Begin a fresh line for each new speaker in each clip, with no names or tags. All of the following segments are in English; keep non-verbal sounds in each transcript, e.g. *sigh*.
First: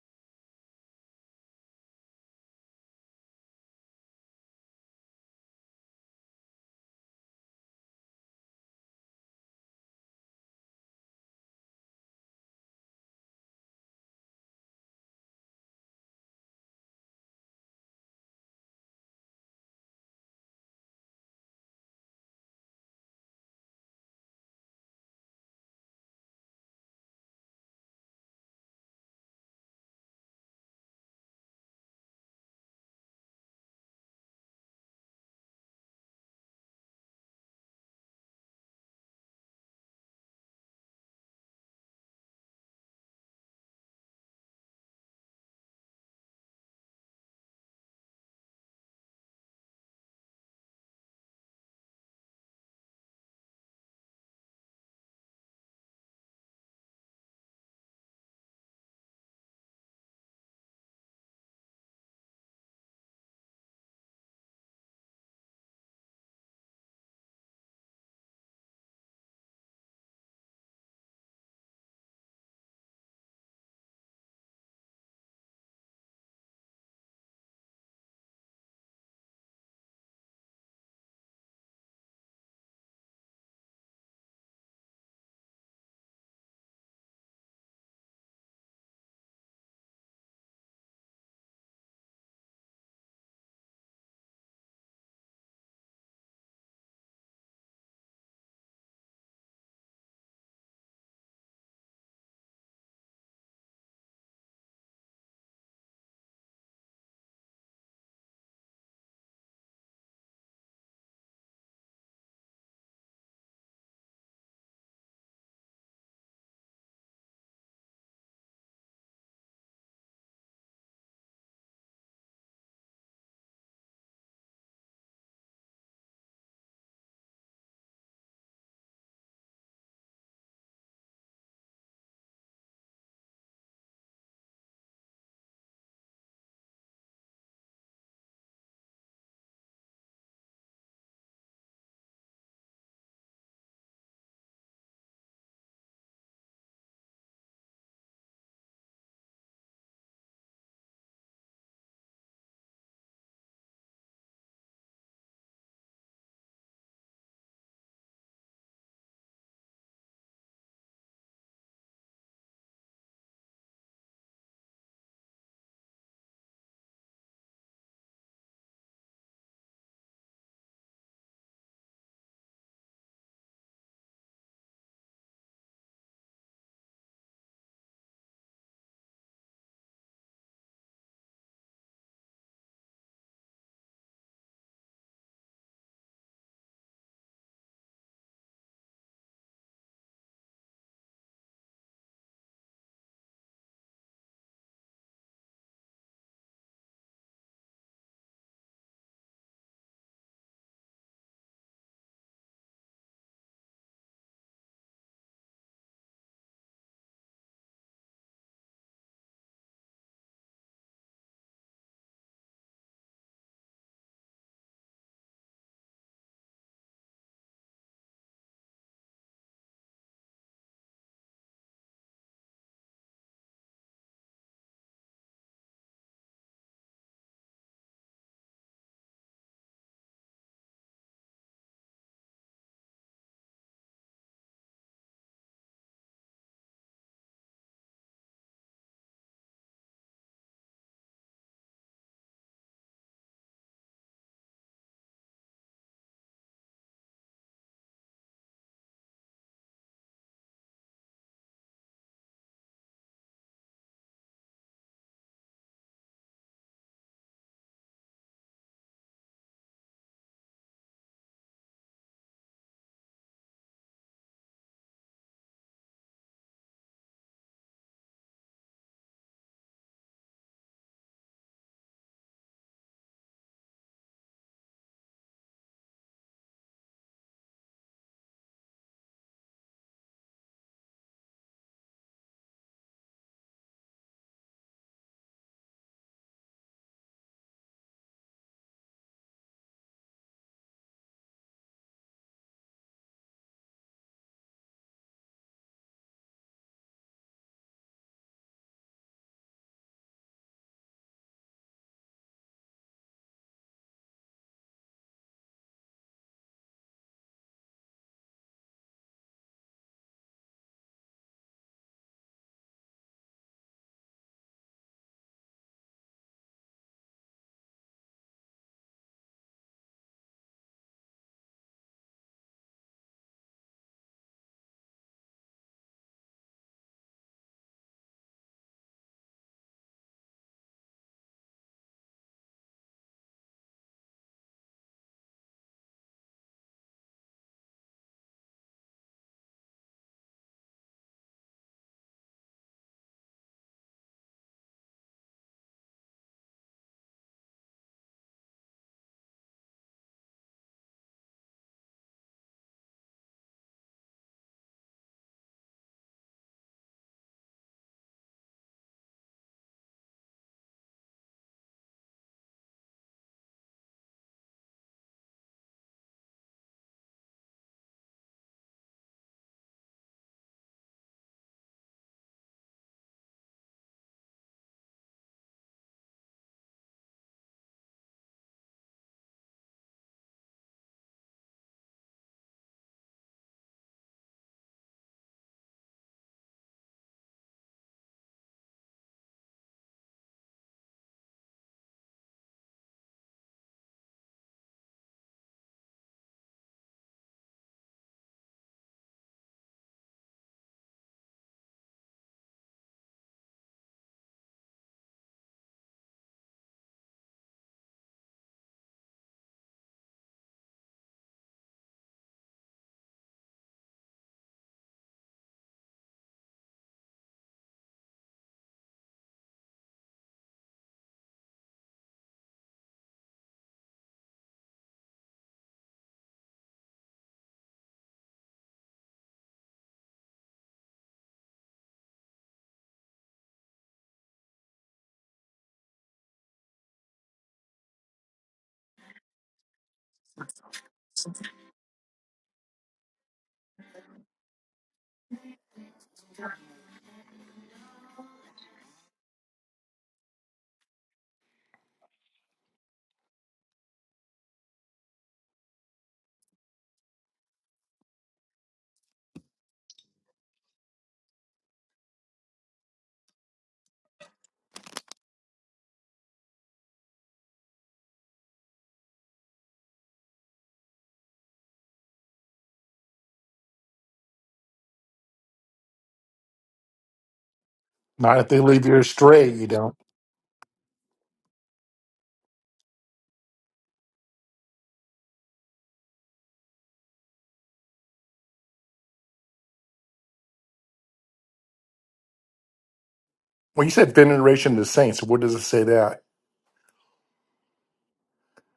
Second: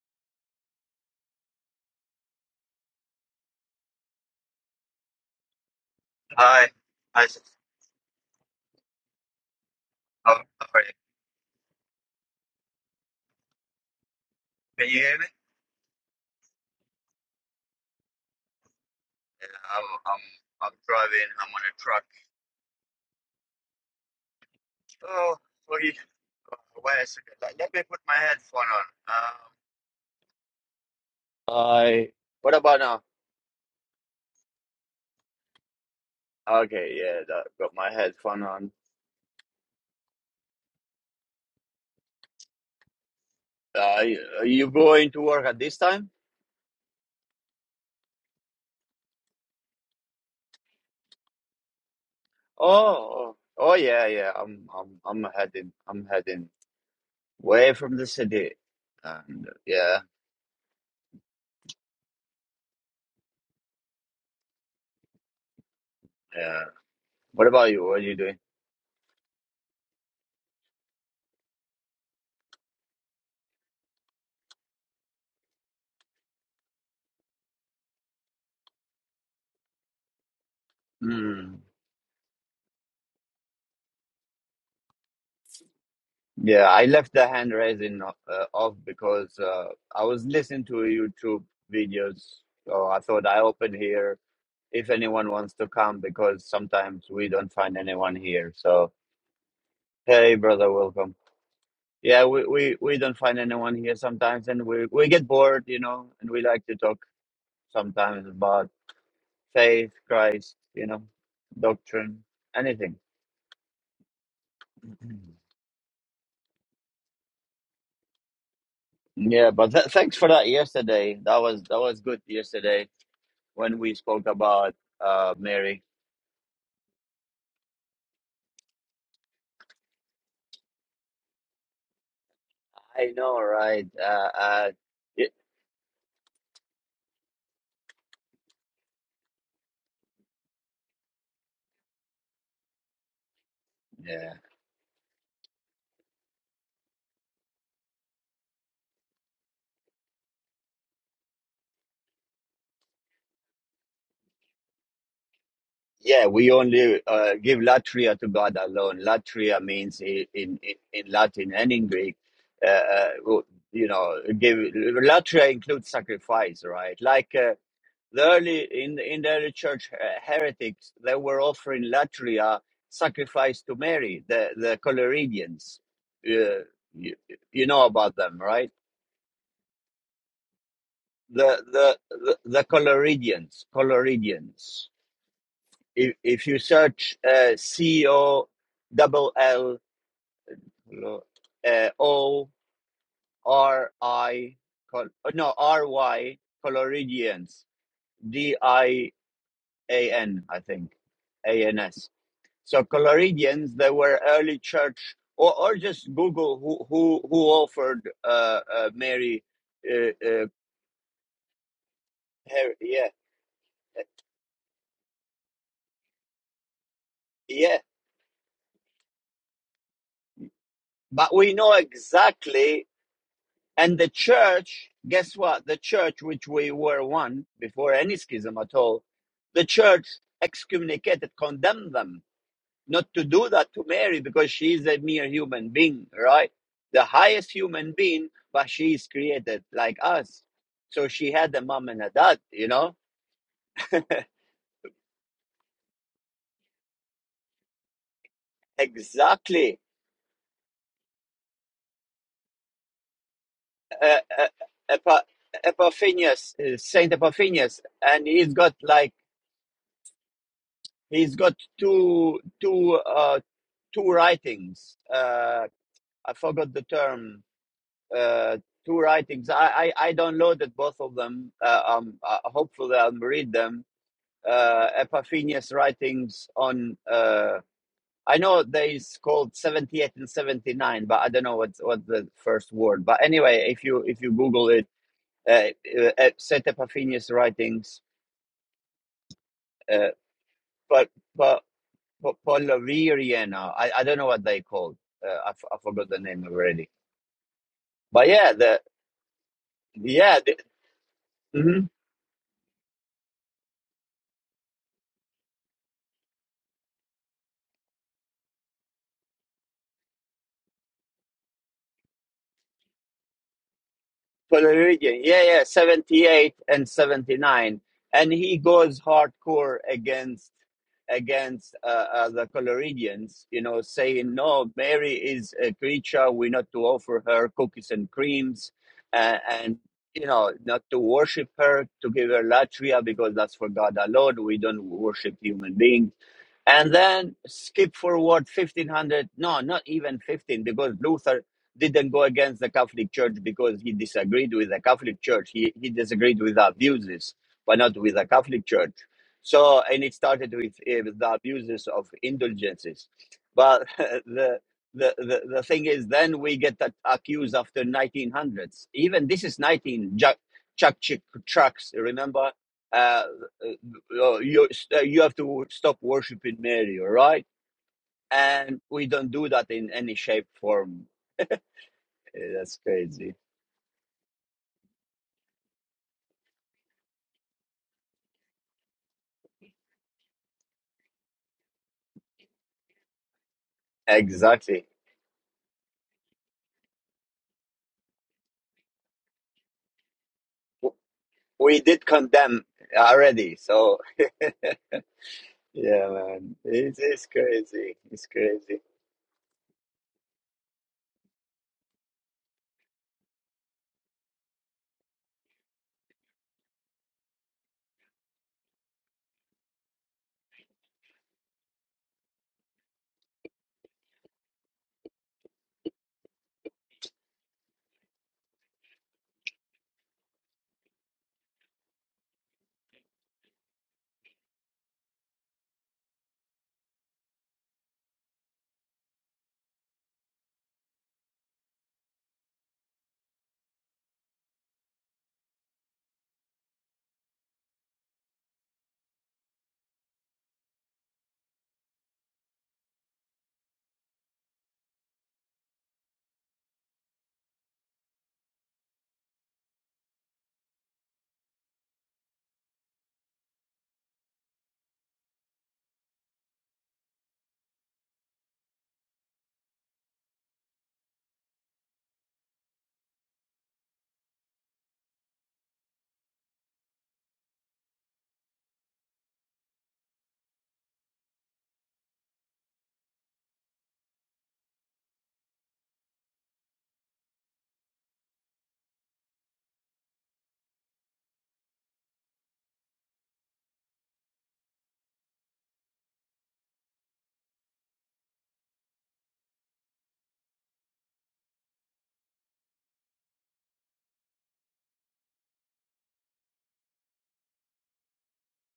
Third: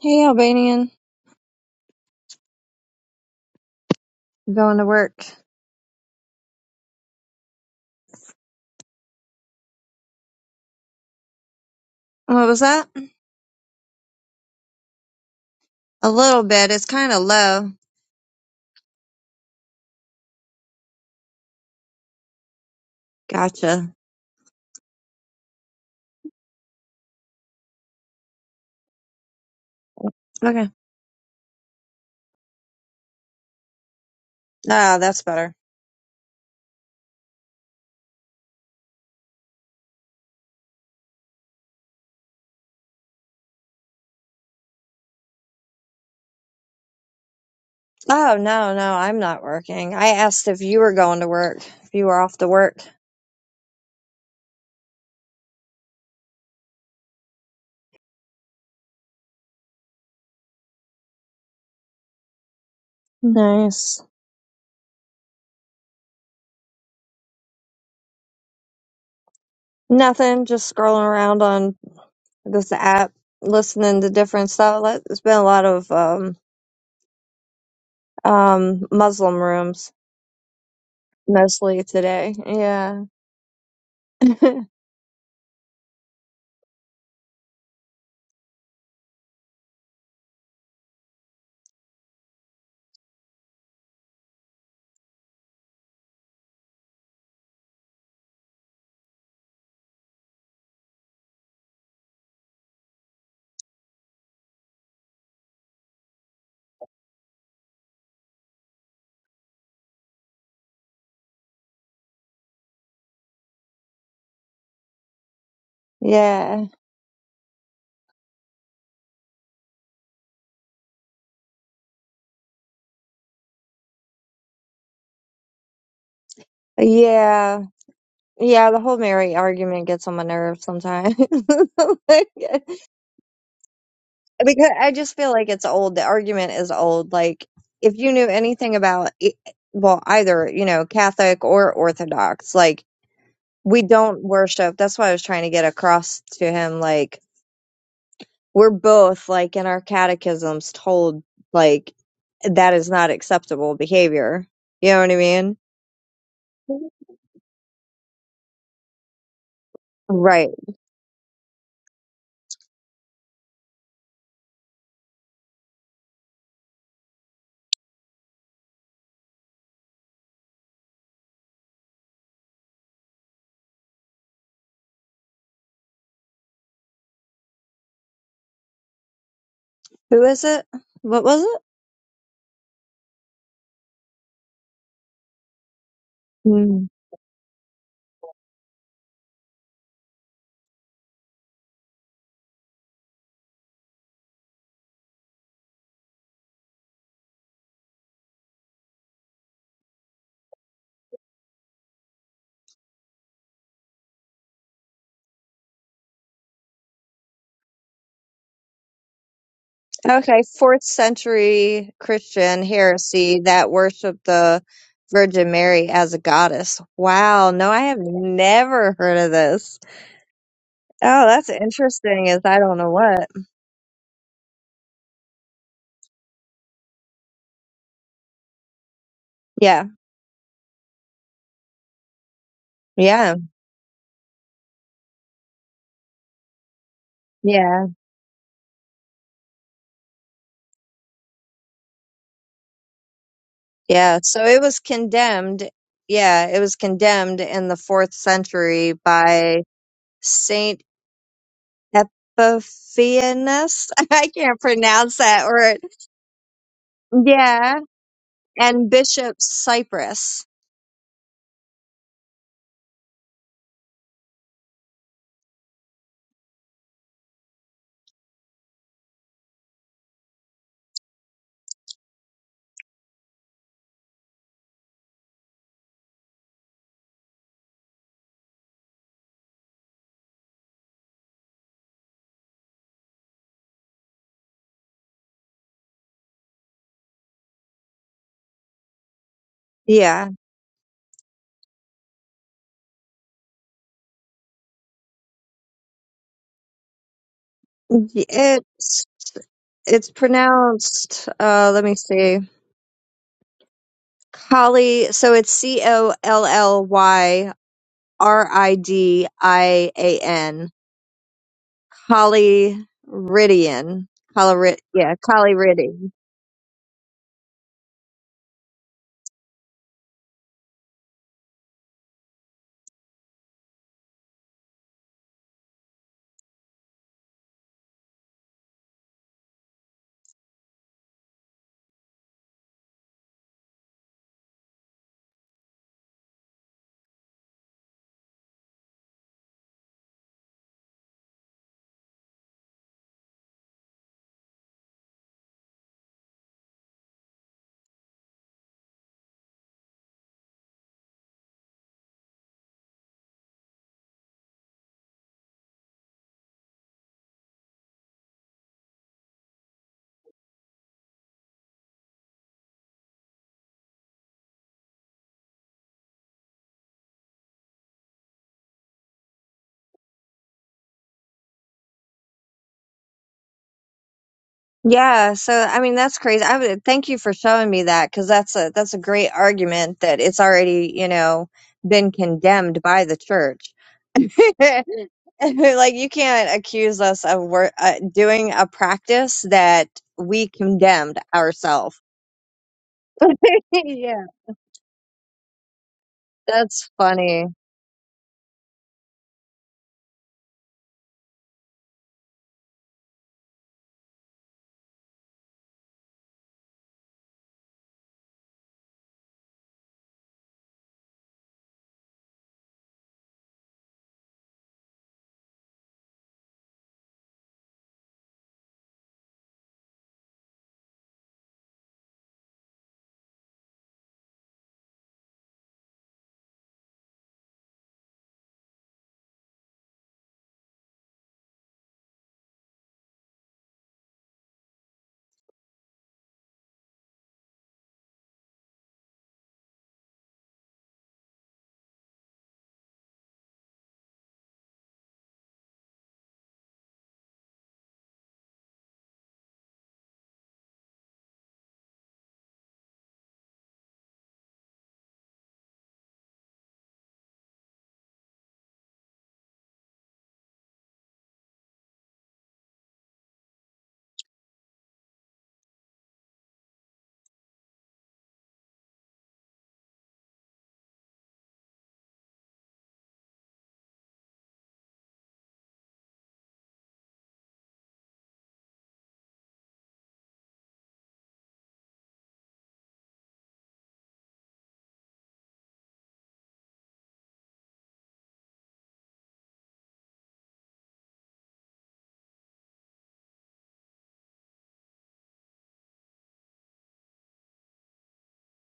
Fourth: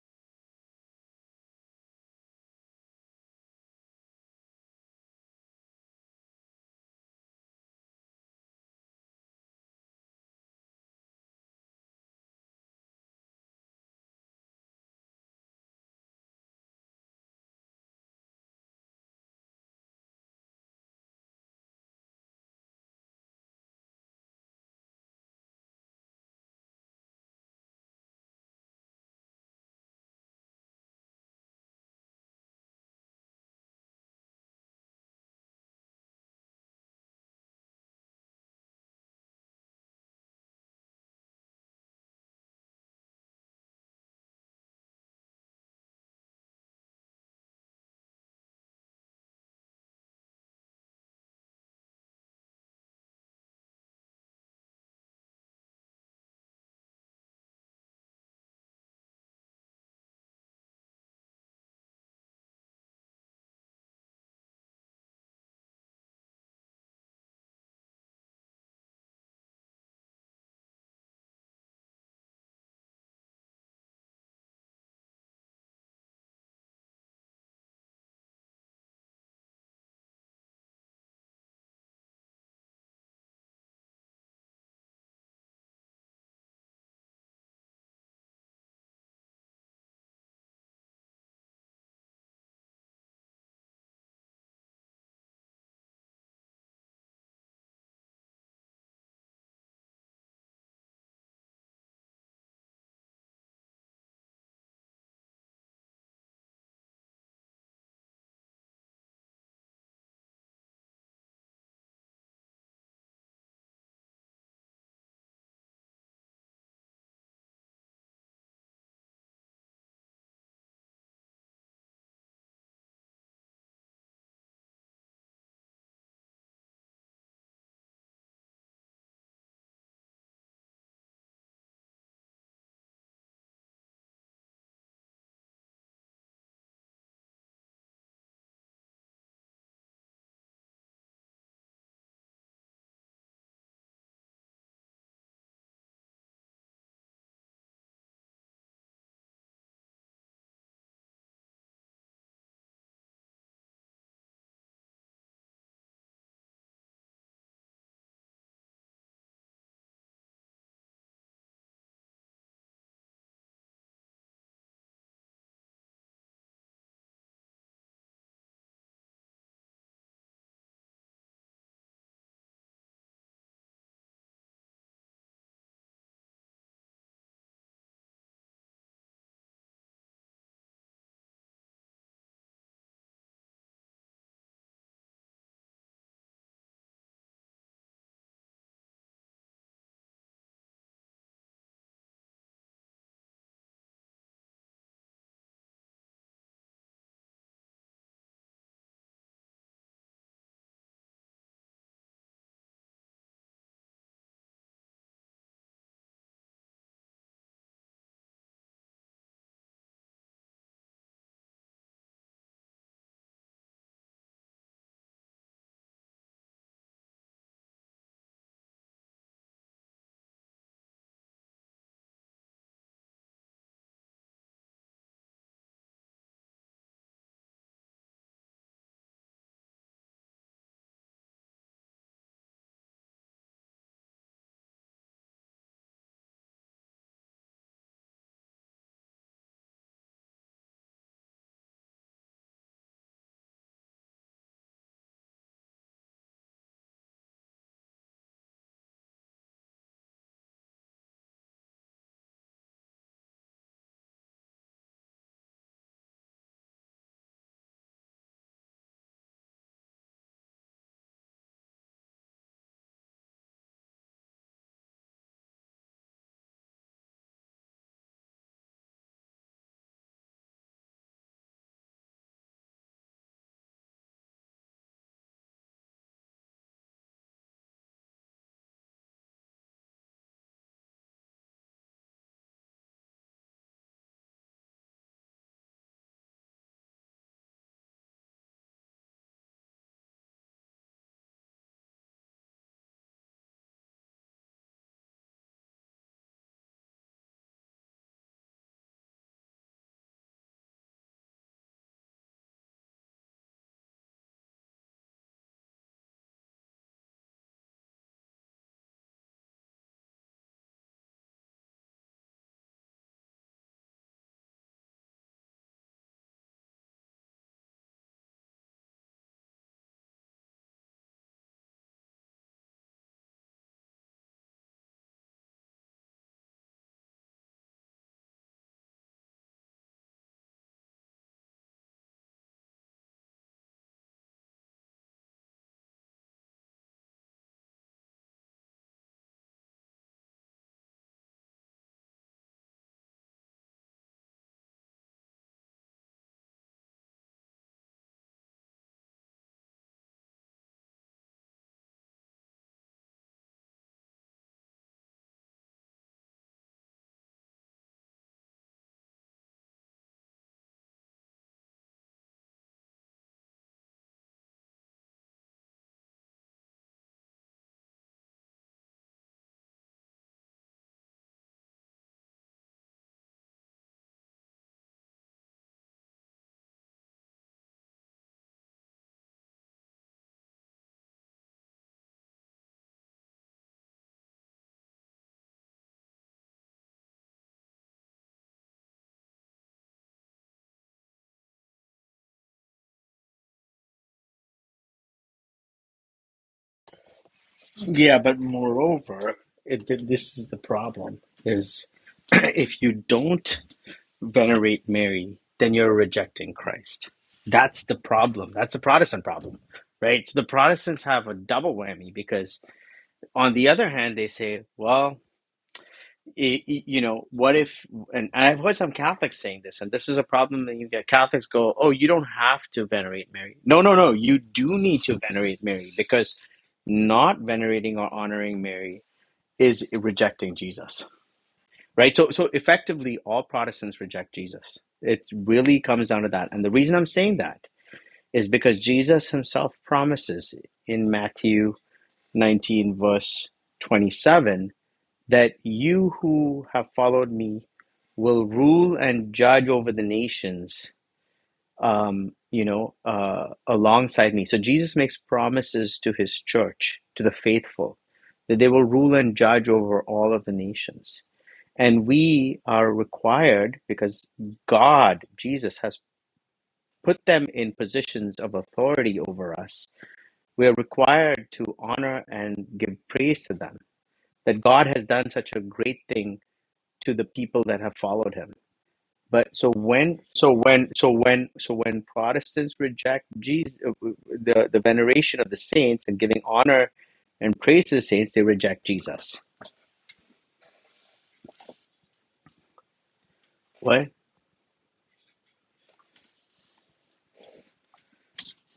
Hey, Albanian. Going to work.
Hi. Hi. s- How, how are you?
What was that?
Can you hear me?
A little bit. It's kind of low.
Yeah, I'm, I'm, I'm driving. I'm on a truck.
Gotcha.
Oh, sorry. Uh, Wait a second. Let let me put my headphone on.
Okay.
Um, I. What about now?
Ah, that's better.
Okay, yeah, that, got my headphone on. Uh, you- are you going to work at this time?
Oh, no, no, I'm not working. I asked if you were going to work, if you were off to work.
Oh, oh, oh, yeah, yeah. I'm, I'm, I'm heading. I'm heading way from the city. And uh, yeah,
Nice.
yeah. What about you? What are you doing?
Nothing, just scrolling around on this app, listening to different stuff. Like, There's been a lot of um, um, Muslim rooms
Hmm.
mostly today. Yeah. *laughs*
Yeah, I left the hand raising uh, off because uh, I was listening to YouTube videos. So I thought I open here if anyone wants to come because sometimes we don't find anyone here. So hey, brother, welcome. Yeah, we, we, we don't find anyone here sometimes and we, we get bored, you know, and we like to talk sometimes about faith, Christ, you know, doctrine, anything. *clears throat*
yeah.
Yeah, but th- thanks for that yesterday. That was that was good yesterday when we spoke about uh, Mary.
Yeah. Yeah, the whole Mary argument gets on my nerves sometimes. *laughs*
I know, right? Uh,
Like, because
uh,
I just
y-
feel like it's old. The argument is old. Like, if you knew anything about, e- well, either, you know, Catholic or Orthodox, like, we don't
yeah,
worship. That's what I was trying to get across to him. Like, we're both, like, in our catechisms told, like, that is not acceptable behavior. You know what I mean?
yeah. We only uh, give latria to God alone. Latria means
Right.
in in, in Latin and in Greek, uh, uh, you know, give latria includes sacrifice, right? Like uh, the early in in the early church uh, heretics, they were offering latria sacrifice to Mary, the the Coleridians. Uh, you, you know about them, right?
Who is it? What was
the the the, the Coloridians, Coloridians. If if you
it?
search uh, C O double L uh, O R I col- no R Y Coloridians D I A N I think A N S. So Coloridians they were early church or or just Google who who who offered uh, uh, Mary uh,
Okay,
uh,
fourth century Christian
her, yeah
heresy that worshiped the Virgin Mary as a goddess. Wow, no,
yeah.
I have never heard of this. Oh,
But
that's
we know
interesting, is I don't
exactly
know what.
And the church, guess what? The church, which we were one before any schism at all, the
Yeah,
church excommunicated, condemned them not to
yeah,
do that to Mary because she is a mere human being, right? The highest
yeah,
human being, but she is created like us. So she had a mom and a dad, you know?
yeah. So it was condemned. Yeah, it was condemned in the fourth century by
Exactly.
Saint Epiphanes. *laughs*
Uh,
I
uh,
can't pronounce
Epa-
that word.
Epiphanius, uh, Saint
Yeah,
Epiphanius, and he's got
and
like,
Bishop Cyprus.
he's got two, two, uh, two writings. Uh, I forgot the term. Uh, two writings. I, I I downloaded both of them. Uh, um, uh, hopefully I'll read them. Uh, Epiphanius writings on. Uh, I know there is called seventy eight and seventy nine, but I don't know what what the first word. But anyway, if you if you Google it, uh, uh, set Epiphanius writings. Uh,
Yeah.
but but. Polaviriana, I, I don't know what they called. Uh, I, f- I forgot the name already. But yeah, the
It's it's
yeah, the,
pronounced uh let
mhm,
me see. Collie, so it's C O L L Y R I D I A N. Colliridian. Colori
Coleridge,
yeah,
yeah, yeah,
Colliridian.
78 and 79. And he goes hardcore against against uh, uh, the Coleridgeans, you know, saying, no, Mary is a creature. We're not to offer her cookies and creams uh, and, you know, not to worship her, to give her latria because that's for God alone. We don't worship human beings and then skip forward 1500 no not even 15 because luther didn't go against the catholic church because he disagreed with the catholic church he, he disagreed with the abuses but not with the catholic church so and it started with, eh, with the abuses of indulgences but *laughs* the the, the, the thing is then we get that accused after 1900s even this is 19 jack chuck chuck trucks remember uh uh, you st- you have to stop worshiping Mary, all right? And we don't do that in any shape form. Eh, That's crazy.
Yeah, so I mean that's crazy. I would thank you for showing me that cuz that's a that's a great argument that it's already, you know, been condemned by the church. *laughs*
Exactly.
like you can't accuse us of wor- uh, doing a practice that we
W-
condemned
We
ourselves.
did condemn
*laughs*
already, so
yeah,
yeah, man,
that's
it's, it's
funny.
crazy.
Yeah,
It's
but
crazy.
moreover, it, th- this is the problem: is *clears throat* if you don't venerate Mary, then you're rejecting Christ. That's the problem. That's a Protestant problem, right? So the Protestants have a double whammy because, on the other hand, they say, well, i i- you know, what if? And I've heard some Catholics saying this, and this is a problem that you get. Catholics go, oh, you don't have to venerate Mary. No, no, no. You do need to venerate Mary because not venerating or honoring Mary is rejecting Jesus, right? So, so effectively, all Protestants reject Jesus. It really comes down to that. And the reason I'm saying that is because Jesus himself promises in Matthew 19, verse 27, that you who have followed me will rule and judge over the nations um, you know, uh, alongside me. So Jesus makes promises to his church, to the faithful, that they will rule and judge over all of the nations. And we are required, because God, Jesus, has put them in positions of authority over us, we are required to honor and give praise to them, that God has done such a great thing to the people that have followed
Not if
him
they leave you
but
astray, you
so
don't.
when so when so when so when Protestants reject Jesus, the the veneration of the saints and giving honor and praise to the saints, they reject Jesus.
When you
What?
said veneration of the saints, what does it say that?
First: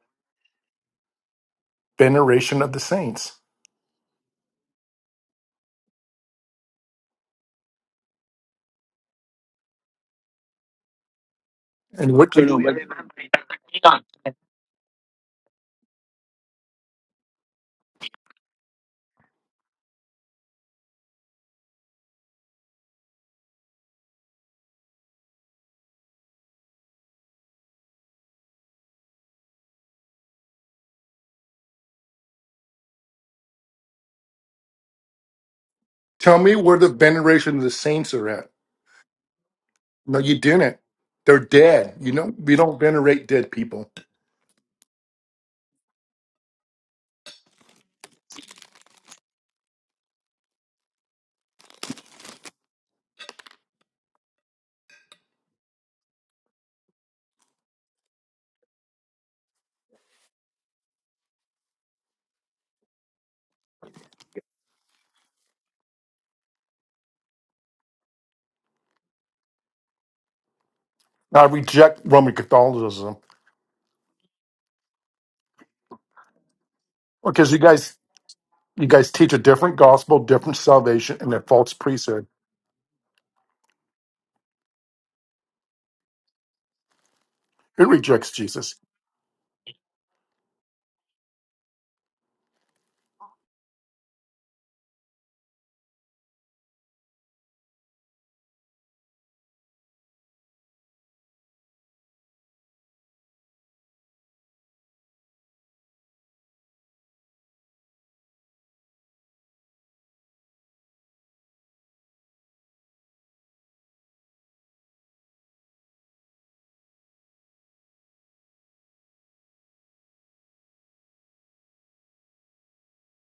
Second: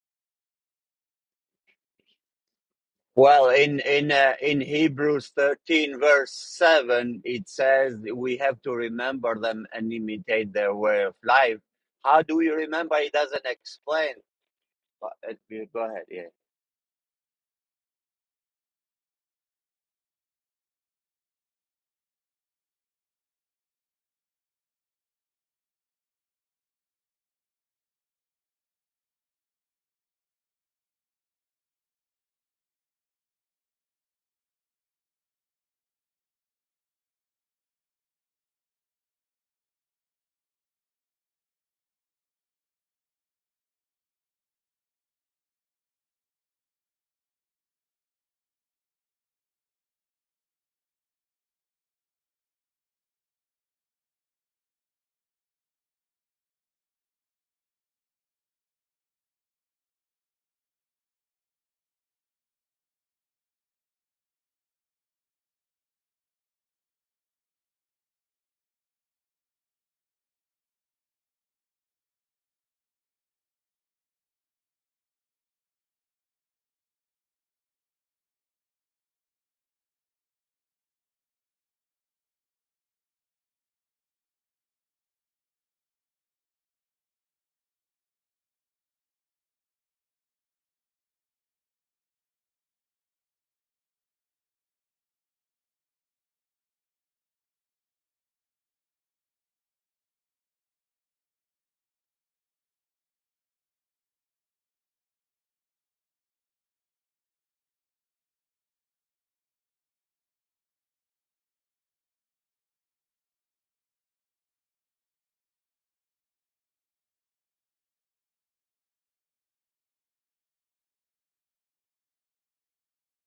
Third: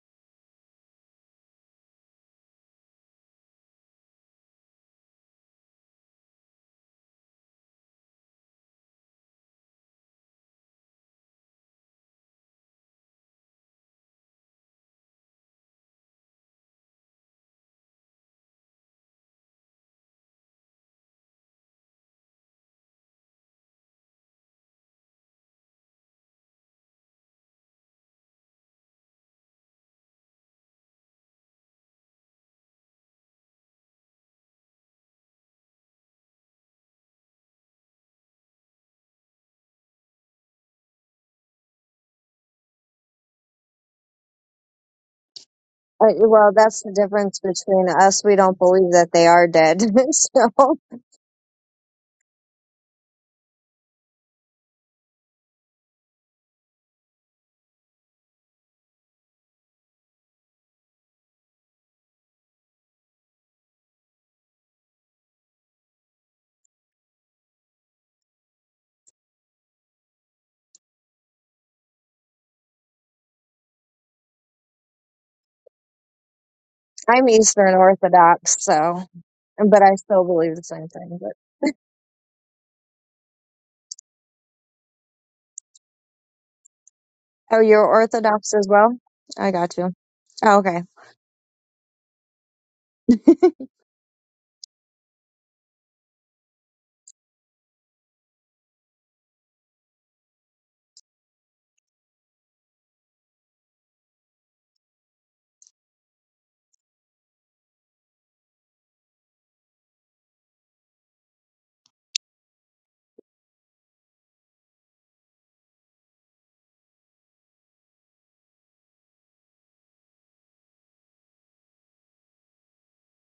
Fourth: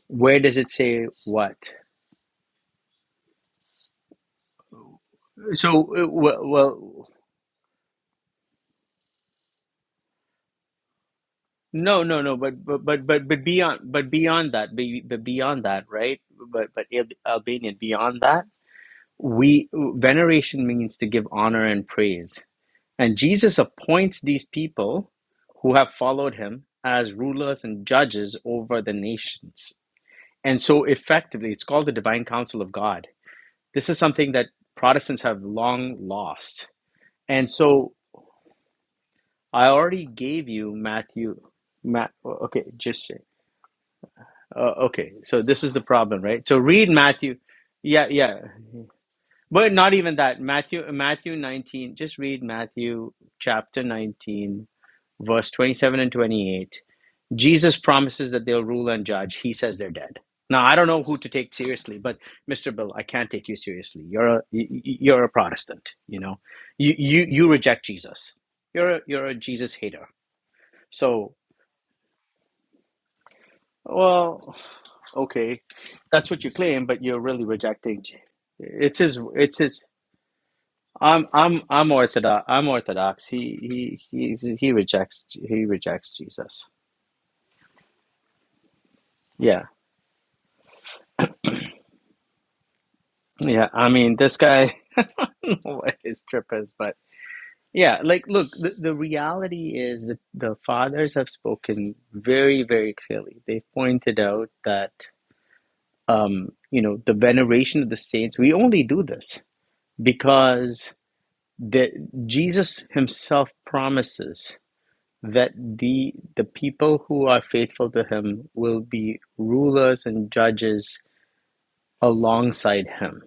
Where does it say what?
Veneration of the saints.
Well, in in uh, in Hebrews
So
thirteen
uh,
verse
well, well
seven, it says that we have to remember them and imitate their way of life.
no,
And
no,
How
what
do
no.
we
No,
But
no, but
but
remember?
but
It
but but
doesn't
beyond but
explain.
beyond that, be,
But,
but
uh,
beyond
Go
that,
ahead.
right?
yeah.
But but Al- Albanian beyond that, we veneration means to give honor and praise. And Jesus appoints these people who have followed him as rulers and judges over the nations. And so, effectively, it's called the divine counsel of God. This is something that Protestants have long
tell me
lost.
where the
And
veneration of the
so,
saints are at.
I already
No, you
gave you
didn't. They're
Matthew.
dead.
Ma-
You know, we
okay,
don't
just say.
venerate dead people.
Uh, okay, so this is the
Uh,
problem, right?
well,
So,
that's
read
the
Matthew.
difference between
Yeah,
us. We
yeah.
don't believe that they are
But
dead.
not
*laughs*
even that.
so
Matthew, Matthew 19. Just read Matthew chapter 19, verse 27 and 28 Jesus promises that they'll rule and judge. He says they're dead. Now I don't know who to take seriously, but Mr. Bill, I can't take you seriously. You're a a y- you're a Protestant. You know, you you you reject Jesus. You're a, you're a Jesus hater. So
I reject Roman Catholicism.
well, okay, that's what you claim, but you're
I'm
really
Because you
Eastern
guys
rejecting.
Orthodox,
you
It's
so
guys
his.
teach a
It's
different
but
his.
I
gospel,
still believe
different
the same
salvation,
thing.
I'm
and a
But
I'm
false
I'm
priesthood.
Orthodox. I'm Orthodox. He he he he rejects he rejects Jesus.
oh, you're
It rejects
Orthodox as
Jesus.
well. I
Yeah
got you. Oh, okay. *laughs*
yeah. I mean, this guy, *laughs* what his trip is, but. Yeah, like look, the, the reality is that the fathers have spoken very, very clearly. They've pointed out that um, you know, the veneration of the saints, we only do this because the Jesus himself promises that the the people who are faithful to him will be rulers and judges alongside him.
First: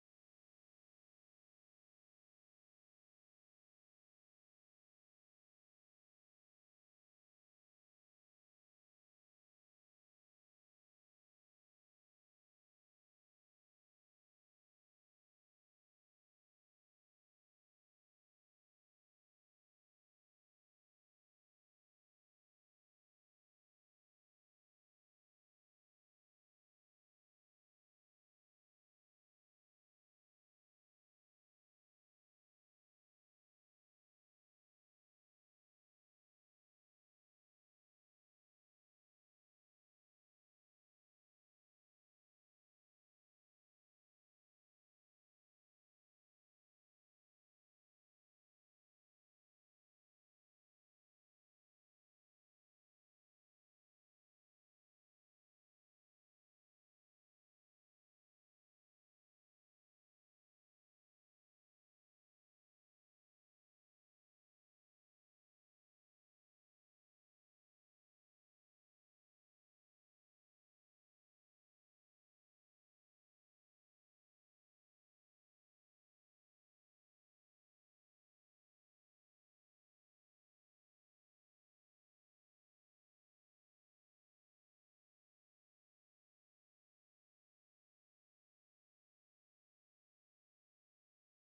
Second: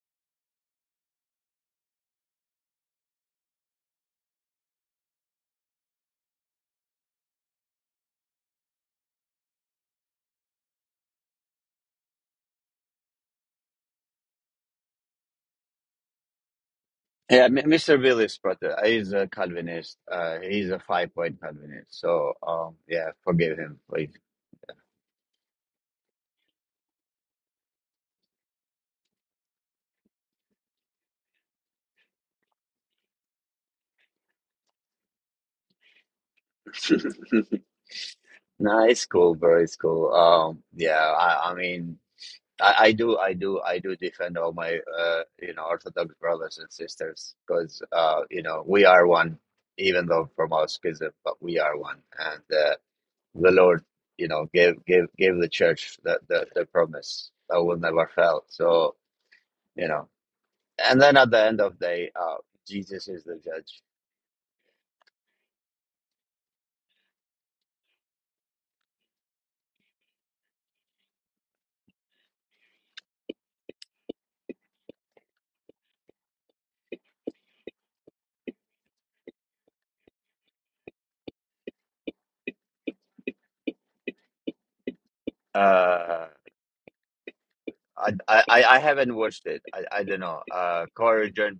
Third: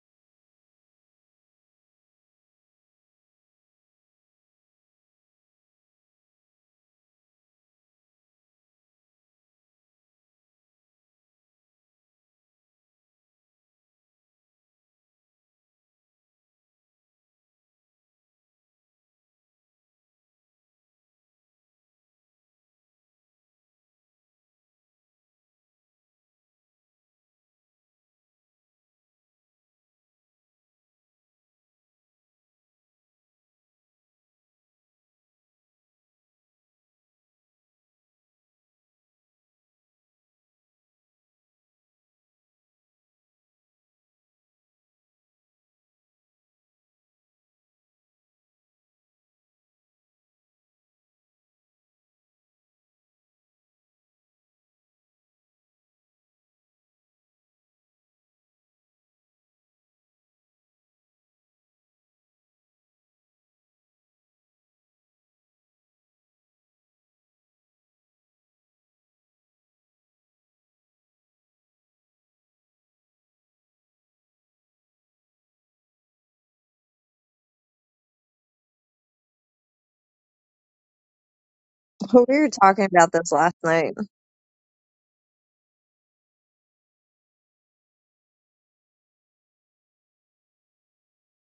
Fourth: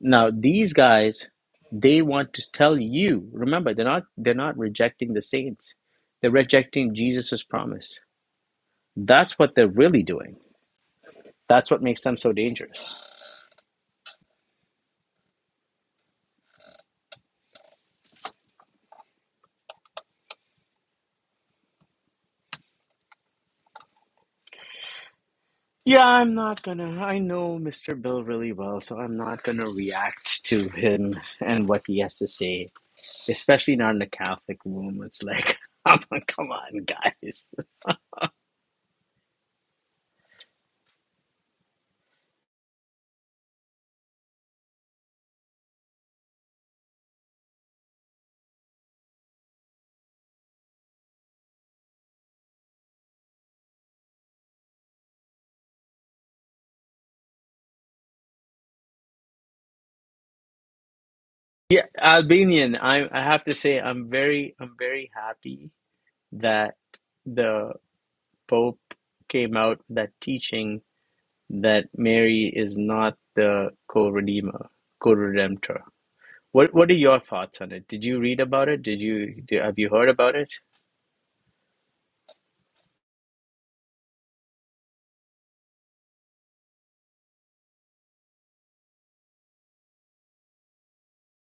Now these guys, they want to tell you. Remember, they're not they're not rejecting the saints. They're rejecting Jesus's promise. That's what they're really doing. That's what makes them so dangerous.
Yeah, M- Mr. Billy's brother, he's a Calvinist. Uh, he's a five-point Calvinist. So, um, yeah, forgive him, please.
Yeah, I'm not gonna. I know Mr. Bill really well, so I'm not gonna react to him and what he has to say, especially not in a Catholic room. It's like, *laughs* like, come on,
*laughs*
guys.
Nah, it's cool, bro. It's cool. Um, yeah, I, I mean, I, I do, I do, I do defend all my, uh, you know, Orthodox brothers and sisters because, uh, you know, we are one, even though from our schism, but we are one, and uh, the Lord, you know, gave gave gave the church the the, the promise that will never fail. So, you know. and then at the end of
Yeah,
the day, uh,
Albanian. I
Jesus
I
is the
have to say,
judge.
I'm very I'm very happy that the Pope came out with the teaching that Mary is not the co-redeemer, co-redemptor. What What are your thoughts on it? Did you read about it? Did you do, have you heard about it?
we were talking about this last night.
Uh, I, I I I haven't watched it. I, I don't know. Uh, Corey Jones.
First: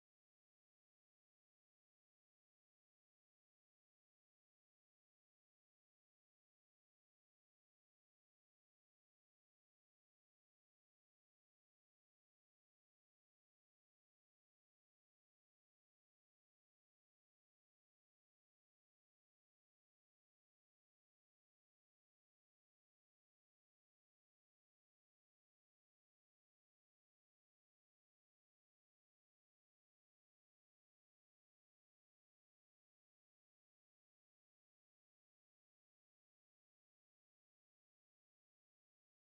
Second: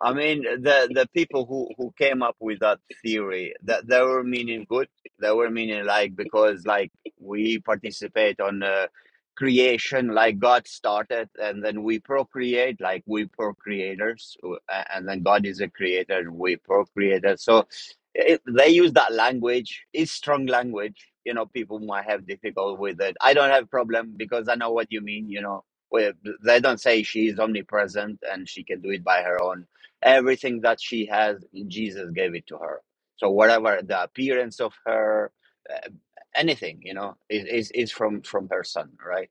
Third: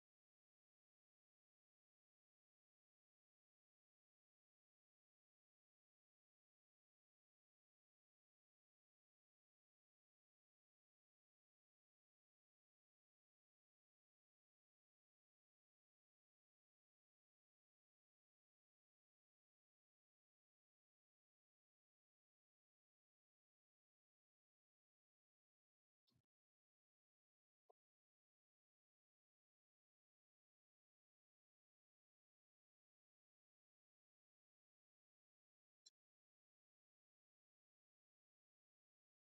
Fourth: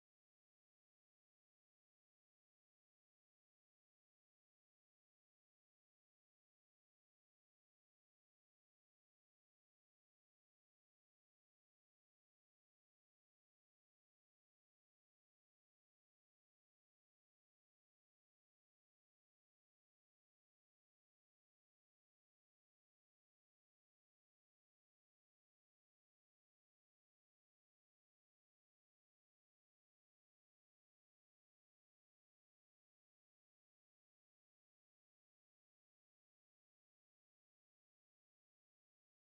I mean, the the people who who came up with that theory that they were meaning good. They were meaning like because like we participate on uh, creation, like God started, and then we procreate, like we procreators, uh, and then God is a creator, we procreator. So it, they use that language it's strong language you know people might have difficult with it i don't have problem because i know what you mean you know where they don't say she is omnipresent and she can do it by her own everything that she has jesus gave it to her so whatever the appearance of her uh, anything you know is, is is from from her son right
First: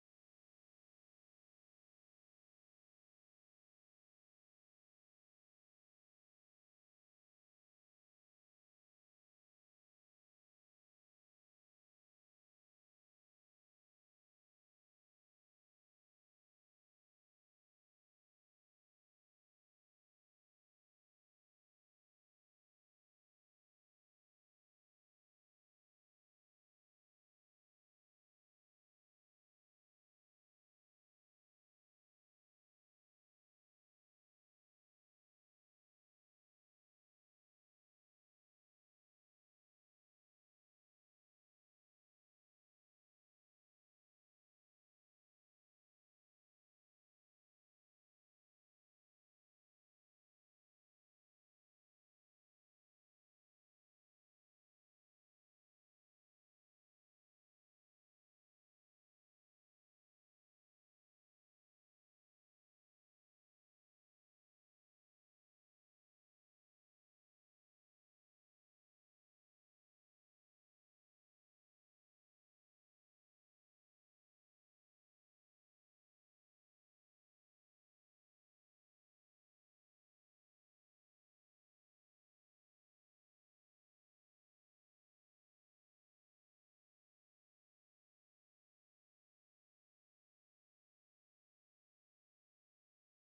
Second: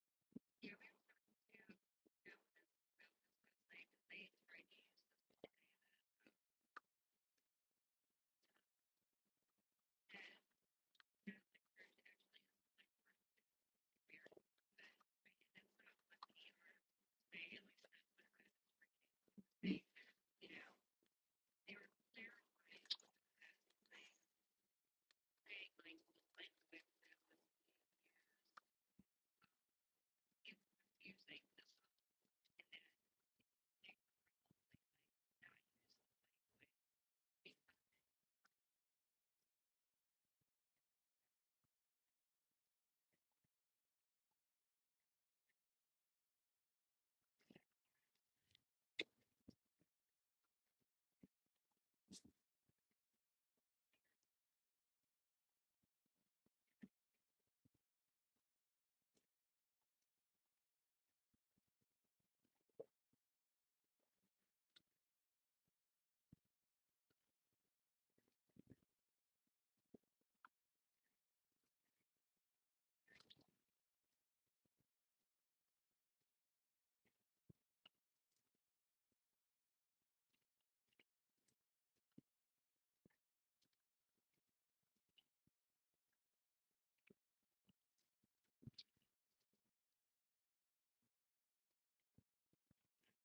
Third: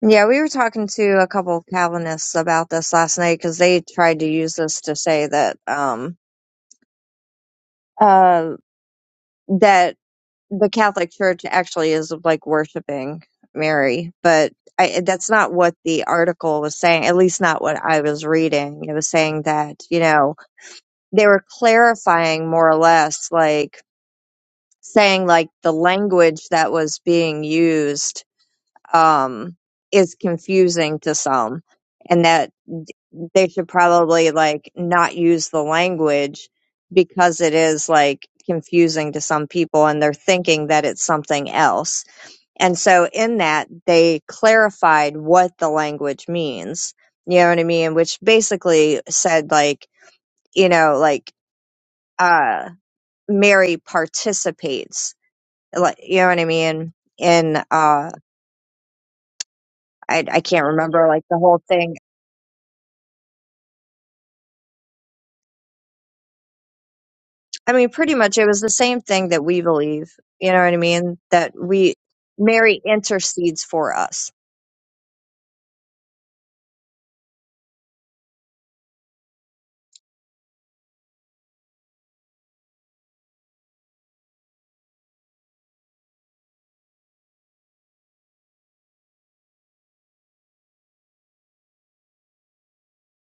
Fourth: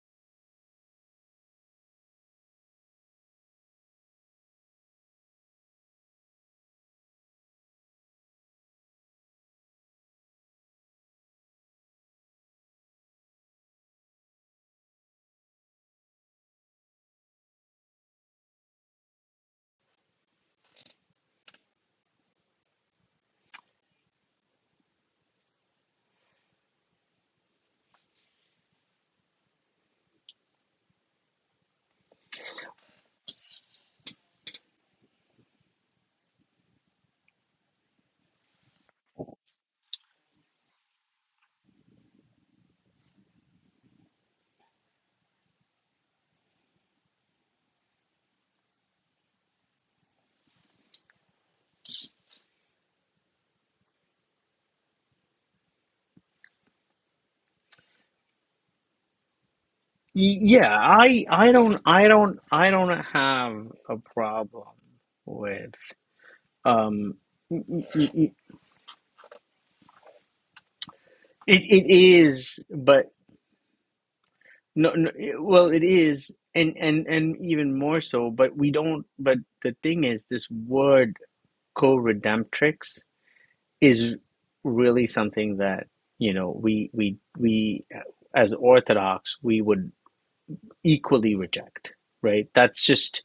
Yeah, we were talking to a couple of Calvinists about this last night because they tried to use this to say that um uh that the Catholic Church actually is like worshiping Mary, but I, that's not what the article was saying. At least not what I was reading. It was saying that you know they were clarifying more or less, like saying like the language that was being used um, is confusing to some, and that they should probably like not use the language because it is like confusing to some people and they're thinking that it's something else. And so in that they clarified what the language means. You know what I mean? Which basically said like, you know, like uh Mary participates. Like you know what I mean? In uh I I
Y-
can't
Yeah,
remember like
I
the
I
whole
don't
thing,
I don't I don't have a problem with um
I mean, pretty
it
much it was the same thing that we believe. You know what I mean? That
it
we,
is
Mary
but
intercedes for us.
no, no well it is and and and even more so but we don't but the thing is this word co-redemptrix is really something that you know we we we as orthodox we would equally reject right that's just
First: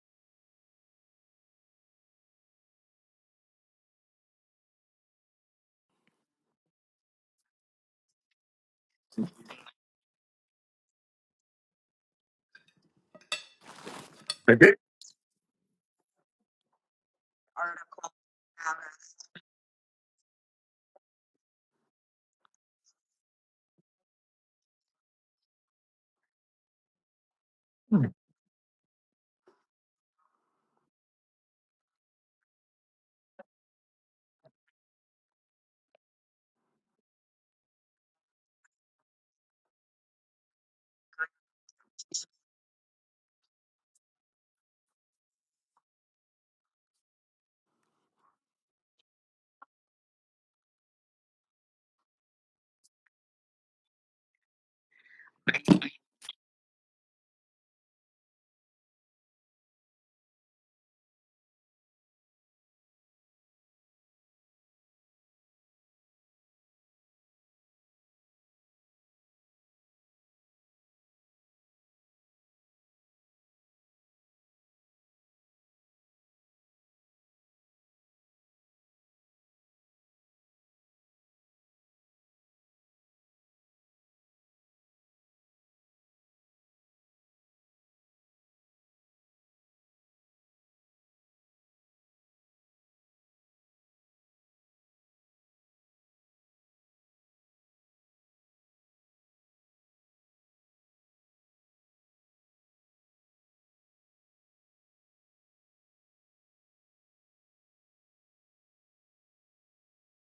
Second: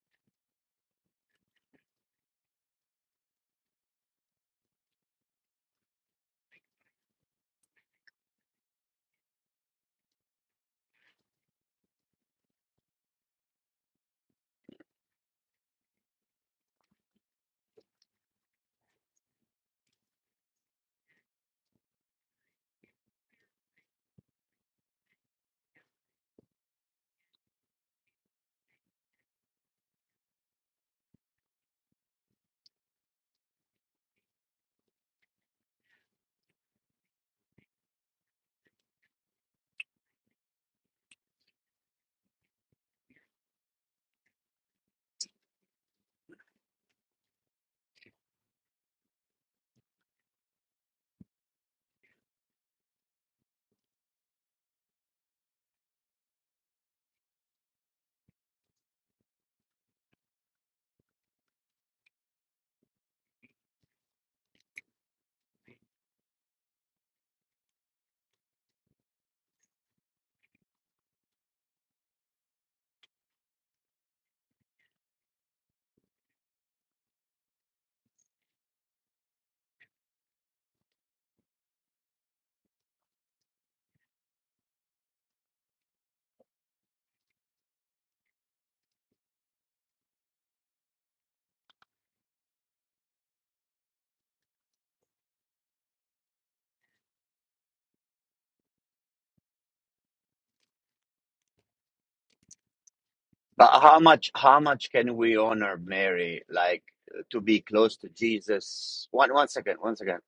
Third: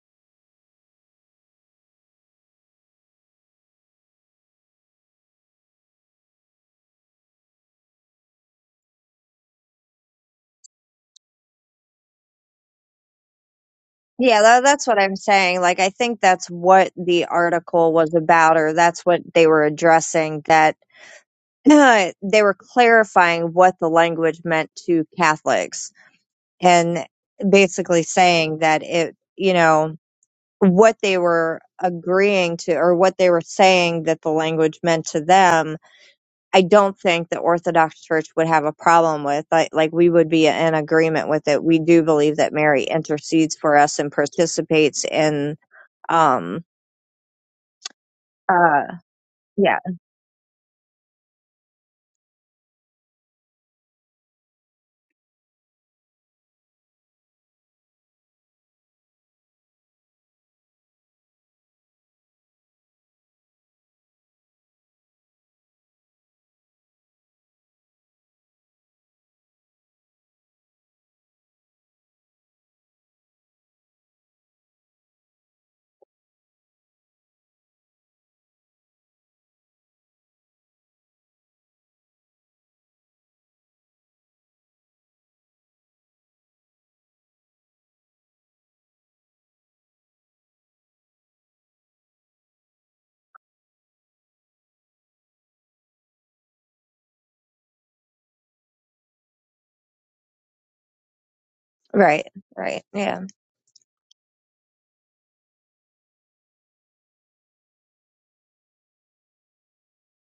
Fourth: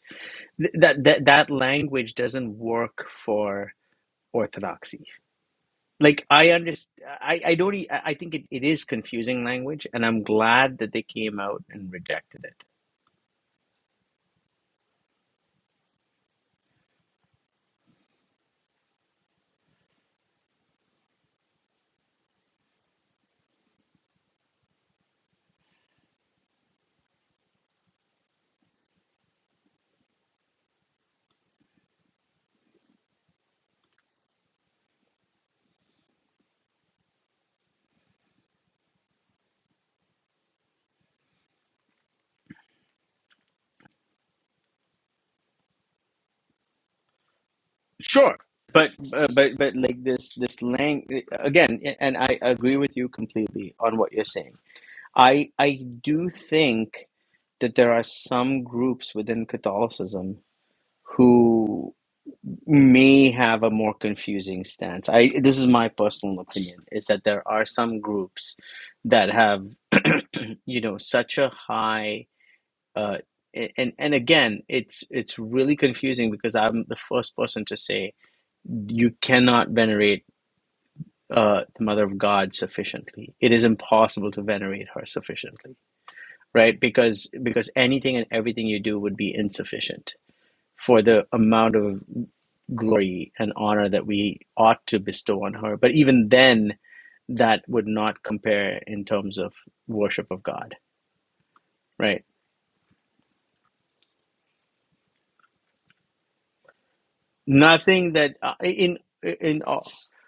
th- that that that language doesn't work for orthodoxy like i understand i i don't e- i I think it, it is confusing language and i'm glad that they came out and rejected it
Yeah,
They
tha
did.
that's what I'm saying. Like, I think that's what the article was about, or that's what they were addressing, that *clears throat* they were clarifying what the language meant to Catholics and basically saying that it, you know, what they were agreeing to or what they were saying that the language meant to them I don't think the Orthodox Church would have a problem with. Like, like we would be in agreement with it. We do believe that Mary intercedes for us and participates in. Um.
sure but
Uh.
uh, but but
Yeah.
like this this lang again and i agree with you completely on what you're saying I I do think that there are some groups within Catholicism who may have a more confusing stance. I this is my personal opinion is that there are some groups that have *clears throat* you know such a high uh, a- and and again it's it's really confusing because I'm the first person to say you cannot venerate uh, the Mother of God sufficiently. It is impossible to venerate her sufficiently right? Because because anything and everything you do would be insufficient for the amount of glory and honor that we ought to bestow on her. But even then, that would not compare in terms of worship of God, right?
Right. Right. Yeah.
but how much how much can we honor mary like to be close to
Nothing that uh, in
jesus one one
in
second
all.
one second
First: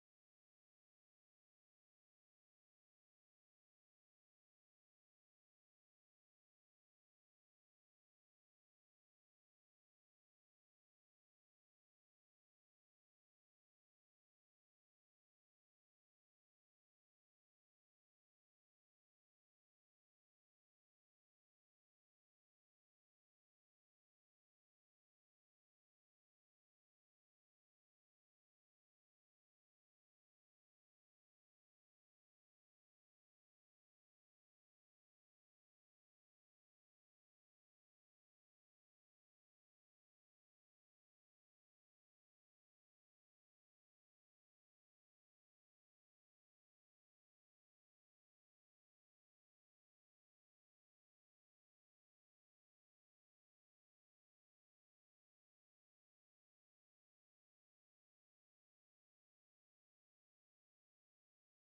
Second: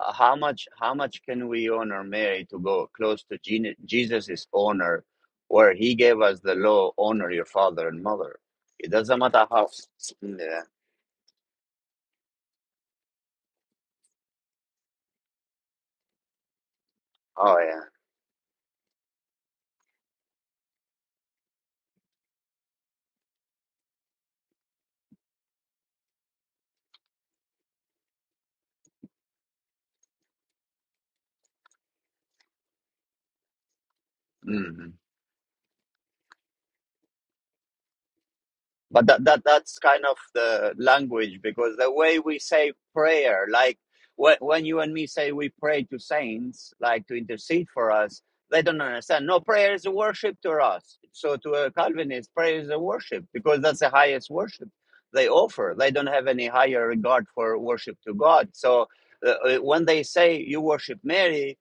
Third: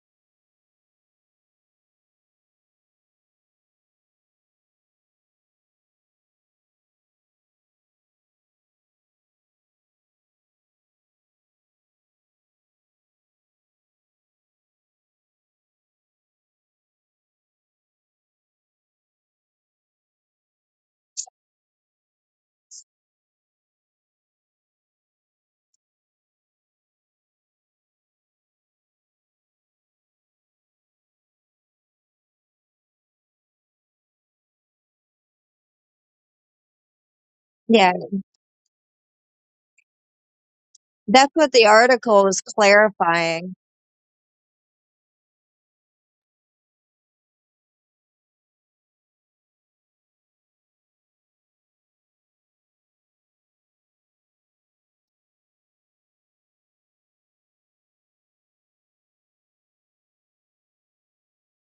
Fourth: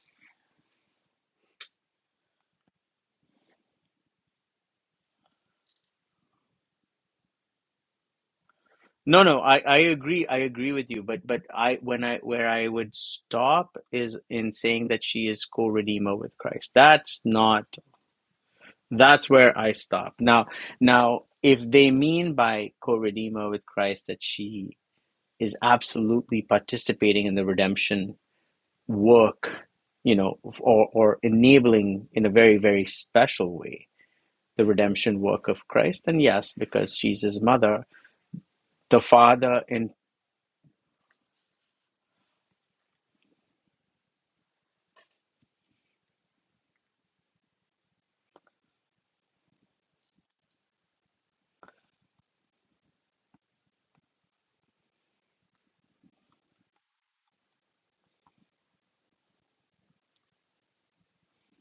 uh, how much how much can we honor Mary to go close to Gene- Jesus's honor, where he gave us the law: honor your father and mother. It doesn't
No, no,
matter
I
how.
I agree. I
Yeah.
agree with you. But but I when I where I would stop is in saying that she is co-redeemer with Christ. That's
Oh
not.
yeah.
That's where I stop. Now, now, if they mean by co-redeemer with Christ that she is absolutely participating in the redemption work, you know, or or enabling in a very, very special way the
mm-hmm.
redemption work of Christ, then yes, because she's his mother,
Yeah.
the
but that, that
father,
that's
and
kind of the
That's
language
what the
because the way
article
we
is
say prayer
clarifying
like when, when you and me say we pray to saints like to intercede for us they don't understand no prayer is a worship to us so to a calvinist prayer is a worship because that's the highest worship they offer they don't have any higher regard for worship to god so uh, uh, when they say you worship mary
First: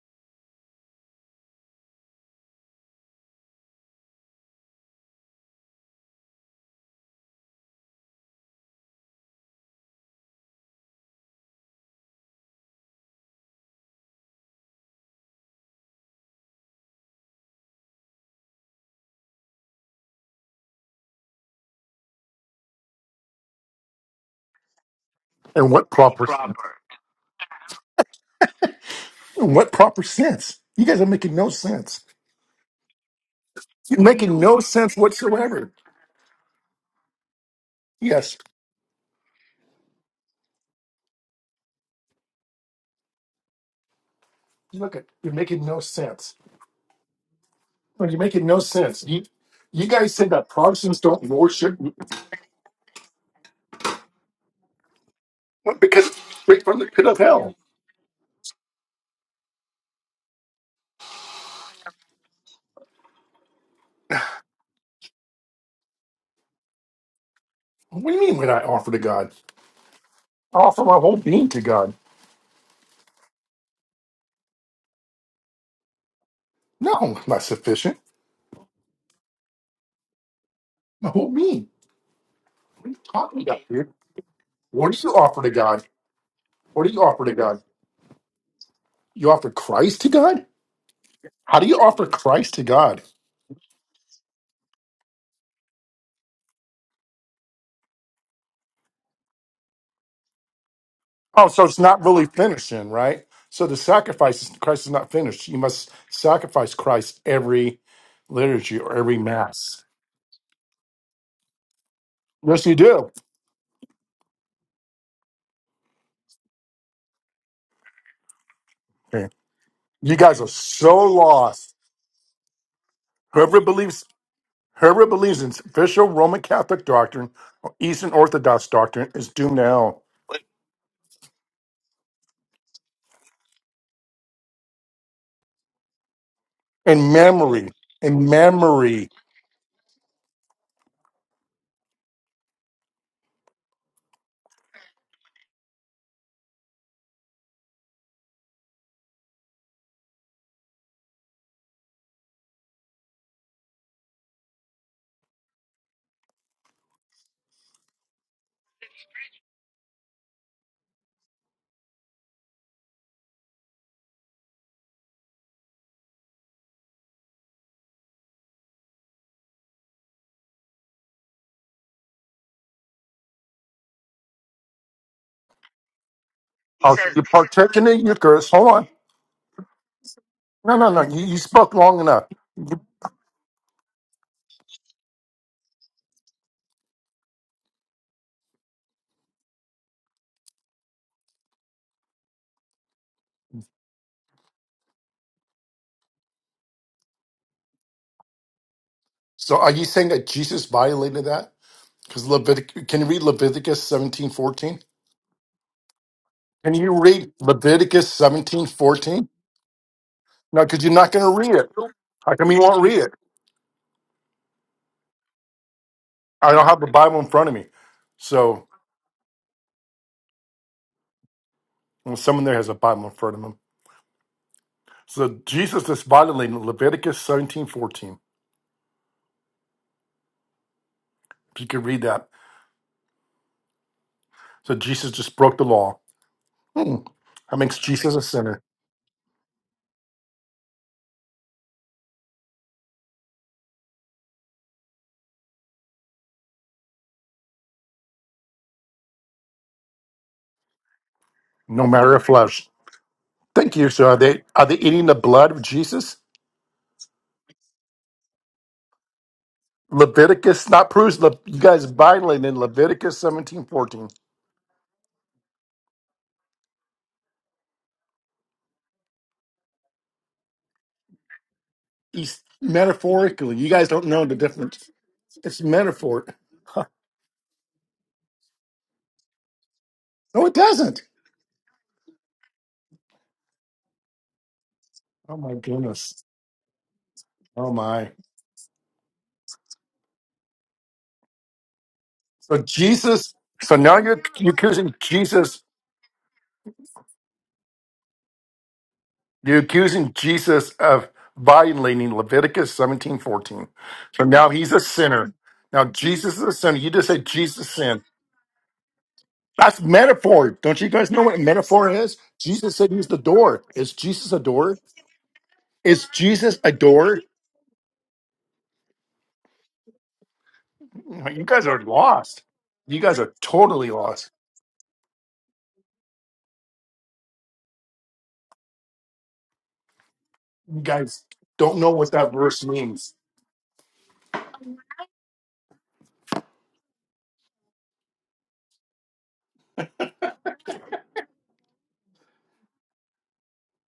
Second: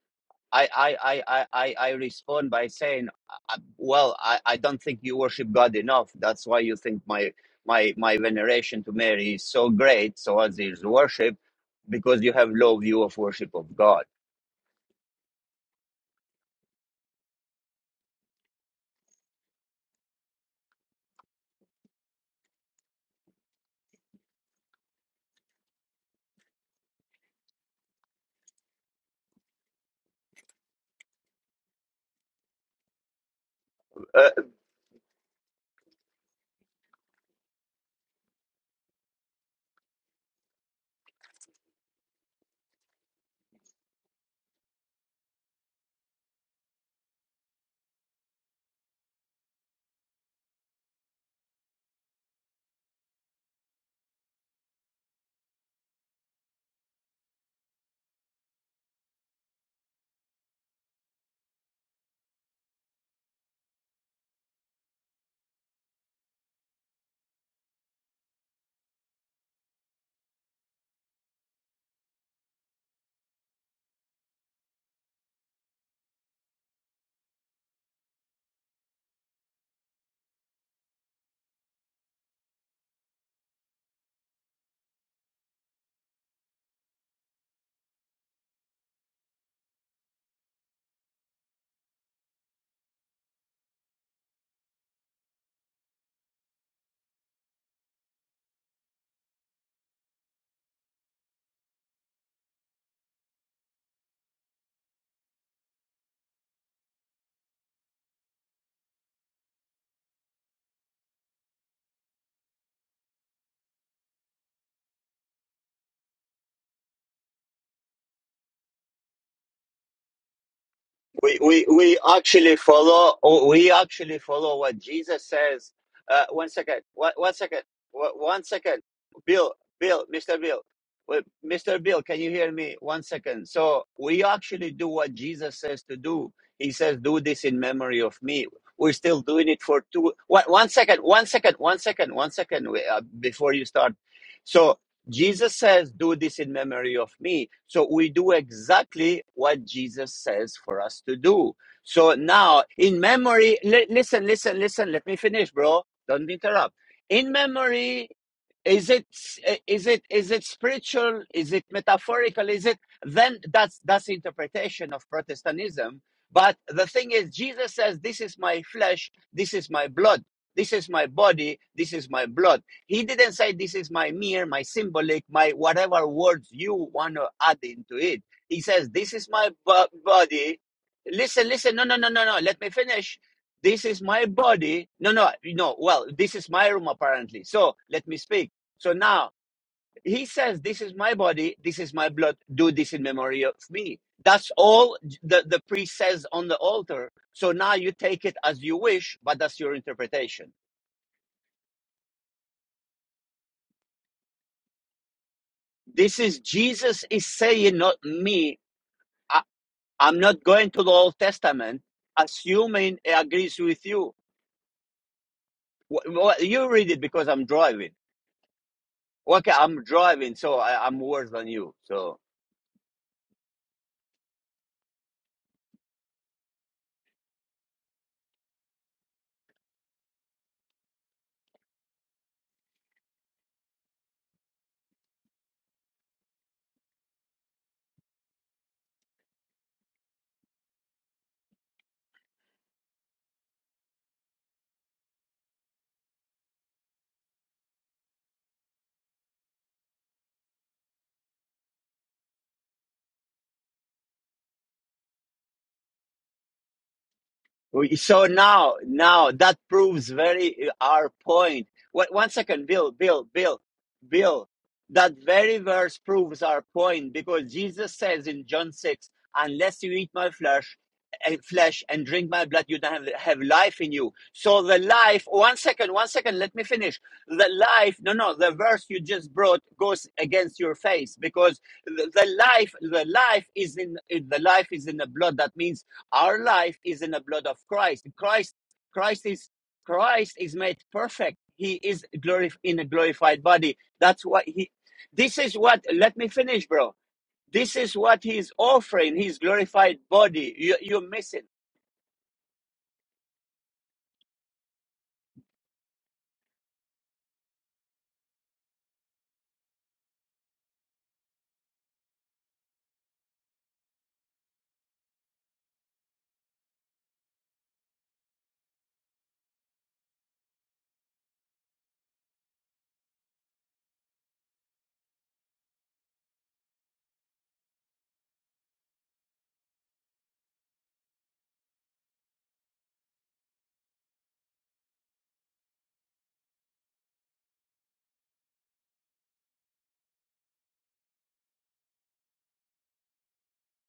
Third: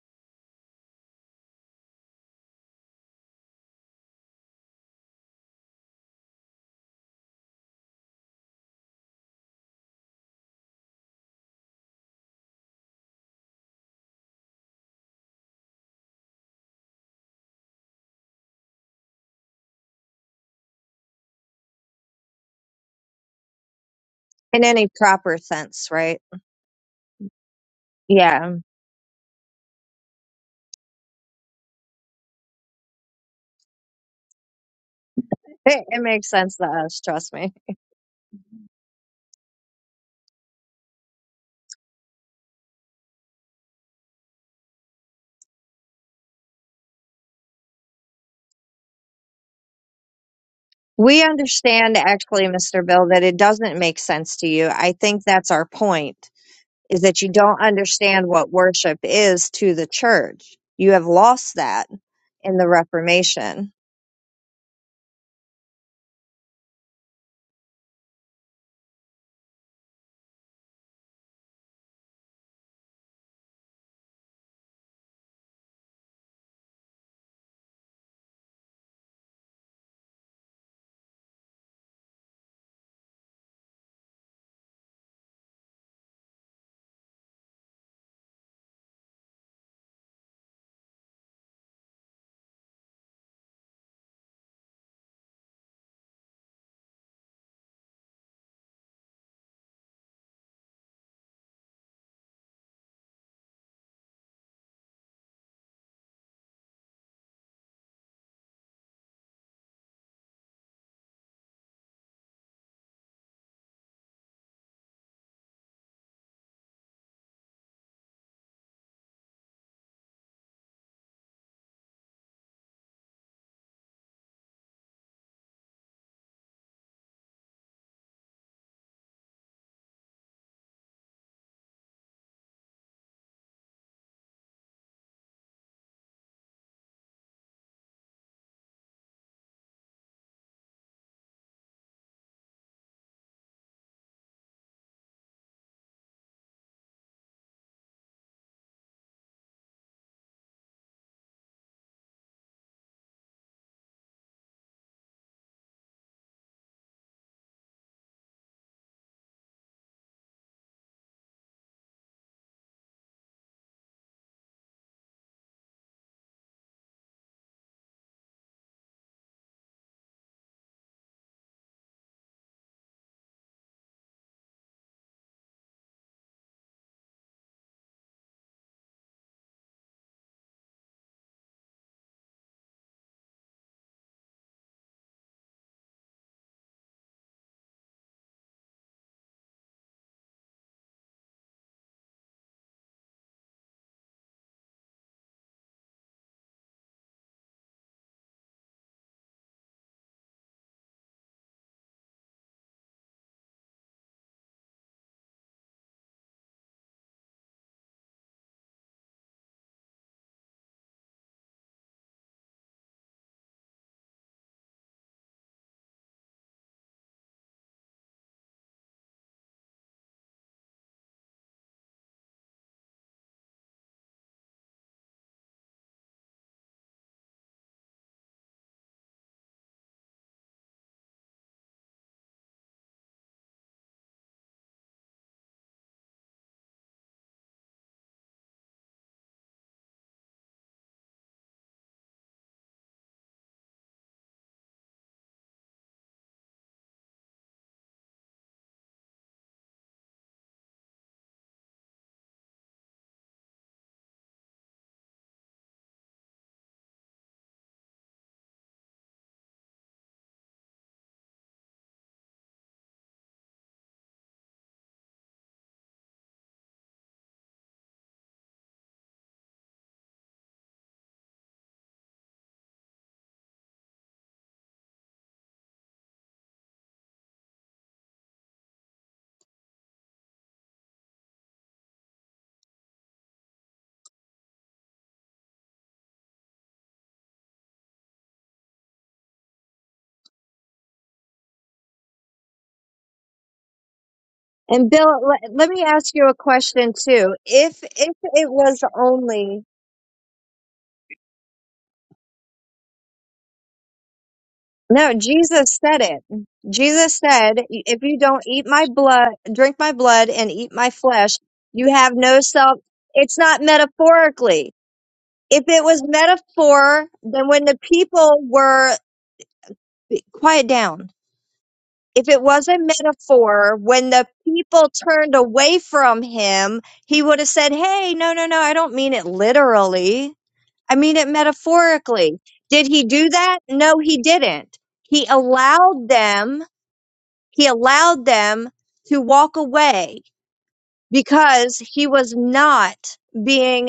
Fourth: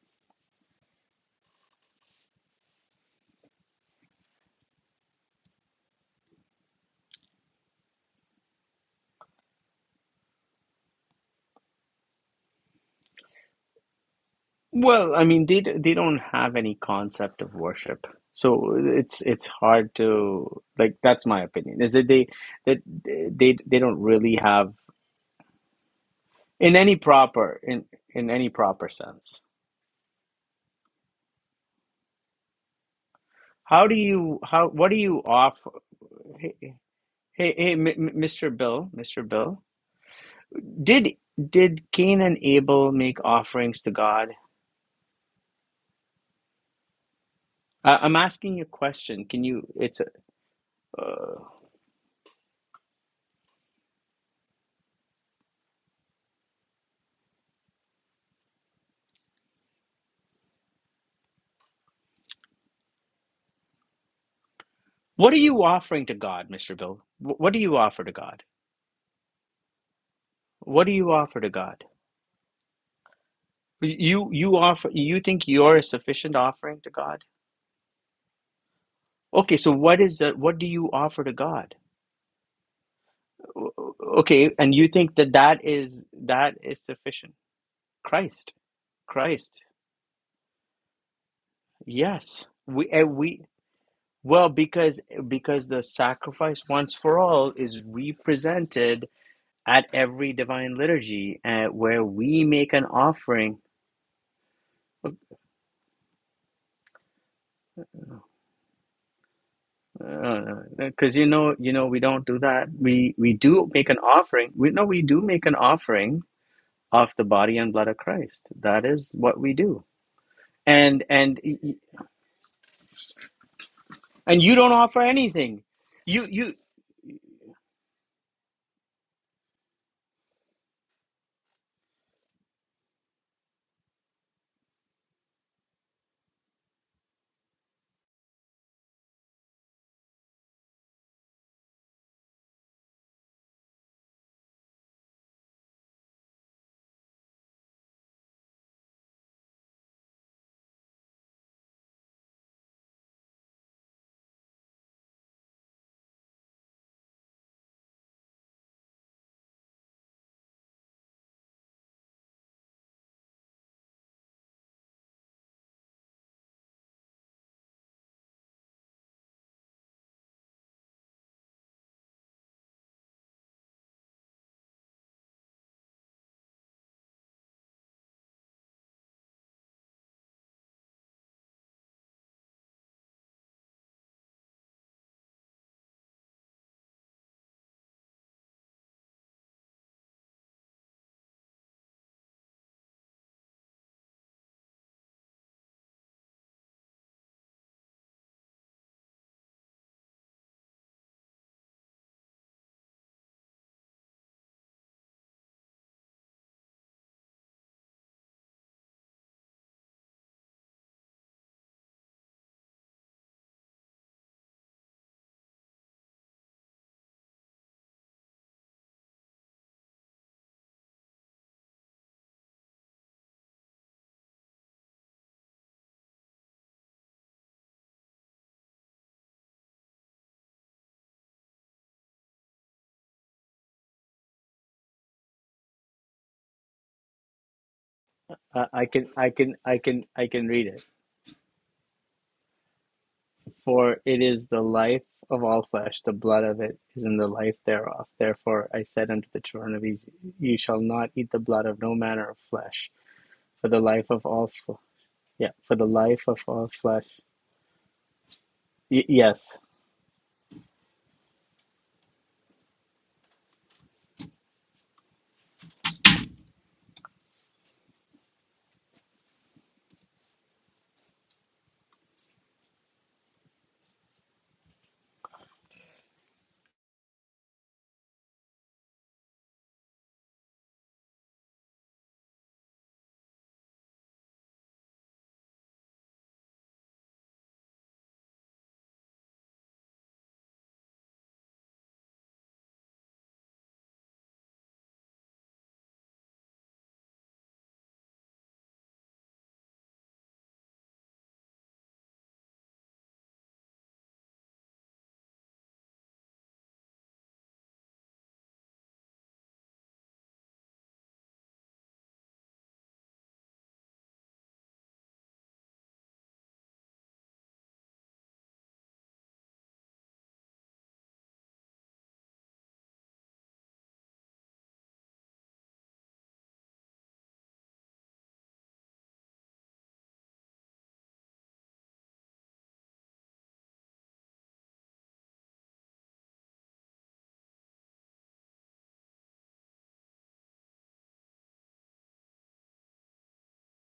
I I I I I respond by saying, uh, well, I, I don't think you worship God enough. That's why you think my my my veneration to Mary is so great, so as is worship, because you have low view of worship of God.
well, I mean, they they don't have any concept of worship, so it's it's hard to like. That's my opinion. Is that they that they they don't really
in
have
any proper
And
sense,
what
right?
proper
in any proper in in any
Yeah.
proper sense
and what proper sense? You guys are making no sense.
how do
You're
Uh,
making
you
no
how what do
sense
you
whatsoever.
offer
It, it makes
hey
sense to
hey,
us. Trust me.
hey M- M-
Yes.
mr bill mr bill did did cain and abel make offerings to god
Look at you're making no sense.
I
No,
i'm
You're making
asking
no
you a
sense. You,
question can you
you
it's
guys said that Protestants
a,
We
don't
uh,
worship
understand, actually, Mr. Bill, that it doesn't make sense to you. I think that's our
because
point.
straight from the
is
pit of
that you
hell.
don't understand what worship is to the church. You have lost that in the Reformation.
what are you offering to god mr bill Wh- what do you offer
What
to
do you mean
god
when I offer to God? I offer
what do
my
you
whole
offer
being
to
to
god
God.
you you offer you think you're a sufficient offering to
No,
god
not sufficient.
okay so what is that what do you
My
offer
whole
to
being.
god
What are you talking about, dude?
Okay, and you
What do you
think that
offer to
that
God?
is that is
What do you offer to
sufficient?
God?
Christ,
You offer
Christ.
Christ to God? How do you offer
Yes,
Christ to
we
God?
uh, we well because because the sacrifice once for all is represented at every divine liturgy,
Oh, so
uh,
it's not
where
really
we make an
finishing, right?
offering.
So the sacrifice, Christ is not finished. You must sacrifice Christ every liturgy or every mass.
Because you know, you know, we don't do
Yes,
that.
you do.
We we do make an offering. We no, we do make an offering of the body and blood of Christ. That is
Okay.
what we do
You guys are so
and
we,
and
we
lost.
we actually follow oh,
Whoever
we
believes,
actually
and you
follow
don't
what
offer
whoever
jesus
believes in
anything
says
official
uh
you
Roman
one
you
second
Catholic
one,
doctrine
one second
or Eastern
one one
Orthodox
second
doctrine is
bill
doomed to hell.
bill mr bill Wait, mr bill can you hear me one second so we actually do what jesus says to do he says
In
do this in
memory,
memory of
in
me we're
memory
still doing it for two. two one, one second one second one second one second We- uh, before you start so Jesus says, Do this in memory of me. So we do exactly what Jesus says for us to do. So now, in memory, li- listen, listen, listen, let me finish, bro. Don't interrupt. In memory, is it is it is it spiritual is it metaphorical is it then that's that's interpretation of protestantism but the thing is jesus says this is my flesh this is my blood this is my body this is my blood he didn't say this is my mere, my symbolic, my whatever words you
of
want
the
to add
partaking of the
into it.
Eucharist.
He
Hold on.
says, This is my body.
No, no, no. You, you
Listen,
spoke
listen. No, no,
long
no, no,
enough.
no. Let me finish. This is my body. No, no, no. Well, this is my room, apparently. So let me speak. So now he says, This is my body. This is my blood. Do this in memory of me. That's all the, the priest says on the altar. So now you take it as you wish, but
So
that's
are
your
you saying that
interpretation.
Jesus violated that? Because Leviticus, can you read Leviticus seventeen fourteen?
This is
Can you
Jesus is
read
saying, not
Leviticus
me.
seventeen fourteen?
I, I'm not
No,
going to
because
the
you're not
Old
going to read it.
Testament,
How come you won't
assuming
read
it
it?
agrees with you. Wh- wh-
I don't
You
have the
read it
Bible in
because I'm
front of me.
driving.
So
Okay, I'm driving, so I, I'm worse than you. So.
well, someone there has a Bible in front of them. So Jesus is violating Leviticus seventeen fourteen. If you could read that. So Jesus just broke the law. Hmm. That makes Jesus a sinner,
uh, i can i can i can i can read it for it is the life of all flesh the blood of it is in the life thereof therefore i said unto the children of israel you shall not eat the blood of
no
no
matter of
manner of
flesh.
flesh for
Thank
the
you.
life
So are
of
they
all
are they
fl-
eating the blood
yeah
of
for the
Jesus?
life of all flesh
We- So now,
y-
now that
yes
proves very
Leviticus,
uh,
not
our
proves. Le, you
point.
guys
What, one
violating
second, Bill,
Leviticus
Bill, Bill,
seventeen fourteen.
Bill. That very verse proves our point because Jesus says in John six, "Unless you eat my flesh, and flesh and drink
He's
my blood, you don't have, have
metaphorically. You
life
guys
in
don't
you."
know the
So the
difference.
life. One
It's
second, one
metaphor.
second. Let me finish. The life. No, no. The verse you just brought goes
No, it
against your
doesn't.
face because the, the life, the life is in the life is in the
Oh
blood. That
my
means
goodness.
our life is in the blood of
Oh
Christ.
my.
Christ, Christ is Christ is made perfect. He is glorif
So
in a
Jesus.
glorified
So
body.
now you're
That's what
you're
he.
And
accusing
Bill,
This
let,
is
Jesus.
let me
what.
ask
Let me
you a
finish,
question
bro.
too.
This
If
is
if
what
it
he's
was
offering. His
You're
only
glorified
accusing
body.
Jesus
You you
of
miss it
violating Leviticus seventeen fourteen. So now he's a
no,
sinner.
Jesus
Now
said it.
Jesus is a sinner. You just
Jesus
said
said,
Jesus sinned.
"If you don't eat my blood, drink
That's
my blood, and
metaphor.
eat
Don't you
my
guys know
flesh,
what metaphor
you have
is?
no
Jesus
self."
said he's the
It's not
door. Is Jesus a
metaphorically.
door?
If it was
Is Jesus a
metaphor,
door?
then when the people were quiet down
You guys are
if it
lost.
was a
You guys are
metaphor,
totally
when the
lost.
people turned away from him, he would have said, Hey, no, no, no, I don't mean it literally.
You
I mean
guys
it
don't know what that
metaphorically.
verse
Did he
means.
do that? No, he didn't. He allowed them, he allowed them to walk away because he was not being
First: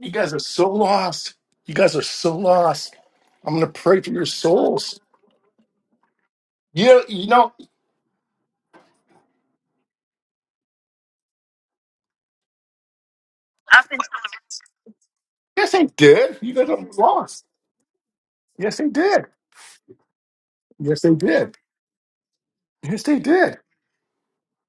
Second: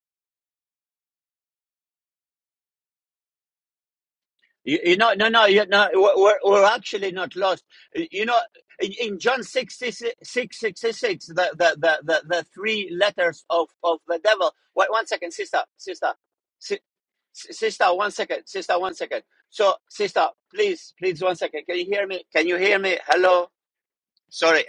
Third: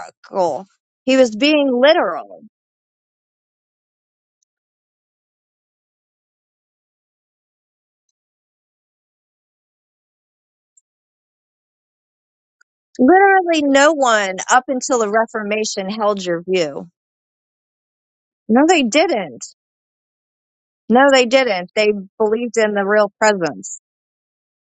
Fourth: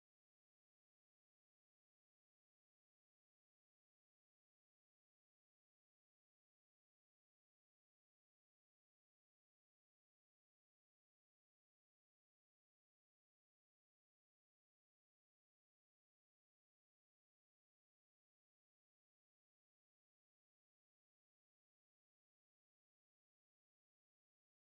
You guys are so
He
lost.
was being
You guys are so
literal.
lost. I'm gonna pray for your
You, you
souls.
know, no, no, you know, we're, we're
Yeah,
actually
you
not
know,
lost. You know, in, in John six 66, 666, the, the, the, the, the three letters
Literally,
of,
no
of the
one
devil.
up
Wait,
until
one
the
second, sister,
yes they
Reformation
sister,
held
did.
your
You guys
si,
are
view.
lost.
si- sister, one second,
No,
Yes
sister,
they
they
one second.
did.
didn't
So, sister, please,
Yes
No,
they
please,
they
one
did.
second.
didn't.
Can you
They
hear me? Can
believed
you
in
hear
the
me?
Yes
real
they
Hello?
did.
presence.
Sorry.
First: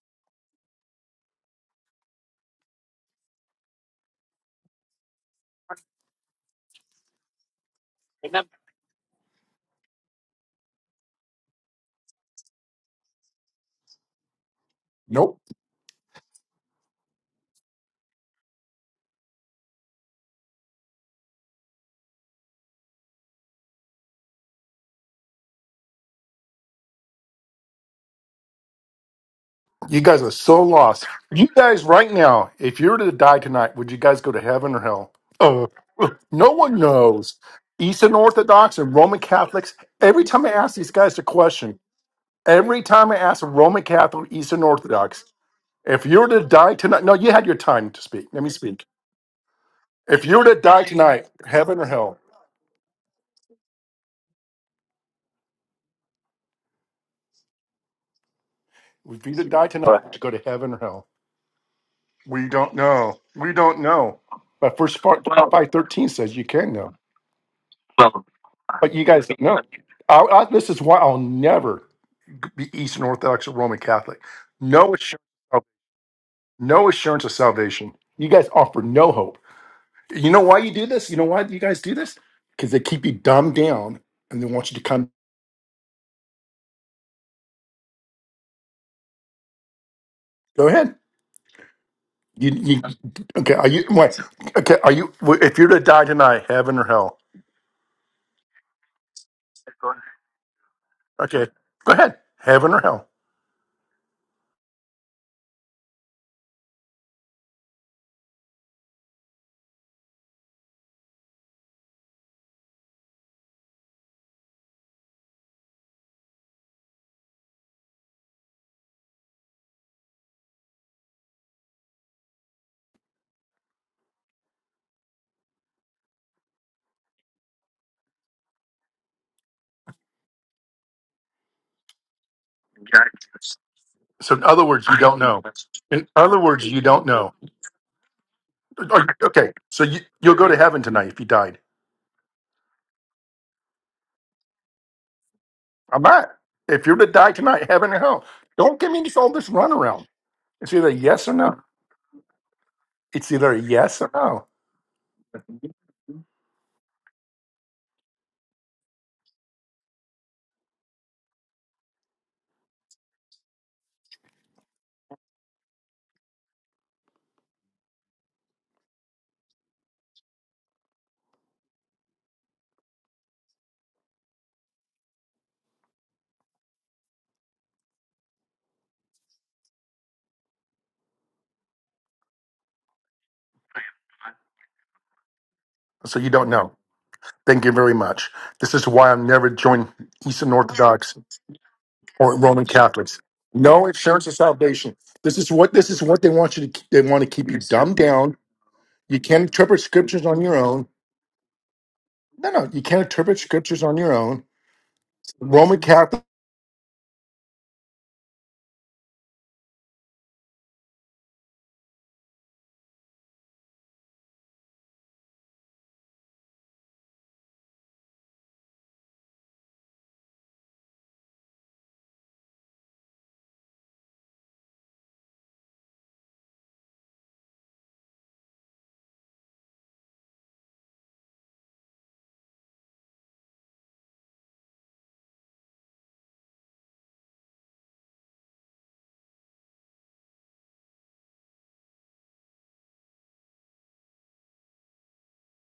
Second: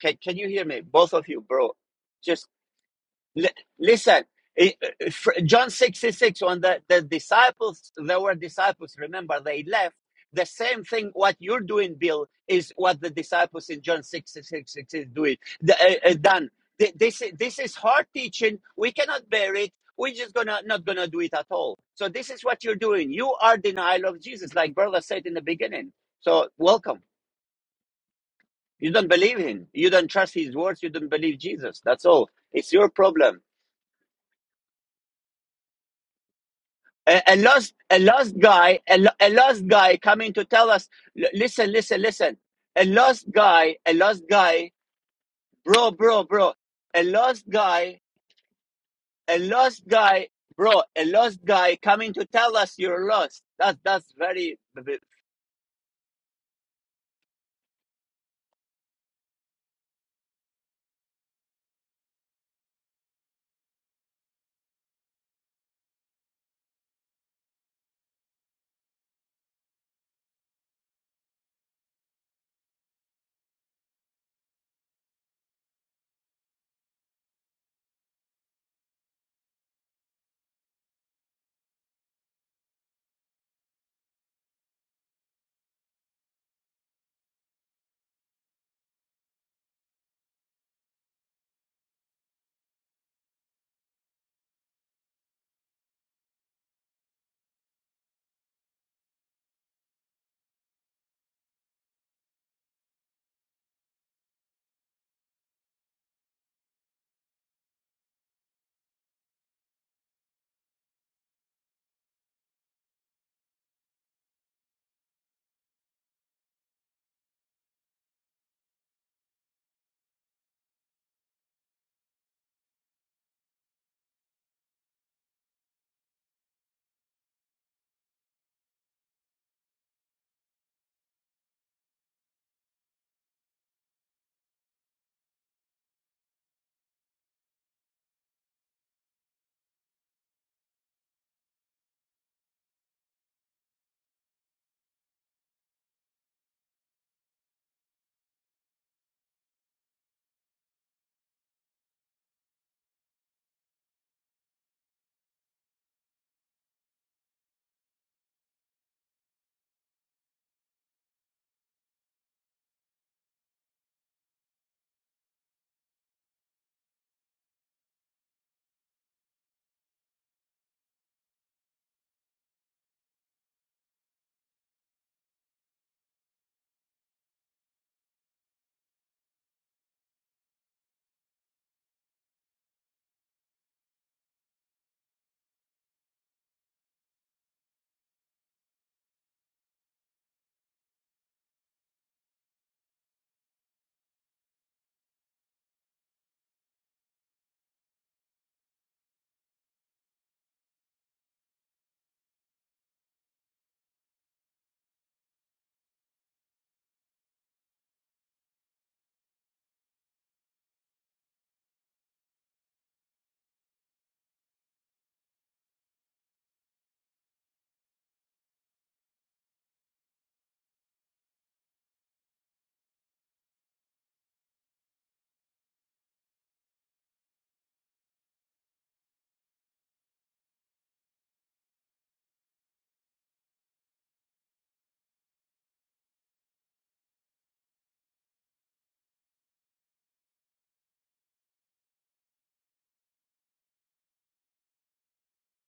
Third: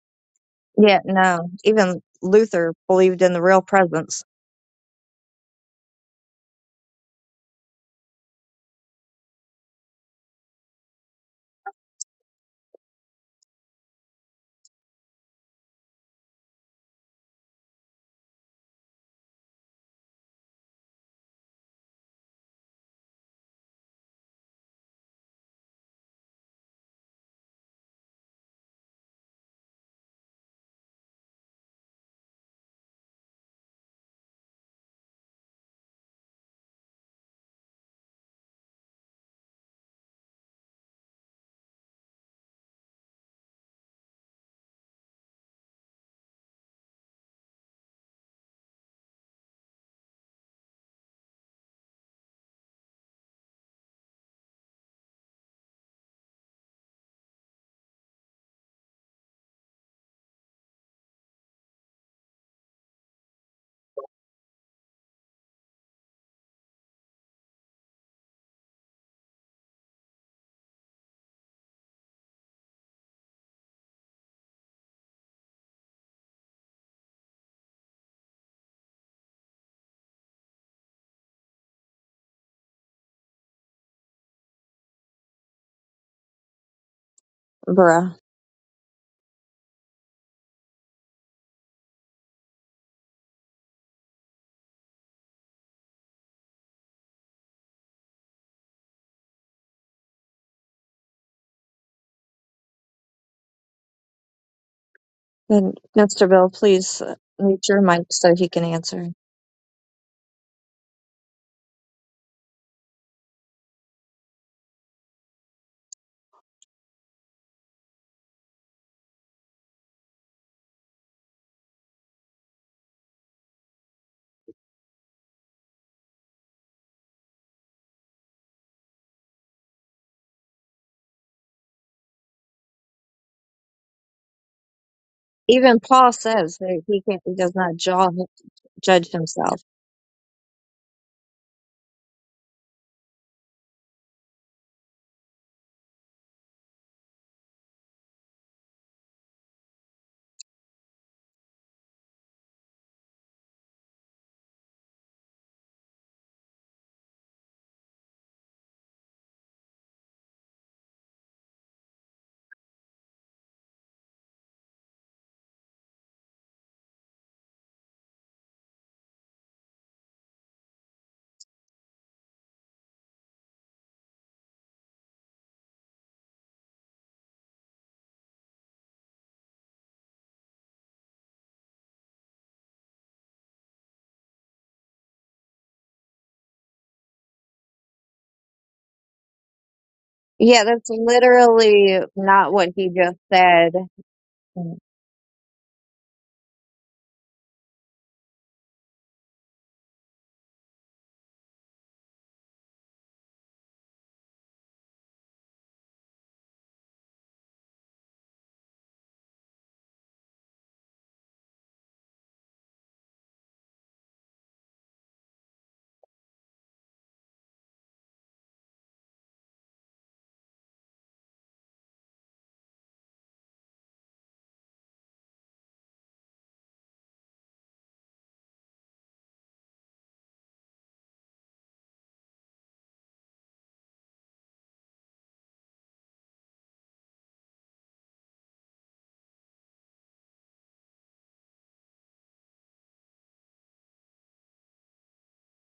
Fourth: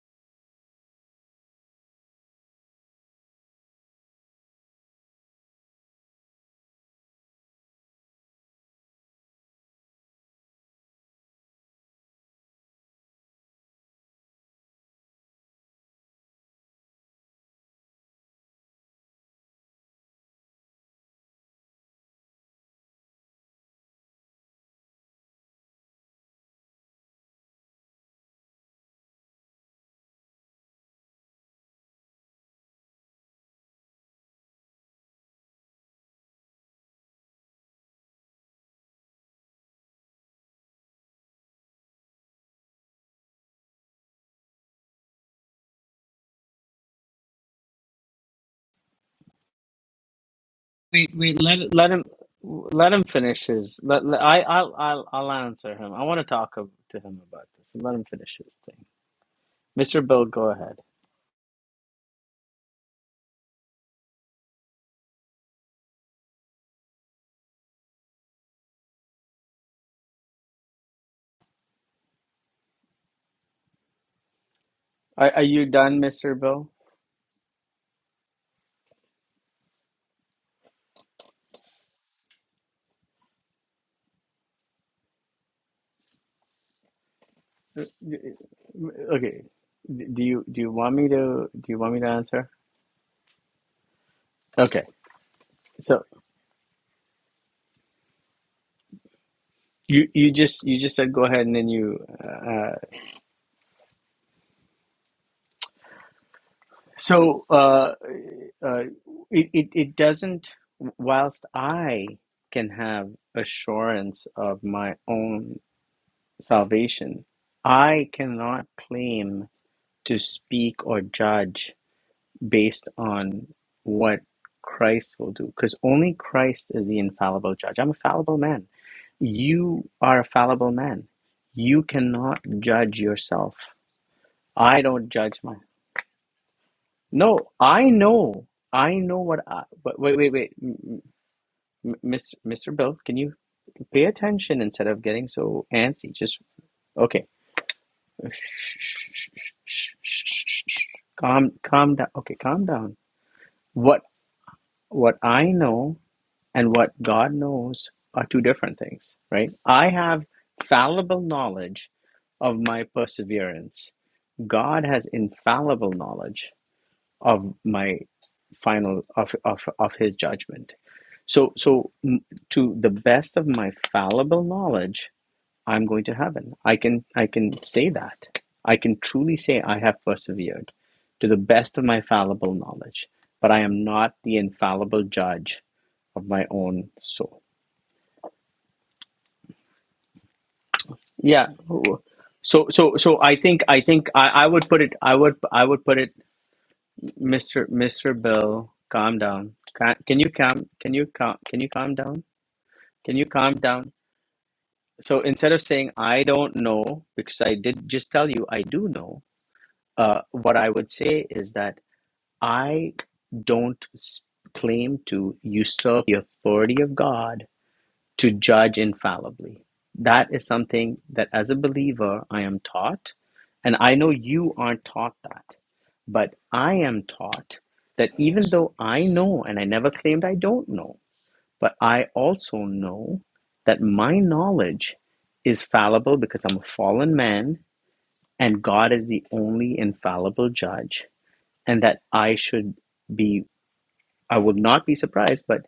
Can, can you hear me?
Yeah,
Both of you,
no.
bro.
Even
Just.
Luther believed in the
L-
real presence.
listen, i- fr- John 66, when the, the disciples, there were disciples, remember, they left. The same thing what you're doing, Bill, is what the disciples in John 66 is doing,
Nope.
the, uh, uh, done. Th- This, i- this is hard teaching. We cannot bear it. We're just gonna not gonna do it at all. So this is what you're doing. You are denial of Jesus, like brother said in the beginning. So welcome. You don't believe him. You
You
don't
guys are
trust his
so
words. You
lost.
don't believe
You
Jesus.
guys
That's
right
all.
now,
It's
if
your
you were to die
problem.
tonight, would you guys go to heaven or hell? Uh, no one
a, a
knows.
lost a
Eastern
lost
Orthodox
guy
and
a, lo-
Roman
a lost
Catholics,
guy
every
coming to
time I
tell
ask
us
these guys a
"L- listen
question,
listen listen
every
a
time I
lost
ask a
guy
Roman
a lost
Catholic, Eastern
guy
Orthodox.
bro
If you
bro
were to
bro
die
a
tonight, no, you had
lost
your time
guy
to speak. Let me speak.
a lost
If
guy
you were to
bro
die
a
wait
tonight,
wait
lost
let
guy
heaven or
let him
coming
hell,
to tell us
let him
you're lost
finish
that
his let,
that's
let- i
very
I'll, I'll i'll answer him i want to talk ab- to him about this let him finish his thing
if you were to die tonight,
mr
would you
bill
go to
go
heaven
ahead
or hell? We don't know. We don't know. But First five thirteen says you can know, but you guys don't know. I, I, this is why I'll never be Eastern Orthodox or Roman Catholic. No assurance,
Are, are
of,
you done, Mr. Bill?
no assurance of salvation. You guys offer no hope. You know why you do this? You know why you guys do this? Because they keep you dumbed down and they want you to come.
Uh,
Bruh.
y- y- Okay. D- Do you do
Go
you
ahead.
want me to do you want me to answer?
You, you, okay, are you, wait, okay,
Okay.
are you, if you're to die
So
tonight, heaven or hell?
you you just you just said go ahead
Okay,
and then
go
you
ahead,
uh
heaven
uh,
or hell.
And Mr. Bill, please uh,
so
mute your
uh
mic so he can
uh
answer.
it it, it doesn't whilst I can have assurance of my own salvation, I cannot claim to speak or judge based on what Christ will do, because only Christ is the infallible judge. I'm a fallible man. You are a fallible man. You cannot judge yourself.
So, in other
I
words, you
don't
don't
judge
know.
my.
Even
In
Paul
other
says
words, you
that he
don't
can't,
know.
he
No,
does not
I
ju-
know. I
Are you-
judge
know what
Okay,
himself.
I.
so
But
you,
wait, wait,
you'll go
wait,
to heaven
M-
tonight if you died.
m- Mr. Mr. Bill, can you pay attention instead of getting so
I'm
antsy?
not.
Just
If you're to
okay.
die tonight, heaven or hell,
Shh,
don't give me
shh,
this, all
shh,
this
shh, shh.
runaround.
shh,
It's
shh.
either yes or
Calm,
no.
calm down. Okay, calm down.
It's either
What
yes or no.
what I know and what God knows are two different things, right? I have fallible knowledge of my perseverance. God has infallible knowledge of my final of of, of his judgment. So so mm, to the best of my fallible knowledge, I'm going to heaven. I can I can say that. I can truly say I have persevered to the best of my fallible knowledge, but I am not the infallible judge
So,
of
you
my
don't know.
own soul.
Thank you very much. This is why I'm never joined Eastern
Yeah, that's
Orthodox
Yeah.
literally
or
not
Roman
So
what he
so
just
Catholics.
so I think
said.
I
No
think
assurance
I,
of
I would put
And
it
salvation.
I would
This is
I
what
would
this
put
is
it
what they want you to. They want to keep you
Mr.
dumbed
Mr.
down.
Bill calm
You can't
down.
interpret
Can, can
scriptures
you
on your
calm
own.
can you calm can you calm down?
No, no, you can't
Can you
interpret
calm
scriptures
down?
on your own.
So instead of
Roman
saying I
Catholic.
don't know because I did just tell you I do know, uh, what I would say is that I don't s- claim to usurp the authority of God to judge infallibly. That is something that as a believer I am taught, and I know you aren't taught that, but I am taught that even though I know, and I never claimed I don't know, but I also know that my knowledge is fallible because I'm a fallen man and God is the only infallible judge, and that I should be, I would not be surprised, but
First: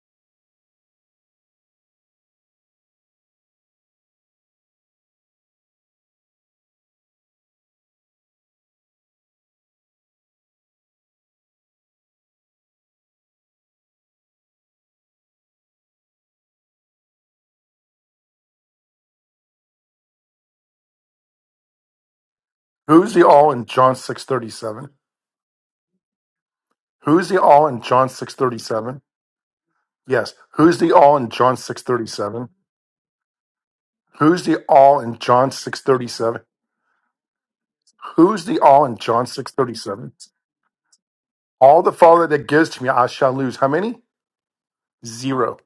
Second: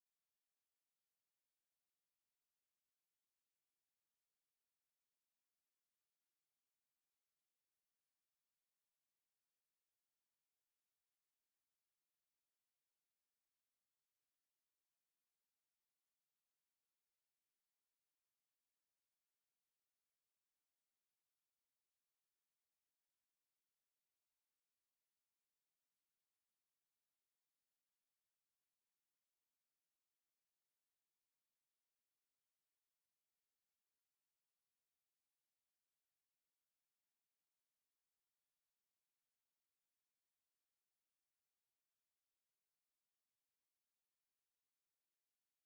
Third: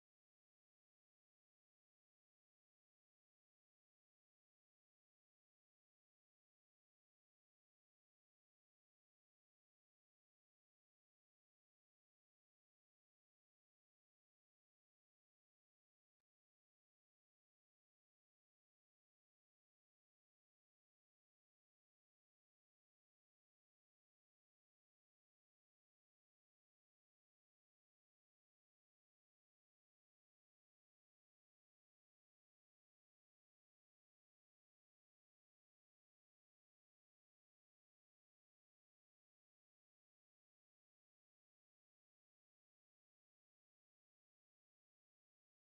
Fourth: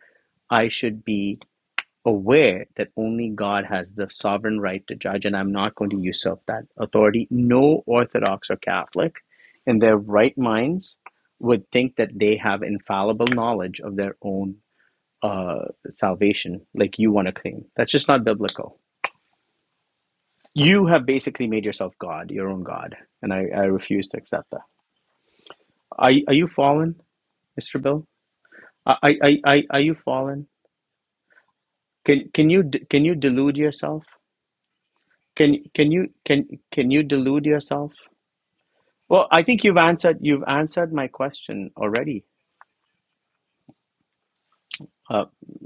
I should be aware that only God has the sovereign right to judge, and I'm not going to usurp that authority. No Orthodox or Catholic in their right minds would think that they have infallible knowledge of their own uh, salvation, like you want to claim. That's just not biblical. You have basically made yourself God, your own God,
Who's the
and I,
all
I
in John
refuse to
six thirty
accept that.
seven?
Are, are you fallen,
Who's the all
Mr.
in
Bill?
John six thirty
Are,
seven?
are, are, are you
Yes.
fallen?
Who's the all in John six thirty
Can,
seven?
can, you, can you delude yourself?
Who's the all in John
Can
six
can
thirty
you
seven?
can can you delude yourself?
Who's the all in John
Well, I
six
think
thirty
you've
seven?
answered you've answered my question
All the
already,
Father that gives to me, I shall lose. How many?
uh,
Zero.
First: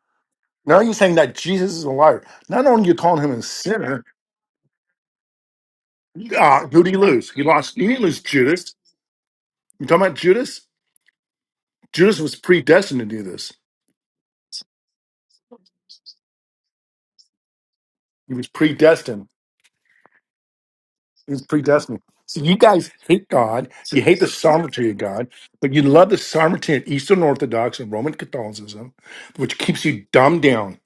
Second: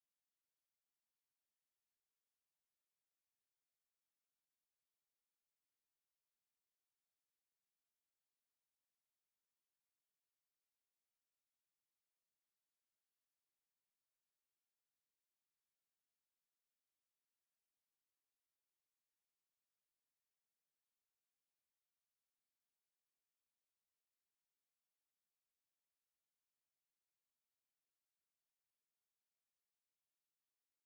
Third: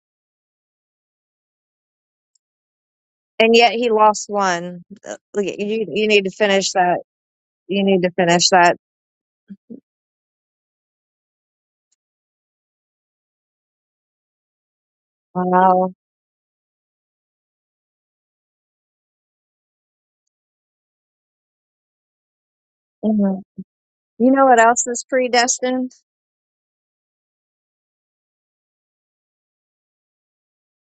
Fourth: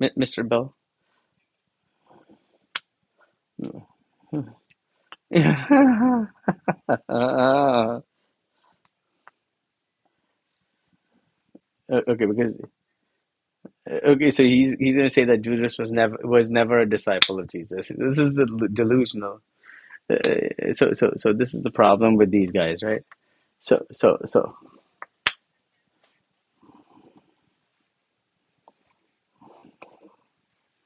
M- Mr. Bell.
Now you're saying that Jesus is a liar. Not only you calling him a
yet he
sinner,
lost one. Uh, You, you need to
uh,
finish
who did he
that.
*laughs*
lose? He lost.
You
He
Uh,
didn't
need to
lose
finish
Judas.
that.
You talking about Judas? Judas
okay,
was
because
predestined to do this.
okay, so he's he's going to say that Judas was
Wow.
never was never a disciple of Jesus. This is
He
the
was
l-
predestined.
delusional. Uh, so so so
He was
this is the
predestined.
problem with
So
these
you
guys,
guys
right?
hate
Mm-hmm.
God.
So
You
so
hate the
You know
so
what else
sovereignty of
is
God, but you
predestined?
love the sovereignty of Eastern Orthodox and Roman Catholicism, which keeps you dumbed down.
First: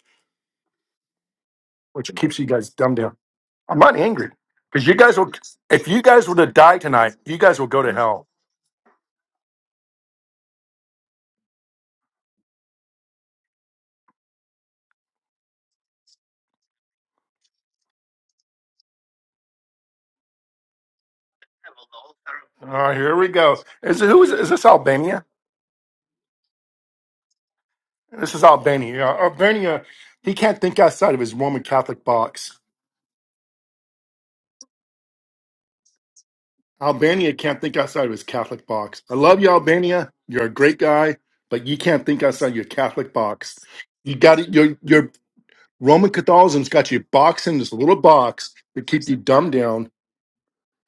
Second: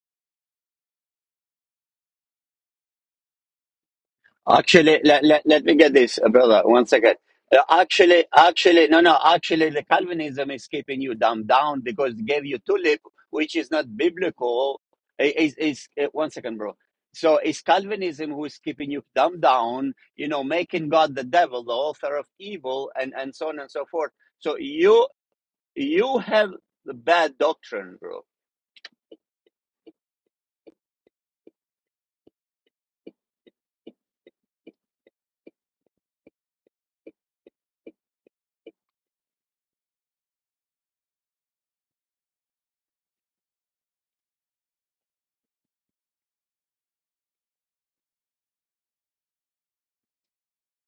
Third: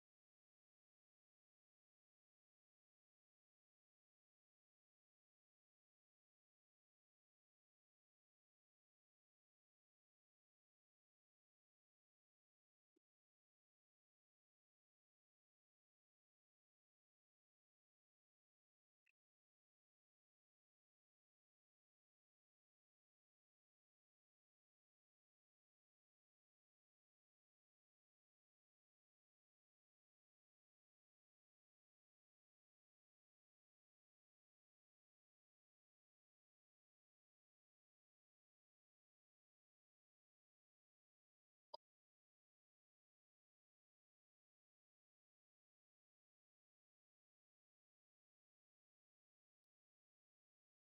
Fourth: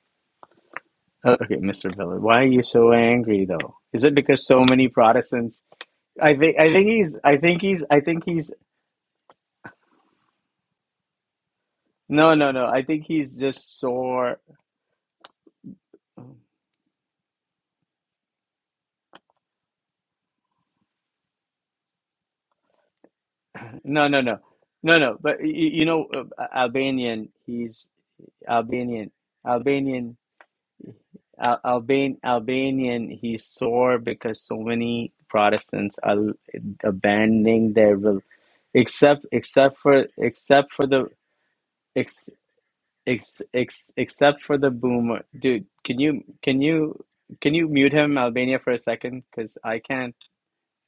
uh, okay, Mr.
Which
Bell,
keeps
why
you
are you
guys
so
dumbed down.
angry though?
I'm not
Is it
angry
because so
because
many
you
Actually,
guys
let,
will.
let,
Protestants?
let me
If
get
you
this,
guys
uh,
I
were to
think
brother.
I
die
One
think
tonight,
second.
he's
you
I
guys
Uh,
think
will go
he's
to
I
hell
think
actually,
he's
actually, no, no. Actually, the Calvinism is keeping you dumb down because it
No,
gave
no,
you
no. I
tulip,
think he's
which is
just
not
sore.
biblical. I- Is is uh, one second, bro. So it's Calvinism who is keeping you dumb down. You know, making God the devil, the author of
All
evil,
right,
and
here we
and so
go.
on and so
Is it,
No,
forth.
no,
who is,
no,
is
So
this?
no,
you
no.
Albania?
But you, you know,
you
uh,
have the
Albanian.
bad
He's
doctrine, bro.
This is Albania. Yeah,
Albanian.
Albania.
Albanian.
He can't think outside of his
Al
Roman Catholic
Alban
box.
Albanian. He's sore because so many Protestants are l-
Albania can't
abandoning
think
their
outside of
rel
his Catholic box. I
except
love you,
except for
Albania. You're a
except
great
for the
guy, but you can't think
ex,
outside your Catholic
ex,
box.
ex,
You got
except
it.
for the
Your your
boomer. Dude, can
Roman
you can
Catholicism's got you
you
boxed
can
in
you
this
mute
little
him,
box
Albania, for a
to keep you
second?
dumbed
Because I
down
can't.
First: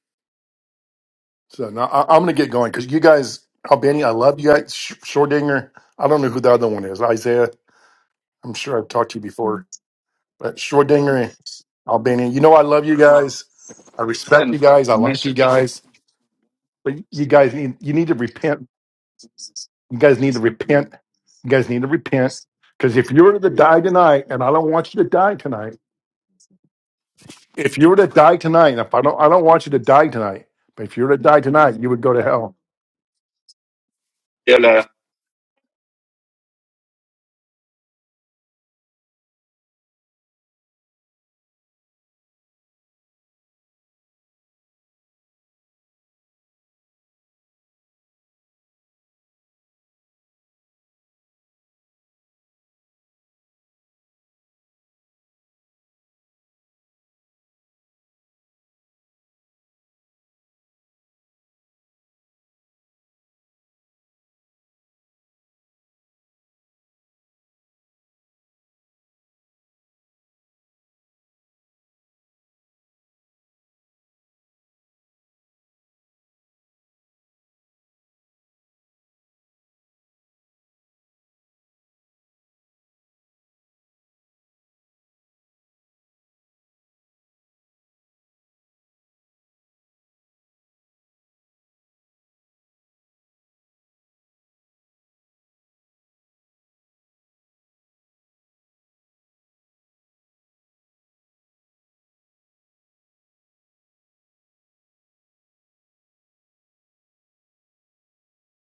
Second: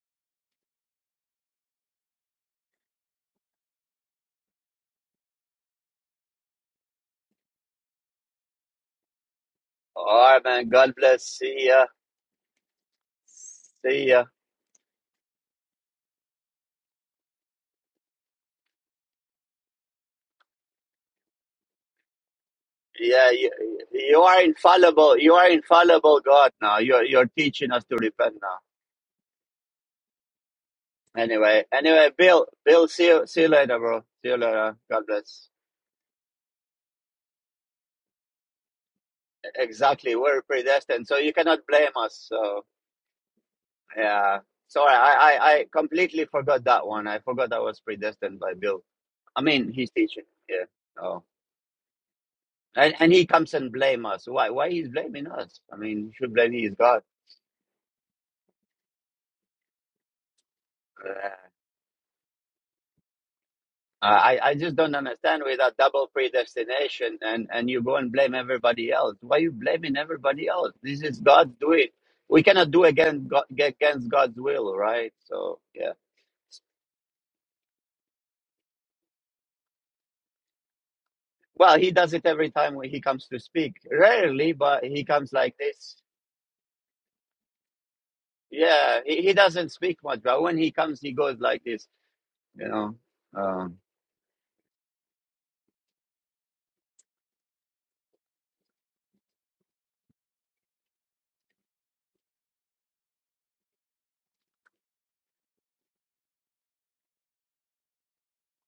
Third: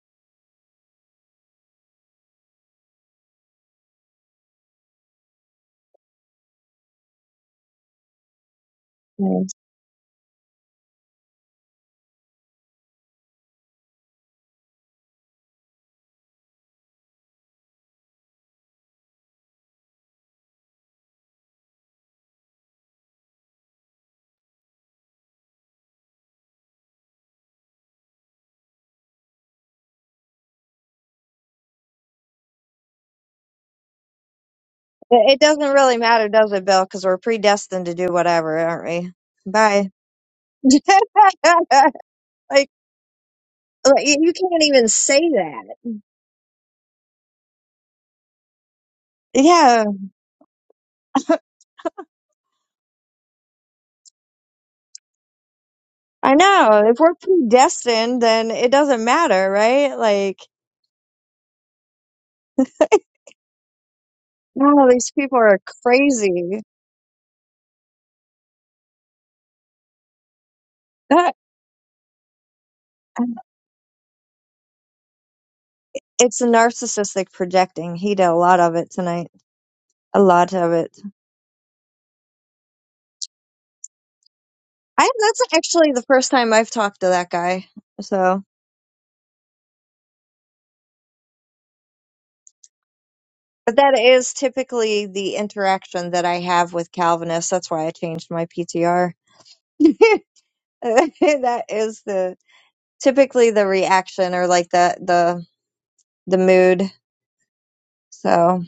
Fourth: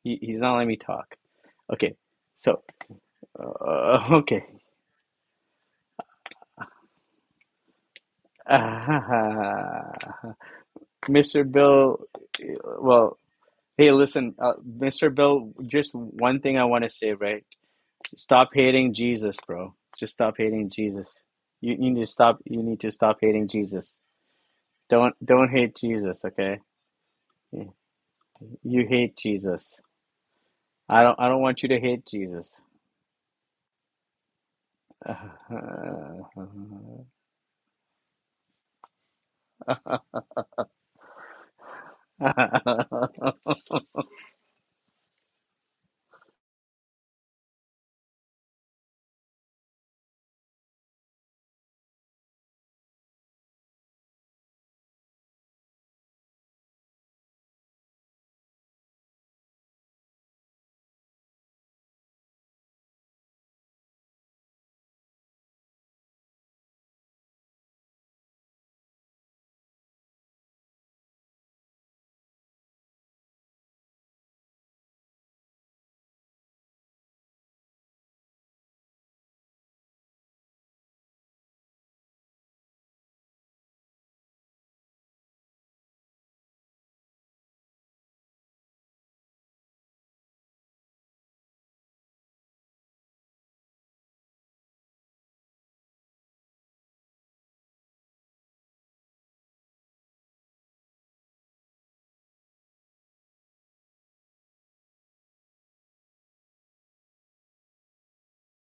He, he's not letting me talk.
So now
Okay,
I, I'm going to get
so.
going because you guys, Albany,
Uh,
I love
okay.
you guys. Sh- Schrodinger, I don't know who the other one is. Isaiah,
*laughs*
I'm sure I've talked to you
Hmm.
before,
All right,
but
man. God bless.
Schrodinger and
Mr.
See ya.
Bill,
Albany, you know I love you
well,
guys.
hey,
I
See ya.
listen,
respect you
uh,
guys. I
Mr.
like you
Bill,
guys,
just one thing I want to
but
say,
you
right?
guys need you need to
Stop
repent.
hating Jesus, bro.
You
Just
guys need
stop
to
hating
repent.
Jesus.
You guys
You,
need to
you need to stop.
repent
You need to
because if
stop
you
Yeah,
were
hating
to
you,
die
Jesus.
you
tonight, and
are
I don't want you to
Don't
infallible.
die
You are
don't
tonight,
hate
infallible,
Jesus,
God.
okay?
Now you're you're teaching
if
us
you were
to
to die
repent now.
tonight, and
You
if I
hate
don't, I don't want you to
Jesus.
die tonight. But if
I
you were
don't.
to
I
die
don't want
Anyway,
you
tonight,
to
you would
hate
anyway,
go to
Bill,
hell
Jesus.
Bill, see you, see you later, bro. See you later. God
It, it
bless.
doesn't really matter, does it, Bill? Because
*laughs*
we're predestined to do whatever, aren't we? Bye.
Exactly, we're
*laughs*
predestined, so you cannot
like,
blame us. So.
like, you you
Yeah.
can't even
Sorry, I,
say
I, I
that.
completely forgot that one. I forgot that was predestined by Bill. I mean,
Yeah,
he's teaching. Yeah. Oh. And and he comes and blame us. Why? Why he's blaming us? I mean, he should
I
blame his
know. If
God.
we're predestined, then it doesn't matter, right? Like,
Yeah. I, I I just
no,
don't
these people
understand
are
with that double
crazy. *laughs*
predestination and, and you go and blame everybody else. Why you blaming everybody else? This is God's doing. We cannot do against God, against God's will, right? So yeah.
it's narcissistic projecting. He did a lot of it tonight. A lot of it.
Well, he does it every time when he comes to speak. Rarely, but he
I
comes
that's
like
actually
this
the first time I've talked to that guy. So.
Yeah, he, he doesn't speak much, but when he comes, he goes like this, you know.
But
Um,
that is typically the interaction that I have with Calvinists. That's why I changed my PTR. *laughs* that is the typically the reaction or like the the the mood. So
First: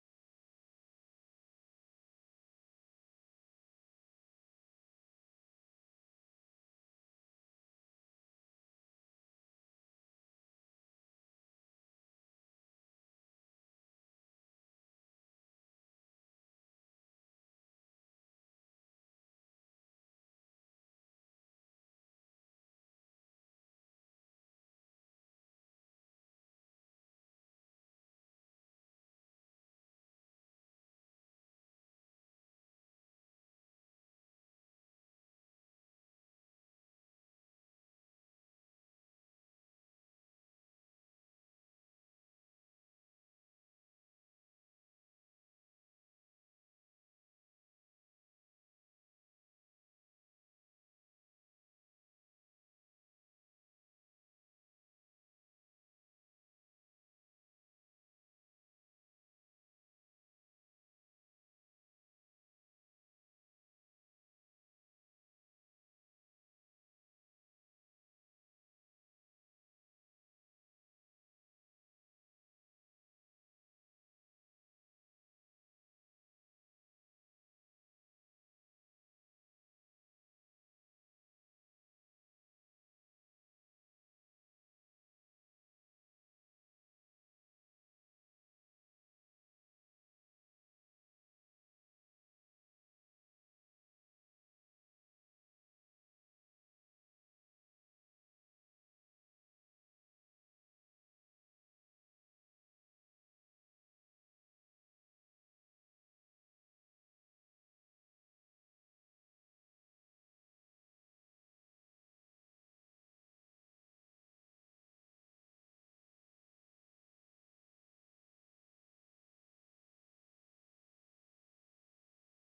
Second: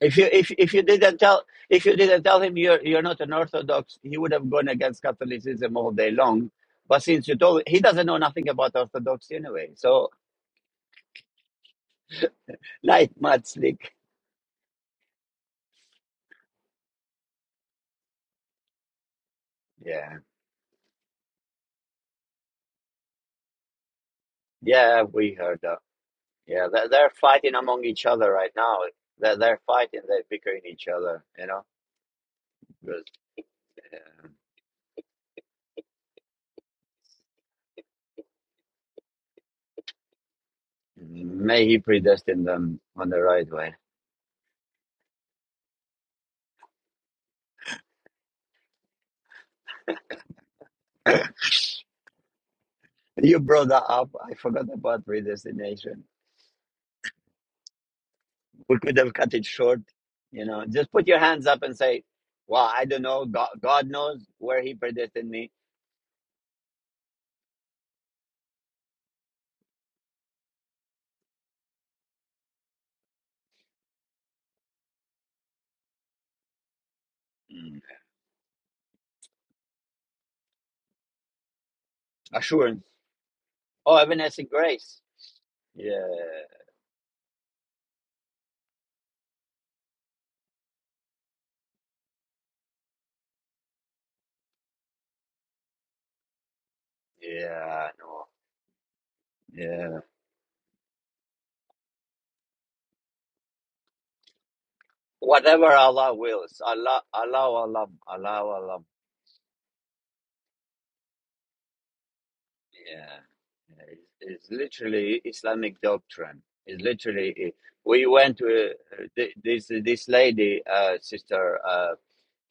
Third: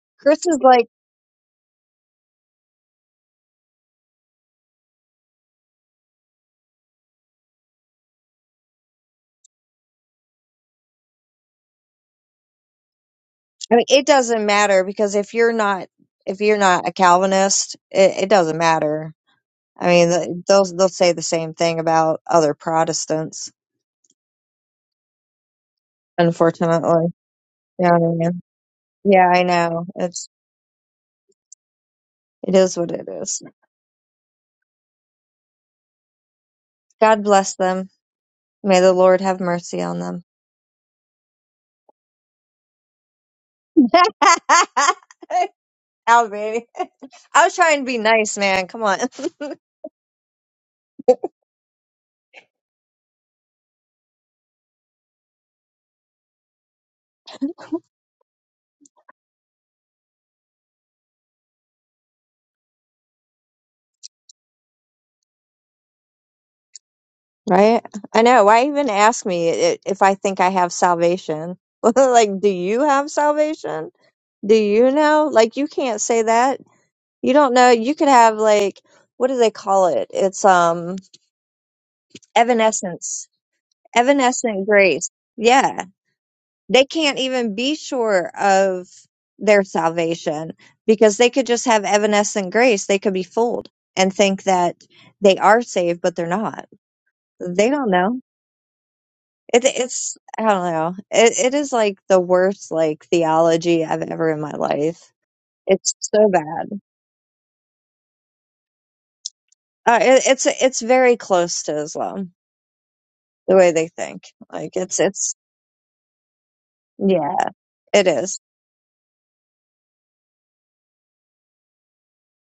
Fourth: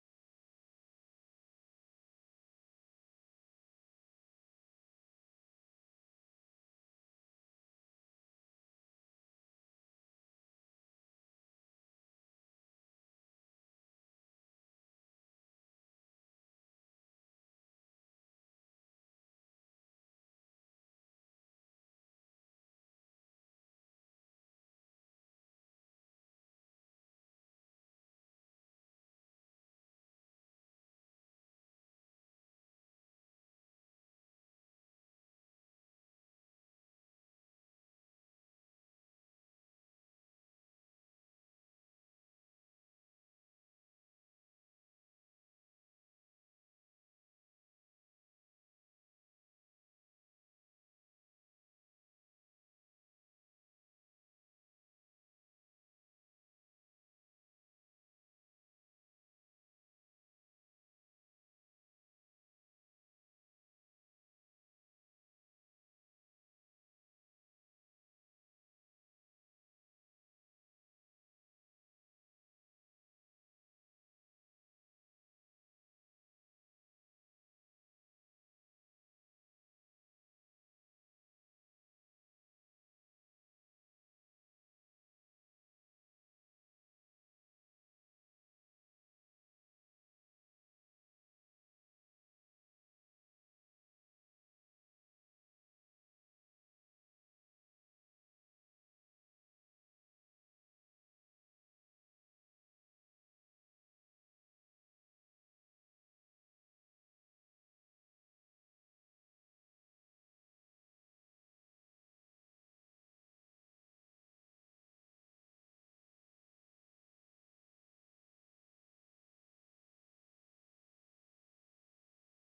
if you
Chris
if
is
if you
like,
didn't tell if you didn't tell him you're you're not an Orthodox, he would have gone against Catholicism all day long. But since you told, he doesn't know nothing about Orthodoxy anyway. So light mud
I mean,
slick.
it doesn't matter because if you're not if you're not a Calvinist, it, it doesn't matter. I mean,
Yeah,
th- they'll they'll say the same thing about other Protestants.
yeah, we heard that. Yeah, they're,
Unfortunately,
they're fighting among
you know
each
what I
other
mean?
right now.
Yeah,
They're,
I
they're
know.
fighting, they're
It's
bickering each other, you know.
it is what
Because,
it is.
yeah.
God bless them. May the Lord have mercy on them.
May he predestine them on the right way.
*laughs* Ow, baby. I was trying to be nice, man. Come on. *laughs*
You brought that up. I forgot about predestination. We could have cut it short. You know, just put your hands up and say, "Well, I don't know. God, God knows where He predestined me."
right? I know. Why even ask me i- if I think I have salvation? *laughs* like, do you have salvation? Do you know? Like, you can't say that. You don't know.
Mm.
You could have, like, what do they call it? It's, um,
Assurance.
evanescence,
Oh, evanescent
evanescent
grace.
grace. Yeah.
Yeah,
they can't even be sure of their salvation because they could just have evanescent grace. They could be fooled and think that they are saved, but they're not. They
yeah,
don't know.
no,
It,
yeah.
it's I don't know. It it is like the worst like theology I've ever in my life.
Whatever
It's
Allah
so
wills,
bad.
Allah, Allah, Allah, Allah, Allah.
Uh, it, it's it's very close to Islam
Yeah,
the way
yeah,
they
it's,
think.
it's
Like it's
literally
it's
Islamic doctrine. It's literally
yeah,
It,
it
we
is.
went to uh, th- this this lady, uh, sister. Uh,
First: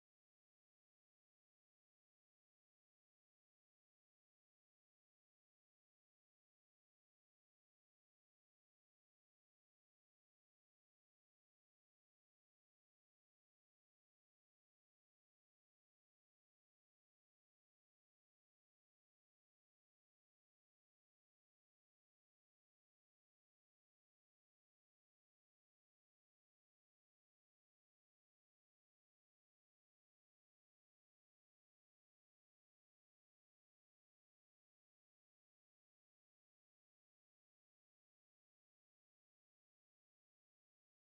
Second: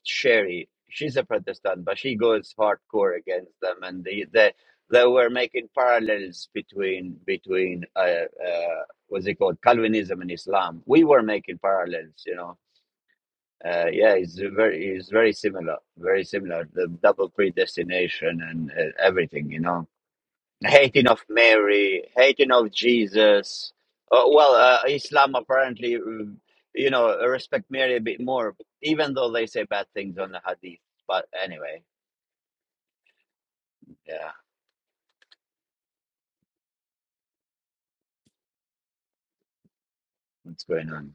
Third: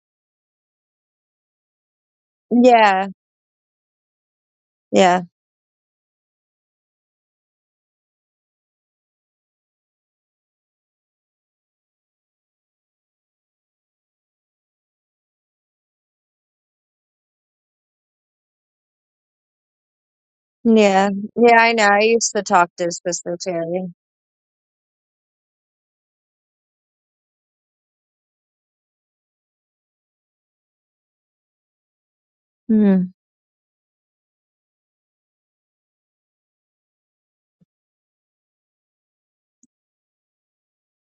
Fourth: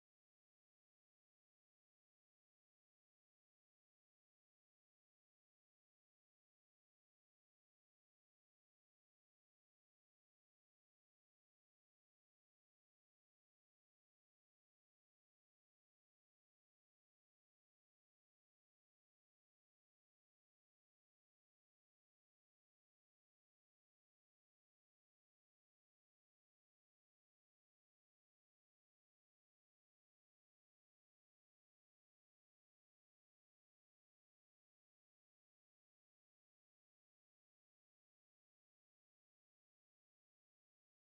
Sherry, she's a Protestant, but she goes
Yeah,
hardcore against them, and they they, they
yeah,
were making parallels between between uh, uh, what's it called Calvinism and Islam. We were making parallels, you know. Uh, yeah, it's very it's very similar, very similar. The double predestination and uh, everything, you know hating
yeah,
of
yeah. I know. I
Mary,
used to
hating
talk
of
to his sister
Jesus.
Terry.
Uh, well, uh, Islam apparently, mm, you know, respect Mary a bit more, even though they say bad things on the Hadith. But anyway,
Hmm.
yeah, what's going on?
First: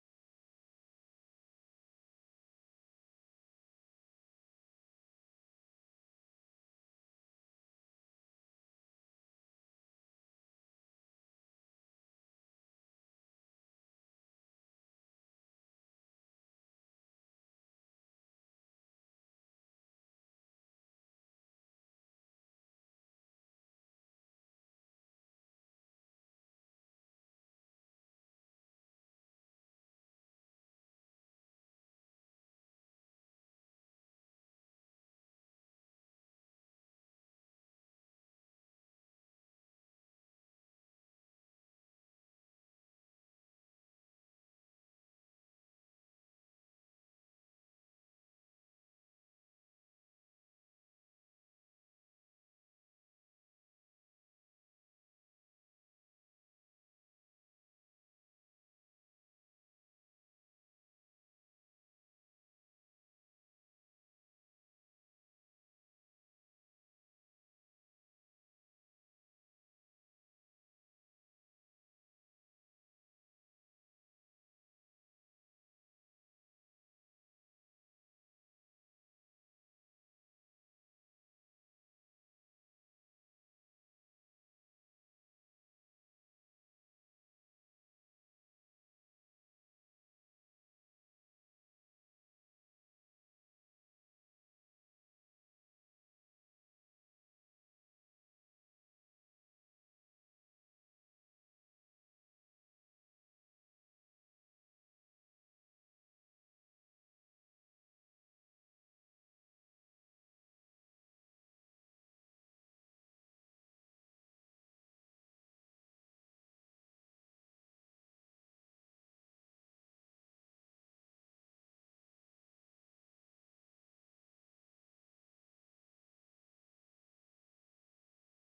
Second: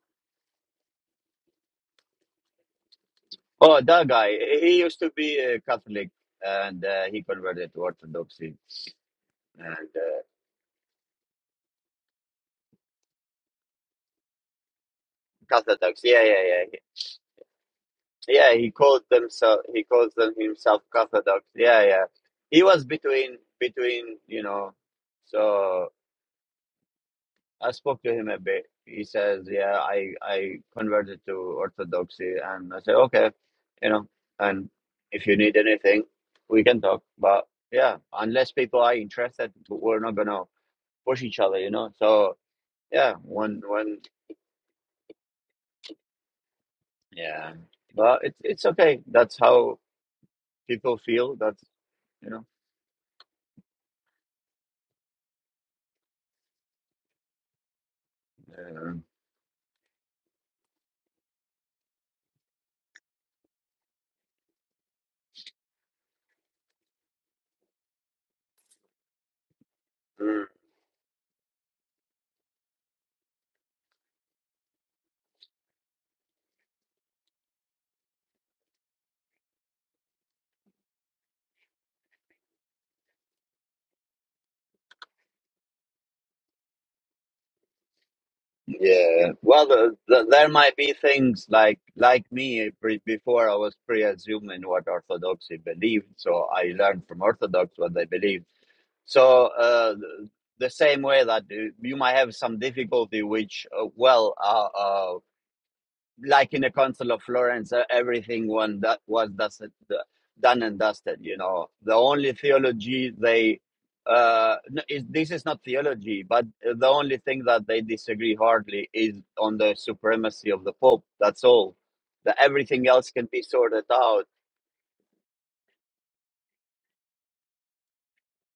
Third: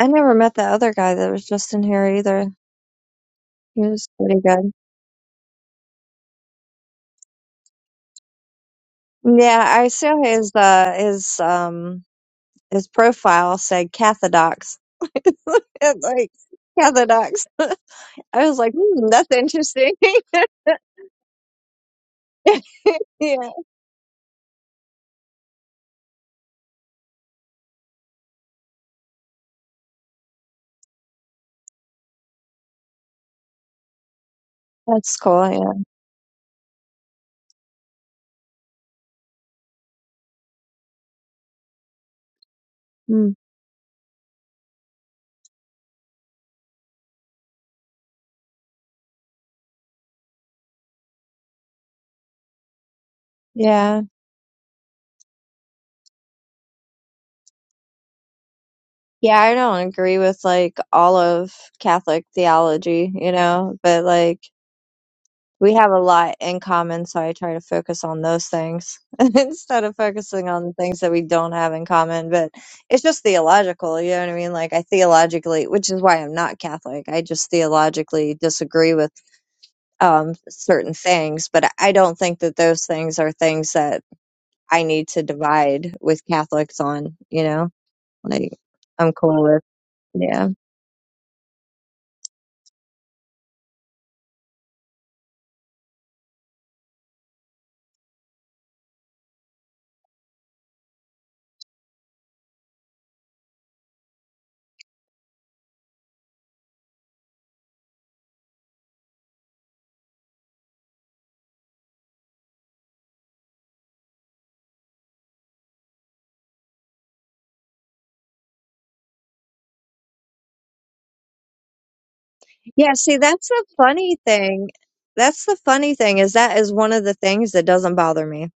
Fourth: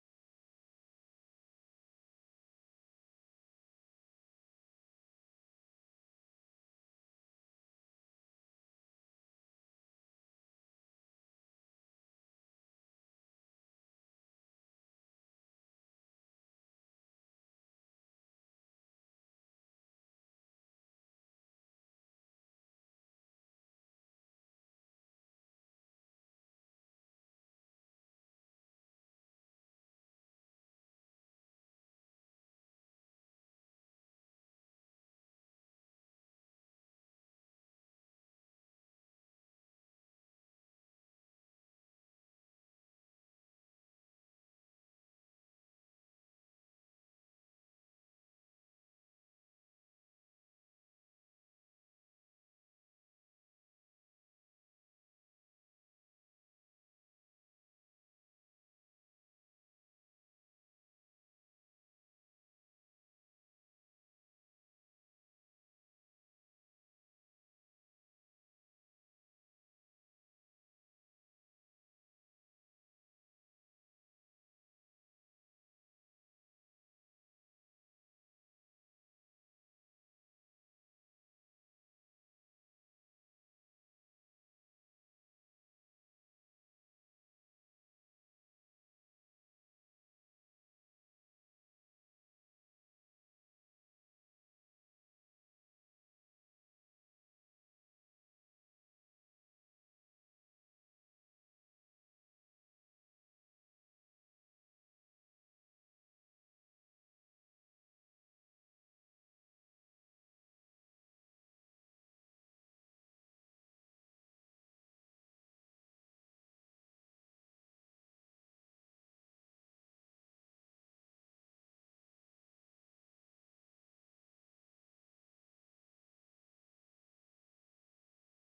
I never met the other guy that was just in here either. He
Oh,
was
that guy,
pretty
he
good.
he used to be a Catholic and uh, he converted to Orthodoxy
Yeah,
and
I
uh,
saw his uh his um his profile said Cathodox. *laughs*
Cathodox.
It's
Yeah,
like
yeah, yeah. He-
Cathodox. *laughs* I
Yeah,
was
he
like,
called
hmm, that's
themself. He
interesting. *laughs*
calls them himself Cathodox. Yeah, yeah. He was between
Yeah.
between, you know, so. I spoke to him a bit. He says, "Yeah, I I converted to Orthodoxy," and I said, "Okay, you know, and
That's
if you
cool,
need
yeah.
anything, we can talk." But yeah, unless people are interested, we're not gonna push each other, you know. So yeah,
Hmm.
when when yeah, but it's it's okay. That's how people feel. That's you know.
Yeah. Yeah, I don't agree with like all of Catholic theology, you know, but like we have a lot in common, so I try to focus on those things *laughs* instead of
Yeah.
focusing on the things that we don't have in common. But it's just theological, you know what I mean? Like I theologically, which is why I'm not Catholic. I just theologically disagree with um, certain things, but I I don't think that those things are things that I need to divide with Catholics on. You know, like I'm
Yeah,
cool with,
well, the, the,
yeah,
there might be things like like me eh, pre- before I was pre-assuming what Orthodoxy believed, so I learned from Orthodox what they believed. So uh, th- the same way that you you might have some difficulty, which uh, well, uh, uh, like in the Council of Florence, uh, everything one that was dusted, d- done and dusted. You know, the only theology they uh, no, is this is not theology, but uh, the only thing that they disagree hardly is on the supremacy of the Pope. That's all. That everything
yeah.
else
See,
can be
that's the
sorted
funny
out
thing. That's the funny thing is that is one of the things that doesn't bother me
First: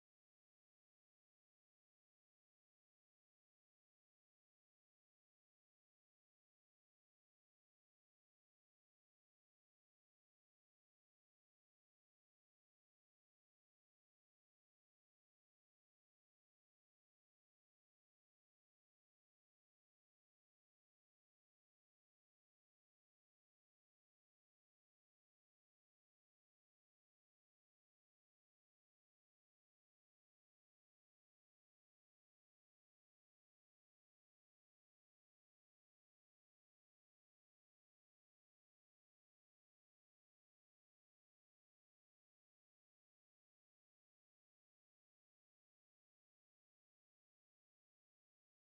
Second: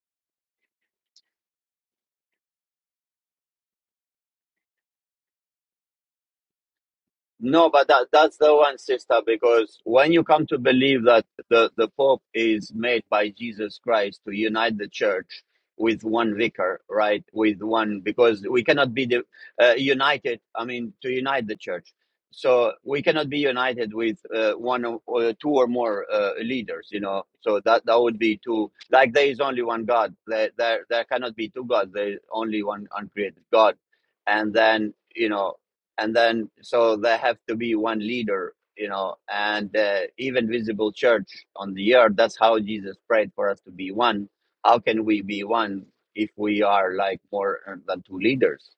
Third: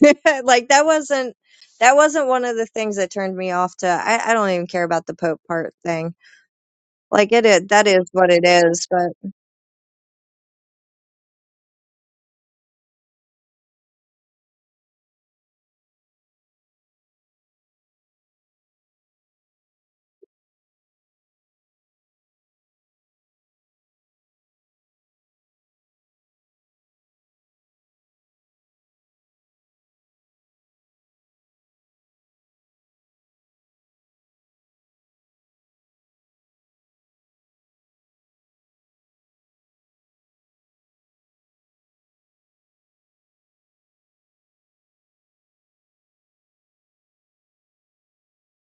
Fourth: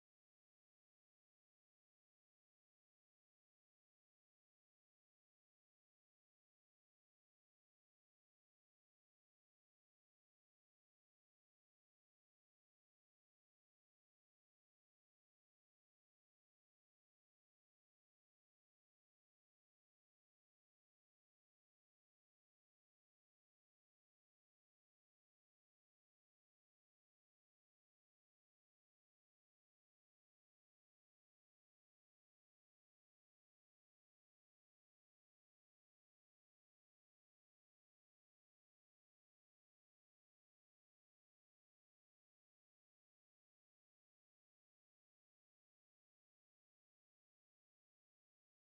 *laughs* like that wasn't that wasn't one of the things that turned me off to I, I don't even care about the Pope part thing. Like it is
No, but
that is
that
what
that's
it
the one,
is, but
sister, because when you come to believe that the, the Pope is made by Jesus Christ to unite the church with one vicar, right? With one, because we cannot be the, uh, united, I mean, to unite the church. So we cannot be united with uh, one or or two or more uh, leaders, you know. So that that would be too like there is only one God. There there there cannot be two gods. There is only one uncreated God, and then you know and then so there have to be one leader you know and uh, even visible church on the earth that's how jesus prayed for us to be one how can we be one if we are like more uh, than two leaders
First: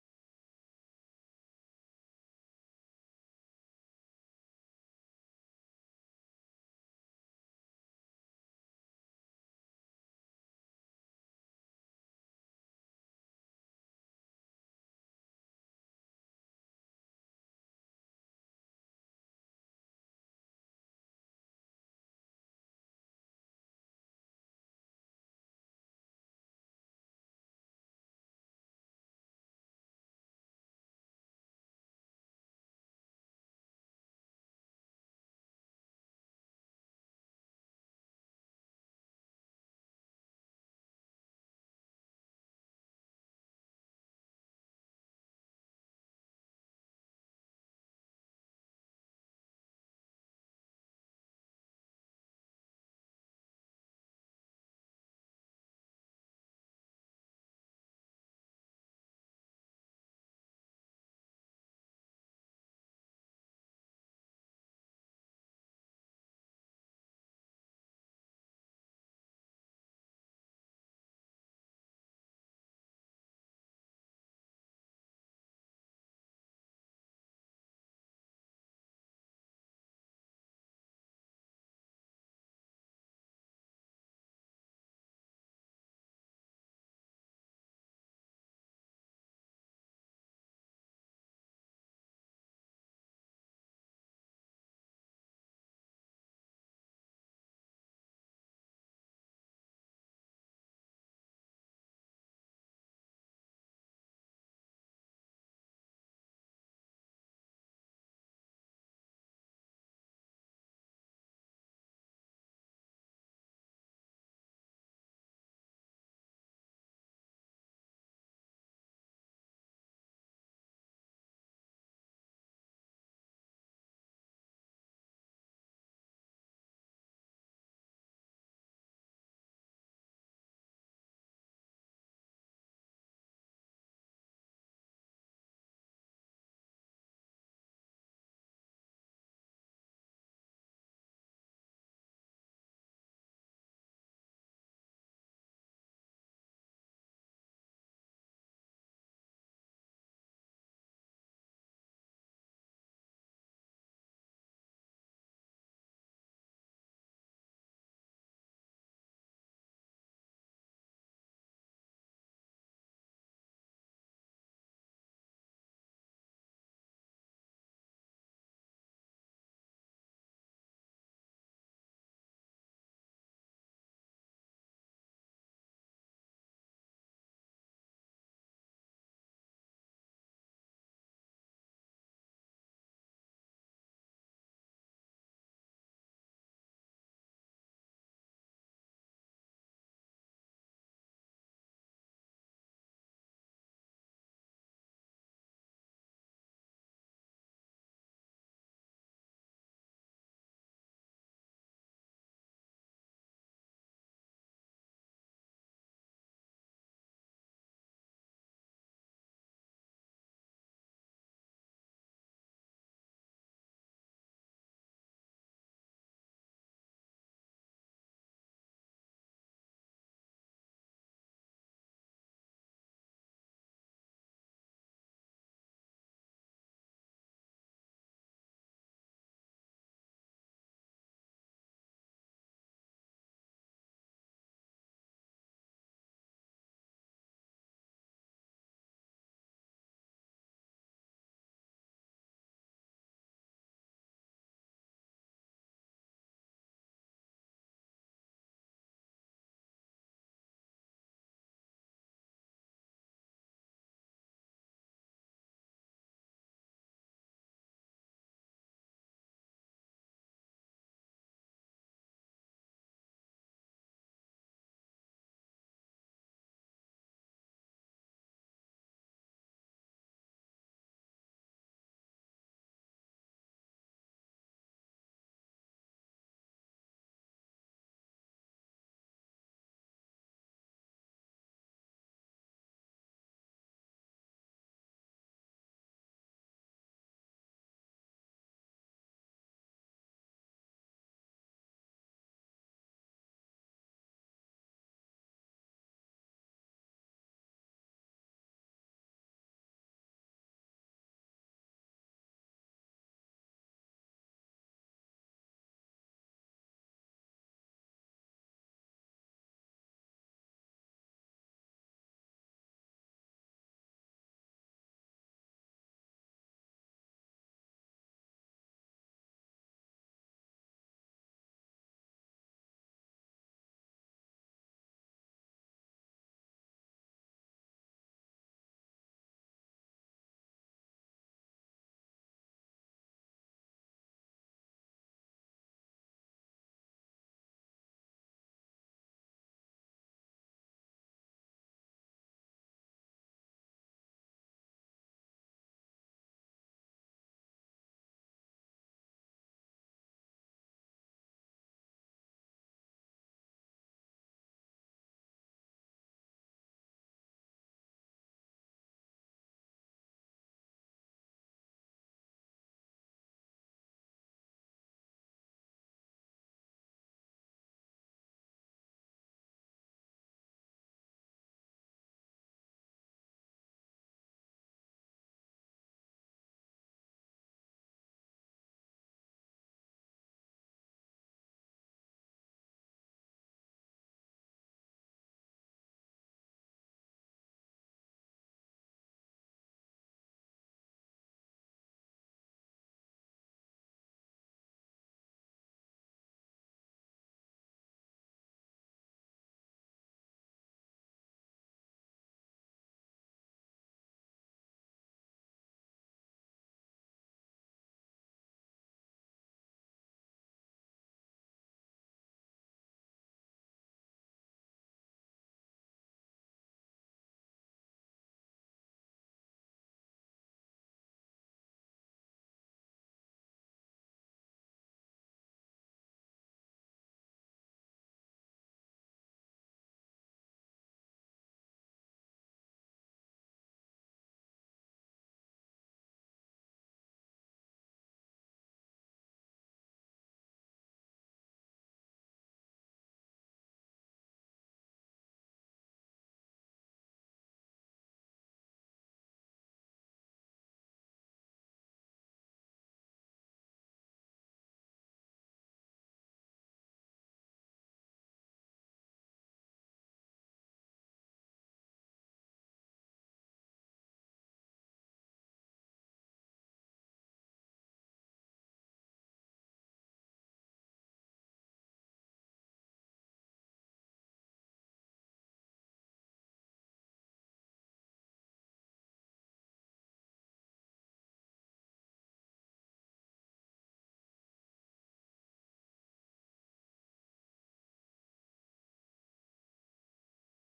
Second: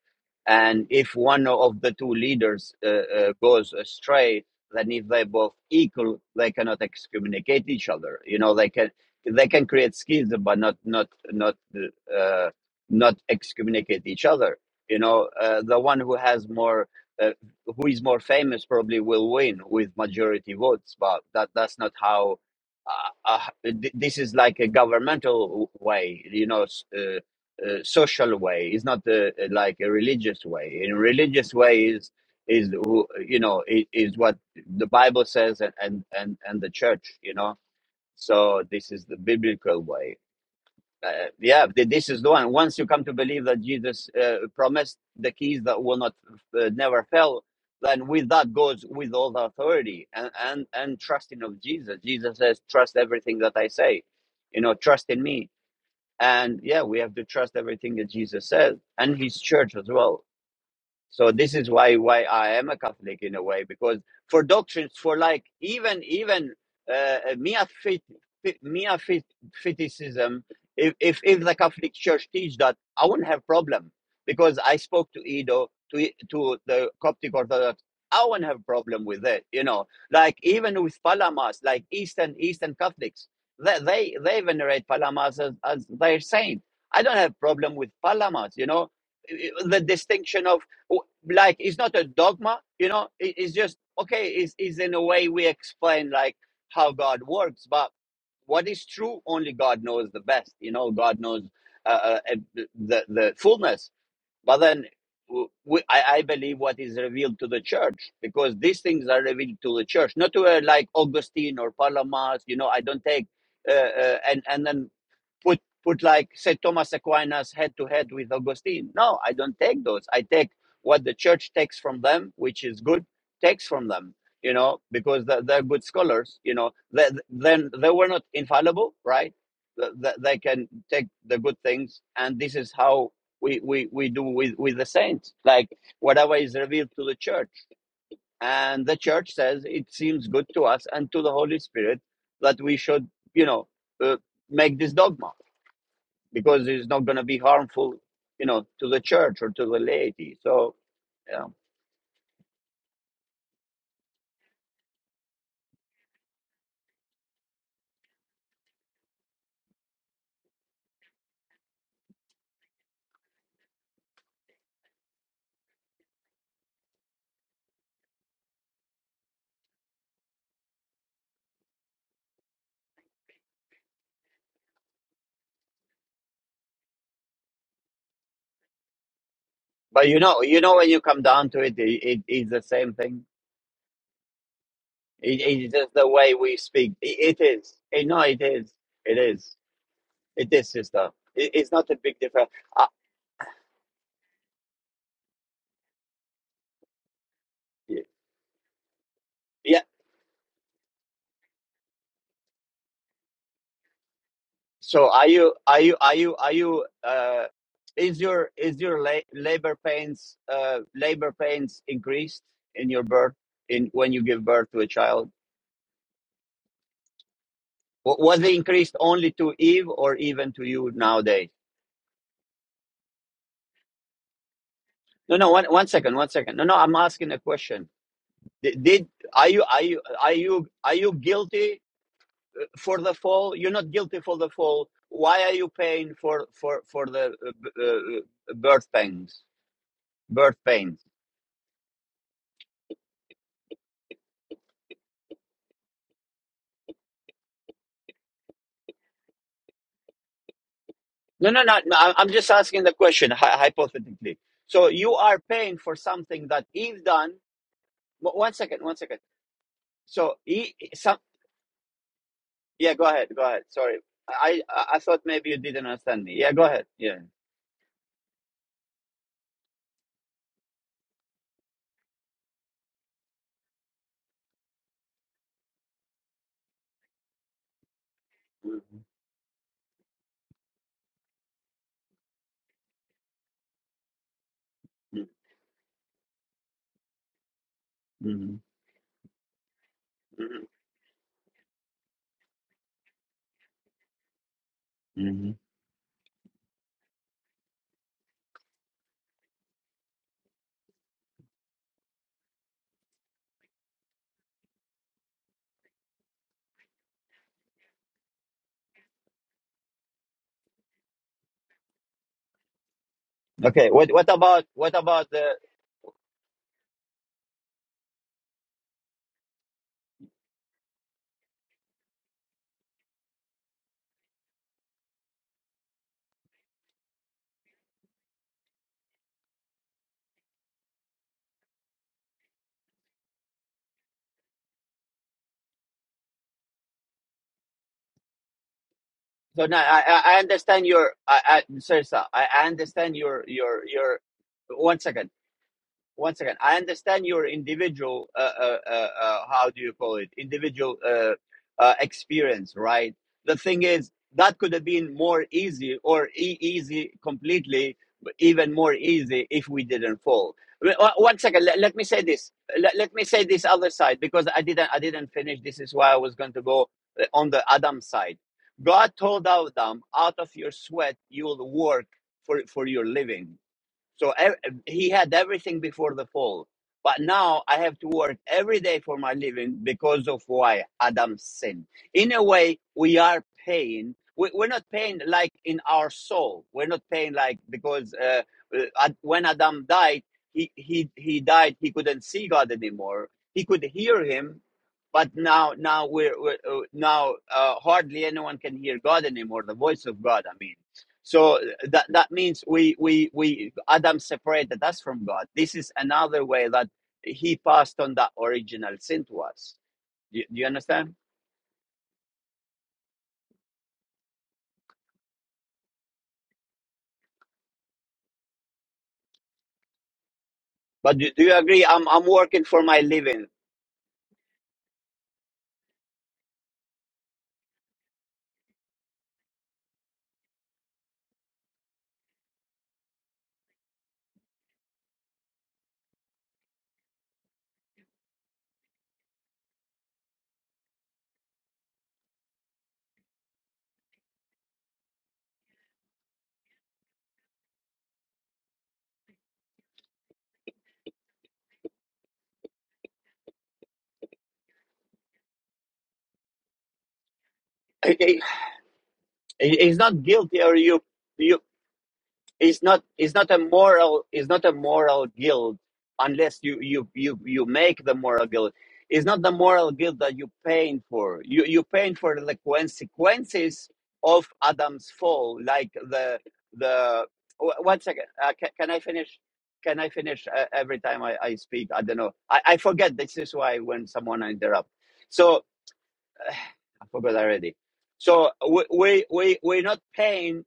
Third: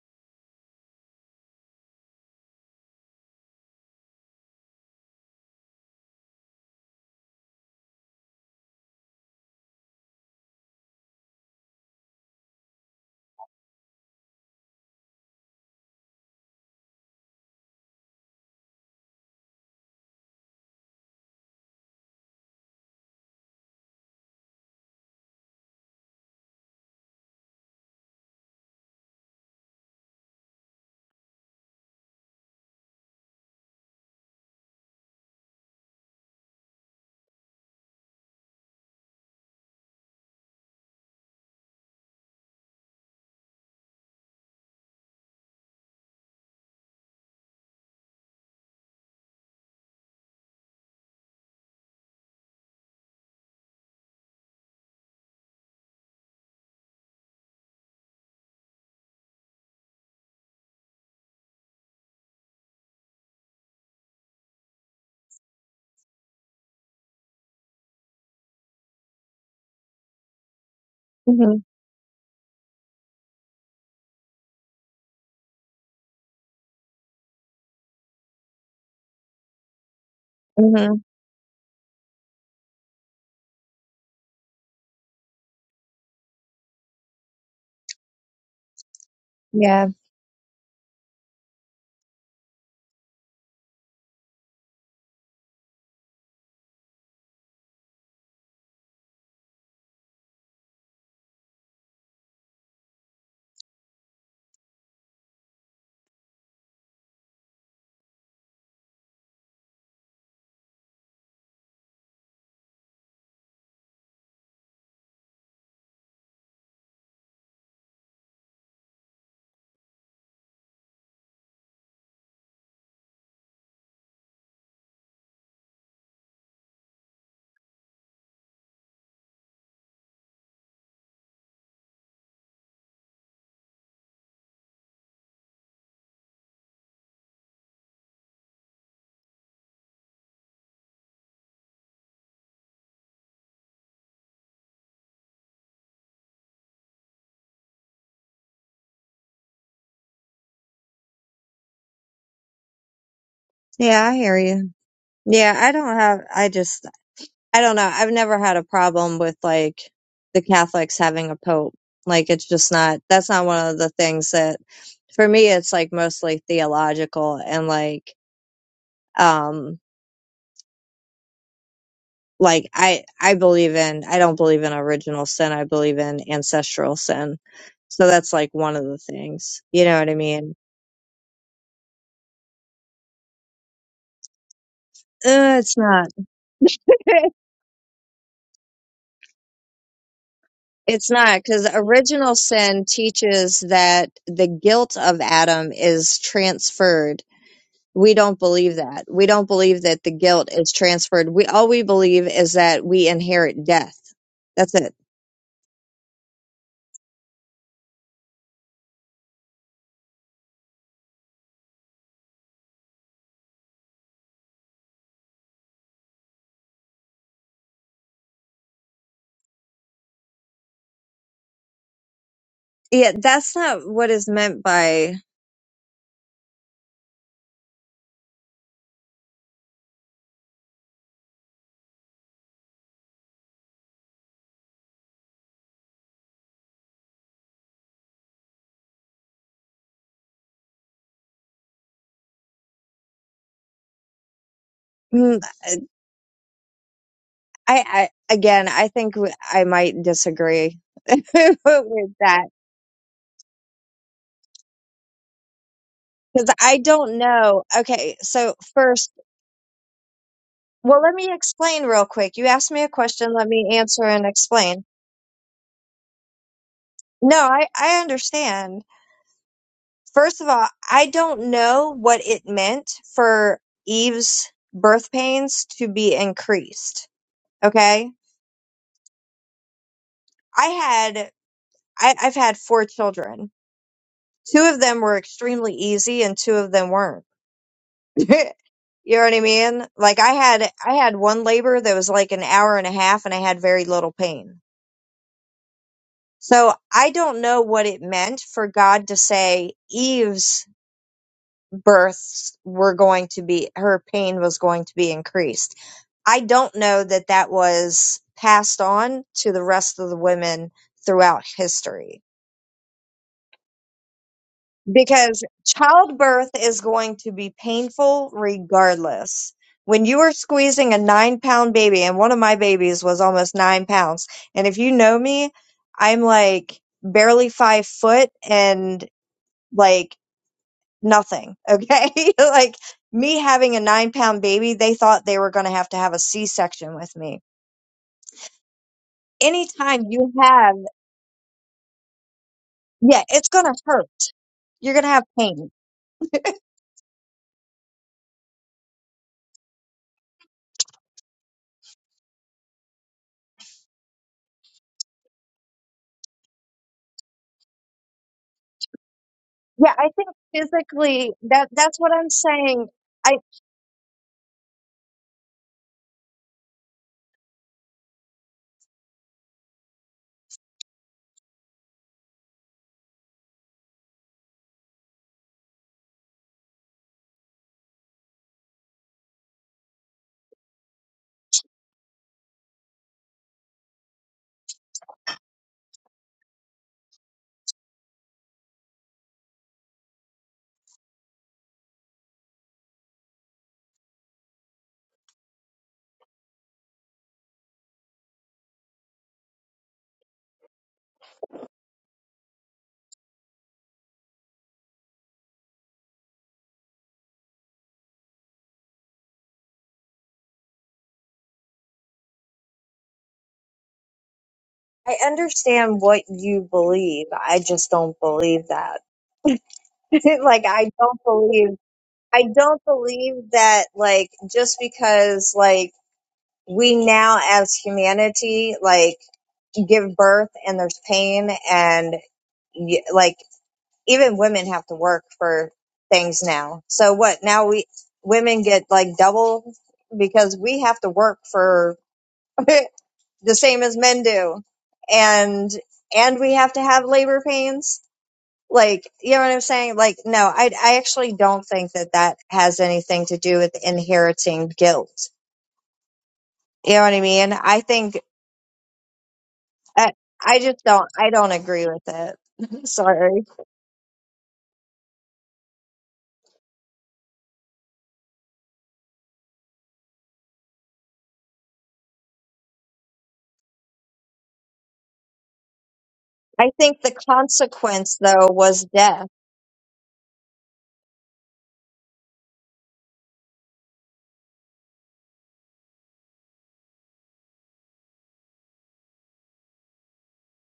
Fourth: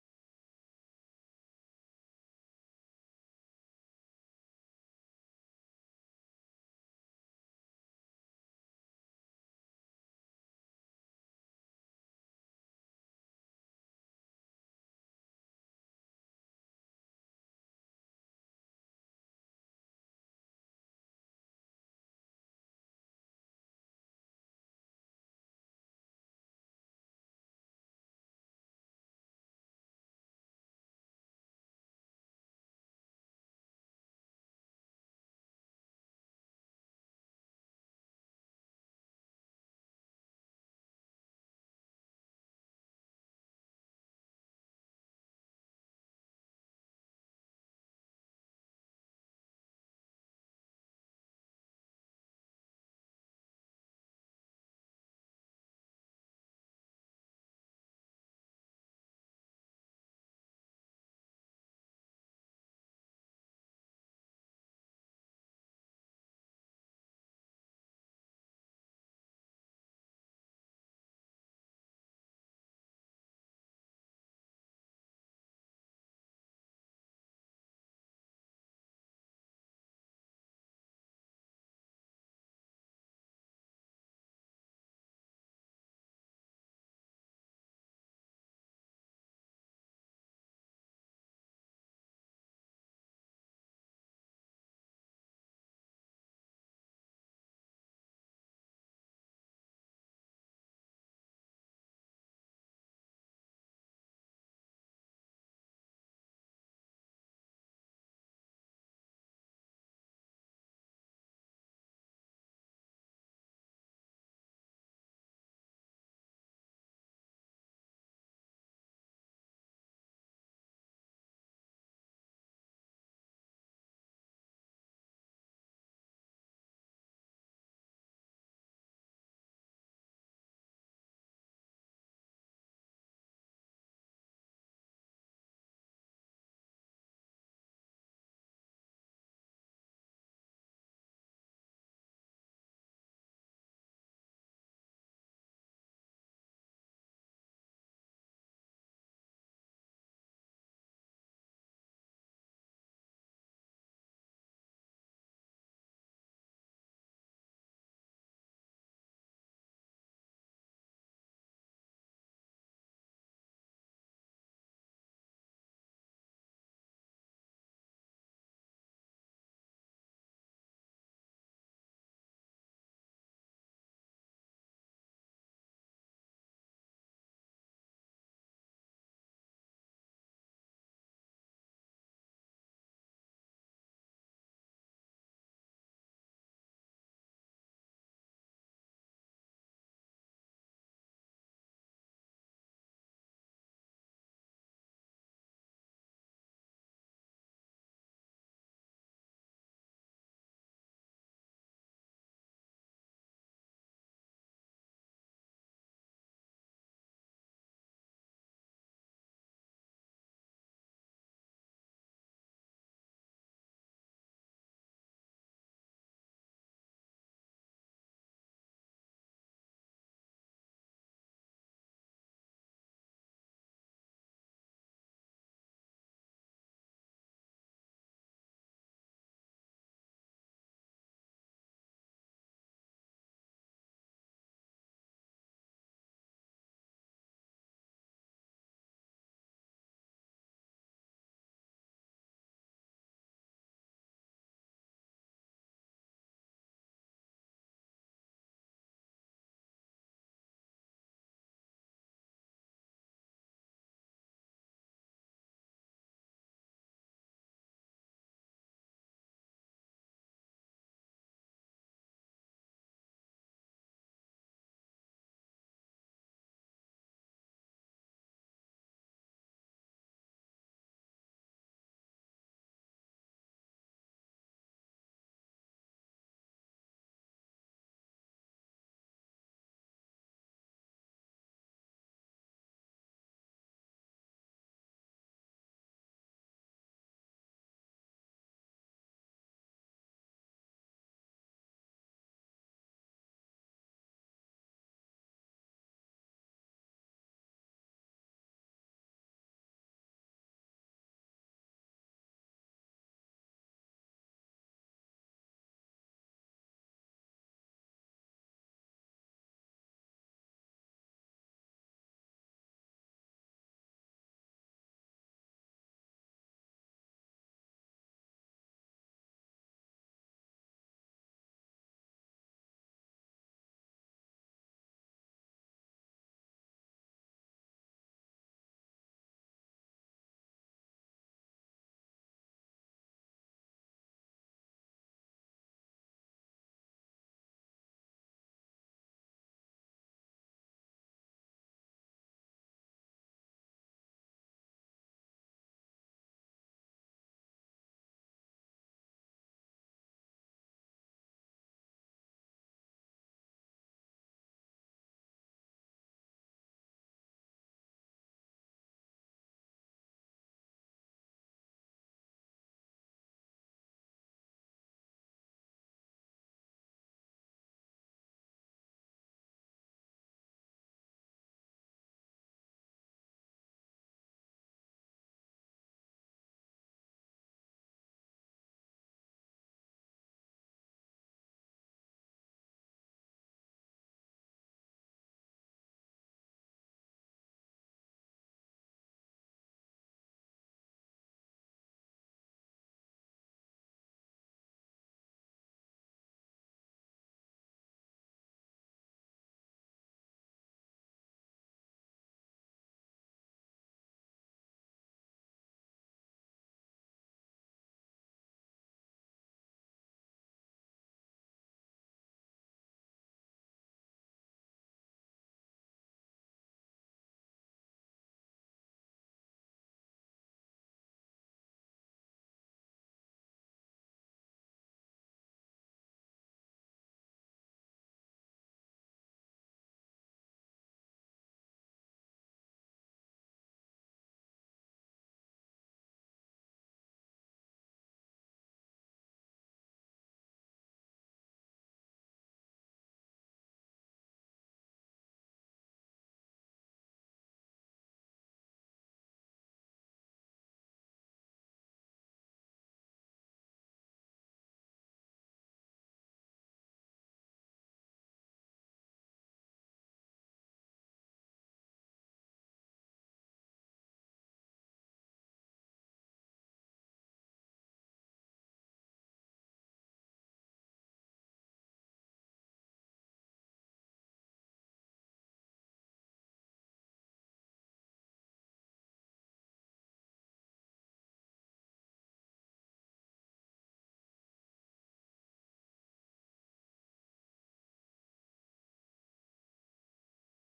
and if one of the two leaders uh, uh, goes astray then if they both equal they cannot excommunicate each other you know they can they can create schism but not not not uh, not excommunicate each other you know uh, the one who has more uh, who is more famous probably will win with majority votes but that that's not how uh, uh, th- this is like a governmental way you know s- uh, uh, social way it's not uh, like a religious way in religious way is is who- you know i- is what the bible says and and and, and the church you know so this is the biblical way uh, yeah this is the one once you come to believe that jesus uh, promised the keys that will not uh, never fail then with that goes with all the authority and, and and trusting of jesus jesus says trust everything that i say you know trust in me and yeah we have to trust everything that jesus says and his church as well so this is why why I am a Catholic in a way because for doctrines for like even even uh, mere fit, fit mere fit, feticism if, if if
hmm
the Catholic Church teach that I wouldn't have problem because I spoke to Edo to to the Coptic Orthodox I wouldn't have problem with it you know like even
hmm
with Palamas like Eastern Eastern Catholics they they, they venerate Palamas as, as their saint I don't have problem with Palamas you know the
yeah.
distinction of like it's not a dogma you know it, it's just okay it's, it's in a way we explain like how god works but what is true only god knows the best you know god knows uh, uh, uh, the, the the fullness but then w- we, I, I believe what is revealed to the church because these things are revealed to the church not to uh, like augustine or palamas you know i don't take uh, uh, and and then put put like say Thomas Aquinas head to head with Augustine. No, I don't take those. I take what the church takes from them, which is good, takes from them. You know, because they're, they're good scholars. You know, they, then they were not infallible, right? Th- th- They can take the good things, and this is how we we we do with with the saints. Like whatever is revealed to the church, and the church says it seems good to us and to the Holy Spirit that we should, you know, uh, make this dogma because it's not going to be harmful, you know, to the church or to the laity. So, yeah.
Yeah, I hear you. Yeah, I don't have I just I don't know. I've never had a problem with like the Catholics having a pope. Like it's just not that's not one of the things that for me it's like mostly theological and like um like i i believe in i don't believe in original sin i believe in ancestral sin so that's like one of the things you know
But
what i
you know,
mean
you know, when you come down to it, it, it it's the same thing. It,
uh,
it's
it's
just the
not
way we speak.
*laughs*
It, it is. Eh, no, it is. It is. It is, sister.
it's not
It,
because
it's not a big
original
difference.
sin
Uh,
teaches that the guilt of adam is transferred we don't believe that we don't
yeah.
believe that the guilt is transferred we all we believe is that we inherit death that's it
So, are you? Are you? Are you? Are you? Uh, is your is your la- labor pains uh labor pains increased in your birth in when you give birth to a child? Was it increased only to Eve or even to you nowadays?
yeah that's not what is meant by
No, no, one, one second, one second. No, no, I'm asking a question. Did, did are you are you are you are you guilty for the fall? You're not guilty for the fall. Why are you paying for for for the uh, uh, uh, birth pains? Birth pains.
hmm, I, I again, I think w- I might disagree *laughs*
No, no, no, no.
with
I- am
that
just asking the question hy- hypothetically. So you are paying for
because
something that
I
Eve
don't
done.
know. Okay,
One
so
second, one
first,
second. So he,
well,
some.
let me explain real quick. You asked me a
Yeah, go ahead.
question,
Go
let
ahead.
me
Sorry.
answer and
I,
explain.
I I thought maybe you didn't understand me. Yeah, go ahead. Yeah.
No, I, I understand. First of all, I don't know what it meant for Eve's birth pains to be increased. Okay,
hmm
I had I, I've had four children. Two of them were extremely easy, and two of them weren't *laughs*
hmm
You know what I mean? Like I had I had one labor that was like an hour and a half and I had very little pain.
hmm
So I don't know what it meant for God to say Eve's births were going to be her pain was going to be increased. I don't know that that was passed on to the rest of the women throughout history.
Okay. What what about what about
because
the
childbirth is going to be painful regardless. When you are squeezing a nine pound baby, and one of my babies was almost nine pounds, and if you know me, I'm like barely five foot and like nothing. Okay. *laughs* like me having a nine pound baby, they thought they were going to have to have a C section with me.
so now I
Anytime
I
you
I
have,
understand your I, I sorry sir, I I understand
yeah,
your
it's going to
your
hurt.
your
You're
one
going to have
second.
pain.
once again, I understand your individual, uh, uh, uh, uh, how do you call it, individual uh, uh, experience, right? The thing is, that could have been more easy or e- easy completely, but even more easy if we
Yeah. I
didn't
think
fall.
physically
One second,
that
let, let
that's
me
what
say
I'm
this.
saying.
Let, let me say this other side because I didn't, I didn't finish. This is why I was going to go uh, on the Adam side. God told Adam, out of your sweat, you will work for, for your living so ev- he had everything before the fall. But now I have to work every day for my living because of why Adam sinned. In a way, we are paying. We, we're not paying like in our soul. We're not paying like because uh, uh, Ad- when Adam died, he, he, he died. He couldn't see God anymore. He could hear him, but now now we're, we're uh, now uh, hardly anyone can hear God anymore. The voice of God, I mean so that that means we we we Adam separated us from God. This is another way that he passed on that original sin to us. Do, you, do you understand?
I understand what you believe. I just don't believe that. *laughs* like I
But
don't
do, do you
believe
agree? I'm I'm
I
working for
don't
my living.
believe that like just because like we now as humanity like give birth and there's pain and y- like even women have to work for things now. So what? Now we women get like double because we have to work for *laughs* the same as men do and and we have to have labor pains like you know what i'm saying like no i i actually don't think that that has anything to do with inheriting guilt you know what i mean i
*laughs*
think
He- He's
i,
not
I
guilty, or
just
you.
don't i don't
you
agree with
it's
it *laughs*
not it's
sorry
not a moral it's not a moral guilt unless you you you you make the moral guilt it's not the moral guilt that you're paying for you you're paying for the consequences of adam's fall like the
i think the
the wh- one
consequence
second
though
uh, can,
was
can i
death
finish can i finish uh, every time I, I speak i don't know I, I forget this is why when someone interrupt so *sighs* i forgot already so we we, we we're not paying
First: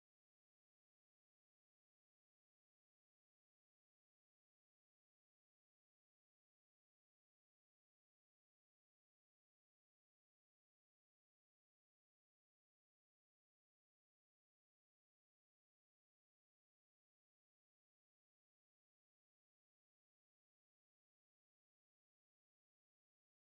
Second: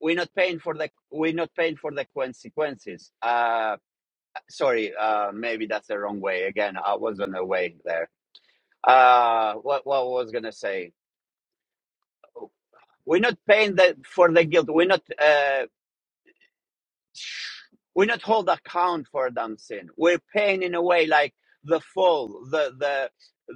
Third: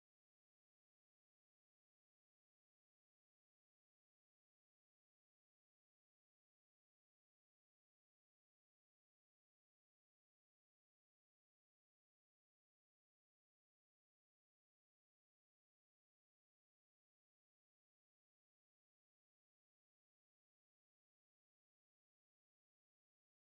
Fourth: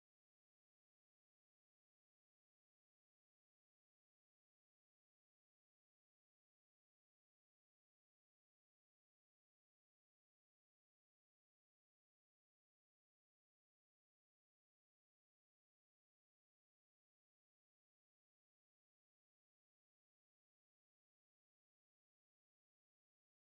we're not paying for the we're not paying for the consequences. Uh, sorry, uh, maybe that's the wrong way. Again, I was on the way there. Uh, what what was gonna say? We're not paying the, for the guilt. We're not. uh, We're not hold account for them sin. We're paying in a way like the fall, the the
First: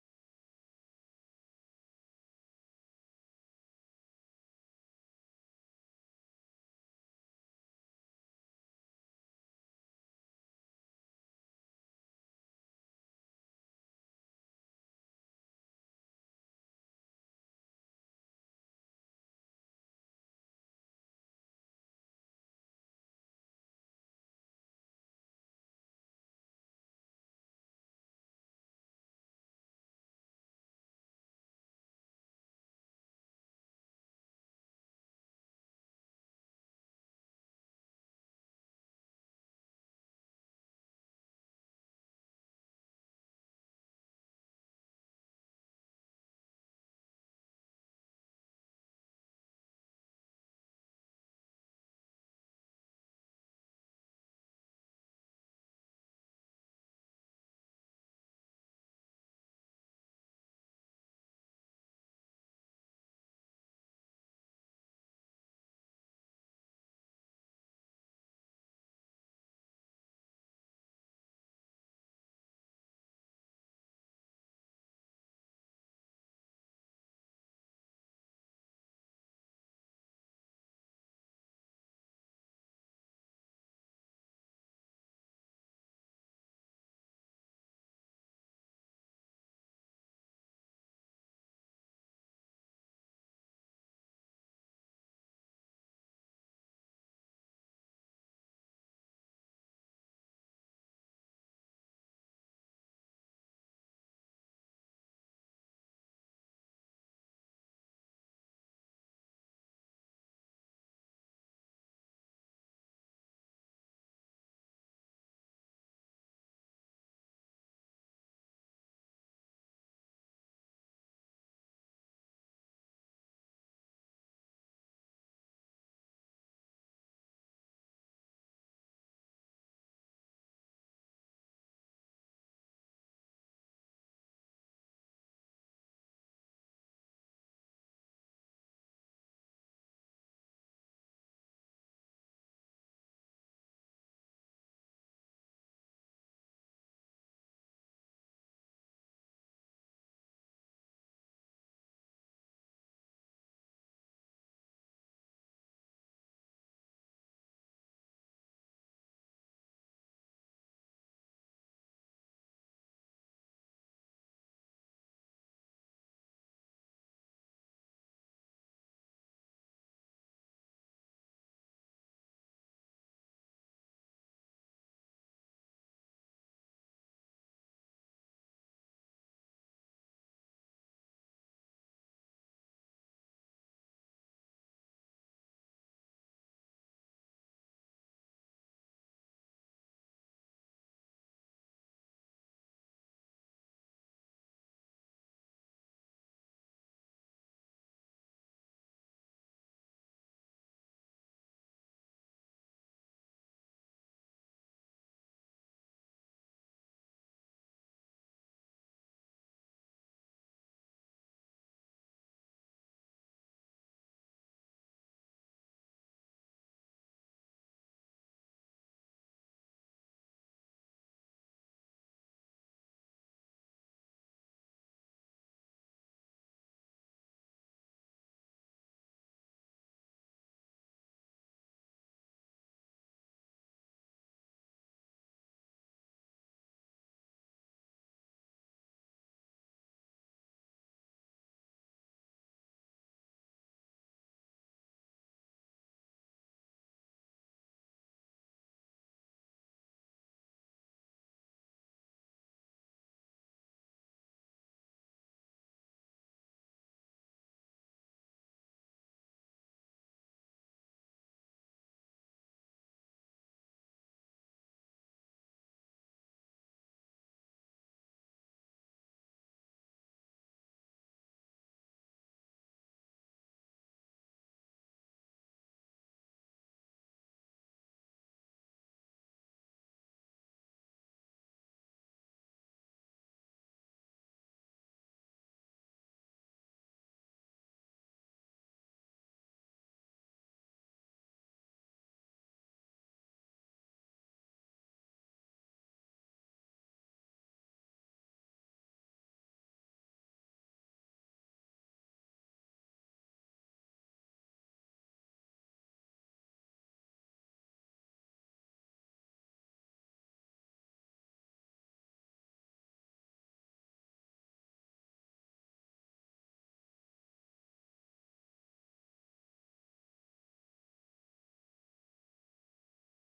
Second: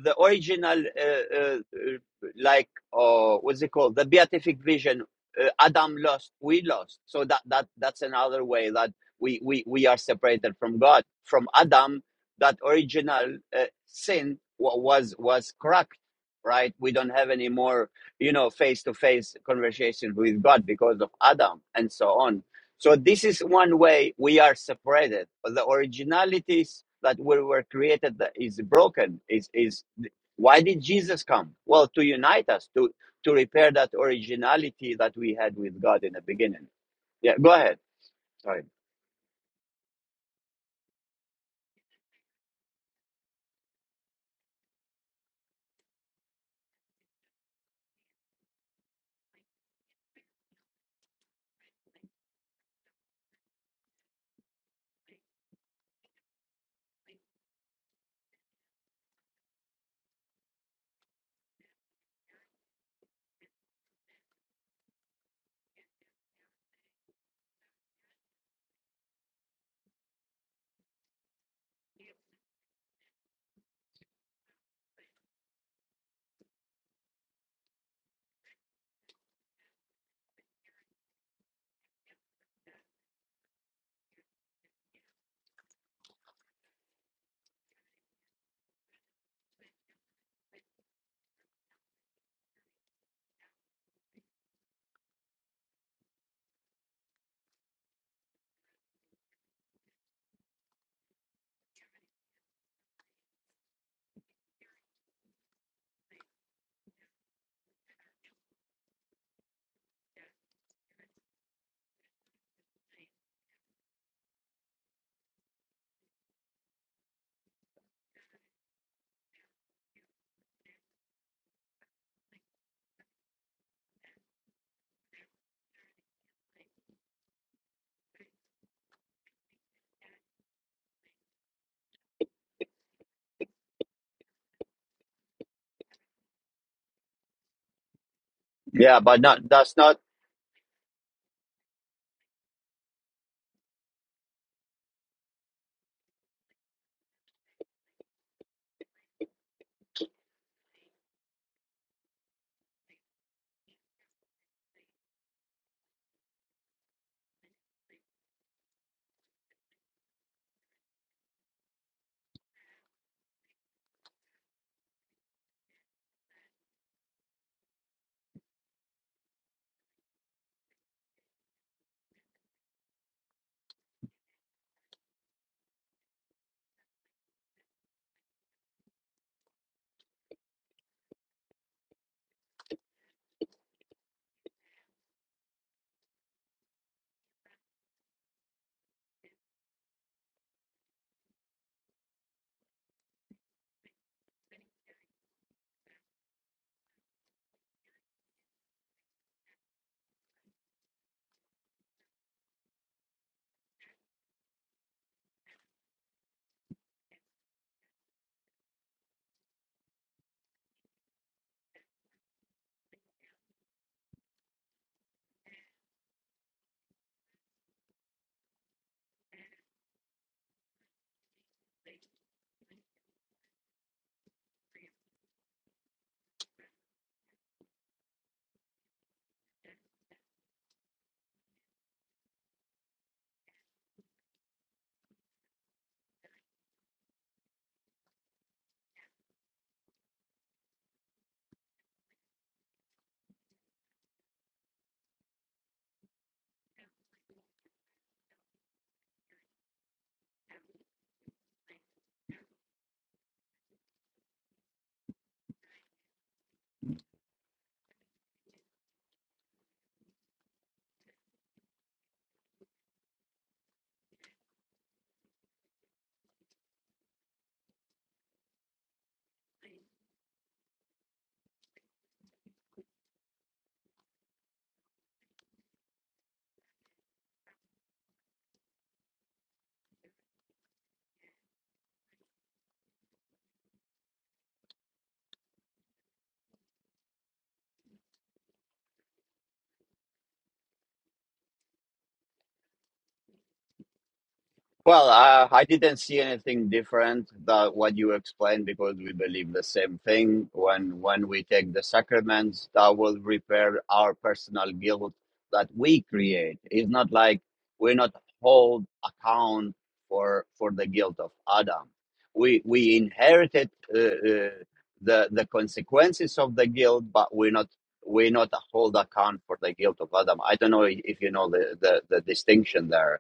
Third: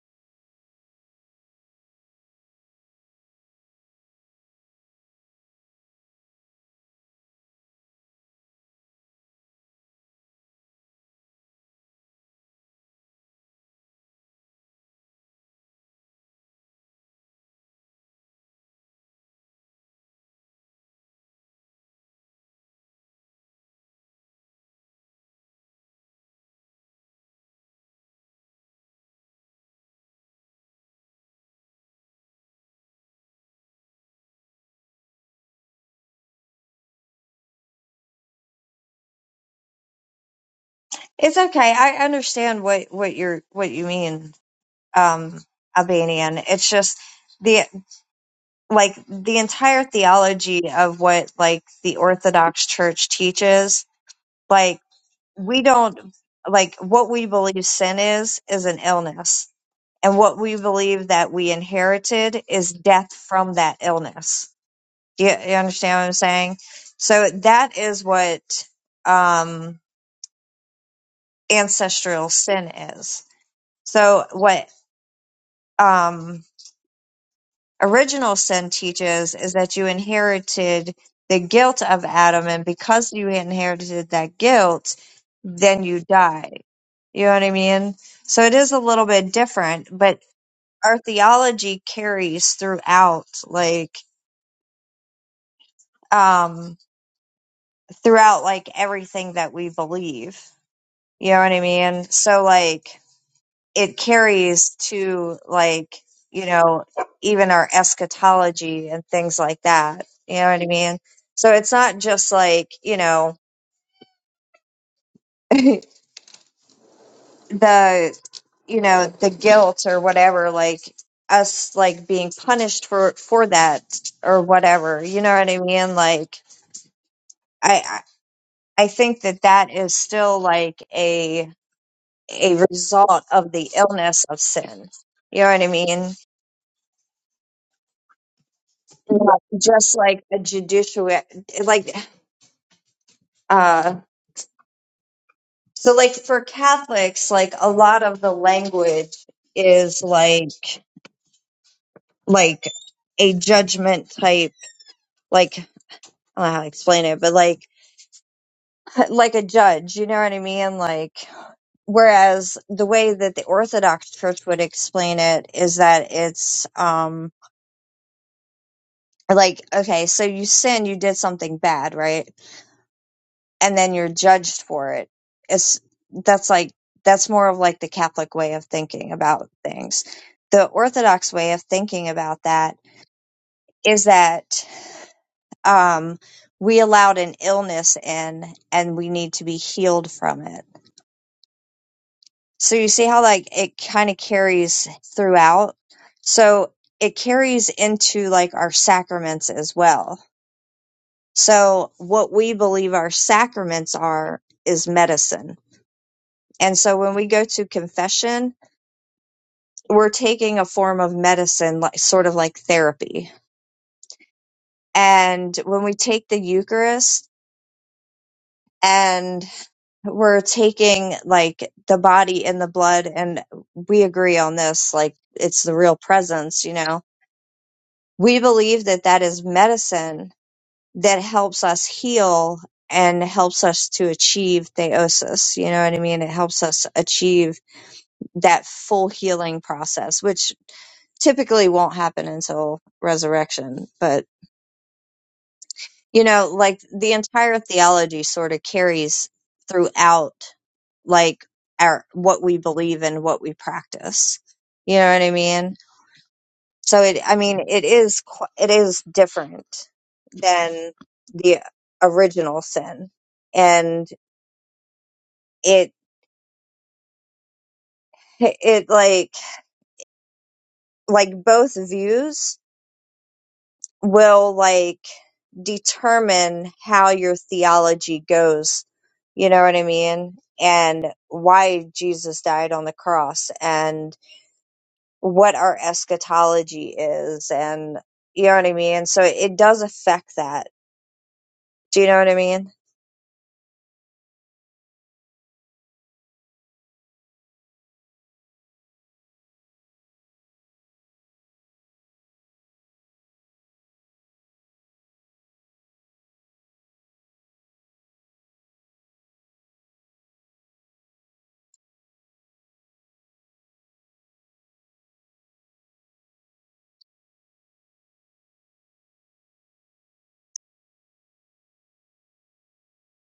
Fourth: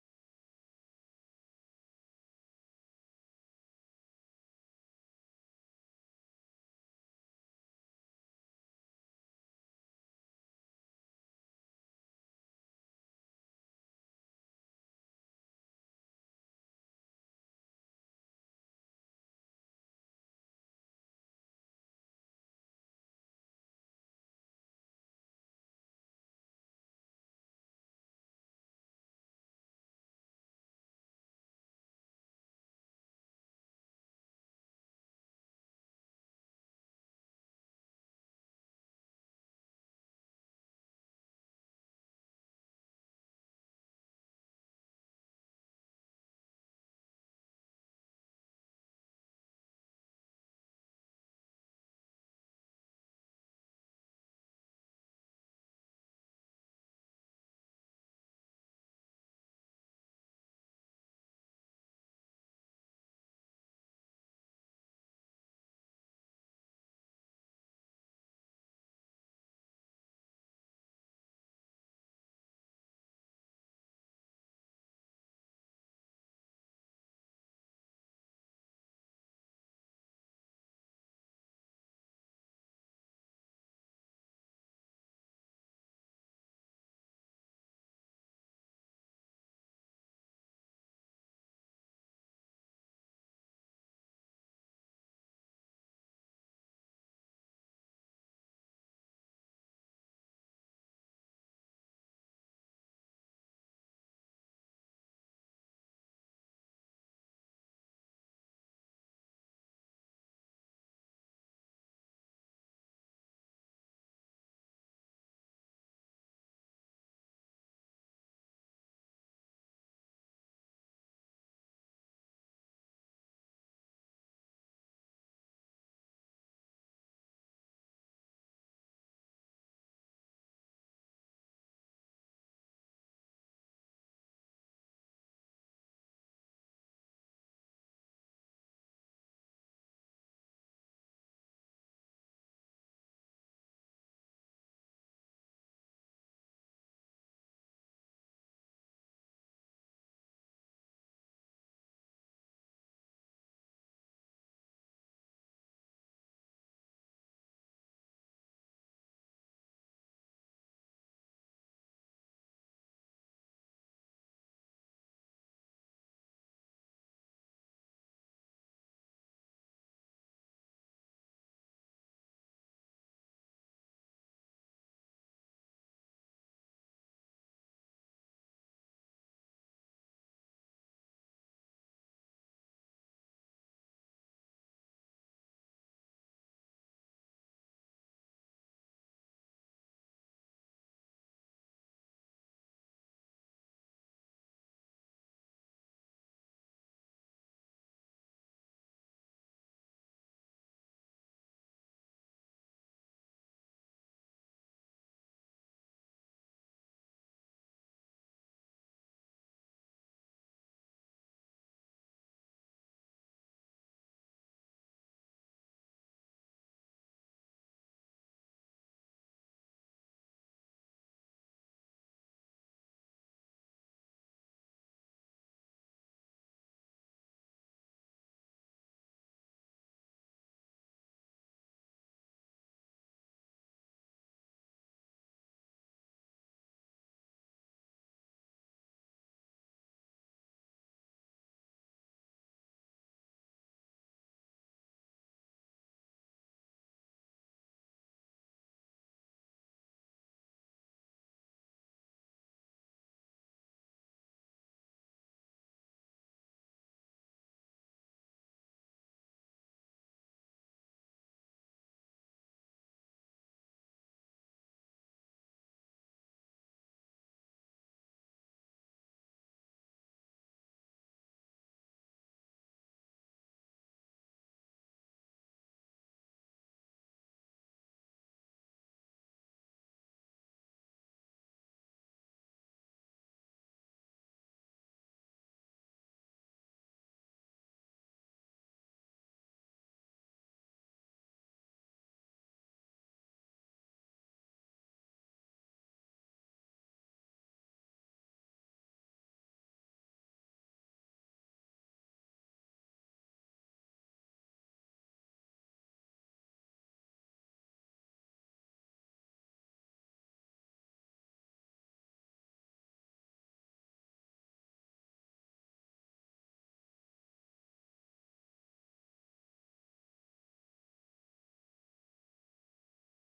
the original, uh, uh, uh, like oh, what's it called? The beatific vision. Uh, Adam lost. We lost. So that that that's another way that we we we are separated from God. From Adam, that original uh, sin was was cracked, Right, we don't have any more, you know, face to face conversation with God because of Adam and so on so this is one way we are separated. the originalities that we were created that is broken. Is is why did Jesus come? Well, to unite us, to to repair that originality that we had with God in the beginning. Yeah, go ahead. Sorry.
it's okay i understand what what you're what you mean um albanian it's just the like the entire theology of what like the Orthodox Church teaches, like we don't like what we believe sin is is an illness. And what we believe that we inherited is death from that illness. Do you, you understand what I'm saying? So that is what um ancestral sin is. So what um Original sin teaches is that you inherited the guilt of Adam, and because you inherited that guilt, then you die. You know what I mean? So it is a little bit different, but our theology carries throughout, like, um, throughout, like, everything that we believe. You know what I mean? So, like, it carries to like you know even our eschatology and things like that you know what i mean so it's not just like you know the you know the guilt or whatever like us like being punished for for that or whatever you know what i mean like i i I think that that is still like a a result of the illness of sin you know what i mean
Yeah, but
Not
not that's not
just like a judicial like Uh, so like for Catholics, like a lot of the language is like like a judgment type, like I don't know how to explain it, but like like a judge, you know what I mean? Like whereas the way that the Orthodox Church would explain it is that it's um like okay, so you sin, you did something bad, right? and then you're judged for it. It's that's like that's more of like the Catholic way of thinking about things. The Orthodox way of thinking about that is that um, we allowed an illness in, and we need to be healed from it. So you see how like it kind of carries throughout. So it carries into like our sacraments as well. So what we believe our sacraments are is medicine And so when we go to confession, we're taking a form of medicine, like sort of like therapy. And when we take the Eucharist and we're taking like the body and the blood, and we agree on this, like it's the real presence, you know, we believe that that is medicine that helps us heal and helps us to achieve theosis. You know what I mean? It helps us achieve that full healing process, which typically won't happen until resurrection. But, you know, like the entire theology sort of carries throughout like our what we believe and what we practice. You know what I mean? So it I mean it is qu- it is different than the original sin. And it it like like both views will like determine how your theology goes. You know what I mean? And why Jesus died on the cross and what our eschatology is. And you know what I mean? So it does affect that. Do you know what I mean?
Well, uh, I didn't see anything different than what you explained because we believe the same thing. When when we take the sacraments, that will repair our personal guilt that we create. It's not like we're not hold account for for the guilt of Adam. We we inherited uh, uh, the the consequences of the guilt, but we're not we're not hold account for the guilt of Adam. I don't know if you know the the, the distinction there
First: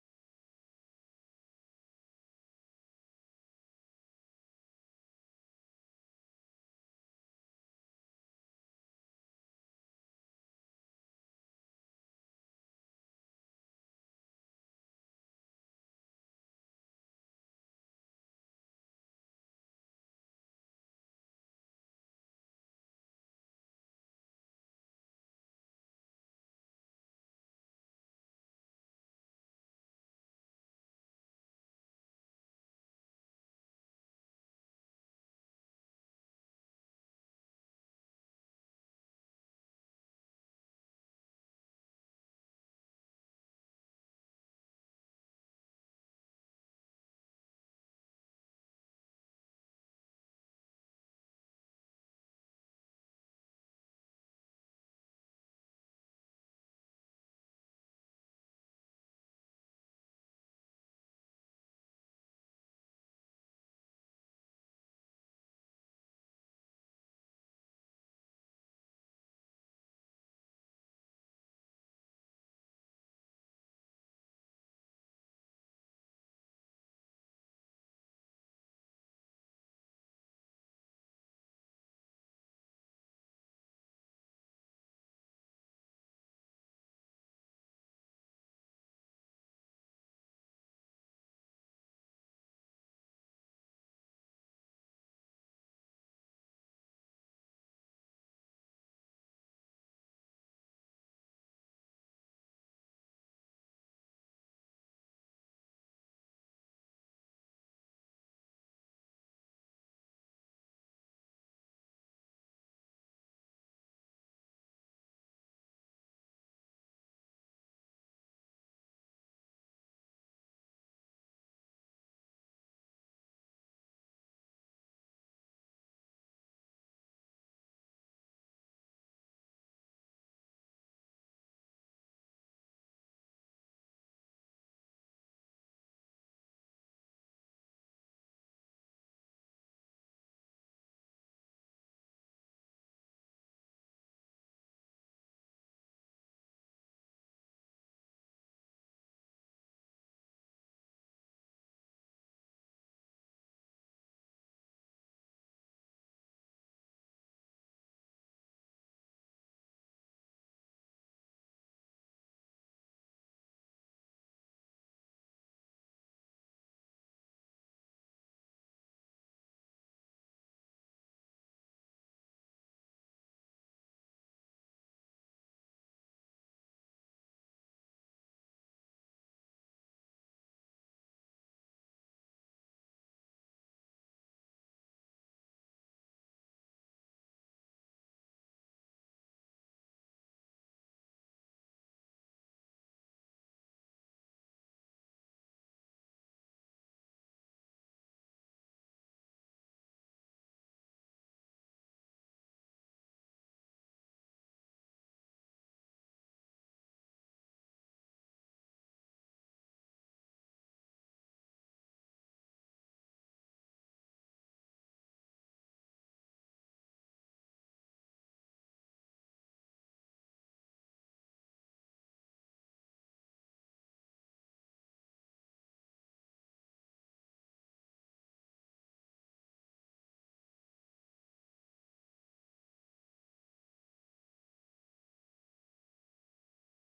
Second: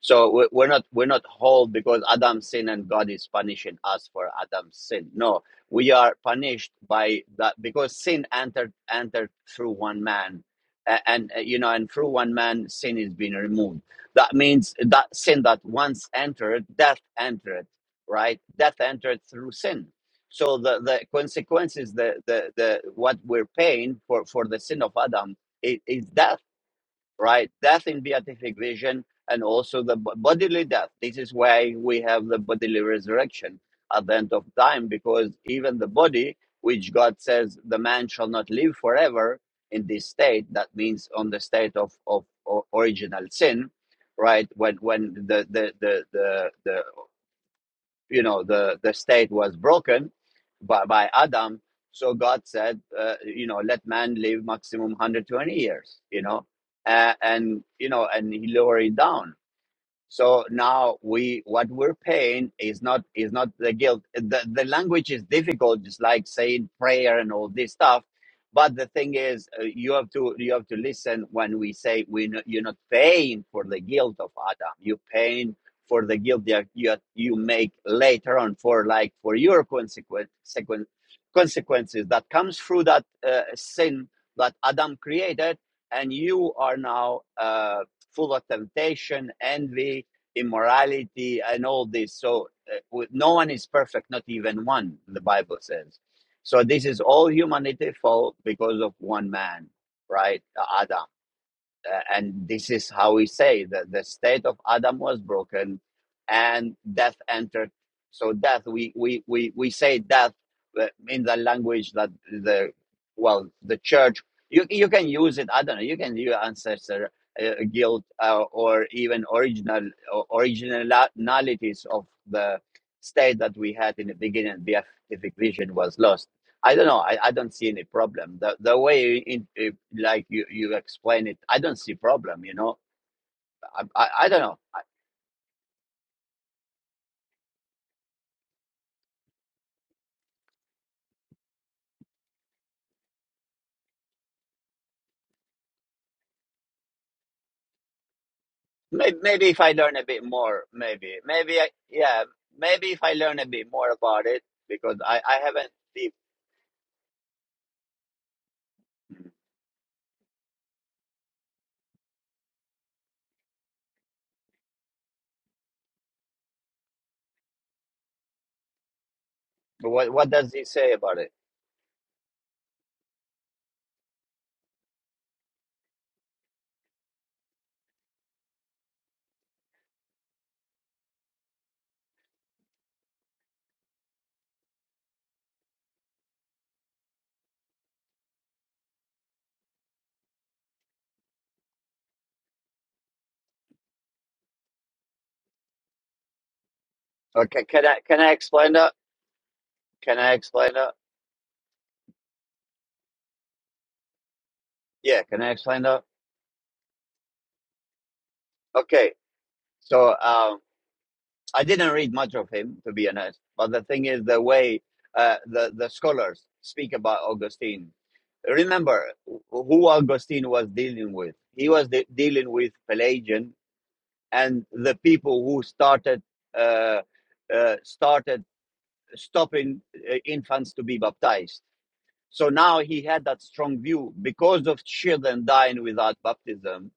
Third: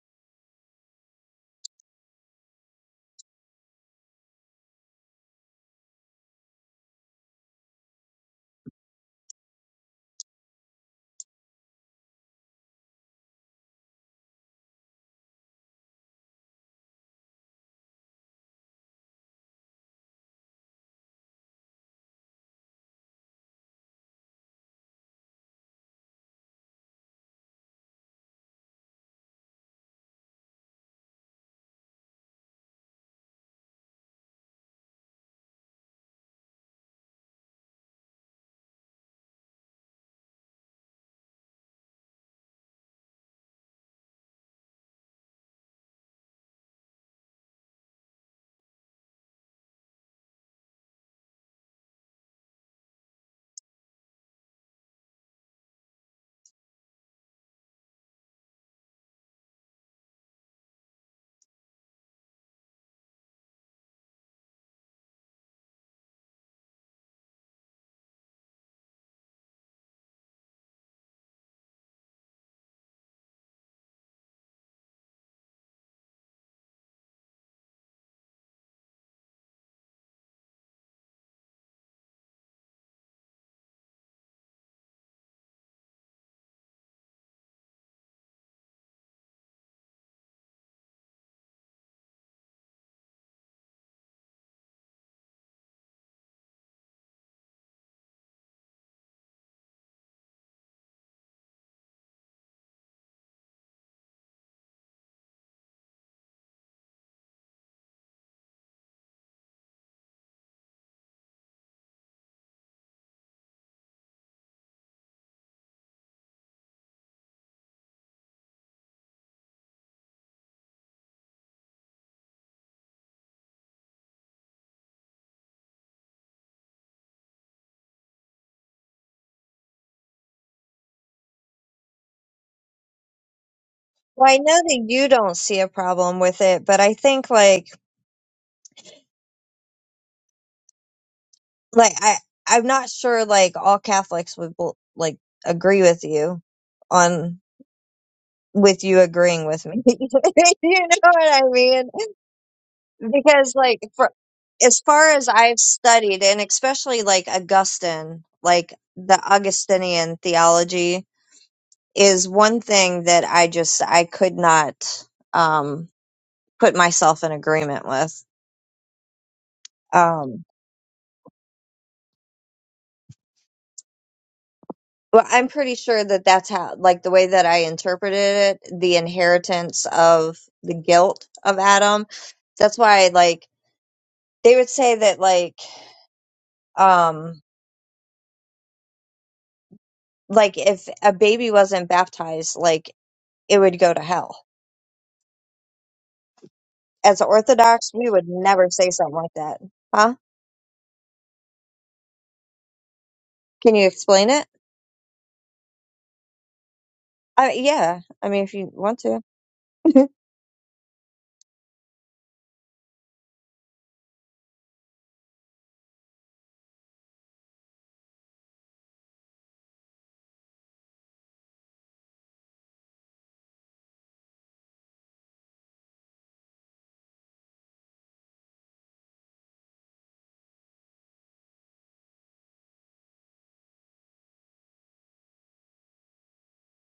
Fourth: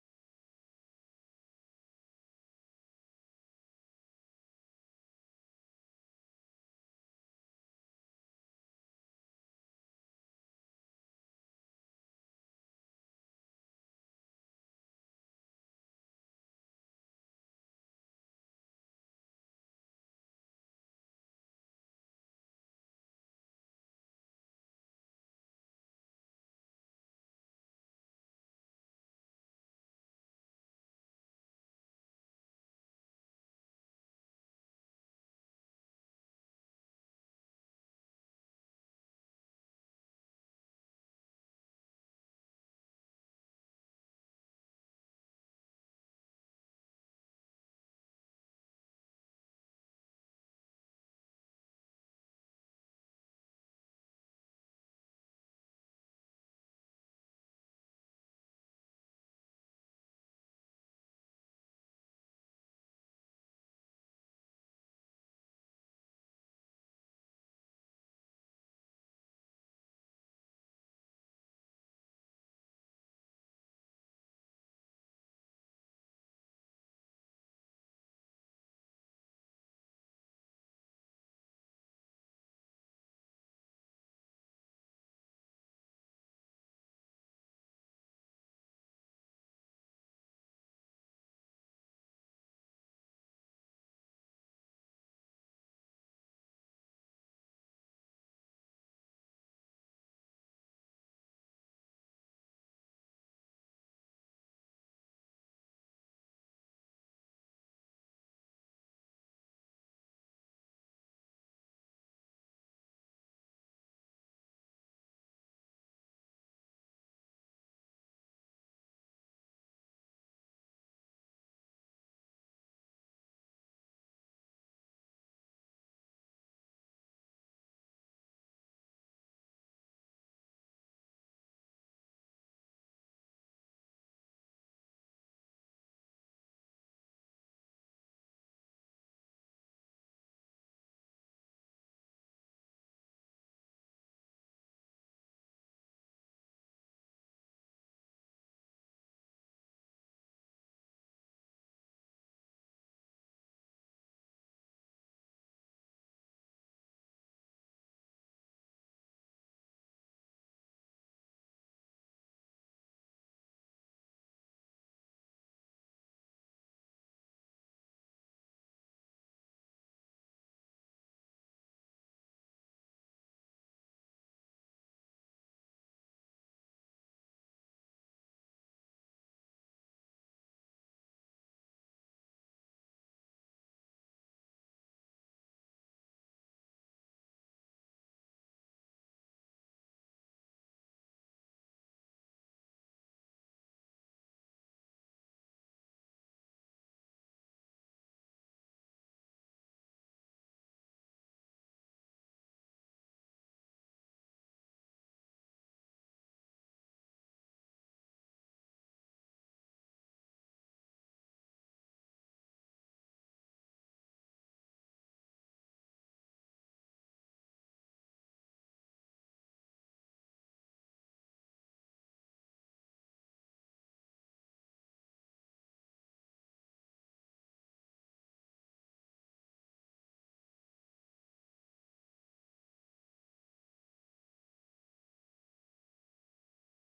so we- we're not we're not whole because Adam sinned and God is punishing us for Adam's sin. No, we are punished by that because sin entered entered through one man, A- and uh, you know, and through one man sin is being removed. That means that sin that once entered, death entered, right? Death entered through sin. So the the consequences, the the the what we're paying for for the sin of Adam is, is death right? Death in beatific vision and also the bo- bodily death. This is why we have the bodily resurrection at the end of time, because even the body, which God says the man shall not live forever in this state, that means on the state of, of, o- original sin, right? When when the the the the, the you know the the state was broken by, by adam so god said uh, you know let man live maximum 120 years you know uh, and you know and he lowered it down so now we what we're paying is not is not the guilt. The the language is difficult, just like saying prayer and all this stuff. But the thing is, uh, you have to you have to listen when we say we no, you're not paying for the guilt of Adam. You're paying for the guilt that you you make later on for like for your consequence sequen- consequences that comes through that uh, sin that Adam created, and you are now. Uh, full of temptation, envy, immorality, and all this. So uh, no one is perfect, not even one, the Bible says. So this is all humanity fault because of one man, right? Adam uh, and this is how we say that the state of adam was broken and death entered so death we we we, we say death uh, in the language that the well the church you, you can use it i don't know you can use ancestor uh, guilt uh, or even original or originalities of the state that we had in the beginning the beatific vision was lost I don't know. I, I don't see any problem. The the way in, it- like you you explain it, I don't see problem. You know, I I, I
Well, I
don't
know
know. I,
that you don't see a problem with it, but I think like like I I'm not sure like all Catholics would bel- like agree with you on with you
Maybe,
agreeing
maybe if
with
I
me. *laughs*
learn
you
a bit more,
know
maybe
what I
maybe I,
mean?
yeah, maybe if I learn a
Because
bit
like
more
for
about it
as
because
far
I
as
I
I've
haven't. deep-
studied and especially like Augustine, like the Augustinian theology is one thing that I just I could not um put myself in agreement with.
What what
Um,
does he say about it?
Well, I'm pretty sure that that's how, like, the way that I interpreted it, the inheritance of the guilt of Adam. That's why, like, they would say that, like, um, like if a baby wasn't baptized, like, it would go to hell. As
Okay, can
Orthodox,
I
we
can
would
I
never
explain
say
that?
something like that. Huh?
Can I explain that?
Can you explain it?
Yeah, can I explain that?
Uh, yeah. I mean, if you want
Okay,
to. *laughs*
so um. I didn't read much of him, to be honest. But the thing is, the way uh, the the scholars speak about Augustine. Remember who Augustine was dealing with. He was de- dealing with Pelagian and the people who started uh, uh, started stopping uh, infants to be baptized so now he had that strong view because of children dying without baptism.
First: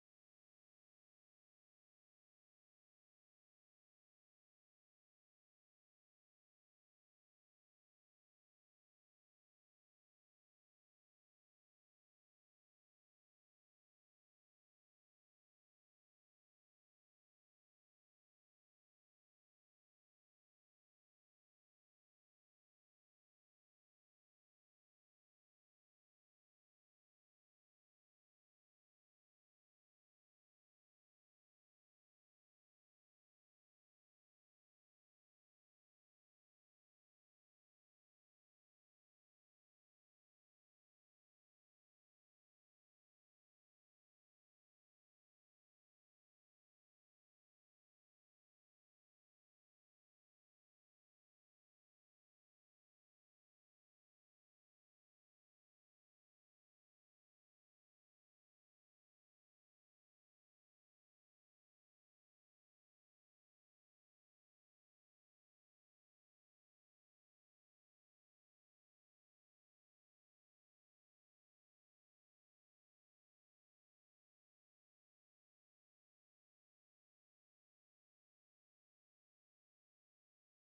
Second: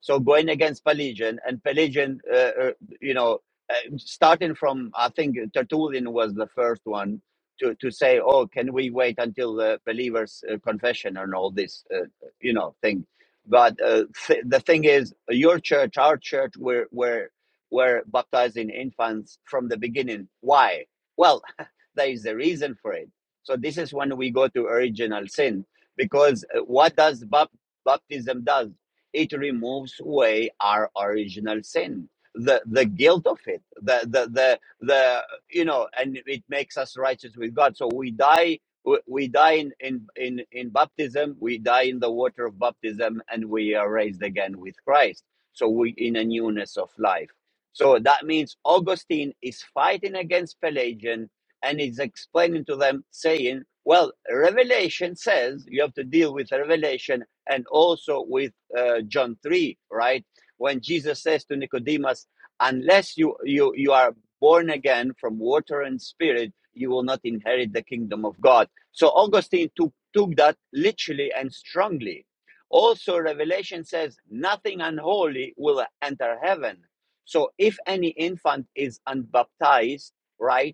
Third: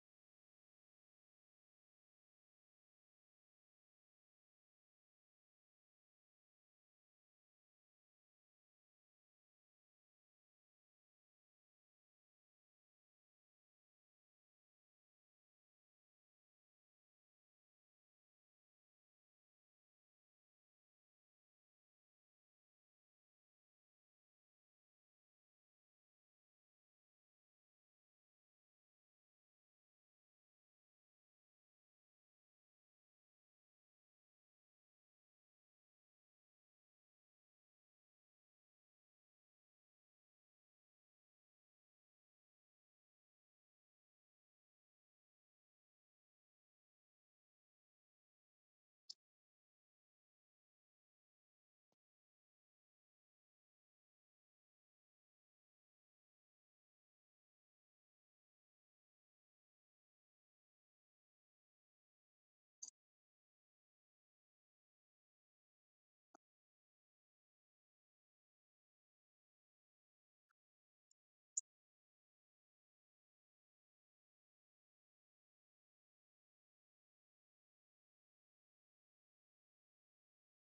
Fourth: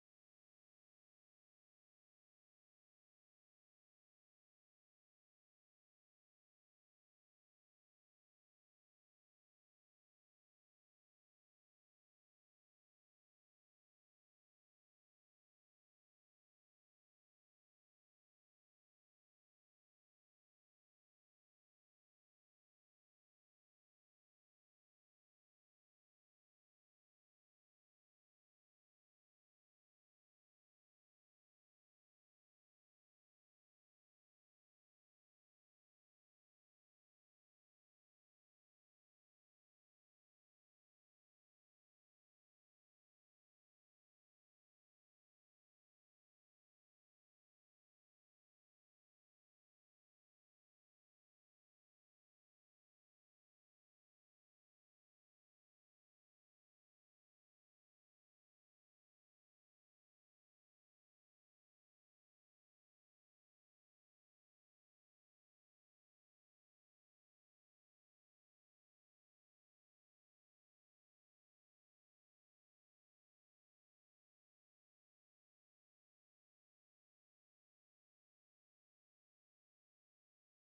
So going against Pelagian and Pelagian, uh, uh, you know, uh, starting from I think Tertullian was the first one to to say, oh, can we wait until the believers' uh, confession and all this, uh, you know, thing. But uh, th- the thing is, your church, our church, we're we're we're baptizing infants from the beginning. Why? Well, *laughs* there is a reason for it so this is when we go to original sin, because uh, what does bap- baptism does? It removes away our original sin, the the guilt of it, the the the the you know, and it makes us righteous with God. So we die. We we die in, in, in, in baptism, we die in the water of baptism, and we are raised again with Christ. So we in a newness of life. So that means Augustine is fighting against Pelagian and is explaining to them, saying, Well, Revelation says you have to deal with Revelation and also with uh, John 3, right? When Jesus says to Nicodemus, Unless you, you, you are born again from water and spirit, you will not inherit the kingdom of God. So Augustine took, took that literally and strongly. Also, Revelation says, Nothing unholy will enter heaven. So if any infant is unbaptized, right?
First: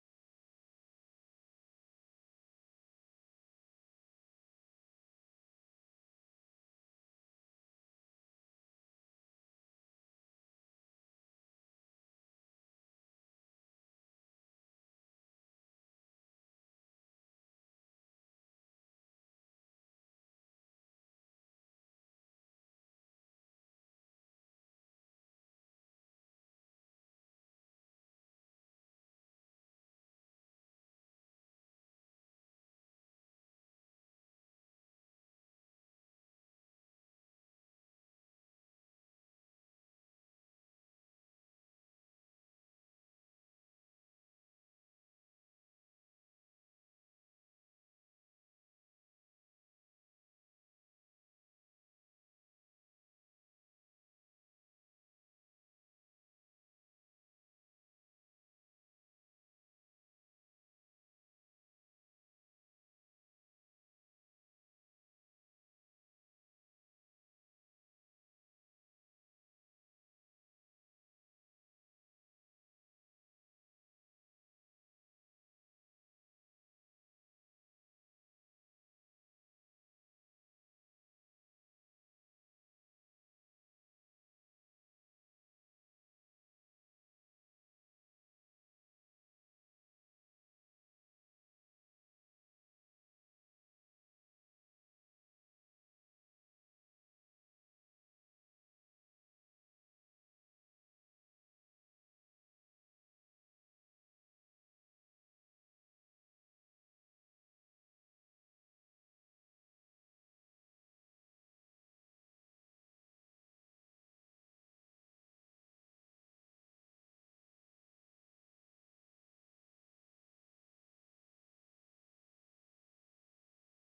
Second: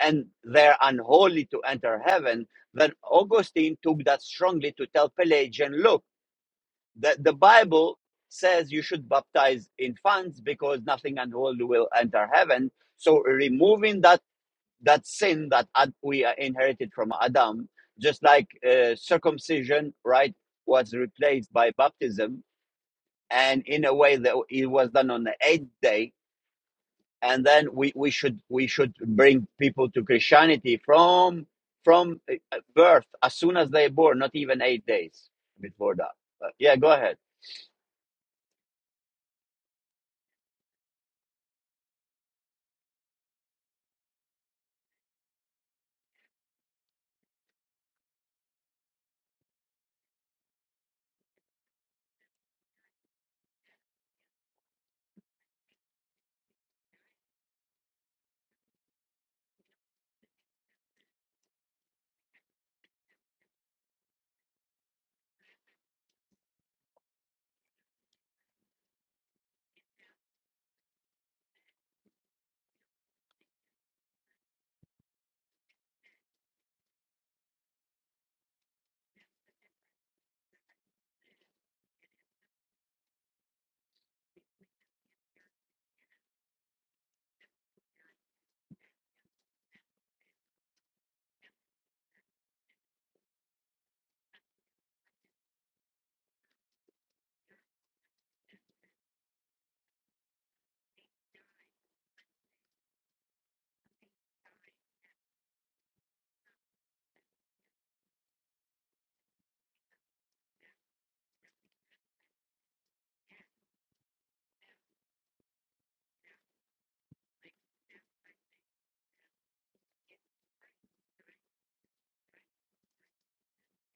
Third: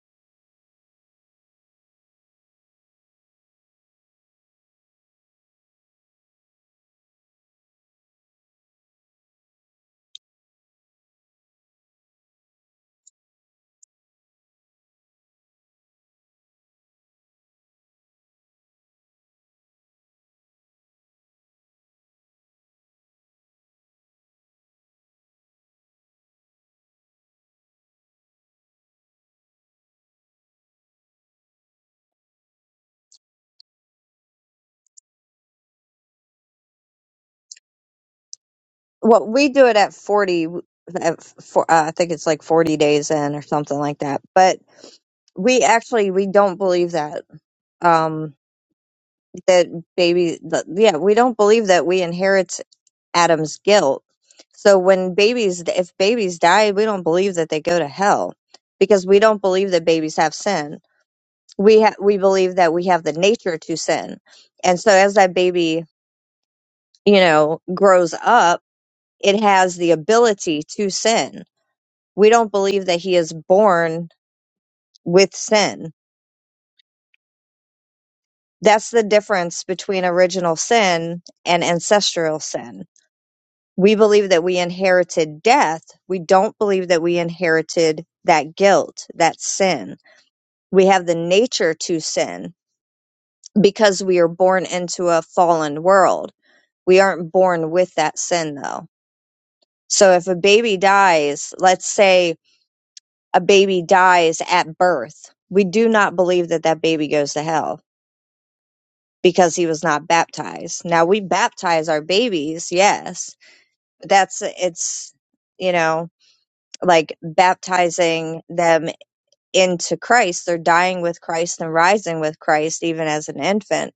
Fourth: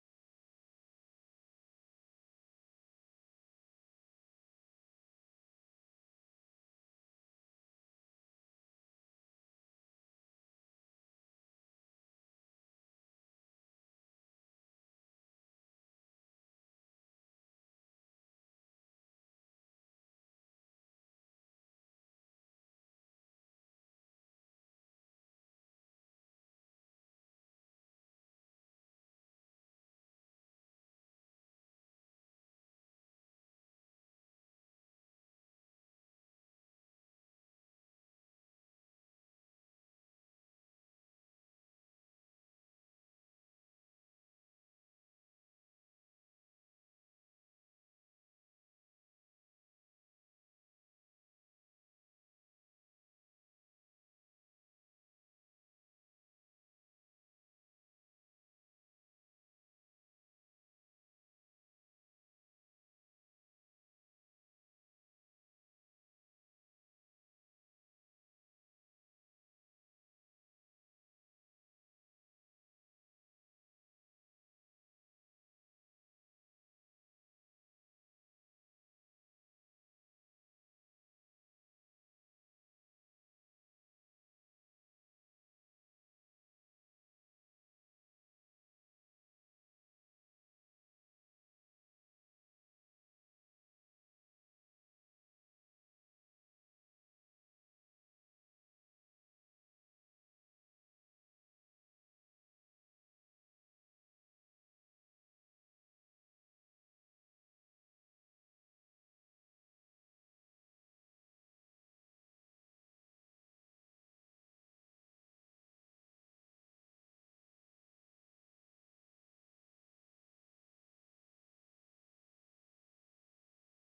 and they're unholy to enter heaven, then Augustine took that strongly to tell Pelagian, look, the, the Bible says you should baptize infants because nothing unholy will enter heaven. So removing that that sin that Ad, we uh, inherited from Adam, just like uh, circumcision, right, was replaced by baptism, and in a way that it was done on the eighth day, and then we, we should we should bring people to Christianity from from uh, birth as soon as they're born, not even eight days before that. But yeah, go ahead.
Well, we do it at 40, at four, uh, I think it's like 40 days in or something like that. But we actually, we don't believe that, um, that baby, that, yeah, we don't believe that we inherit Adam's guilt. So when babies, if babies die, we don't believe that they go to hell because we don't believe that babies have sin. We ha- we believe that we have the nature to sin. And so as that baby, you know, grows up, it has the ability to sin we don't believe that he is born with sin. That's the difference between original sin and ancestral sin. We believe that we inherited death. We don't believe that we inherited that guilt, that sin. We have the nature to sin because we are born into a fallen world. We aren't born with that sin though. So if a baby dies, let's say a baby dies at birth, we do not believe that that baby goes to hell because he was not baptized. Now we baptize our babies, yes. But that's it's you know, like baptizing them into Christ. They're dying with Christ and rising with Christ even as an infant.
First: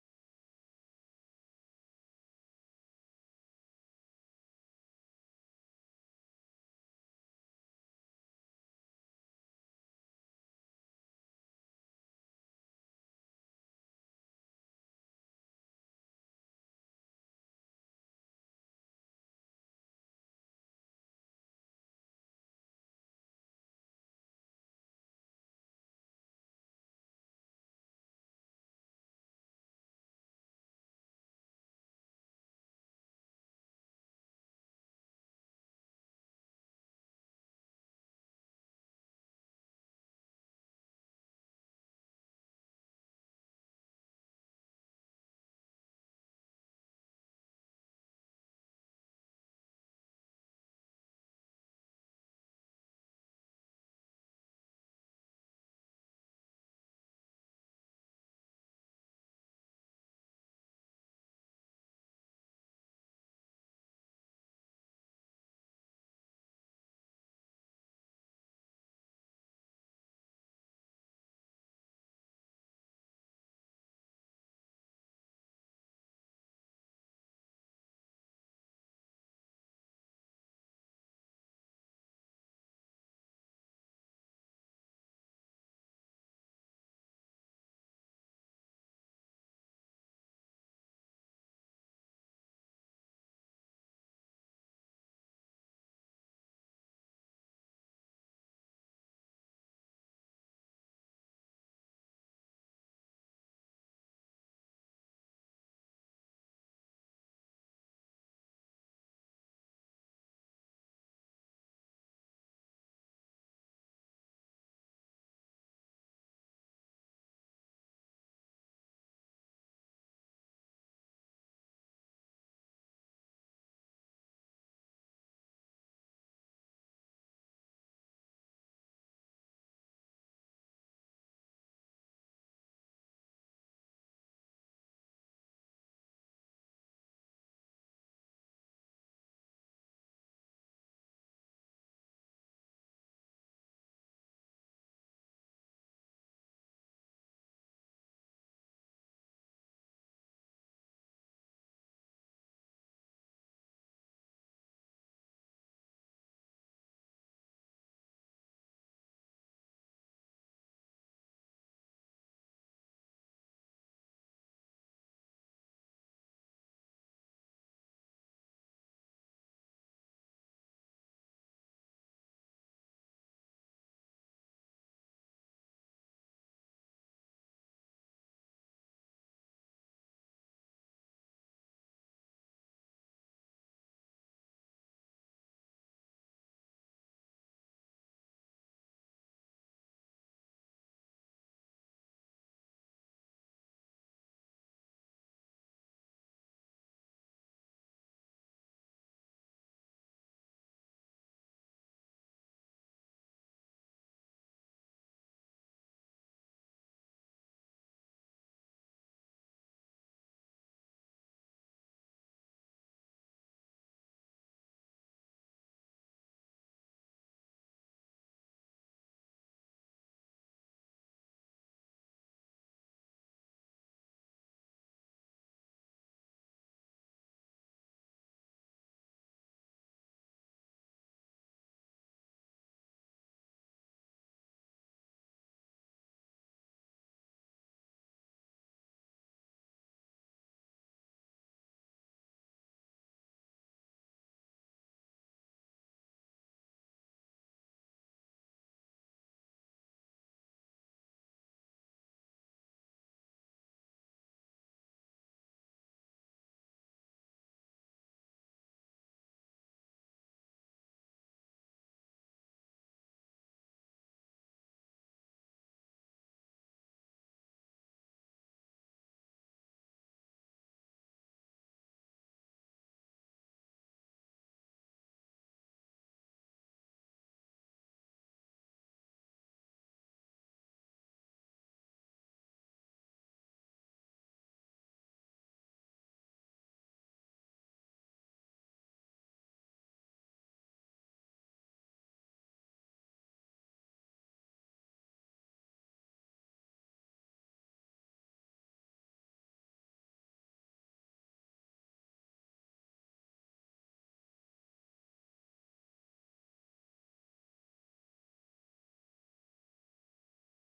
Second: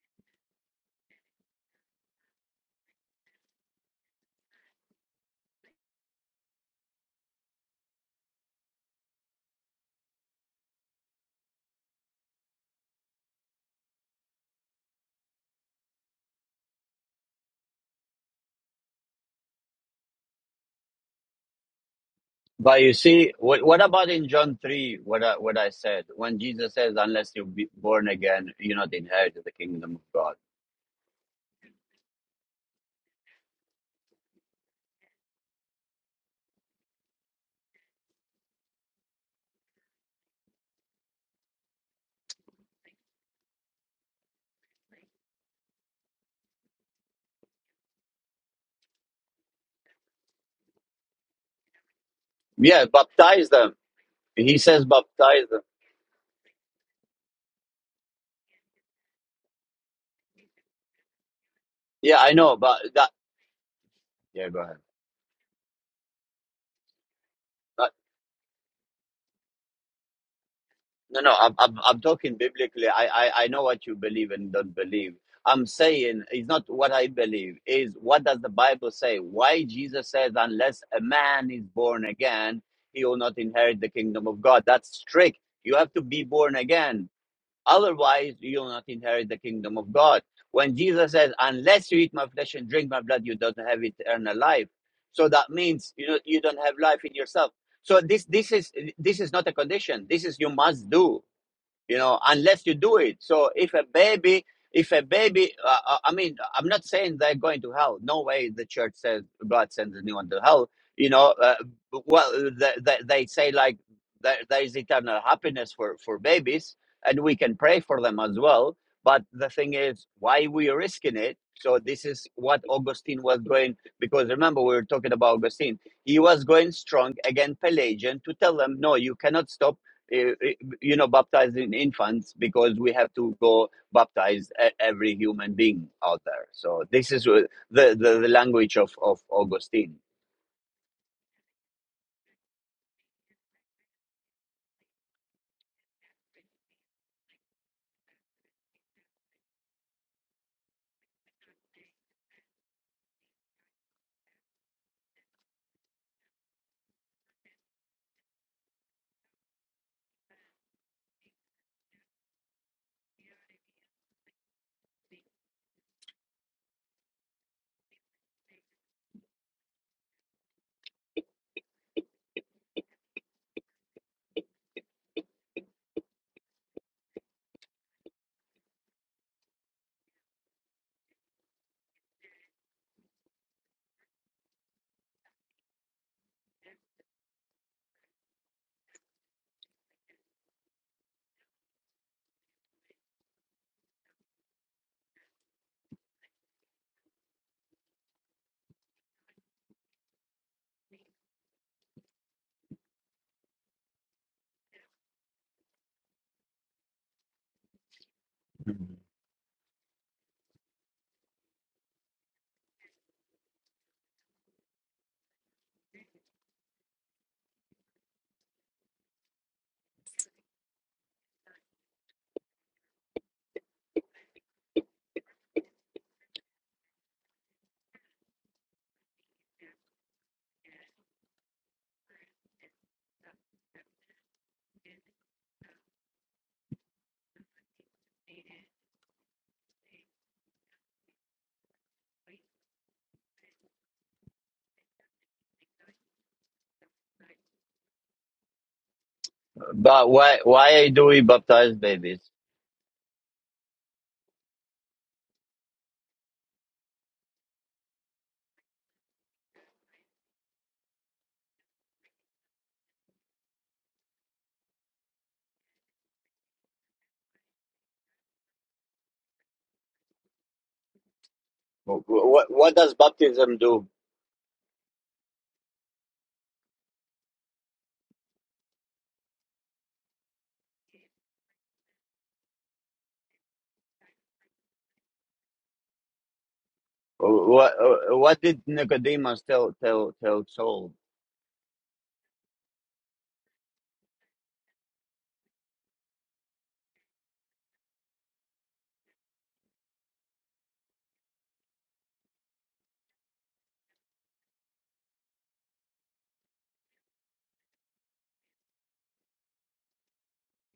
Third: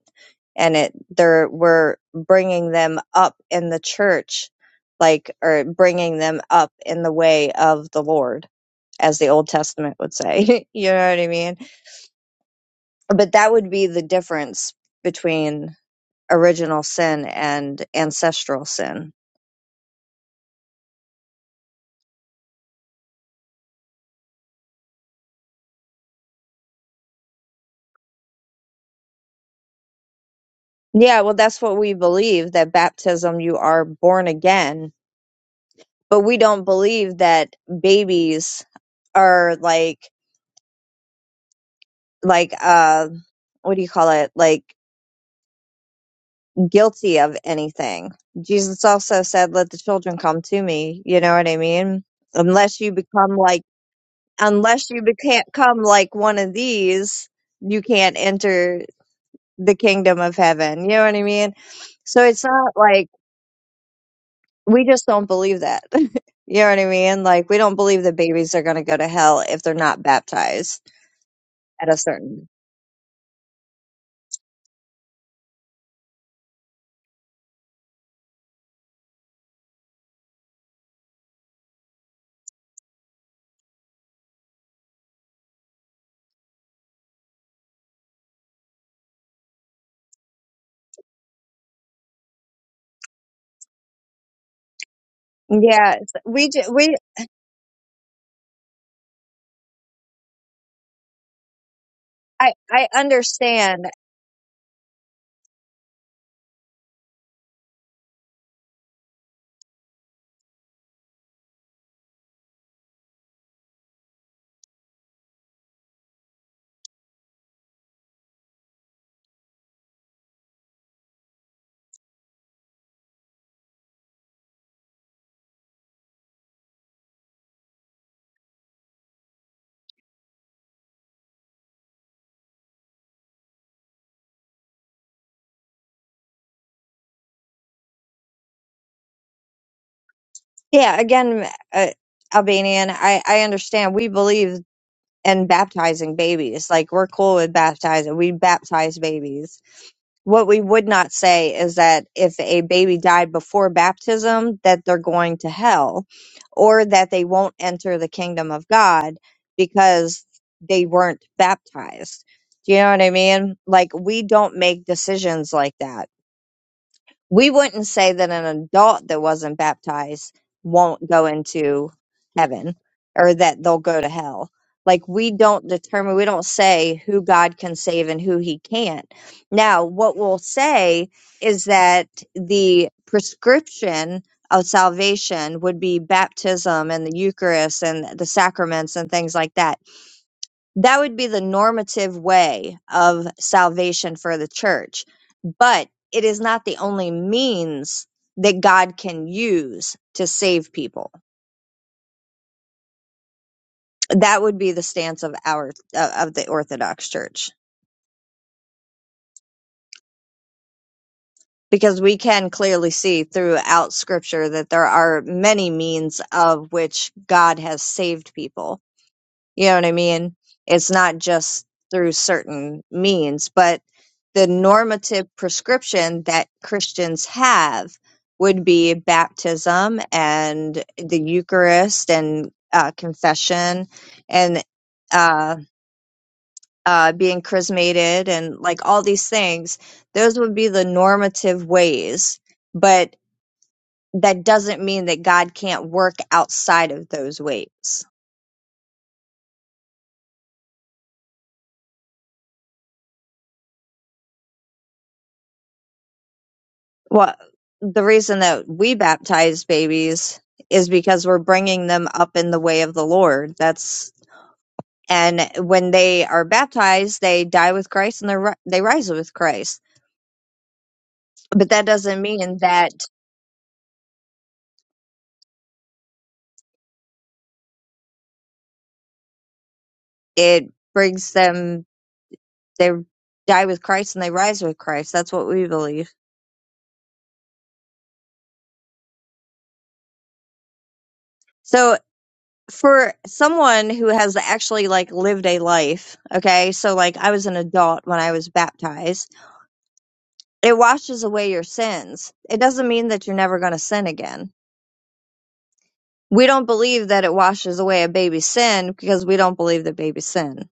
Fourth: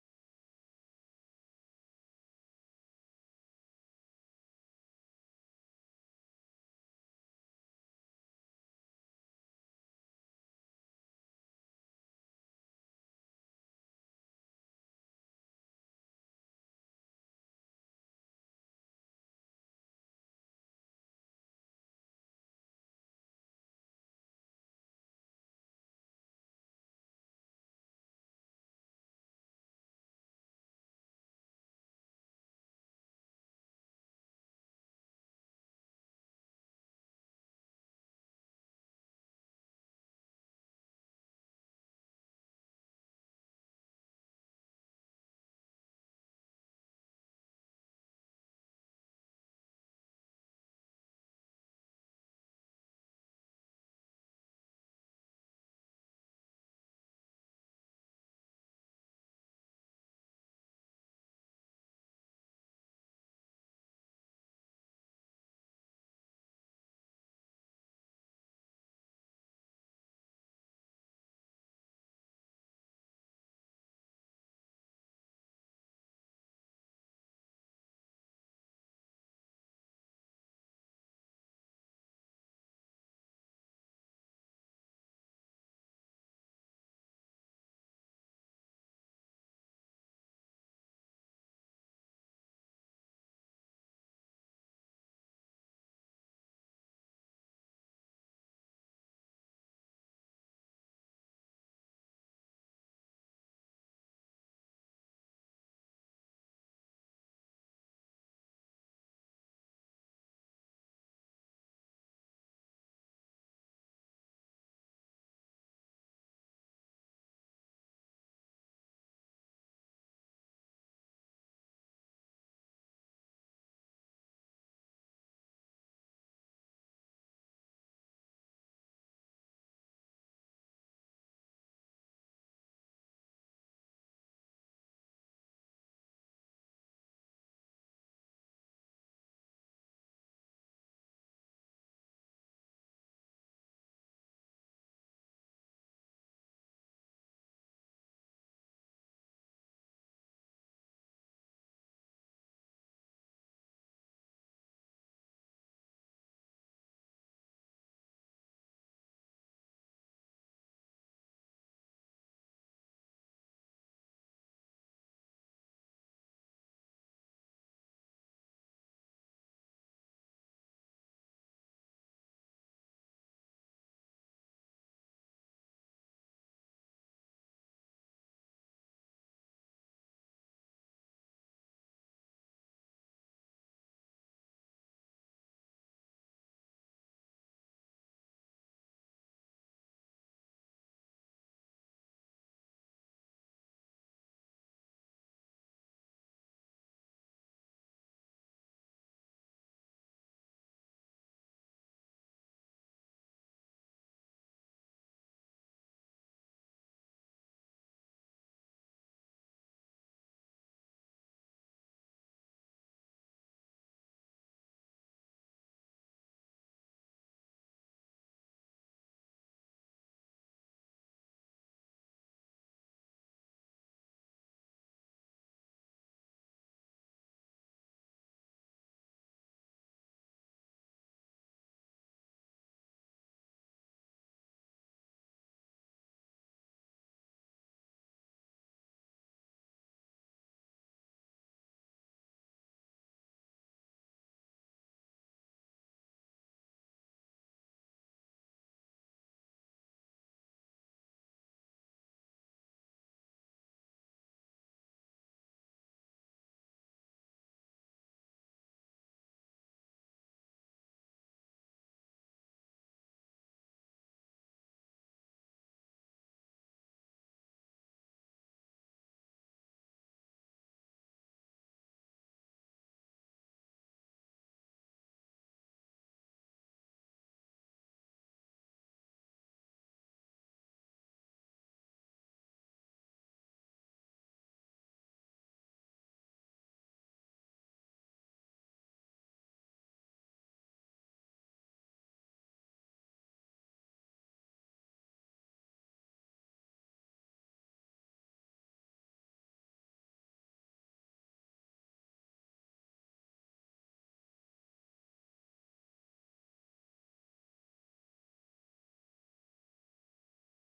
And it they're we're bringing them up in the church like or bringing them up in the way of the Lord as the Old Testament would say. *laughs* you know what I mean? But that would be the difference between original sin and ancestral sin.
But you see, what, what about in John three? What I, what I said when Jesus says, "Unless you be born again, you're not inherit the kingdom of God."
Yeah, well, that's what we believe that baptism, you are born again, but we don't believe that babies are like, like, uh, what do you call it? Like guilty of anything. Jesus also said, let the children come to me. You know what I mean? Unless
Yeah,
you become
baptize
like,
them. He says,
unless you
baptize them.
become like one of these, you can't enter the kingdom of heaven. You know what I mean?
Yeah,
So
I
it's
know,
not
but
like,
that. Yeah, go ahead.
we just don't believe that. *laughs* you know what I mean? Like we don't believe that babies are going to go to hell if they're not baptized
No, no, I'm, I'm,
at a
I'm talking
certain.
biblically. I, I, I know what you believe and don't believe. I'm saying it's not what I believe, is what does the Bible say? Why Jesus says, unless a man is born again, he will not inherit the kingdom of God. That's strict. You have to be born again. Otherwise, you will not inherit the kingdom of God. When Jesus says, unless you eat my flesh and drink my blood, you don't have eternal life. So that
Yeah,
means you know,
it's-
you
we
don't
ju-
have
we
life in yourself. So this this is this is not a condition. This is you must do you know
I
unless you
I
do it so if a
understand.
baby if a baby uh, uh, i mean i'm not saying they're going to hell no way the church says god sends anyone to hell you know uh, well they, they, they say like there, there is eternal happiness for for babies and we can pray for them as well but the thing is why we risking it so this is what augustine was going because remember we were talking about augustine he was going strong against pelagian to tell them no you cannot stop uh, uh, you know, baptizing infants because we have to go baptize e- every human being out there. So this is the, the, the language of, of Augustine.
Yeah, again, uh, Albanian. I I understand. We believe. and baptizing babies. Like we're cool with baptizing. We baptize babies. What we would not say is that if a baby died before baptism, that they're going to hell or that they won't enter the kingdom of God because they weren't baptized. Do you know what I mean? Like we don't make decisions like that we wouldn't say that an adult that wasn't baptized won't go into heaven or that they'll go to hell. Like we don't determine, we don't say who God can save and who he can't. Now, what we'll say is that the prescription of salvation would be baptism and the Eucharist and the sacraments and things like that. That would be the normative way of salvation for the church but it is not the only means that God can use to save people. That would be the stance of our uh, of the Orthodox Church
Mm-hmm.
because we can clearly see throughout scripture that there are many means of which God has saved people You know what I mean? It's not just through certain means, but the normative prescription that Christians have would be baptism and the Eucharist and uh, confession and uh, uh, being chrismated and like all these things. Those would be the normative ways, but that doesn't mean that God can't work outside of those ways.
But why why do we baptize babies?
Well, the reason that we baptize babies is because we're bringing them up in the way of the Lord. That's and when they are baptized, they die with Christ and they ri- they rise with Christ. But that doesn't
What
mean
what
that
does baptism do?
it brings them they die with Christ and they rise with Christ. That's what we believe.
What what did Nicodemus tell tell tell Saul?
So for someone who has actually like lived a life, okay? So like I was an adult when I was baptized it washes away your sins. It doesn't mean that you're never going to sin again. We don't believe that it washes away a baby's sin because we don't believe that babies sin.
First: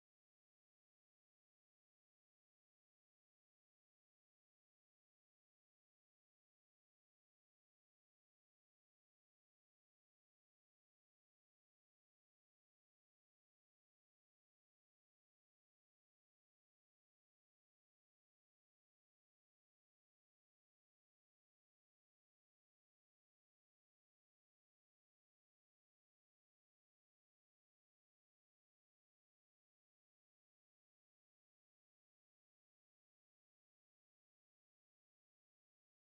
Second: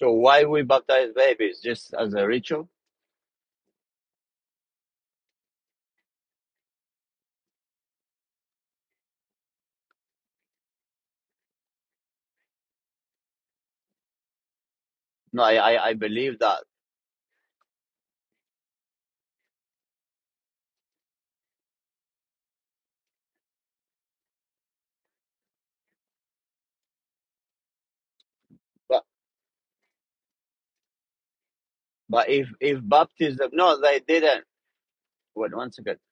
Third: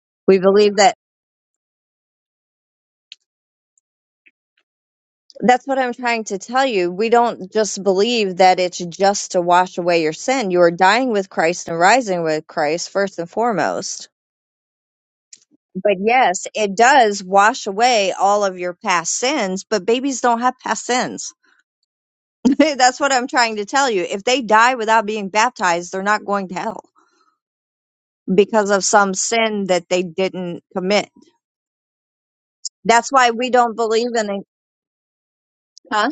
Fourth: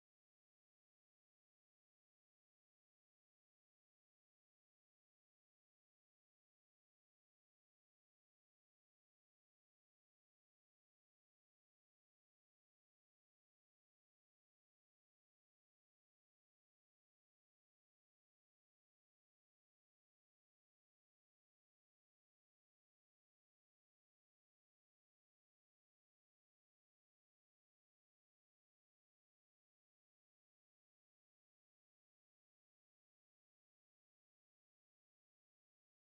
So
We
why we
believe that
baptize babies just as a ritual?
that's what I'm trying to tell you. We don't just believe that it's just to wash away your sin. You are dying with Christ and rising with Christ first and foremost.
No, I I, I
But
believe
yes,
that.
it does wash away all of your past sins, but babies don't have past sins. *laughs* that's what I'm trying to tell you. If they die without being baptized, they're not going to hell because of
But
some sin that they didn't commit.
but if if
That's why
baptism
we don't
no, they
believe in it.
didn't. Wait one second
Huh?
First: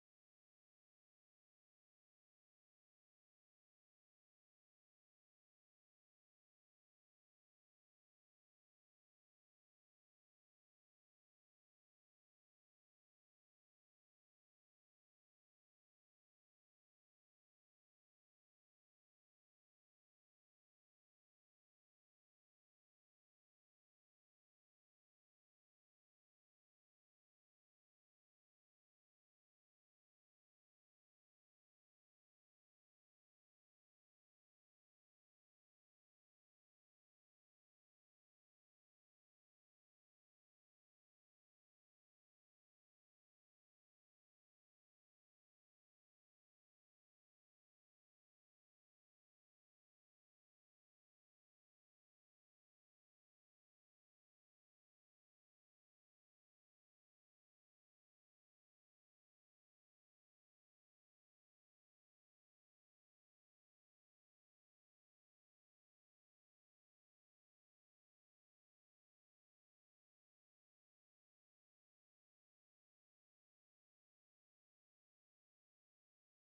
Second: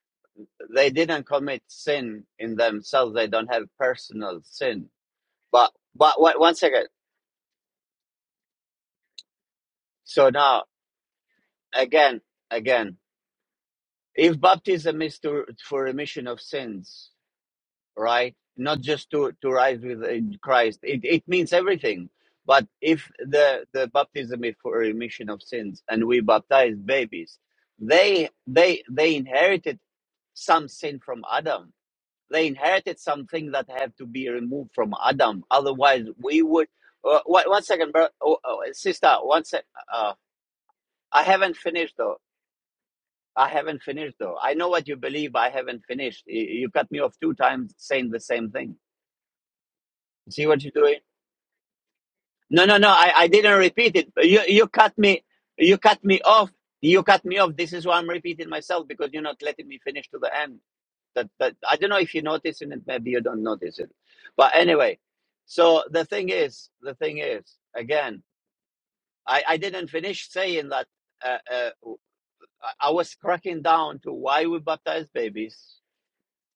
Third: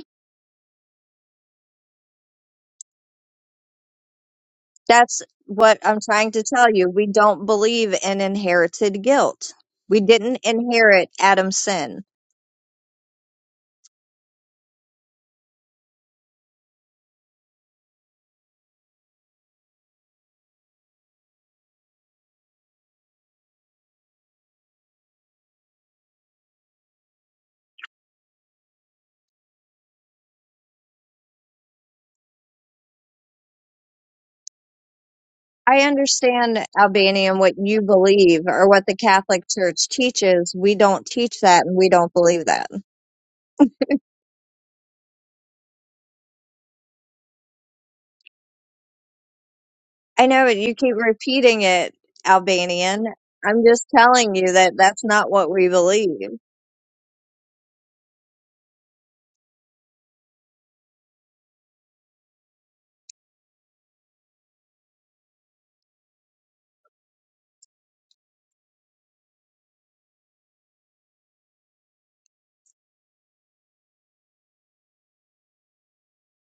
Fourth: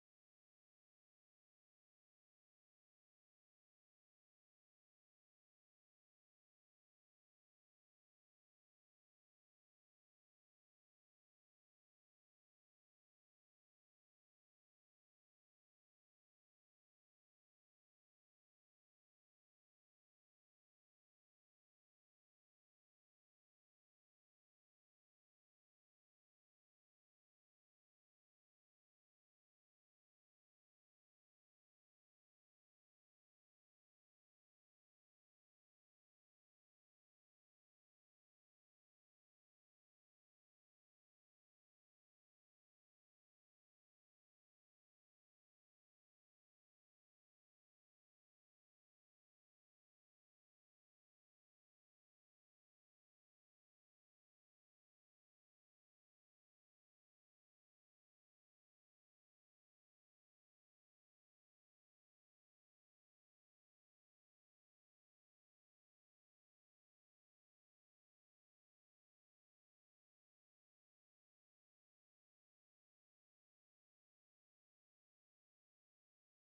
they didn't commit sin in themselves. They don't have personal sin.
That's
But
what I'm
but
trying
one,
to
one
tell
second.
you. We don't believe in inherited guilt. We
So
didn't
now
inherit Adam's sin.
again again, if baptism is to for remission of sins, right? Not just to to rise with uh, Christ. It it means everything. But if the the baptism is for remission of sins, and we baptize babies, they they they inherited some sin from Adam They inherited something that have to be removed from Adam.
I
Otherwise, we
understand,
would. Uh,
Albania, and
one,
what
one
you
second, bro, oh,
believe
oh,
or what the
sister.
Catholic
One sec.
Church
Uh,
teaches. We don't
I
teach
haven't
that and we
finished
don't
though.
believe that.
I haven't finished though. I know what you believe. I haven't finished. You, you cut me off two times saying the same thing.
I know
See what you're
you keep
doing?
repeating it,
No, no, no.
Albanian.
I, I didn't
I'm just
repeat it.
telling
You
you
you
that
cut
that's
me.
not what we
You cut me
believe.
off. You cut me off. This is why I'm repeating myself because you're not letting me finish to the end. That that I don't know if you're noticing it. Maybe you don't notice it. But anyway, so the thing is, the thing is, again, I I didn't finish saying that. Uh, uh, I was cracking down to why we baptize babies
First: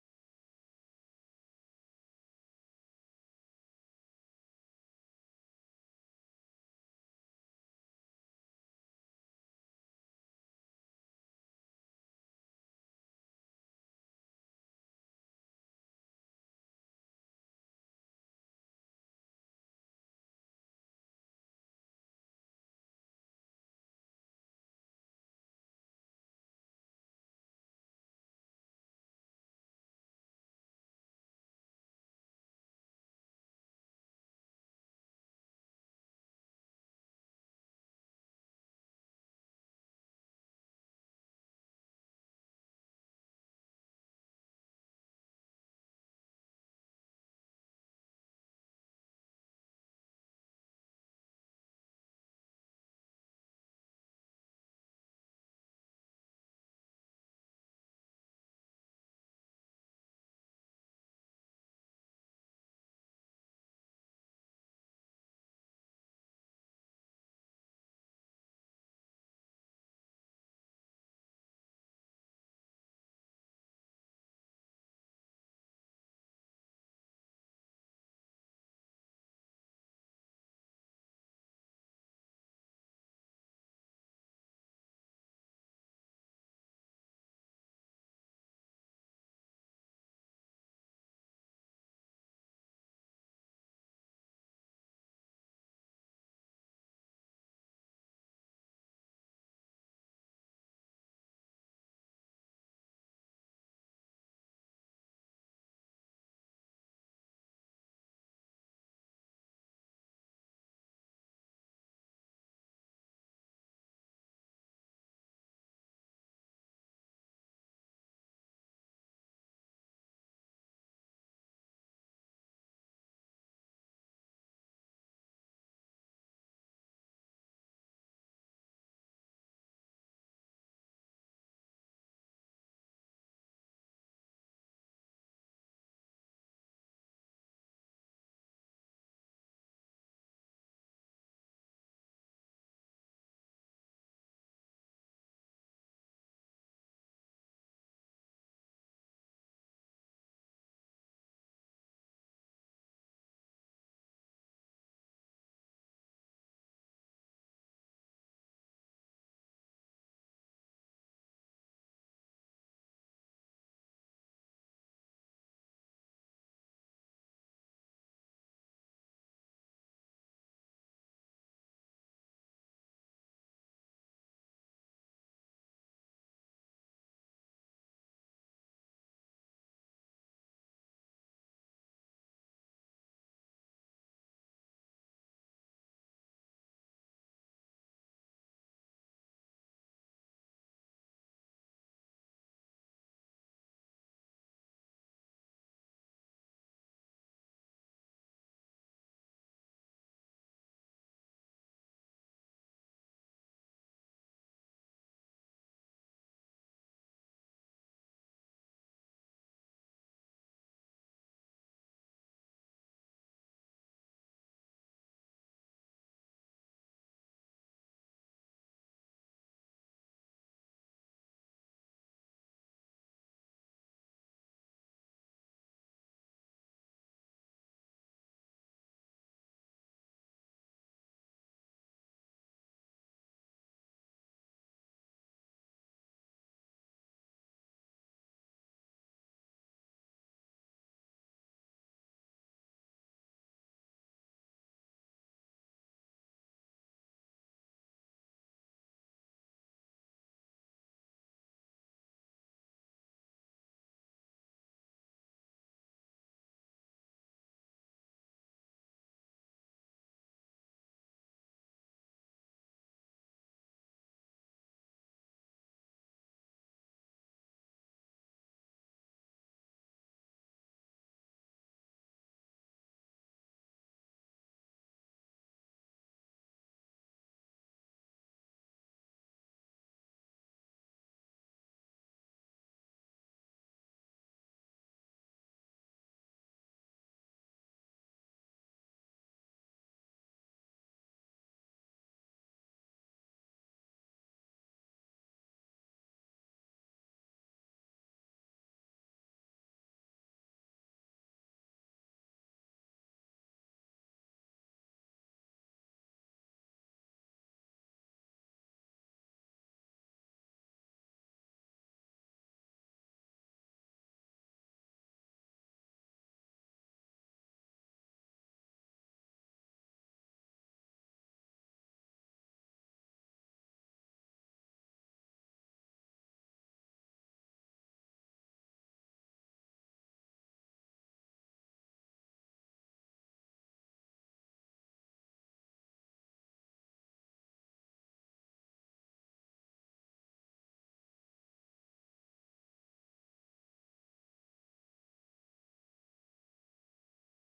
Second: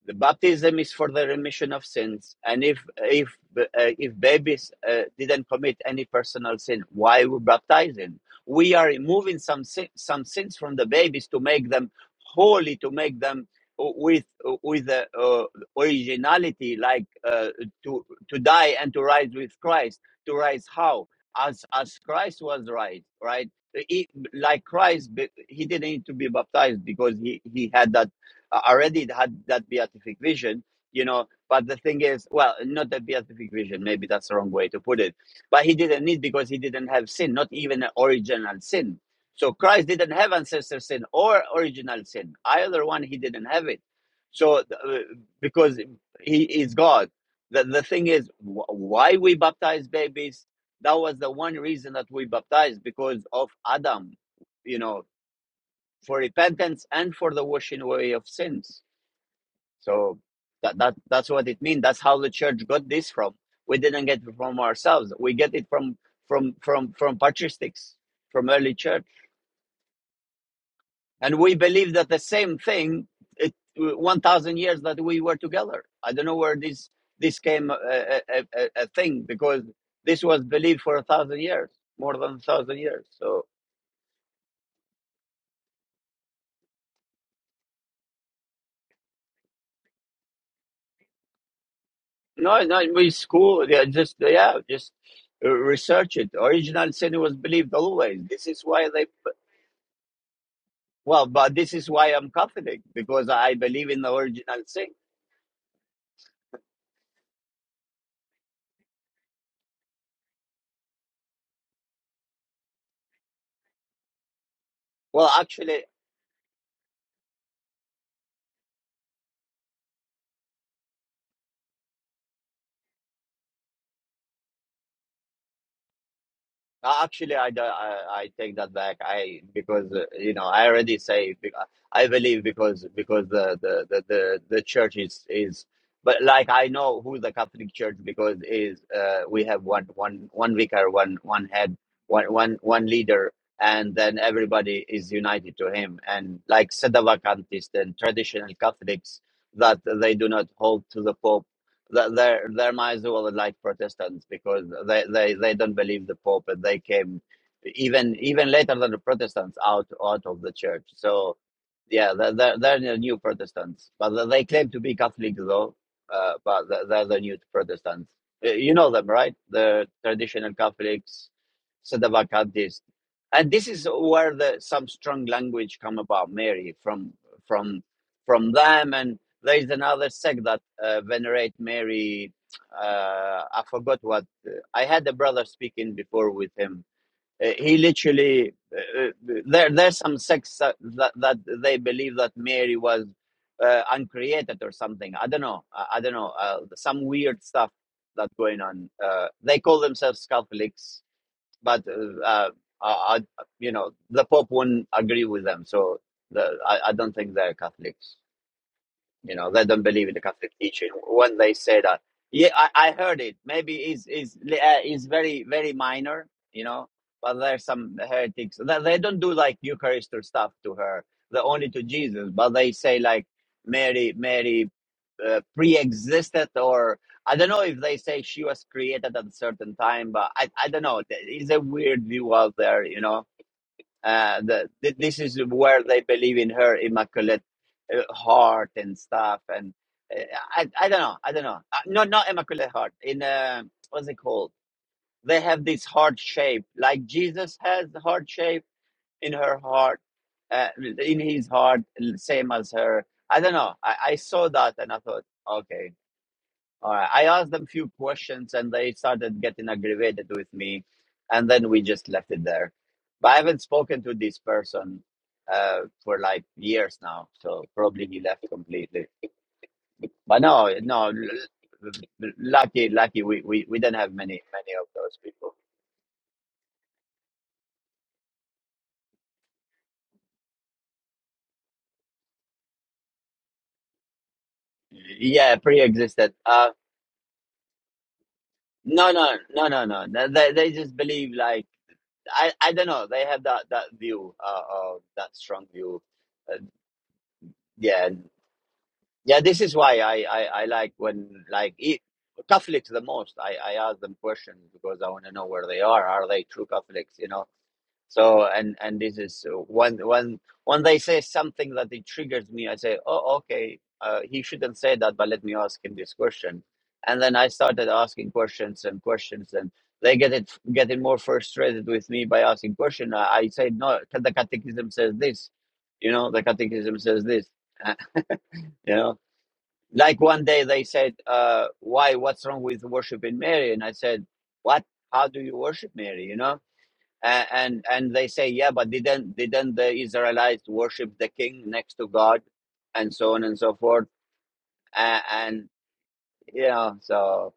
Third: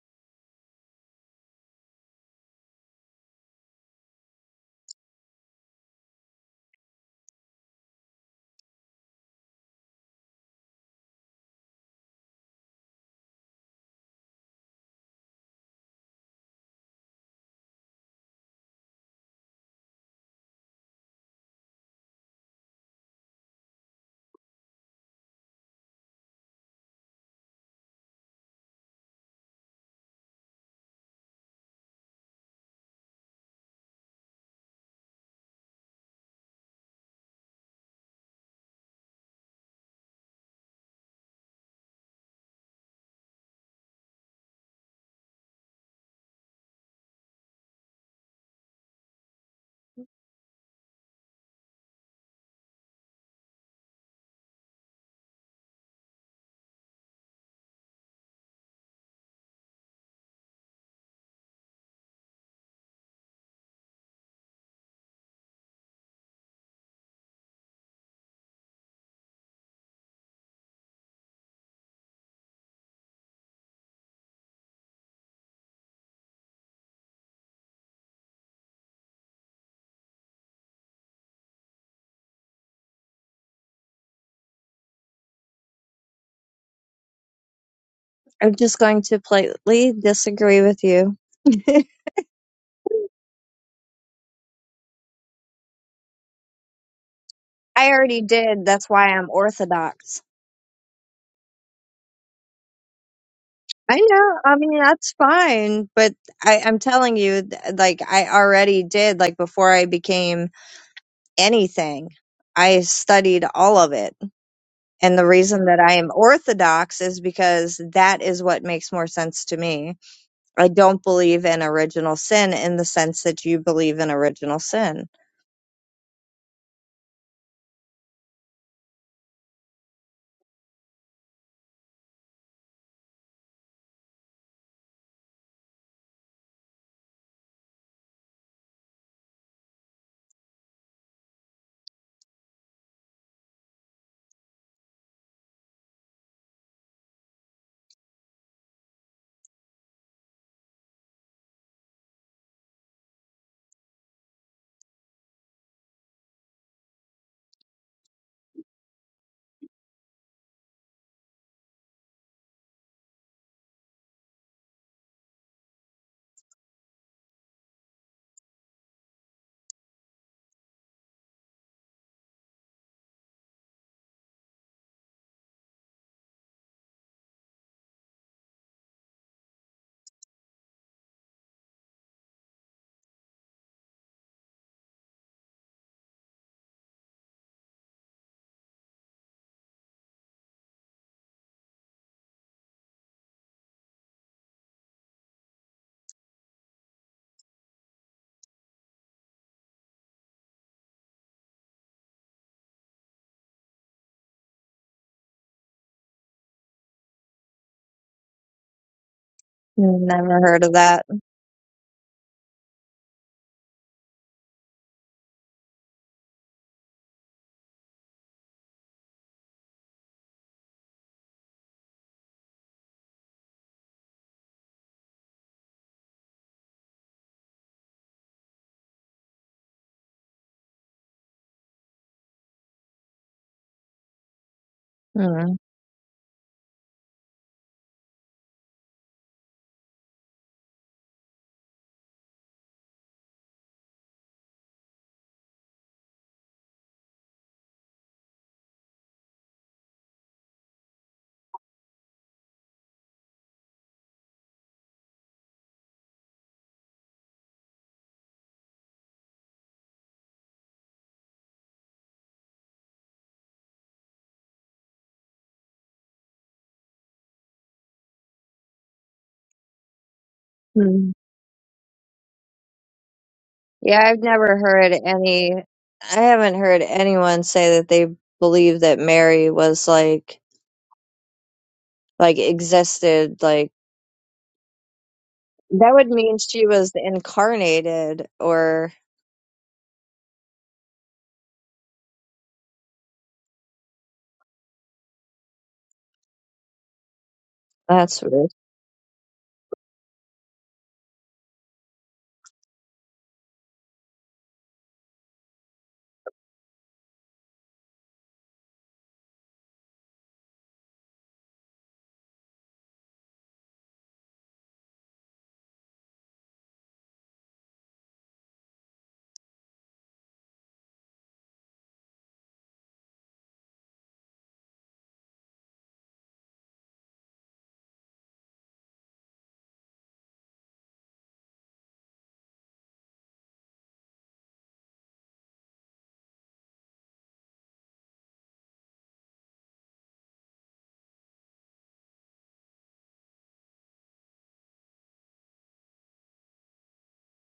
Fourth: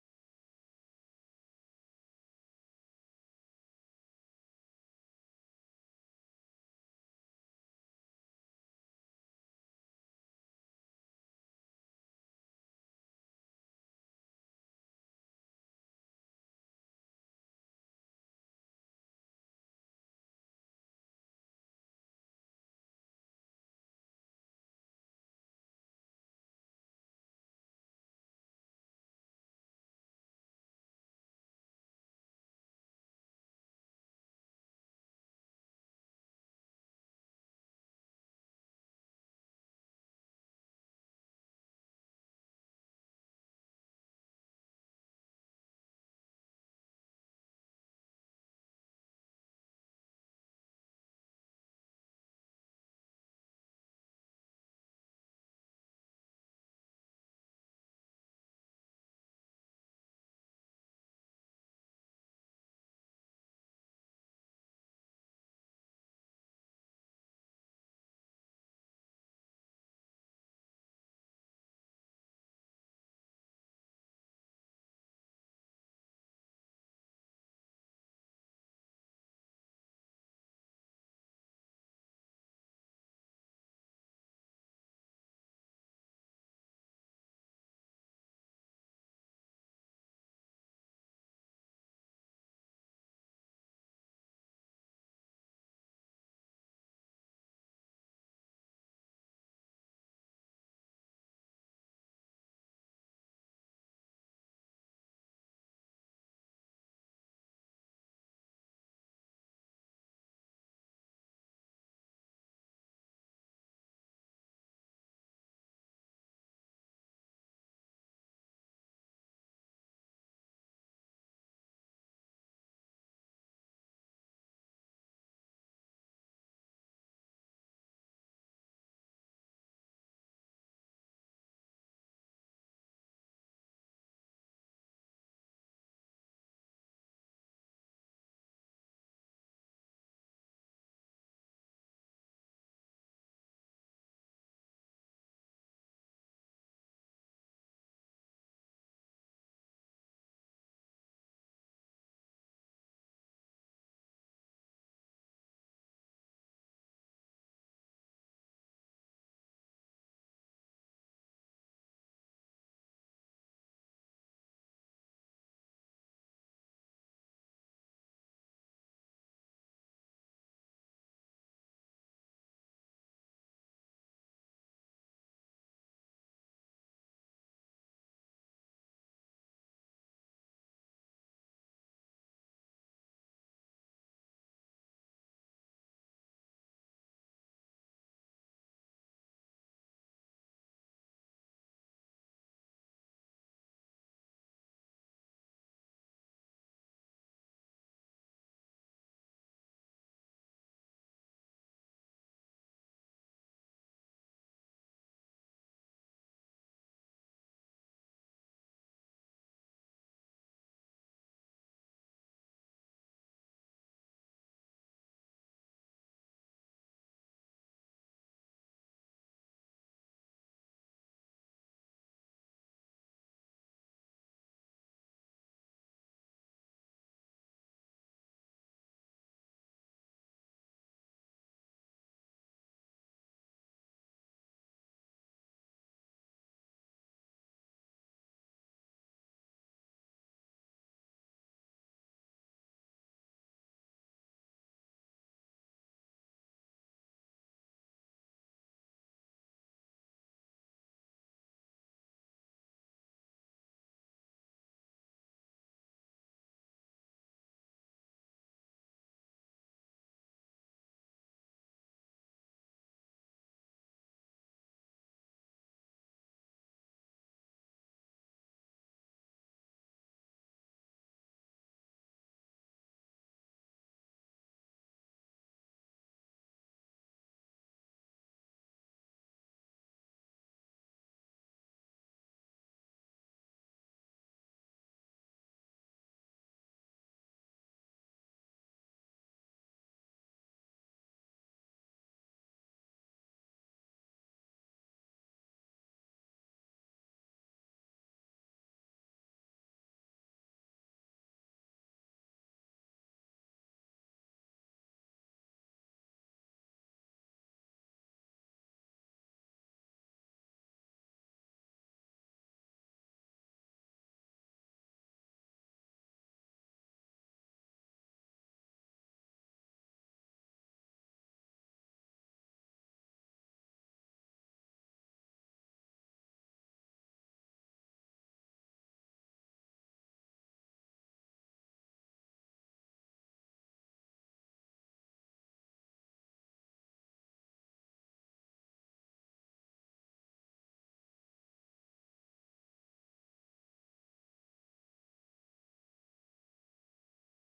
the baptism is for the remission of sins. And if if uh, if babies uh, didn't commit any personal sin, why we baptize them? We are removing some sin, some sins from the babies to make them holy, to make them with with uh, uh, originality, like uh, to to die and to rise with Christ. To rise how? As as Christ was raised, right? He, like Christ, he didn't need to be baptized because he he had that uh, already it had that beatific vision, you know. But the thing is, well, not that beatific vision, maybe that's the wrong way to put it. But he didn't need because he didn't have sin, not even an original sin. So Christ didn't have ancestor sin or original sin. Either one, he didn't have it. So uh, because he is God. The, the thing is, wh- why we baptize babies? That was the one reason that we baptized because of Adam, you know, for repentance and for the washing away of sins so that, that that's what it means. That's how the church got this from. We didn't get it from ourselves. We get it from from from from patristics, from early church, and we believe that the same thing. It one thousand years that we were together. I don't know where this this came a, a, a, a thing because this was believed for a thousand years, more than a thousand years. So
I'm just going to politely disagree with you. *laughs*
no, no, it's cool. Yeah, just yeah, just uh, research it. Original sin was believed
I already
always. This is
did. That's
why they
why I'm Orthodox.
Well, but this is why I'm Catholic because I believe
I
in the
know. I
original
mean,
sin.
that's fine. But I, I'm telling you, th- like, I already did, like, before I became anything, I studied all of it. And the
Well,
reason that
actually,
I am Orthodox is because that is what makes more sense to me. I don't believe in original sin in the sense that you believe in original sin.
uh, actually, I, I, I take that back. I because uh, you know I already say be- I believe because because the the the the, the church is is. But like I know who the Catholic Church because is uh, we have one one one vicar, one one head, one one one leader, and then everybody is united to him. And like Sedavacantists and traditional Catholics, that they do not hold to the Pope Th- They're they're Maisel like Protestants because they, they, they don't believe the Pope and they came even even later than the Protestants out out of the church. So yeah, they're they're, they're the new Protestants, but they they claim to be Catholic though. Uh, but they're they're the new Protestants. Uh, You know them, right? The traditional Catholics, sedevacantists, and this is where the some strong language come about Mary from from from them and there is another sect that uh, venerate Mary. Uh, I forgot what. I had a brother speaking before with him. Uh, he literally uh, uh, there. There's some sects that, that that they believe that Mary was uh, uncreated or something. I don't know. I, I don't know. Uh, some weird stuff that's going on. Uh, they call themselves Catholics, but uh, uh, I, I, you know the Pope wouldn't agree with them. So the, I, I don't think they're Catholics. You know, they don't believe in the
Never
Catholic
heard of
teaching
that.
when they say that. Yeah, I, I heard it. Maybe it's, is uh, it's very, very minor, you know, but there's some heretics. that they don't do like Eucharist or stuff to her. they only to Jesus, but they say like Mary, Mary uh, pre-existed or I don't know if they say she was created at a certain time, but I, I don't know. There is a weird view out there, you know uh, the, this is
Hmm.
where they believe in her immaculate uh, heart and stuff. And uh, I, I don't know. I don't know. Uh, no, not immaculate heart. In uh, what's it called? They have this heart shape, like Jesus has the heart shape in her heart, uh, in his heart, same as her. I don't know. I, I saw that and I thought, okay, all right. I asked them few questions and they started getting aggravated with me. And then we just left it there. But I haven't spoken to this person uh, for like years now. So probably he left completely. But no, no,
Hmm.
l- l- lucky, lucky we, we, we didn't
Yeah,
have
I've
many,
never
many of
heard
those
any,
people.
I haven't heard anyone say that they believe that Mary was like, like existed. Like,
Yeah, pre
that would
existed.
mean she
Uh,
was incarnated, or
no, no, no, no, no. They, they they just believe like, I, I don't know. They have that, that view, uh, uh, that strong view. Uh, yeah,
that's weird.
Yeah, this is why I, I, I like when like e Catholics the most. I, I ask them questions because I want to know where they are. Are they true Catholics? You know. So and and this is uh, when when when they say something that it triggers me. I say, oh okay, uh, he shouldn't say that, but let me ask him this question. And then I started asking questions and questions, and they get it getting more frustrated with me by asking question. I, I say no, the Catechism says this. You know, the Catechism says this. *laughs* you know like one day they said, uh, "Why? What's wrong with worshiping Mary?" And I said, "What? How do you worship Mary?" You know, and and, and they say, "Yeah, but didn't didn't the Israelites worship the king next to God, and so on and so forth?" And, and you know, so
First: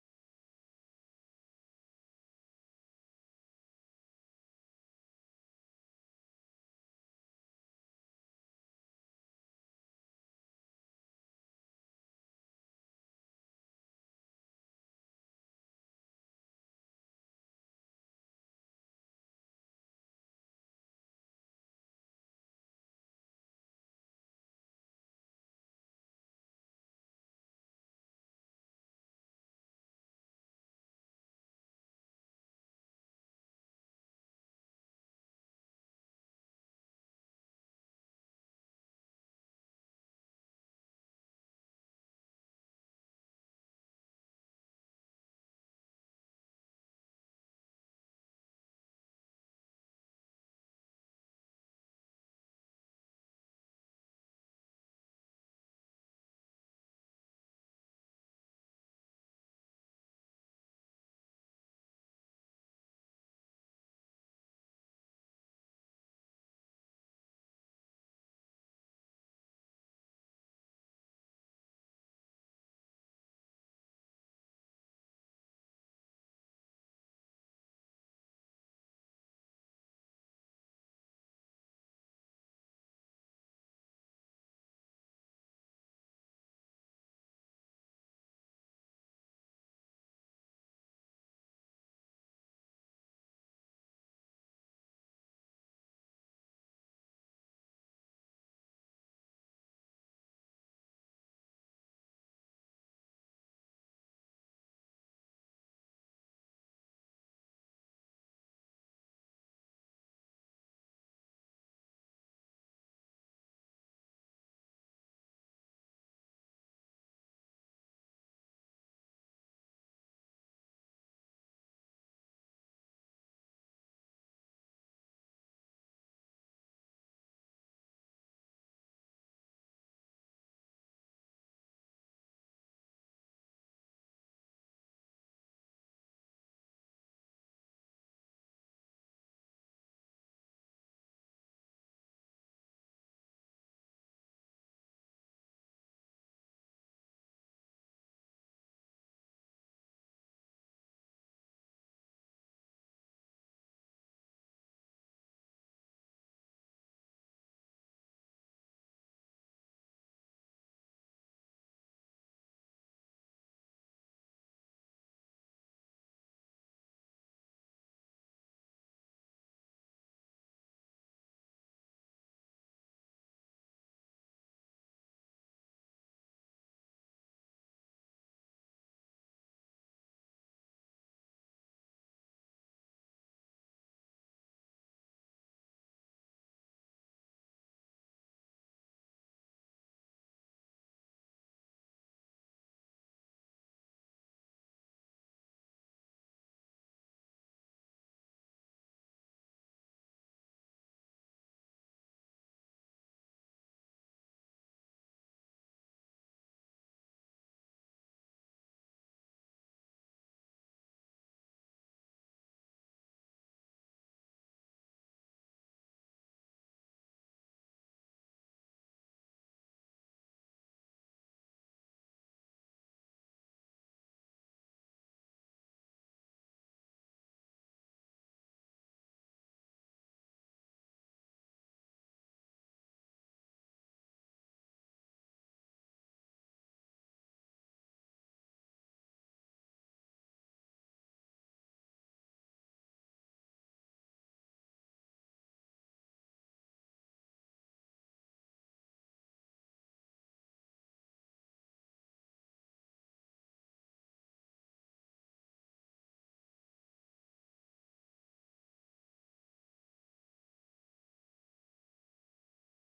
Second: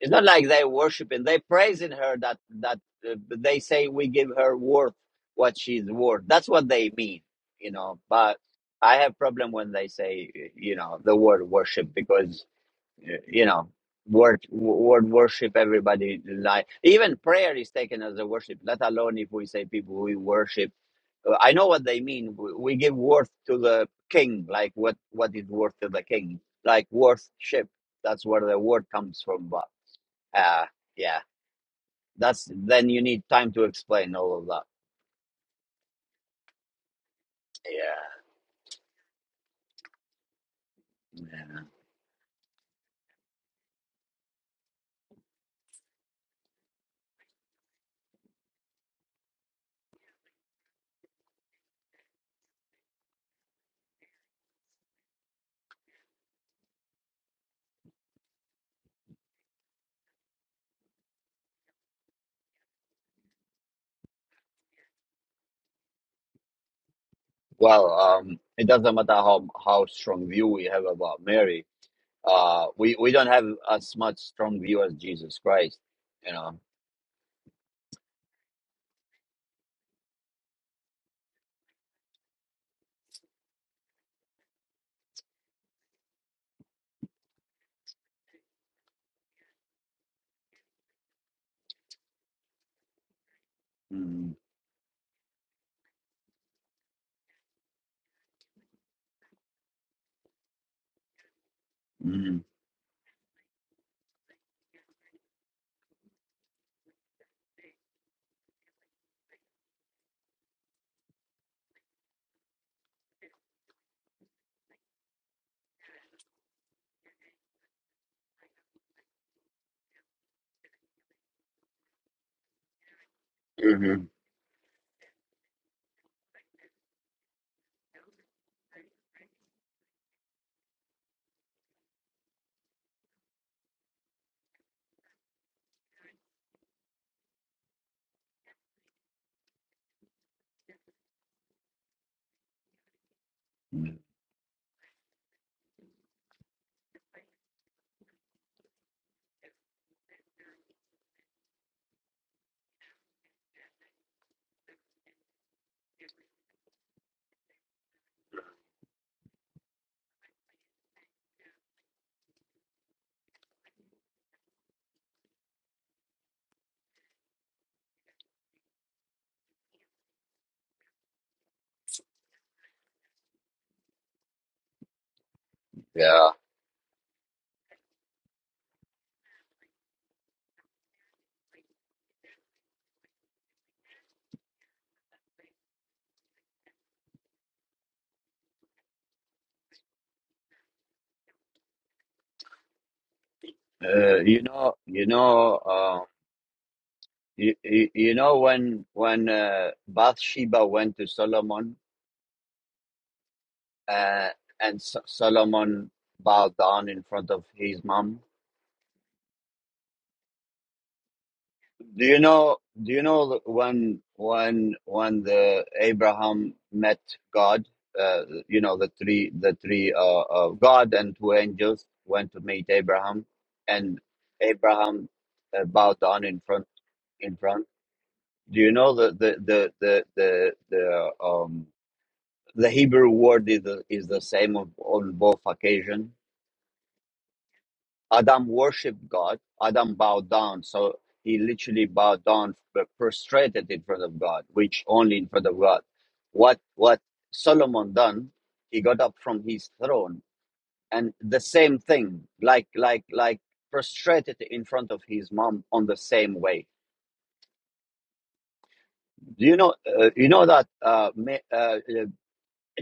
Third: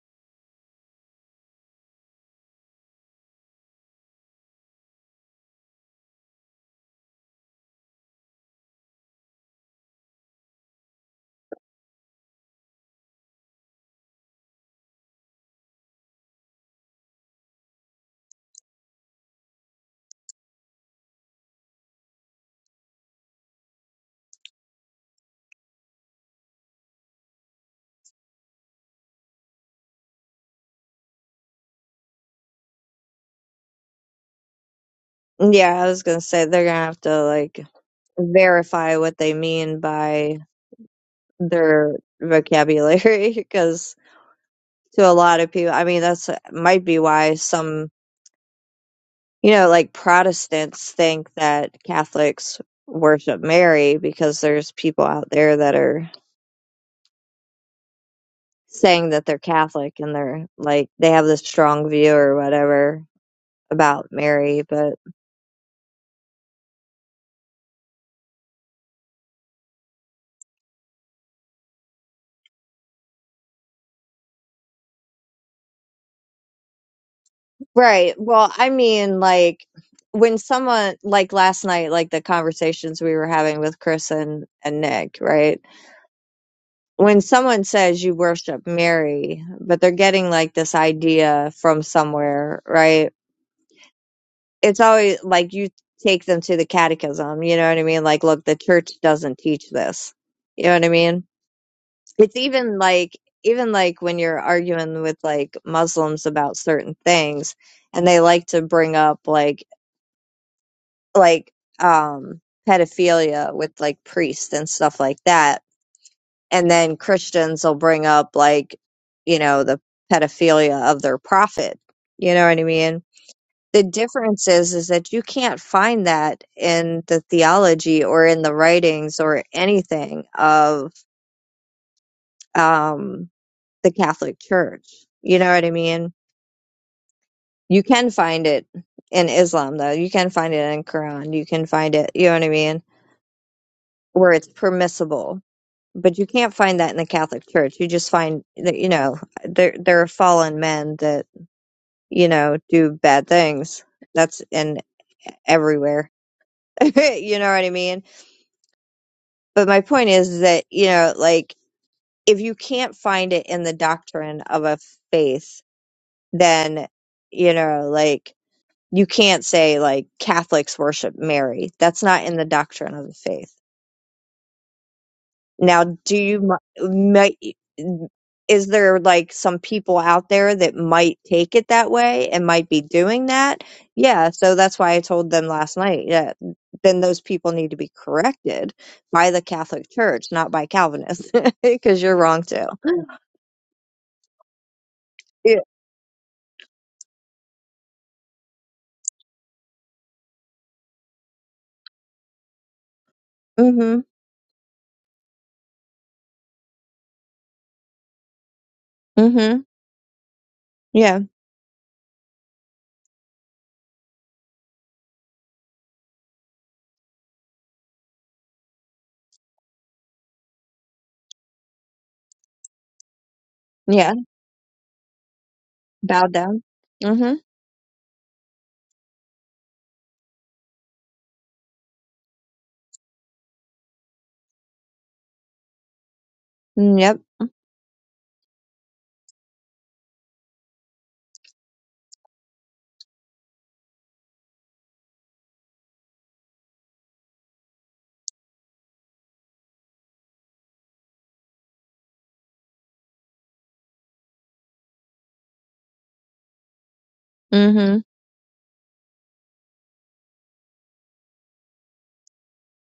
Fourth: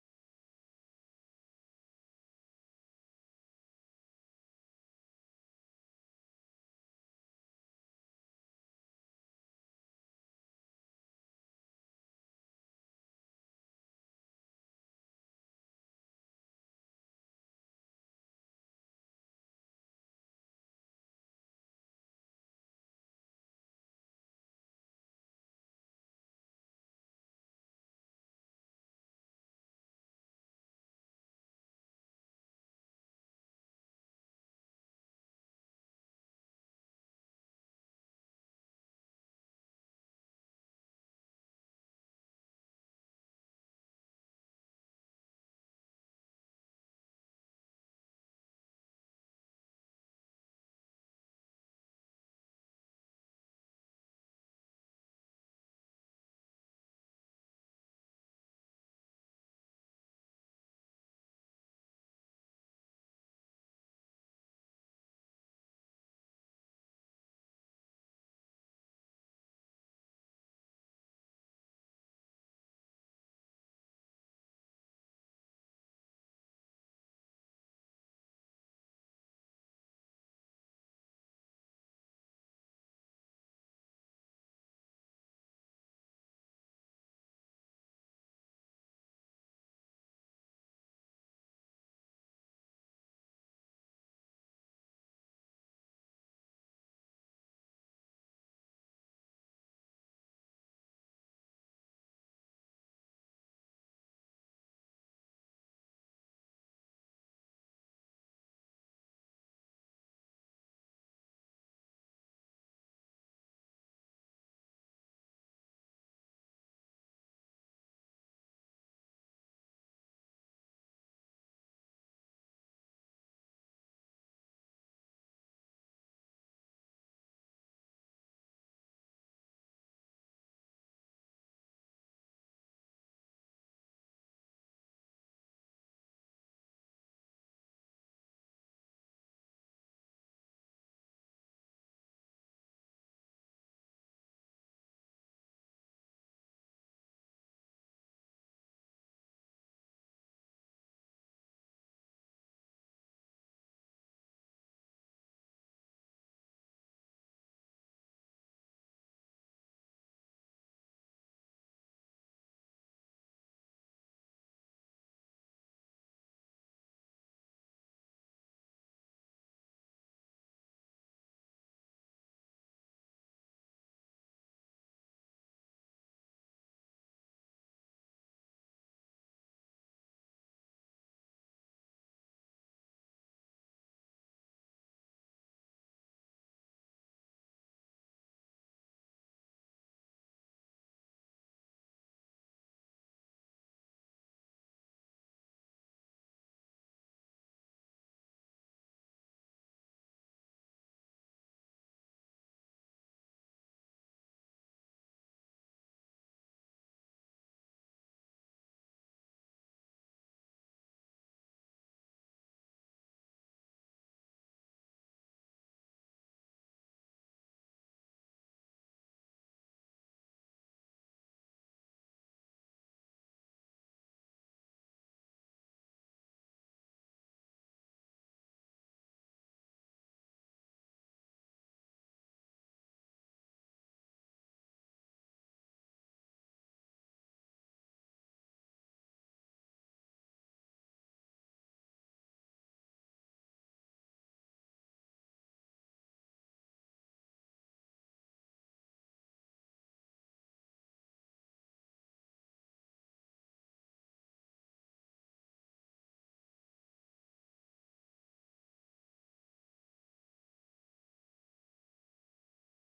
it's not like they worshiping; they praising her. That that uh, they say we give her worth what she's worth. That's what they mean, you know. But I have problem when they say, you know, the word worship because you know word word worship everybody like even prayer is taken as a worship let alone if we say people we worship Uh, i know what they mean we we give worth to the king like what what is worth to the king like worship that's where the word comes from but uh yeah that's then you need time to explain all of that
Yeah, I was gonna say they're gonna have to like
yeah,
verify what they mean by
yeah.
their vocabulary *laughs* because to a lot of people, I mean, that's might be why some. you know, like Protestants think that Catholics worship Mary because there's people out there that are saying that they're Catholic and they're like they have this strong view or whatever about Mary, but
well um it doesn't matter how how strong view we have about mary Uh, we we don't have as much strong view as Jesus Christ, you know.
right. Well, I mean, like when someone like last night, like the conversations we were having with Chris and, and Nick, right? When someone says you worship Mary, but they're getting like this idea from somewhere, right?
Mm,
it's always like you take them to the catechism, you know what I mean? Like, look, the church doesn't teach this. You know what I mean? It's
mm,
even like even like when you're arguing with like Muslims about certain things and they like to bring up like like um pedophilia with like priests and stuff like that. And then Christians will bring up like, you know, the pedophilia of their prophet. You know what I mean? the
mhm,
difference is is that you can't find that in the theology or in the writings or anything of um, the Catholic Church. You know what I mean? You can find it in Islam though. You can find it in Quran. You can find it. You know what I mean?
mm.
Where it's permissible, but you can't find that in the Catholic Church. You just find that you know there there are fallen men that you know do bad things. That's in everywhere. *laughs* you know what I mean? But my point is that, you know, like if you can't find it in the doctrine of a faith, then, you know, like you can't say like Catholics worship Mary. That's not in the doctrine of the faith. Now, do
Yeah,
you, mi- might, is there like some people out there that might take it that way and might be doing that? Yeah. So that's why I told them last night. Yeah. Then those people need to be corrected by the Catholic Church, not by Calvinists, *laughs* because you're wrong too.
uh, you know, you know,
Yeah.
uh, you, you, you know when when uh, Bathsheba went to Solomon,
hmm
uh, and S- Solomon bowed down in front of his mom.
hmm Yeah.
Do you know? Do you know when when when the Abraham met God? Uh, you know the three the three uh, uh, God and two angels went to meet Abraham, and
Yeah.
Abraham uh, bowed down
Bow
in
down.
front
Mm-hmm.
in front. Do you know the the the the the, the um the Hebrew word is the, is the same on, on both occasions?
Mm, Yep.
Adam worshiped God. Adam bowed down. So he literally bowed down, prostrated in front of God, which only in front of God. What what Solomon done? He got up from his throne, and the same thing, like like like prostrated in front of his mom on the same way.
hmm
Do you know? Uh, you know that uh, uh, uh,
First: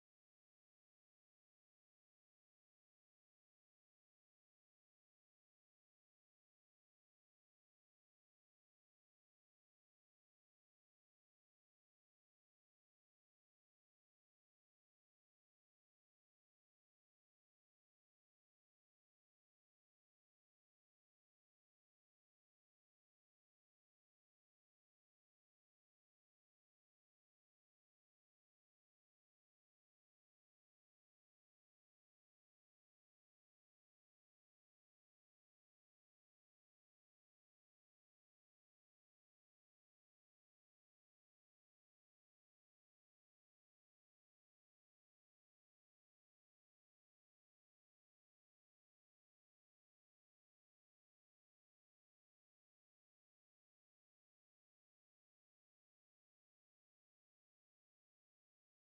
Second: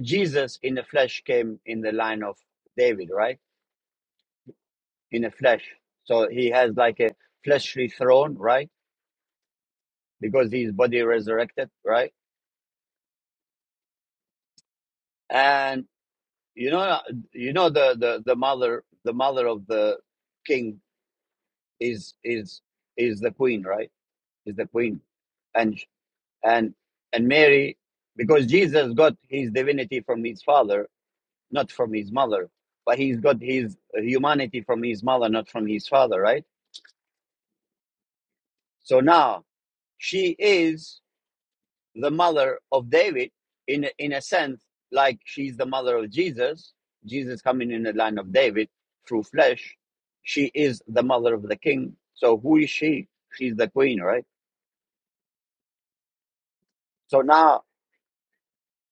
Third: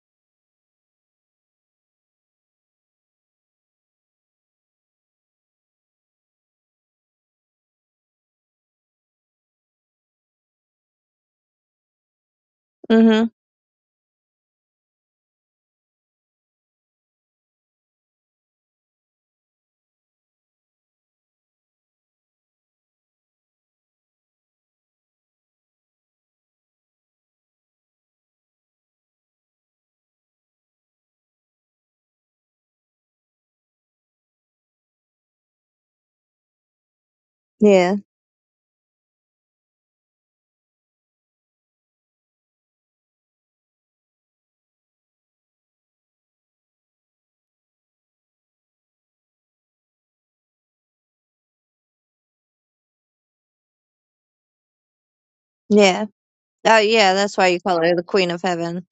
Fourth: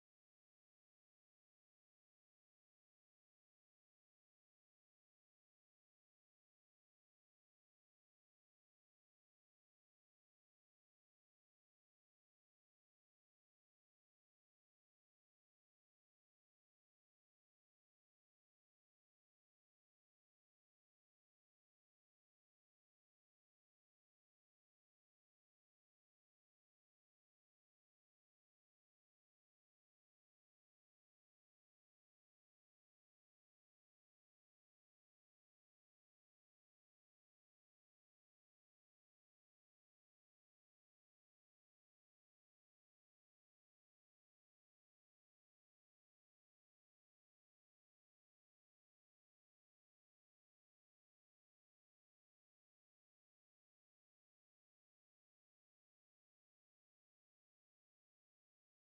Jesus in the flesh came in the line of David, right? In the flesh, so he has like a fleshly throne, right? because his body resurrected, right?
hmm
And you know, you know the the the mother, the mother of the king is is is the queen, right? Is the queen, and and and Mary, because Jesus got his divinity from his father, not from his mother, but he's got his humanity from his mother, not from his father, right?
Yeah.
So now she is. the mother of David in a- in a sense, like she's the mother of Jesus. Jesus coming in the line of David through flesh. She is the mother of the king. So who is she? She's the queen, right?
Yeah. Oh, yeah.
So
That's why
now
you call her the Queen of Heaven.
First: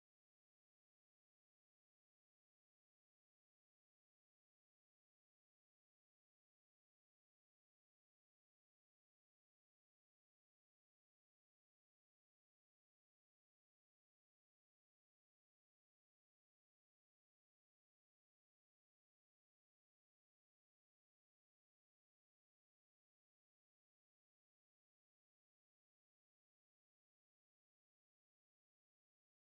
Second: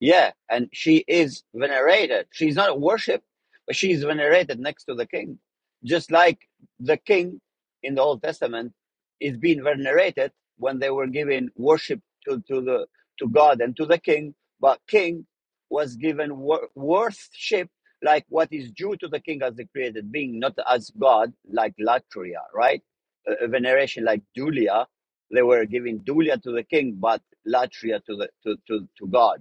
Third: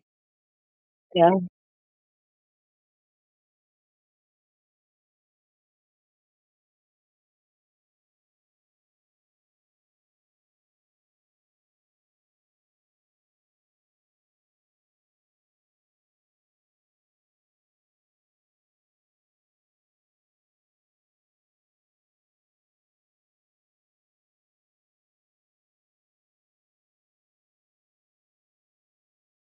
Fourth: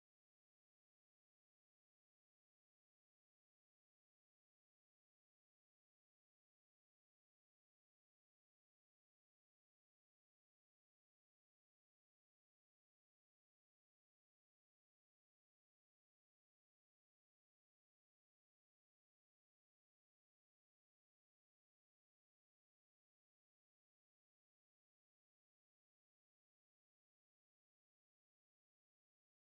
Yeah, and she
Yeah.
is venerated. She's not worshipped, but she's venerated next to the king. Just like the king in the Old Testament is being venerated when they were giving worship to, to the to God and to the king, but king was given wor- worship like what is due to the king as the created being, not as God, like Latria, right? A, a veneration like Dulia. They were giving Dulia to the king, but Latria to the to, to, to God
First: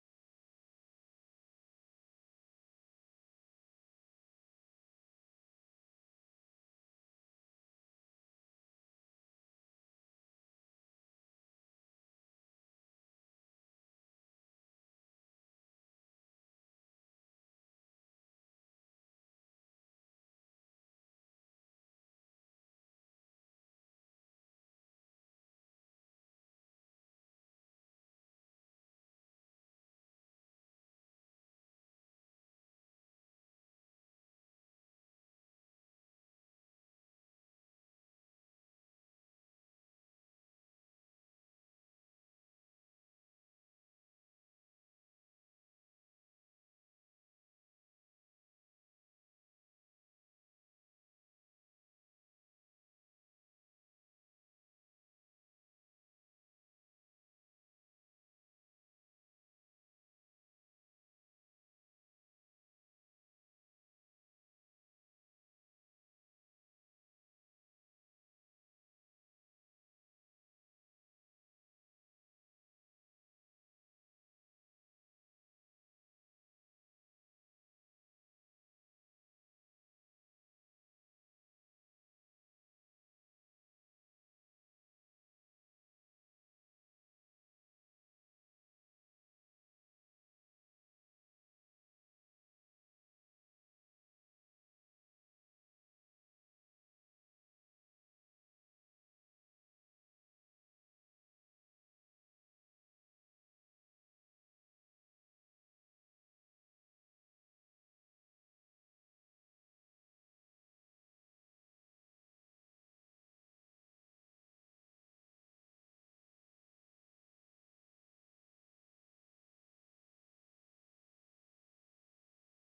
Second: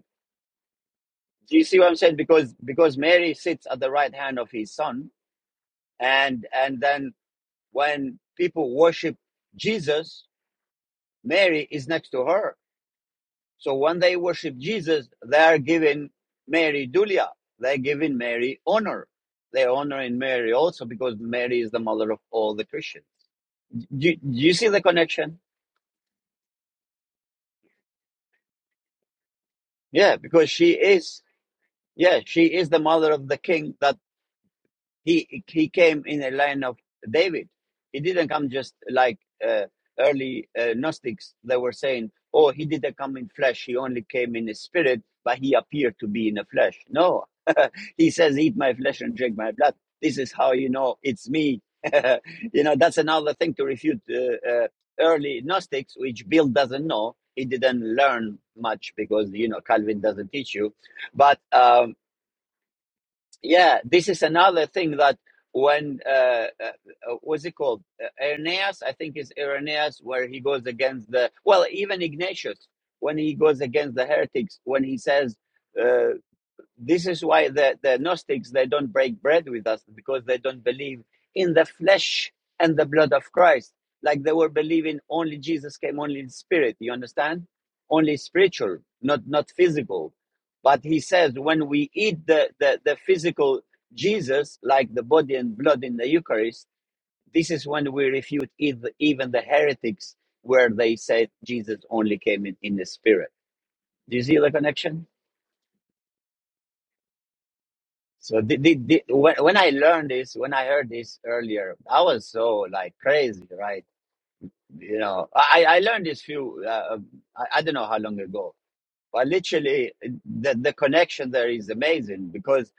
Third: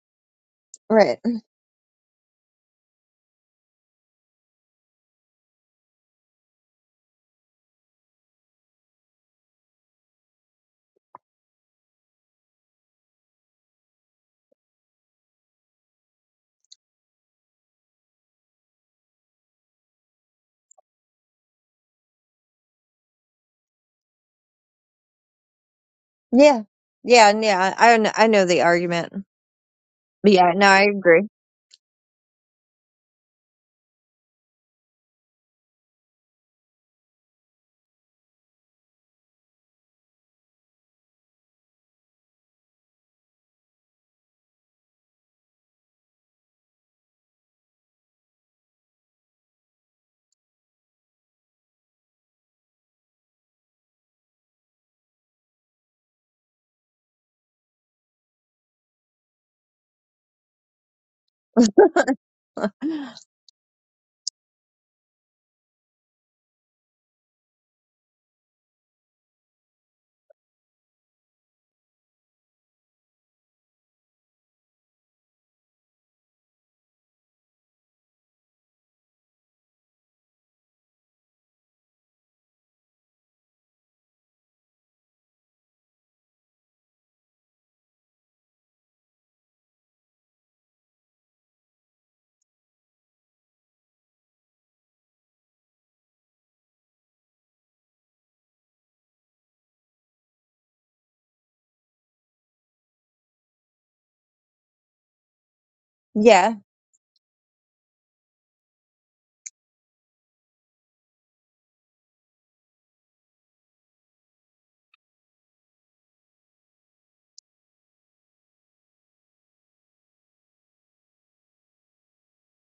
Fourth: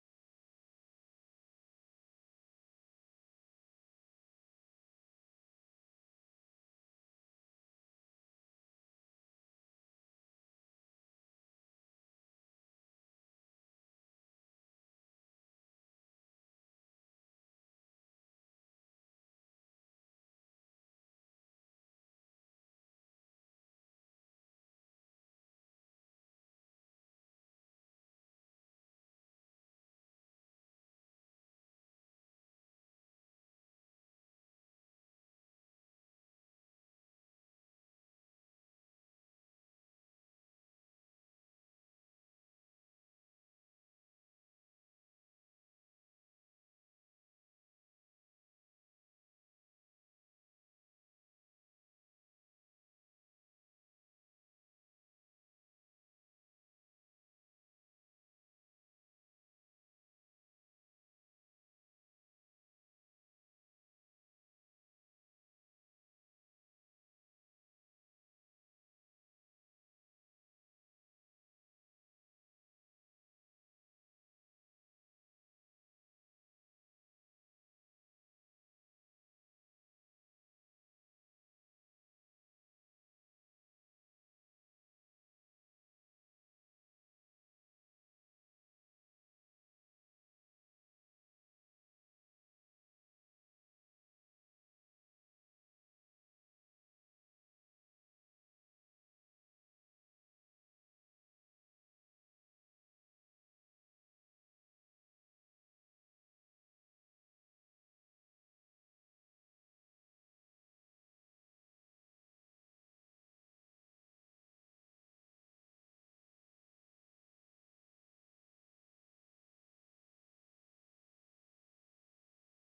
Right.
do you see what I'm saying? Because because Mary sits at the right hand of his son, and and then when people worship Jesus, Mary is next to her. So when they worship Jesus, they are giving Mary dulia. They're giving Mary honor. They're honoring Mary also because Mary is the mother of all the Christians. Do, do you see the connection?
Yeah. Yeah. and Yeah. I I kn- I know the argument.
Yeah, because
Yeah. No,
she
I
is.
agree.
Yeah, she is the mother of the King that he he came in a line of David. He didn't come just like uh, early uh, Gnostics that were saying, "Oh, he didn't come in flesh; he only came in a spirit, but he appeared to be in a flesh." No, *laughs* he says, "Eat my flesh and drink my blood." This is how you know it's me. *laughs* you know that's another thing to refute uh, uh, early Gnostics, which Bill doesn't know. He didn't learn much because you know Calvin doesn't teach you, but. Um, yeah, this is another thing that when uh, uh, uh, what's it called? Uh, Irenaeus, I think is Irenaeus, where he goes against the well, even Ignatius when he goes against the heretics, when he says. uh, this is why the, the Gnostics they don't break bread with us because they don't believe in the flesh and the blood of Christ. Like they were believing only Jesus came, only in spirit. You understand? Only spiritual, not not physical. But he says when we eat the, the, the physical Jesus, like the body and blood in the Eucharist, this is when we refute ev- even the heretics where they said Jesus only came in, in the spirit. Do you see the connection?
Yeah.
So the the the when, when I learned this, when I heard this earlier, I was so like crazy, right? You know, I, I learned this few, uh, um, I, I don't know how long ago, but literally the, the connection there is amazing because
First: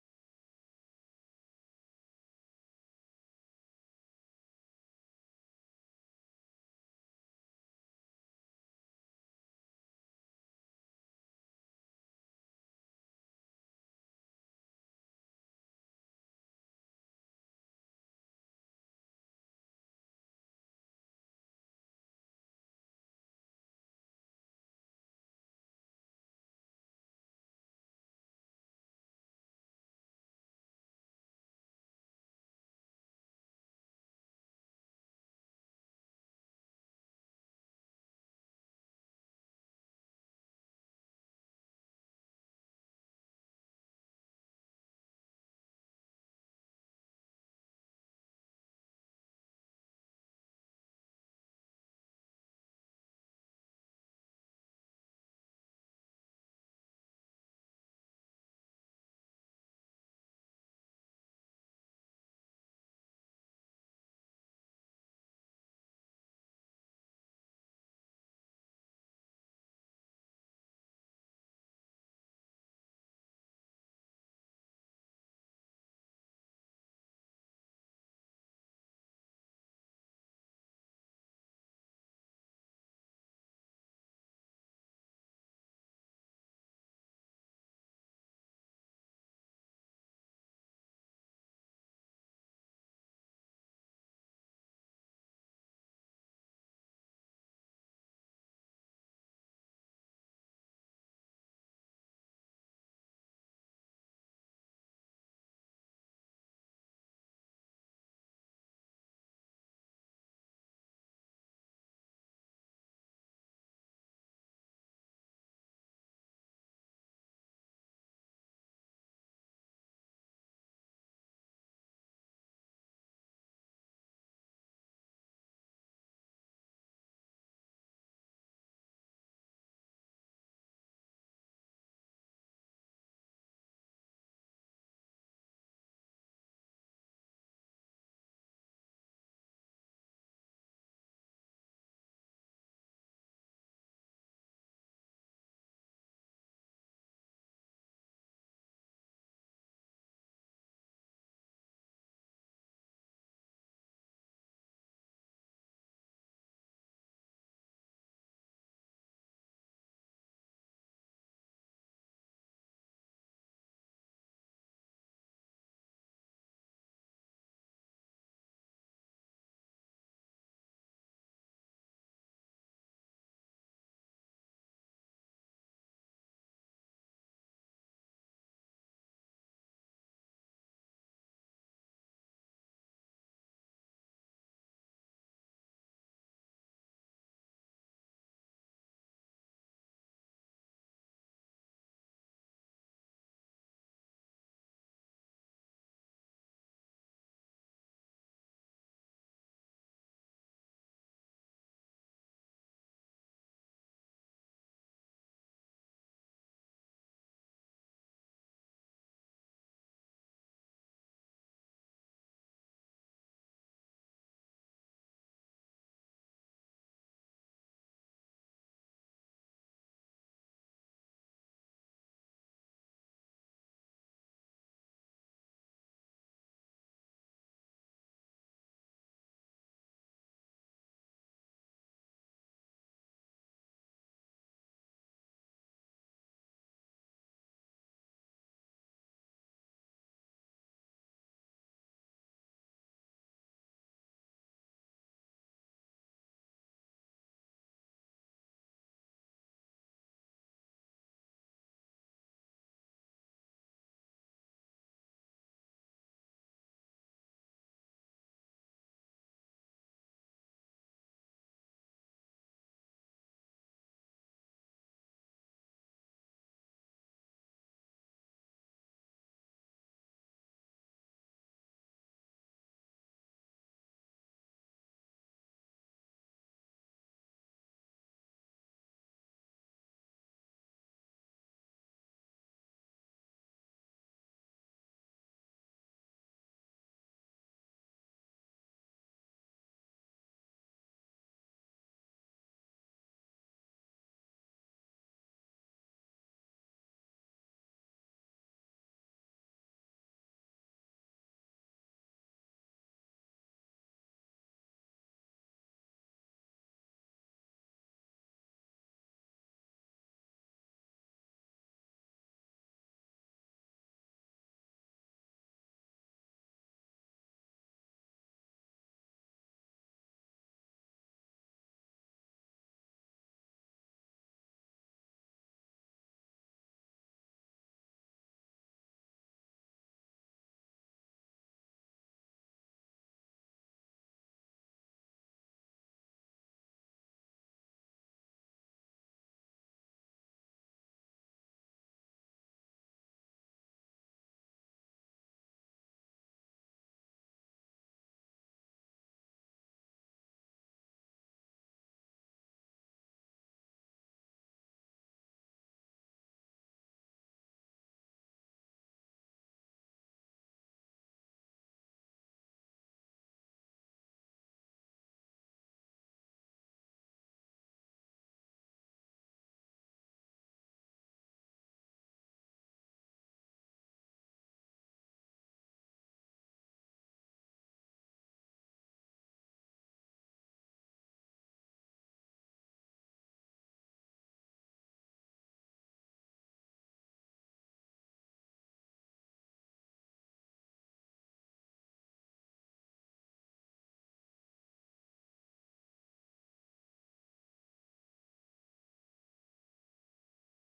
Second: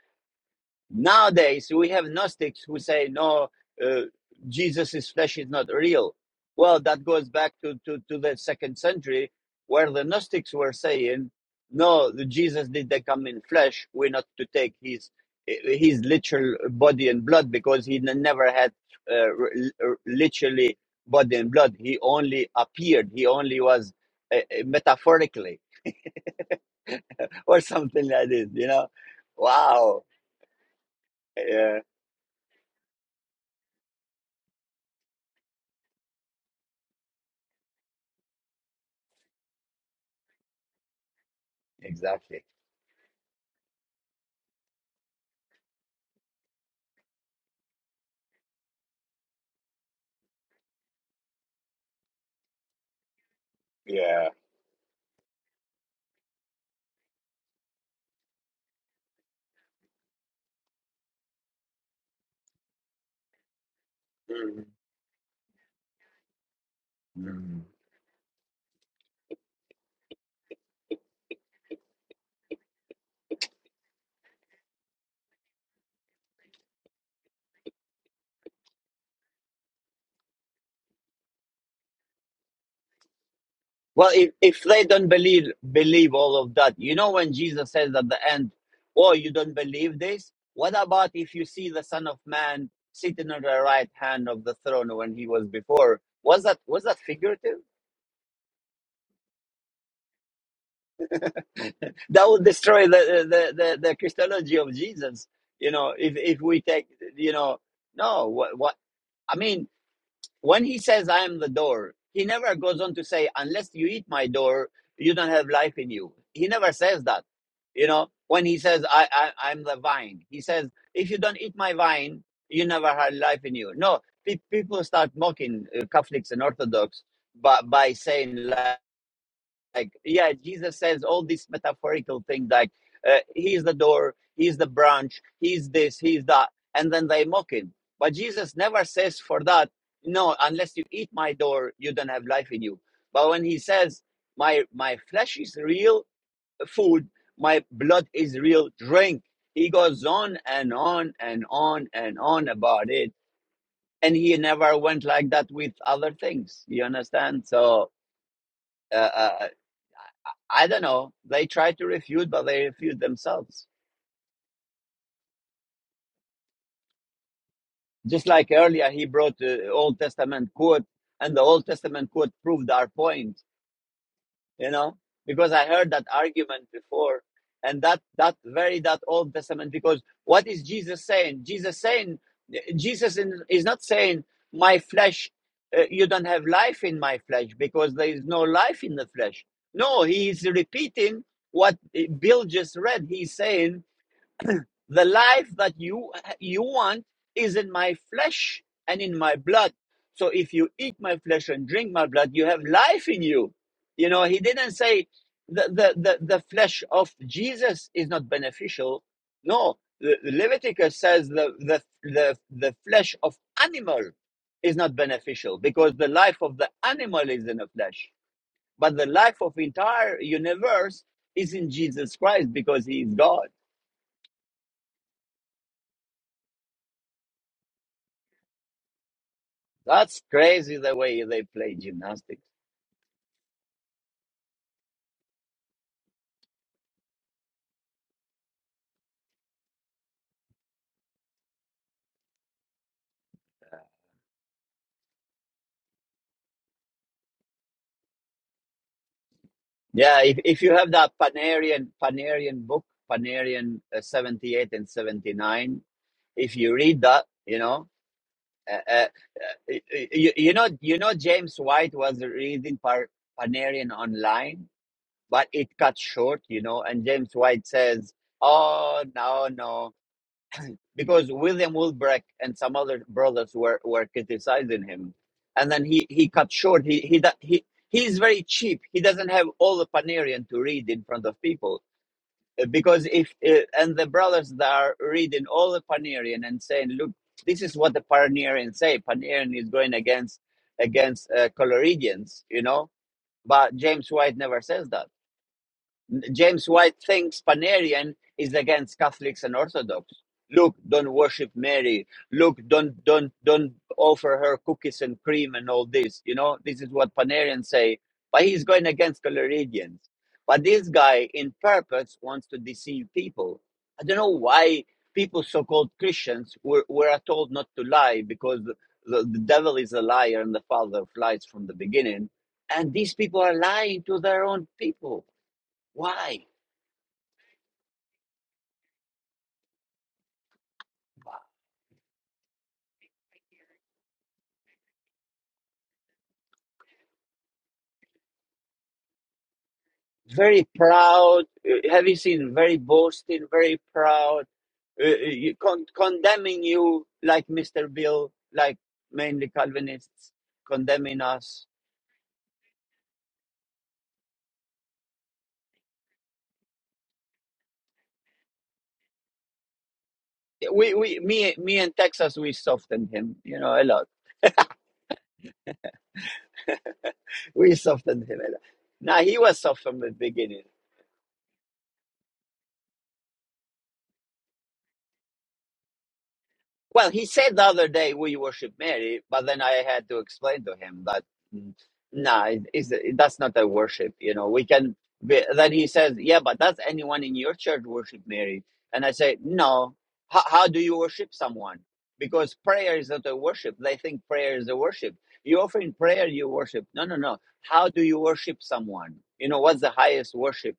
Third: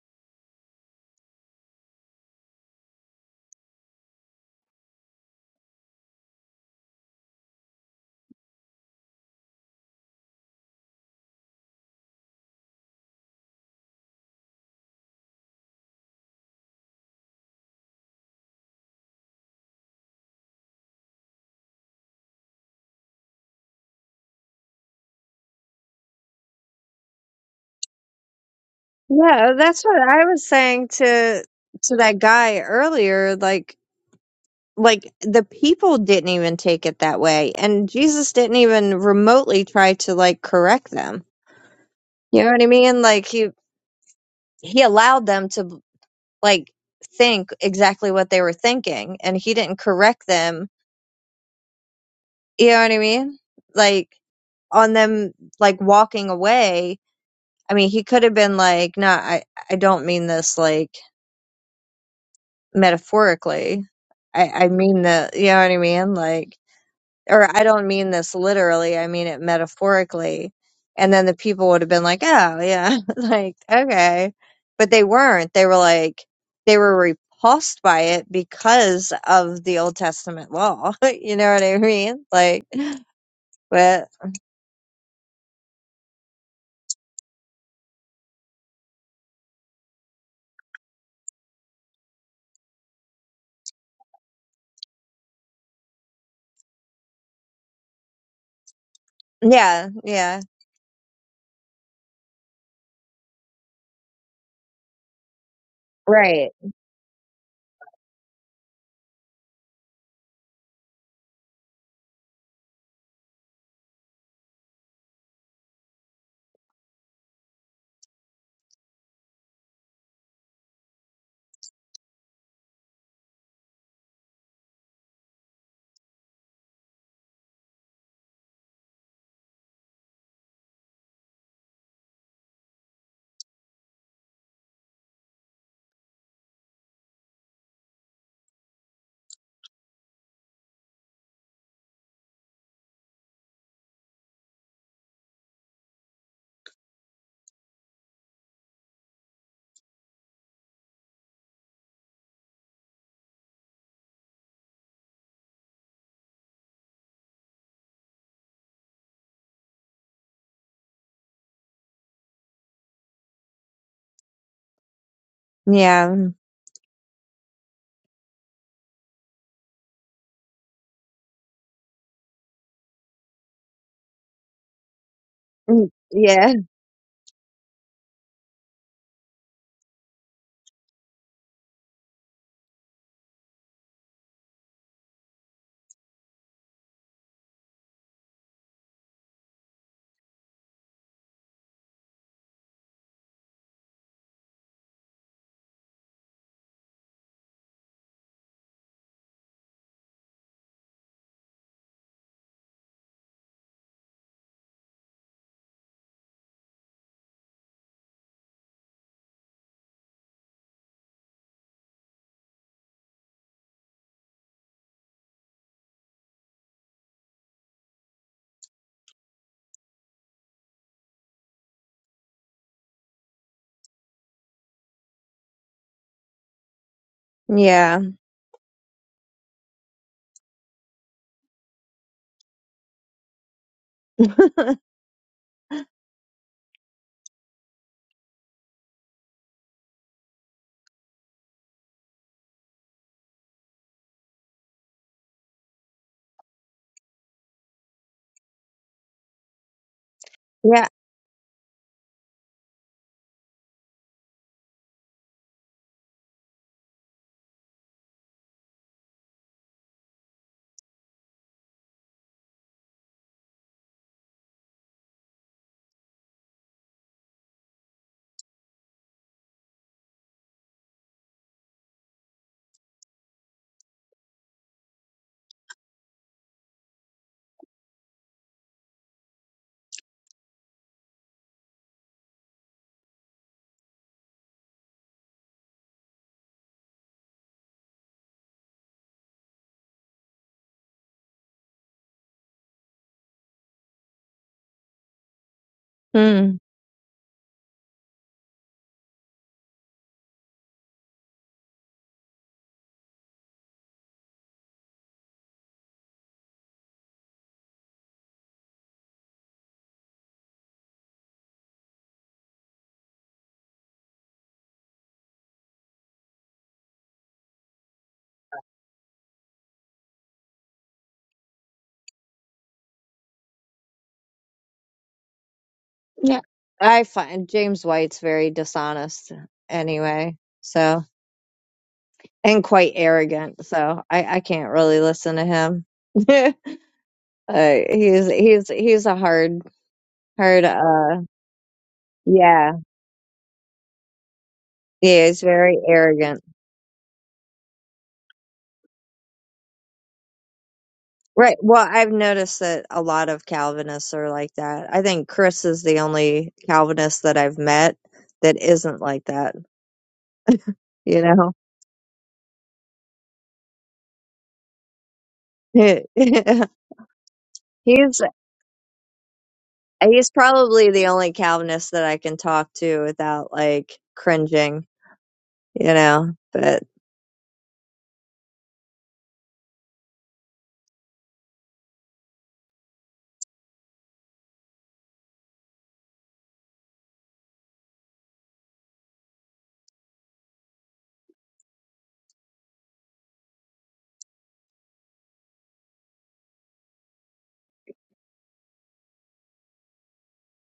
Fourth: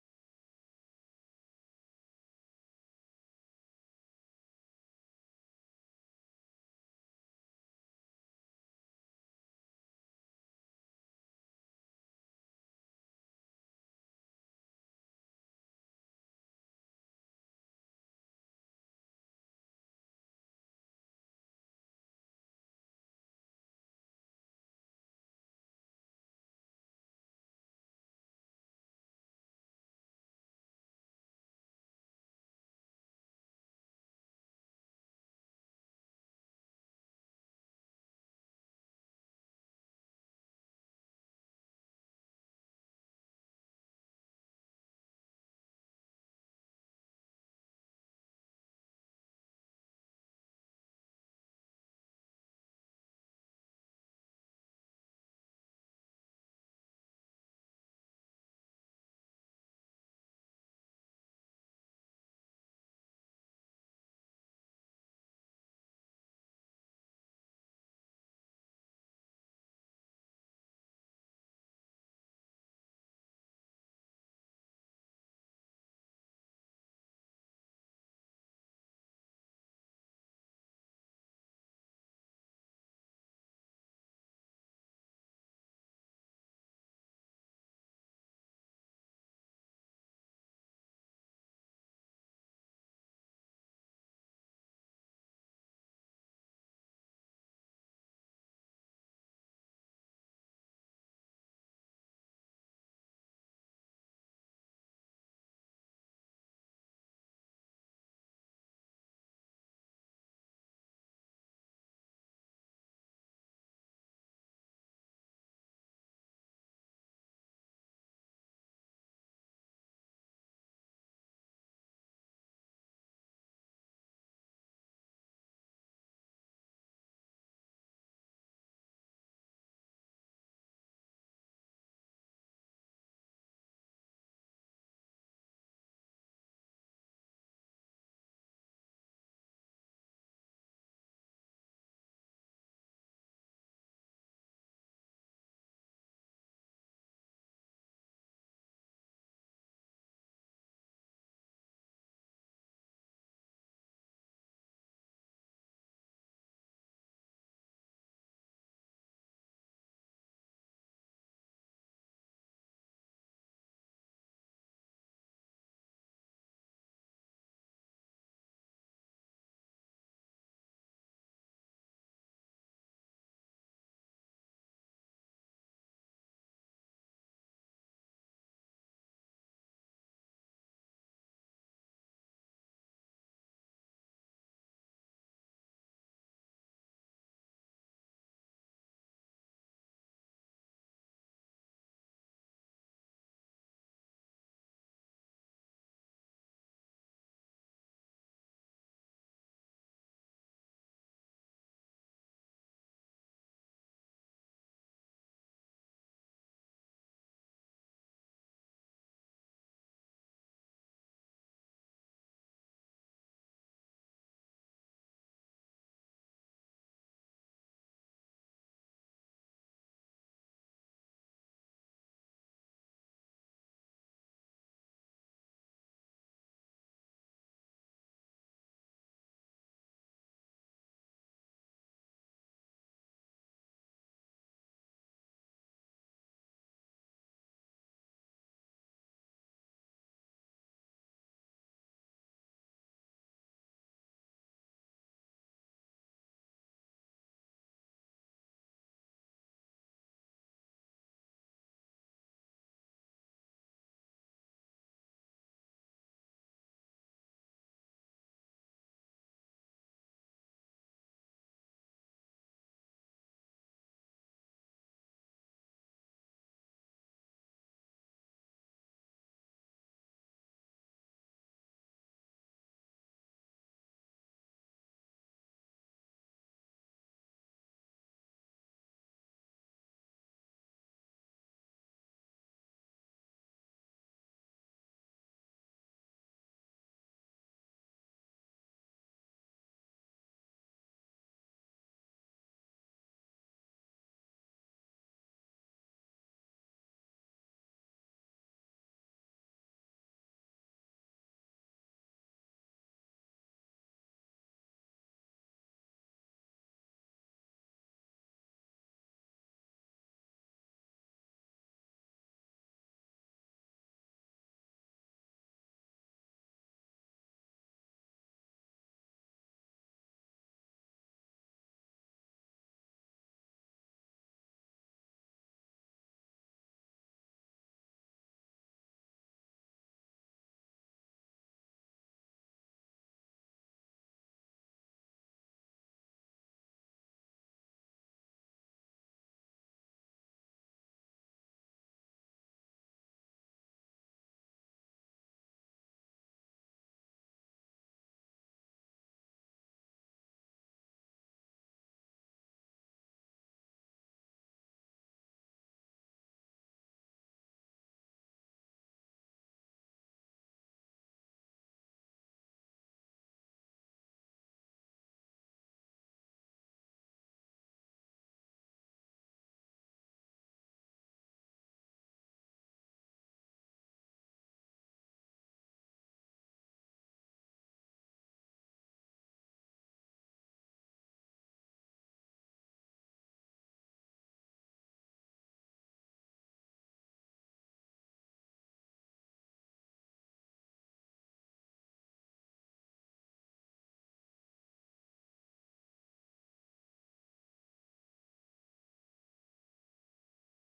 Nowadays, we have Gnostics who say, no, uh, Jesus' flesh is not real. Well, that goes back to, to, to the second century where the Gnostics were saying, no, the Jesus did not come in flesh. We're not to take his his literal body and blood because he never had uh, literally body and blood. He only appeared. He only was uh, uh, metaphorically *laughs* or something like this, you know?
Yeah. That's what
Wow.
I was saying to
Yeah,
to that guy earlier. Like, like the people didn't even take it that way, and Jesus didn't even remotely try to like correct them. You
exactly.
know what I mean? Like he he allowed them to like think exactly what they were thinking and he didn't correct them you know what i mean like on them like walking away i mean he could have been like no i i don't mean this like metaphorically i i mean the you know what i mean like
Mm.
or I don't mean this literally, I mean it metaphorically. And then the people would have been like, oh, yeah, *laughs* like, okay. But they weren't. They were like, they were repulsed by it because of the Old Testament law. *laughs* you know what I mean? Like, but
Well, if, if they don't believe believe all of that, you know when Jesus says at the end, "Oh, you don't believe this? What about if you see the Son of Man sitting on the right hand of the throne when he was before?" Was that was that figurative?
yeah, yeah.
That would destroy the the, the, the Christology of Jesus. You know, if if
Right.
we take you know no what what I mean when he says i am the door he never goes on to say unless you eat my door you don't have life in you he never says that you know when he says i, I i'm the vine he says if you don't eat my vine you never had life in you no pe- people start mocking uh, catholics and orthodox by, by saying like yeah jesus says all these metaphorical things like uh, he's the door he's the branch he's this he's that and then they mock him but jesus never says for that no unless you eat my door you don't have life in you but when he says my my flesh is real food my blood is real drink he goes on and on and on and on about it and he never went like that with other things you understand so uh. uh, I don't know. They try to refute, but they refute themselves.
Yeah.
Just like earlier, he brought the Old Testament quote, and the Old Testament quote proved our point. You know, because I
Mm,
heard that
Yeah.
argument before, and that that very that Old Testament. Because what is Jesus saying? Jesus saying, Jesus is not saying my flesh. Uh, you don't have life in my flesh because there is no life in the flesh. No, he is repeating what Bill just read. He's saying The life that you you want is in my flesh and in my blood. So if you eat my flesh and drink my blood, you have life in you. You know, he didn't say the the the, the flesh of Jesus is not beneficial. No, Le- Leviticus says the, the the the flesh of animal is not beneficial because the life of the animal is in the flesh, but the life of entire universe is in Jesus Christ because he is God.
Yeah.
That's crazy the way they play gymnastics.
*laughs*
Yeah, if, if you
yeah.
have that Panarian Panarian book, Panarian uh, 78 and 79, if you read that, you know, uh, uh, uh, you, you know, you know, James White was reading Par- Panarian online, but it cut short, you know, and James White says, "Oh no, no, because William Wilbrecht and some other brothers were, were criticizing him, and then he, he cut short. He he he he is very cheap. He doesn't have all the Panarian to read in front of people Uh, because if uh, and the brothers that are reading all the Panarian and saying, look, this is what the Panarians say. Panarian is going against against uh, Coloridians, you know. But James White never says that
Mm.
James White thinks Panarian is against Catholics and Orthodox. Look, don't worship Mary. Look, don't don't don't offer her cookies and cream and all this. You know, this is what Panarians say. But he's going against Coloridians. But this guy, in purpose, wants to deceive people. I don't know why people, so-called Christians, were were told not to lie because the, the, the devil is a liar and the father of lies from the beginning. And these people are lying to their own people.
Yeah.
Why?
I find James White's very dishonest anyway. So. and quite arrogant, so I, I can't really listen to him. *laughs* uh, he's he's he's a hard hard
very
uh
proud. uh, Have you seen
yeah
very boasting, very proud, uh, uh,
yeah he's
you-
very
con-
arrogant.
condemning you like Mr. Bill, like mainly Calvinists condemning
Right.
us.
Well, I've noticed that a lot of Calvinists are like that. I think Chris is the only Calvinist that I've met that isn't like that.
We, we,
You know,
me, me and Texas, we softened him, you know, a lot.
*laughs*
We
he's
softened him a lot. Now he was soft from the
he's
beginning.
probably the only Calvinist that I can talk to without like cringing. You know, but.
Well, he said the other day we worship Mary, but then I had to explain to him that mm, nah, it, it's, that's not a worship. You know, we can. Be, then he says, "Yeah, but does anyone in your church worship Mary?" And I say, "No. How how do you worship someone? Because prayer is not a worship. They think prayer is a worship. You offer in prayer, you worship. No, no, no. How do you worship someone? You know, what's the highest worship?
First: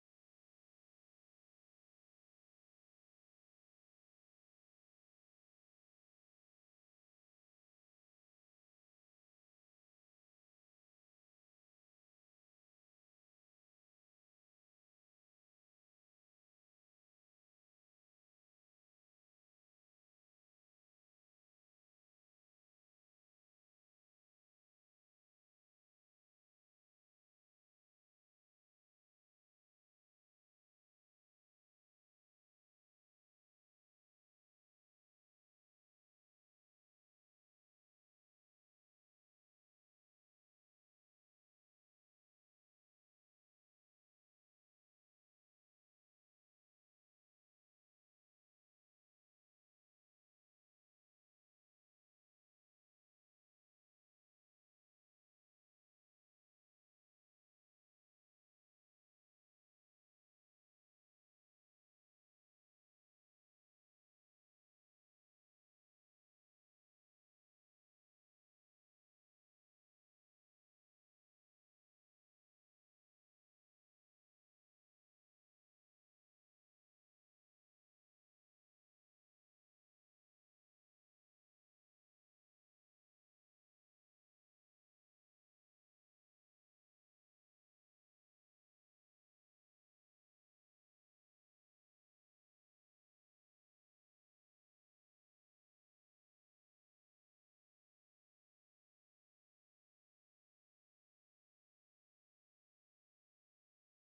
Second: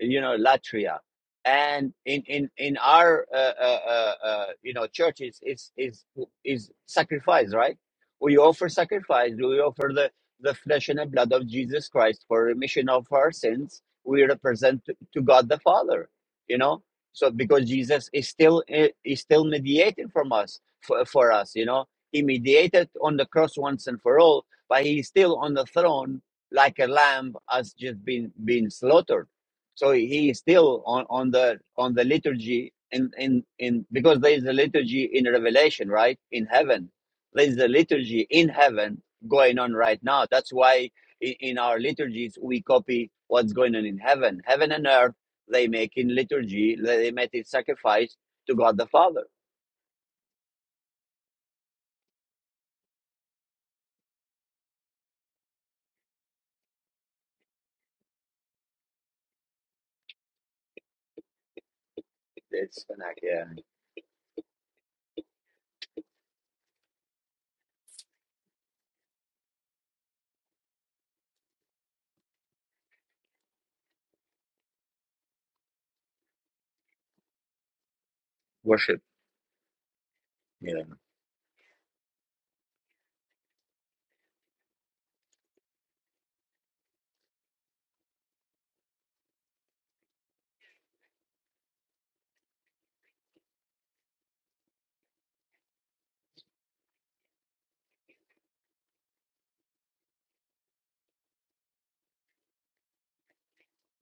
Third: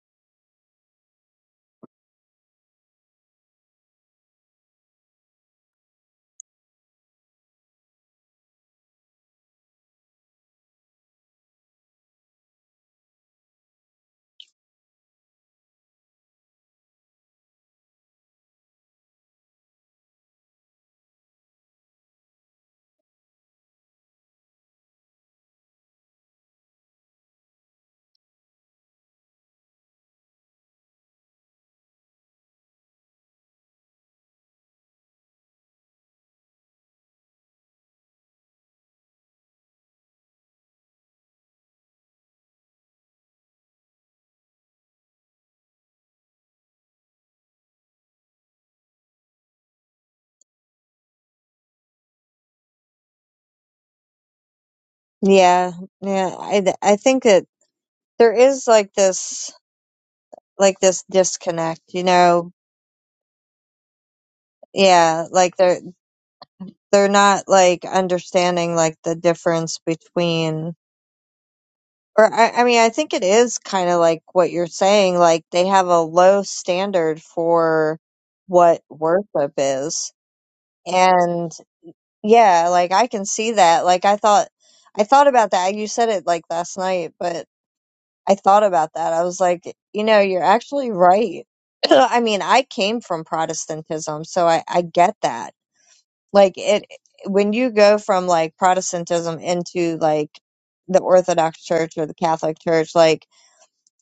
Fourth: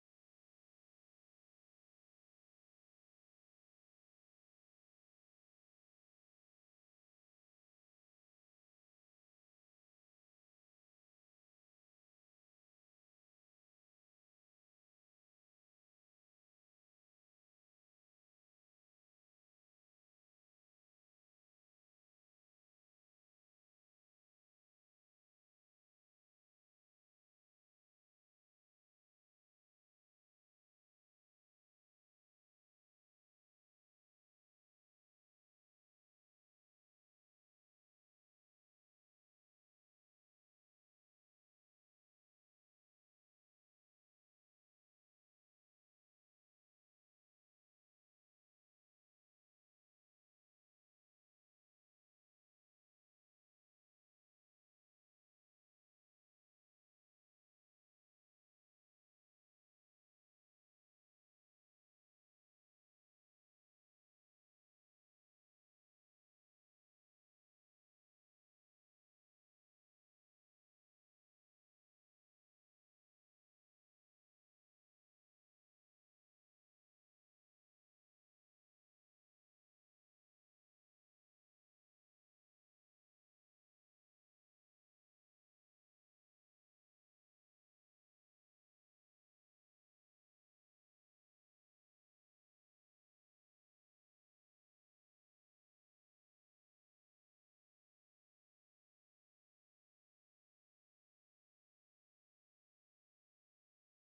you know latria and in in in our uh, uh, uh, uh, you know churches is is is sacrifice right we offer sacrifice we offer the the flesh and the blood of jesus christ for remission of our sins we represent to, to god the father you know so because jesus is still eh, is still mediating from us for, for us you know he mediated on the cross once and for all but he's still on the throne like a lamb has just been been slaughtered so he is still on, on the on the liturgy in, in in because there is a liturgy in Revelation, right? In heaven, there is a liturgy in heaven going on right now. That's why in, in our liturgies we copy what's going on in heaven. Heaven and earth they make in liturgy. They they make in sacrifice to God the Father.
Yeah, yeah. I th- I think that there is like this like this disconnect, you know.
It's an act, yeah,
Yeah, like they're they're not like understanding like the difference between or I, I mean I think it is kind of like what you're saying like they have a low standard for what
worship.
worship is.
Yeah,
And yeah, like I can see that. Like I thought I thought about that. You said it like last night, but I thought about that. I was like, you know, you're actually right. *clears throat* I mean, I came from Protestantism, so I, I get that. Like it when you go from like Protestantism into like the Orthodox Church or the Catholic Church, like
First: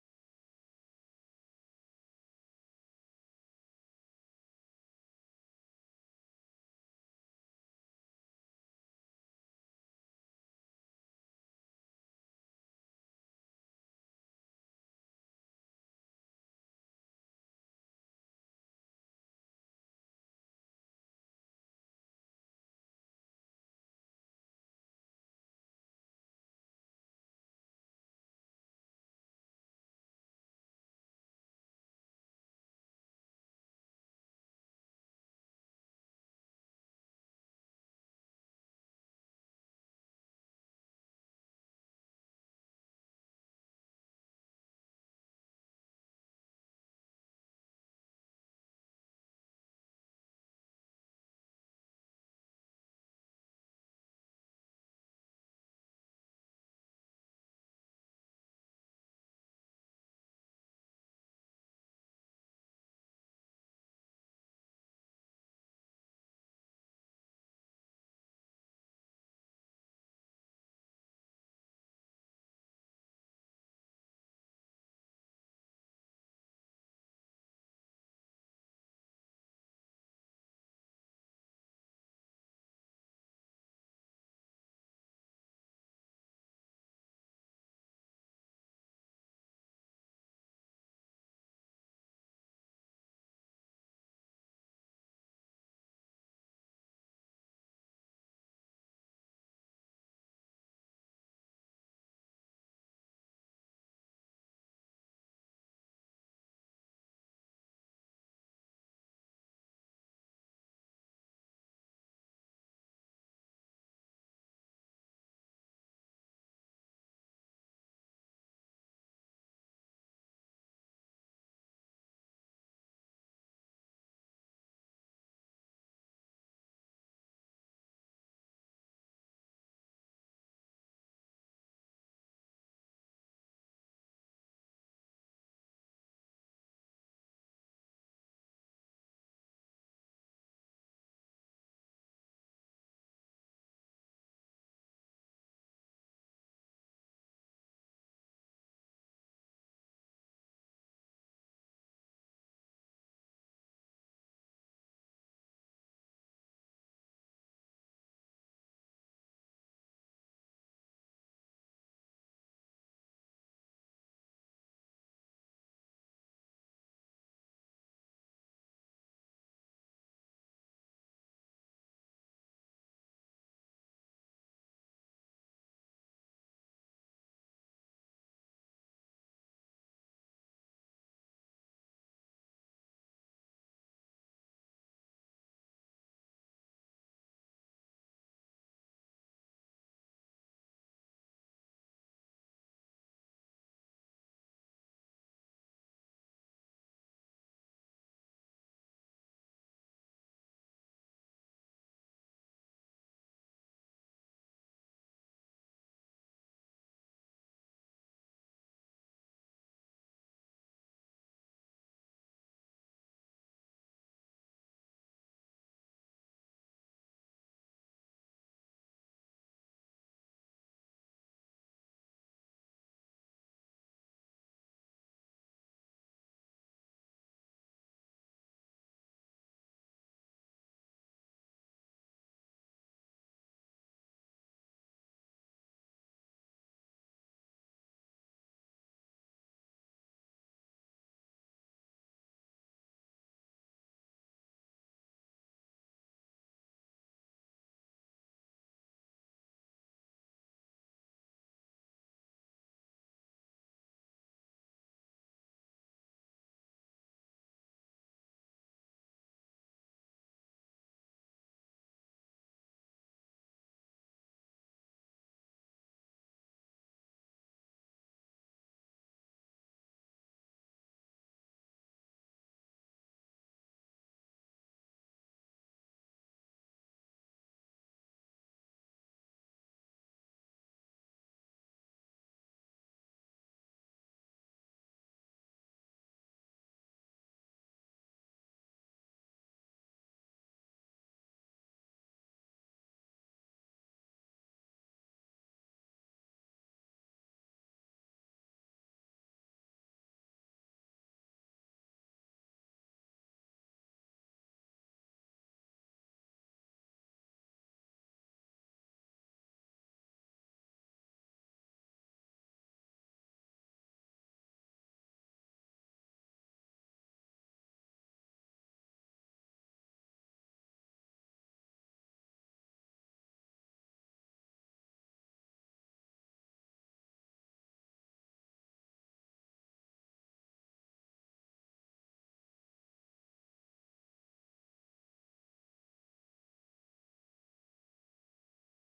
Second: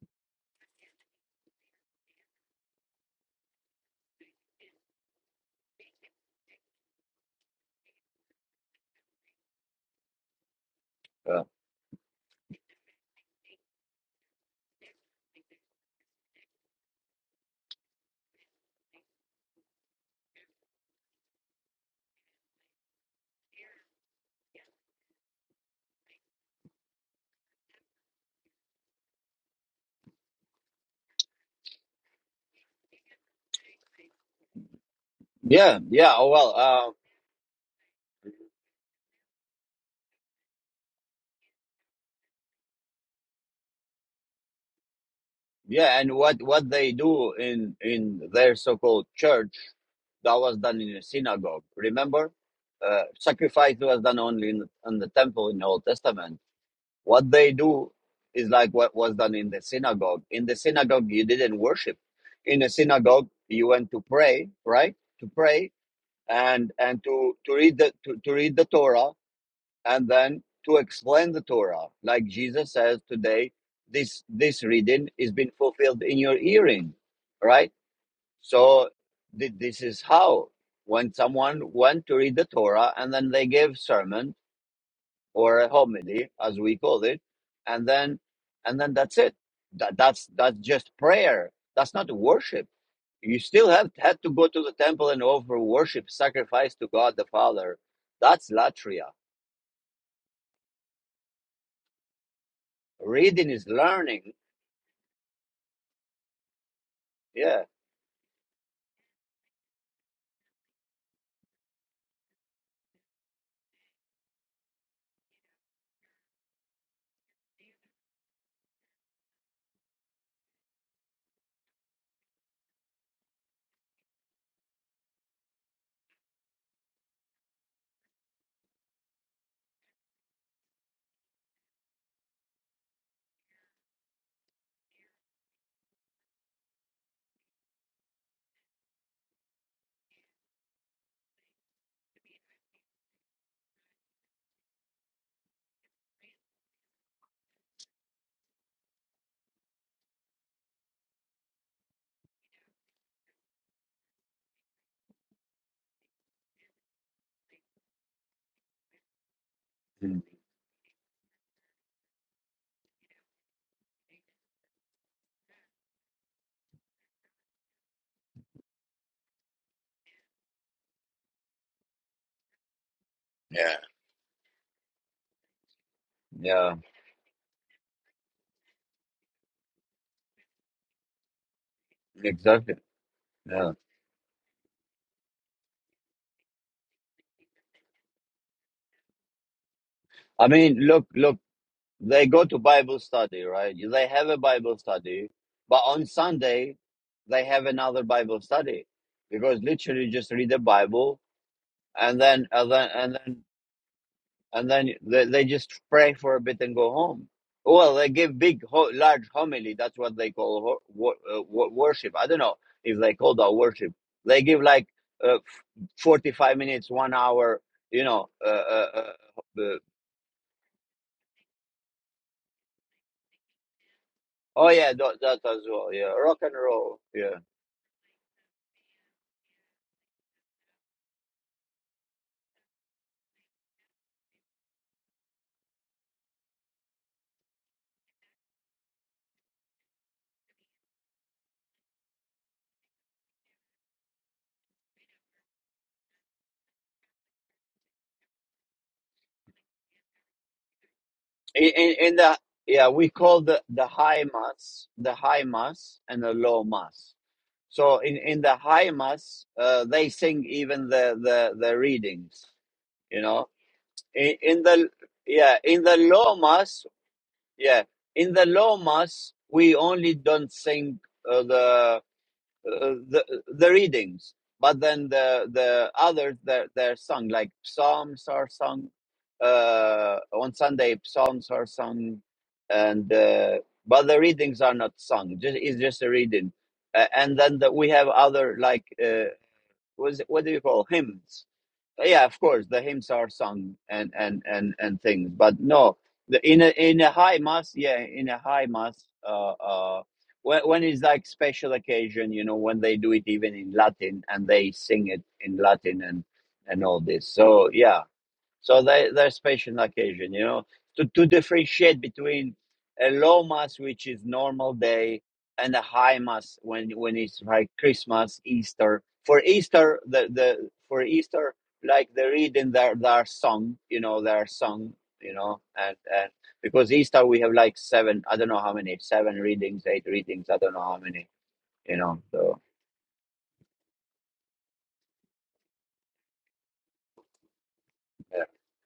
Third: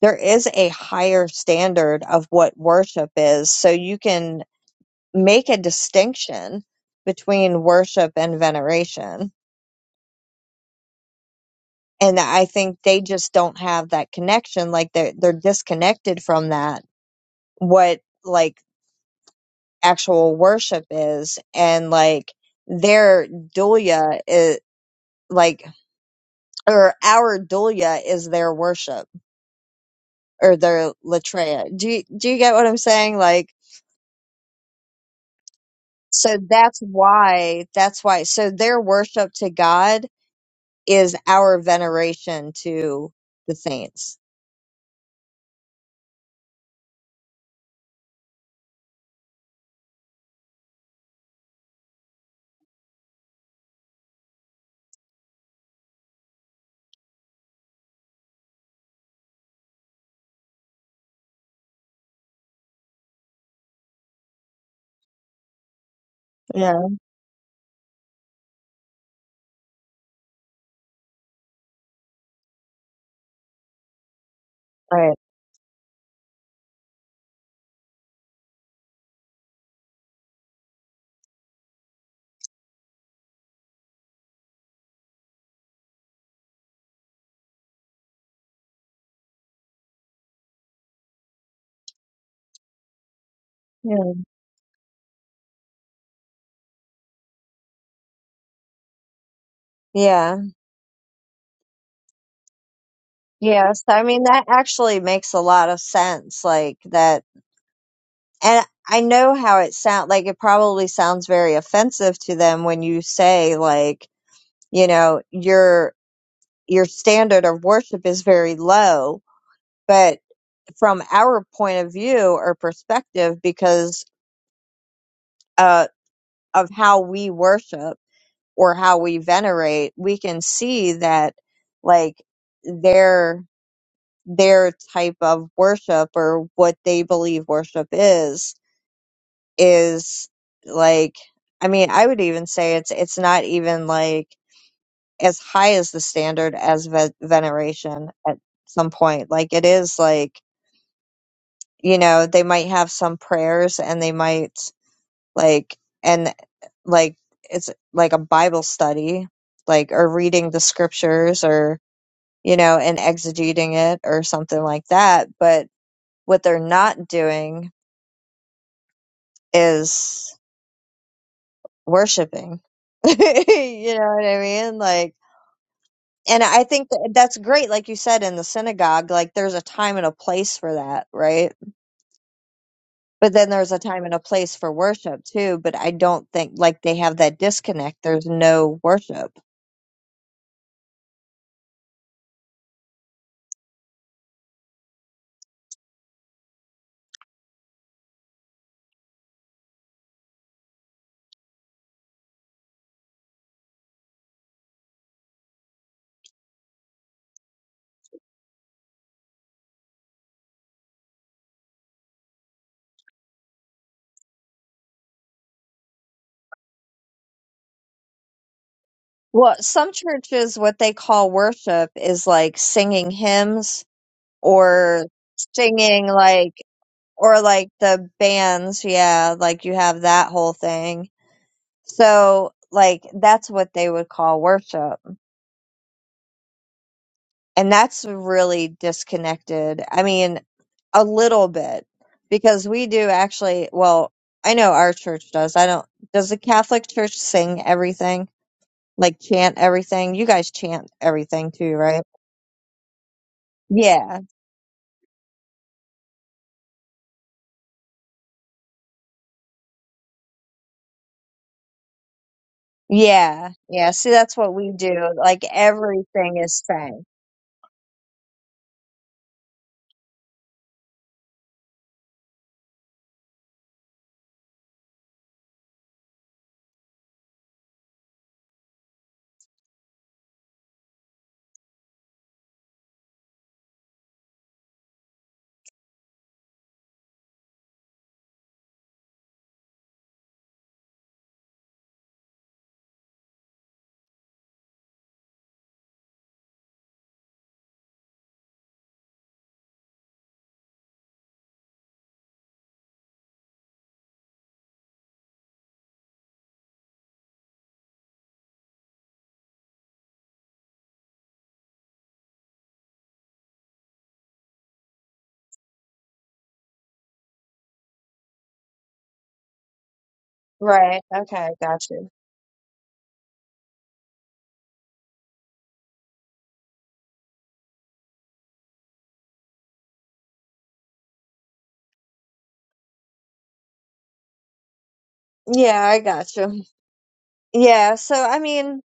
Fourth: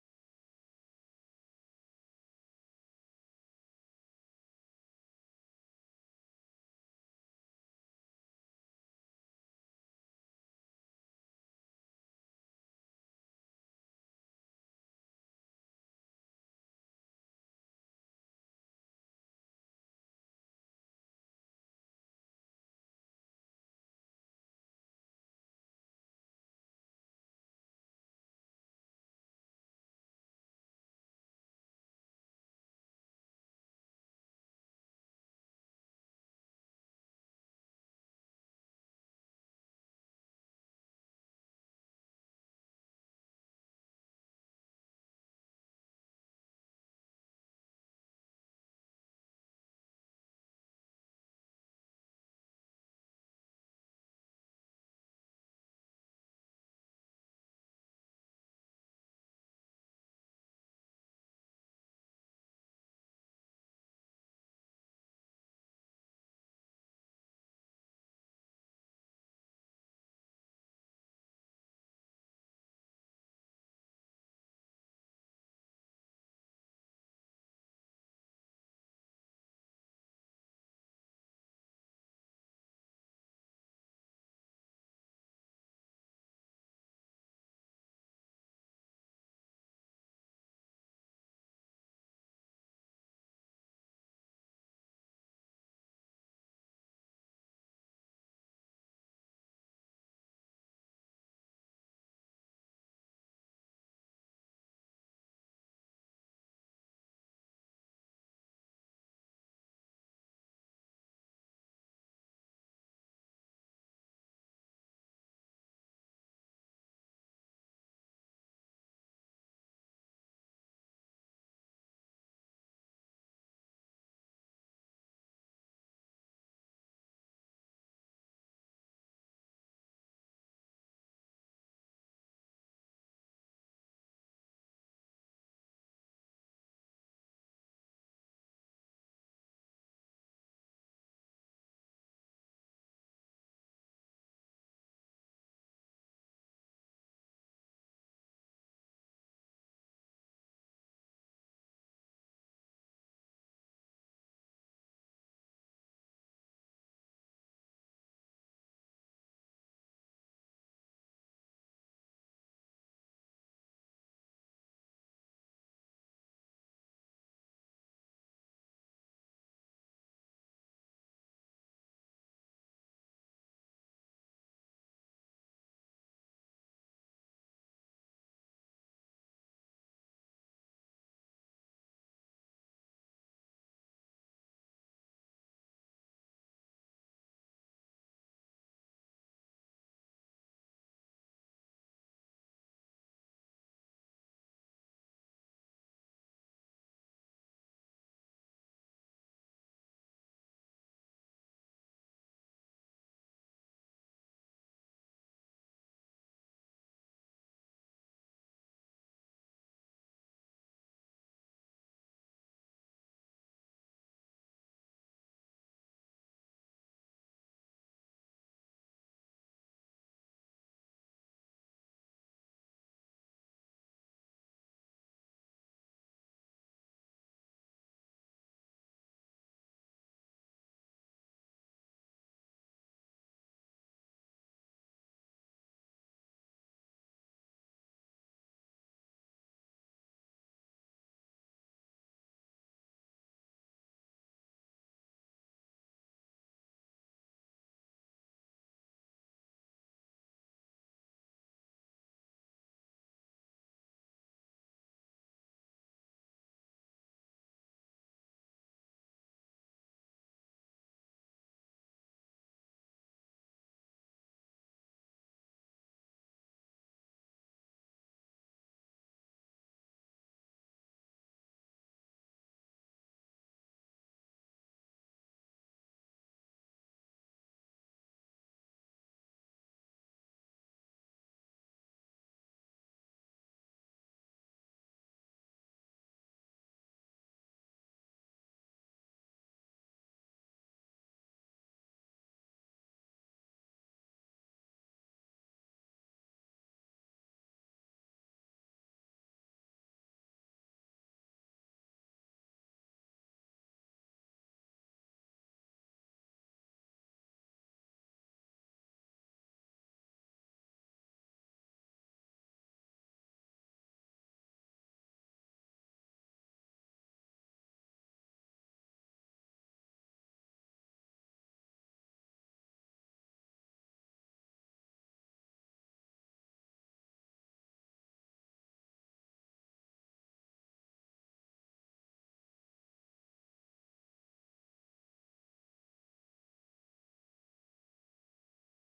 there is a higher standard of what worship is, so you can make a distinction between worship and veneration.
uh,
And I think they just don't have that connection. Like they're they're disconnected from that what like actual worship is and like their dulia is like or our dulia is their worship or their latreia do you, do you get what i'm saying like
yeah, yeah. Oh
so
well.
that's
uh,
why that's why so their worship to god is our veneration to the saints
Yeah, and what what they do in in their so-called church that was done in a synagogue. Remember, uh, sacrifice was done only in, in the temple in the Old Testament. What they do is like what was done in the synagogue. In the synagogue, you didn't worship. In a synagogue, you went to pray, right? To pray and
yeah
and to to read the to, to read the Torah and then to explain the Torah, like Jesus says today, this this reading
right
is been fulfilled in your hearing, right? So th- this is how when someone went to read the Torah and then they gave sermon or a homily, as we call it, and then and then that's it. That, that's that's just prayer. That's not worship. You still have
yeah
had to go to the temple and offer worship, sacrifice to God the Father. That's latria.
yeah
Reading is
yeah so i mean
learning.
that actually makes a lot of sense like that
Yeah.
And I know how it sound like it probably sounds very offensive to them when you say like, you know, your your standard of worship is very low, but from our point of view or perspective because uh of how we worship or how we venerate, we can see that like their their type of worship or what they believe worship is is like I mean, I would even say it's it's not even like as high as the standard as ve- veneration at some point. Like it is like, you know, they might have some prayers and they might like and like it's like a Bible study, like or
Mm.
reading the scriptures or you know, and exegeting it or something like that, but what they're not doing is worshiping. *laughs* you
Yeah.
know what I mean? Like, and I
Yeah,
think that that's great, like you said, in the synagogue, like there's a time and a place for that, right?
exactly.
But then there's
Yeah.
a time and a place for worship too. But I don't think like they have that disconnect. There's no worship.
I mean, look, look, they go to Bible study, right? They have a Bible study, but on Sunday, they have another Bible study because literally just read the Bible and then, and then, and then, and then they, they just pray for a bit and go home. Well, they give big, ho- large homily. That's what they call ho- wo- uh, wo- worship. I don't know if they call that worship. They give like uh, 45 minutes, one hour, you know. Uh, uh, uh,
Well, some churches, what they call worship is like singing hymns
oh, yeah,
or
that, that as well.
singing
Yeah, rock
like
and roll. Yeah.
or like the bands, yeah, like you have that whole thing. So like that's what they would call worship. And that's really disconnected. I mean, a little bit because we do actually, well, I know our church does. I don't, does the Catholic church sing everything? Like chant everything? You guys chant everything
In,
too,
in,
right?
in the, yeah, we call the, the
Yeah.
high mass, the high mass and the low mass. So in, in the high mass, uh, they sing even the, the, the readings, you know.
Yeah. Yeah. See,
In,
that's what
in
we
the,
do. Like
yeah, in the low
everything is
mass,
sang.
yeah, in the low mass, we only don't sing uh, the uh, the the readings but then the the others they're, they're sung like psalms are sung uh on sunday psalms are sung and uh but the readings are not sung just it's just a reading uh, and then the, we have other like uh was what do you call hymns yeah of course the hymns are sung and and and and things but no the, in a in a high mass yeah in a high mass uh uh when, when it's like special occasion you know when they do it even in latin and they sing it in latin and and all this so yeah so there, there's special occasion, you know, to, to differentiate between a low mass, which is normal day, and a high mass when when it's like Christmas, Easter. For Easter, the, the
Right.
for
Okay.
Easter,
Gotcha.
like the reading, there there are sung, you know, there are sung, you know, and and because Easter we have like seven, I don't know how many, seven readings, eight readings, I don't know how many, you know. So
Yeah, I gotcha. Yeah, so
yeah.
I mean,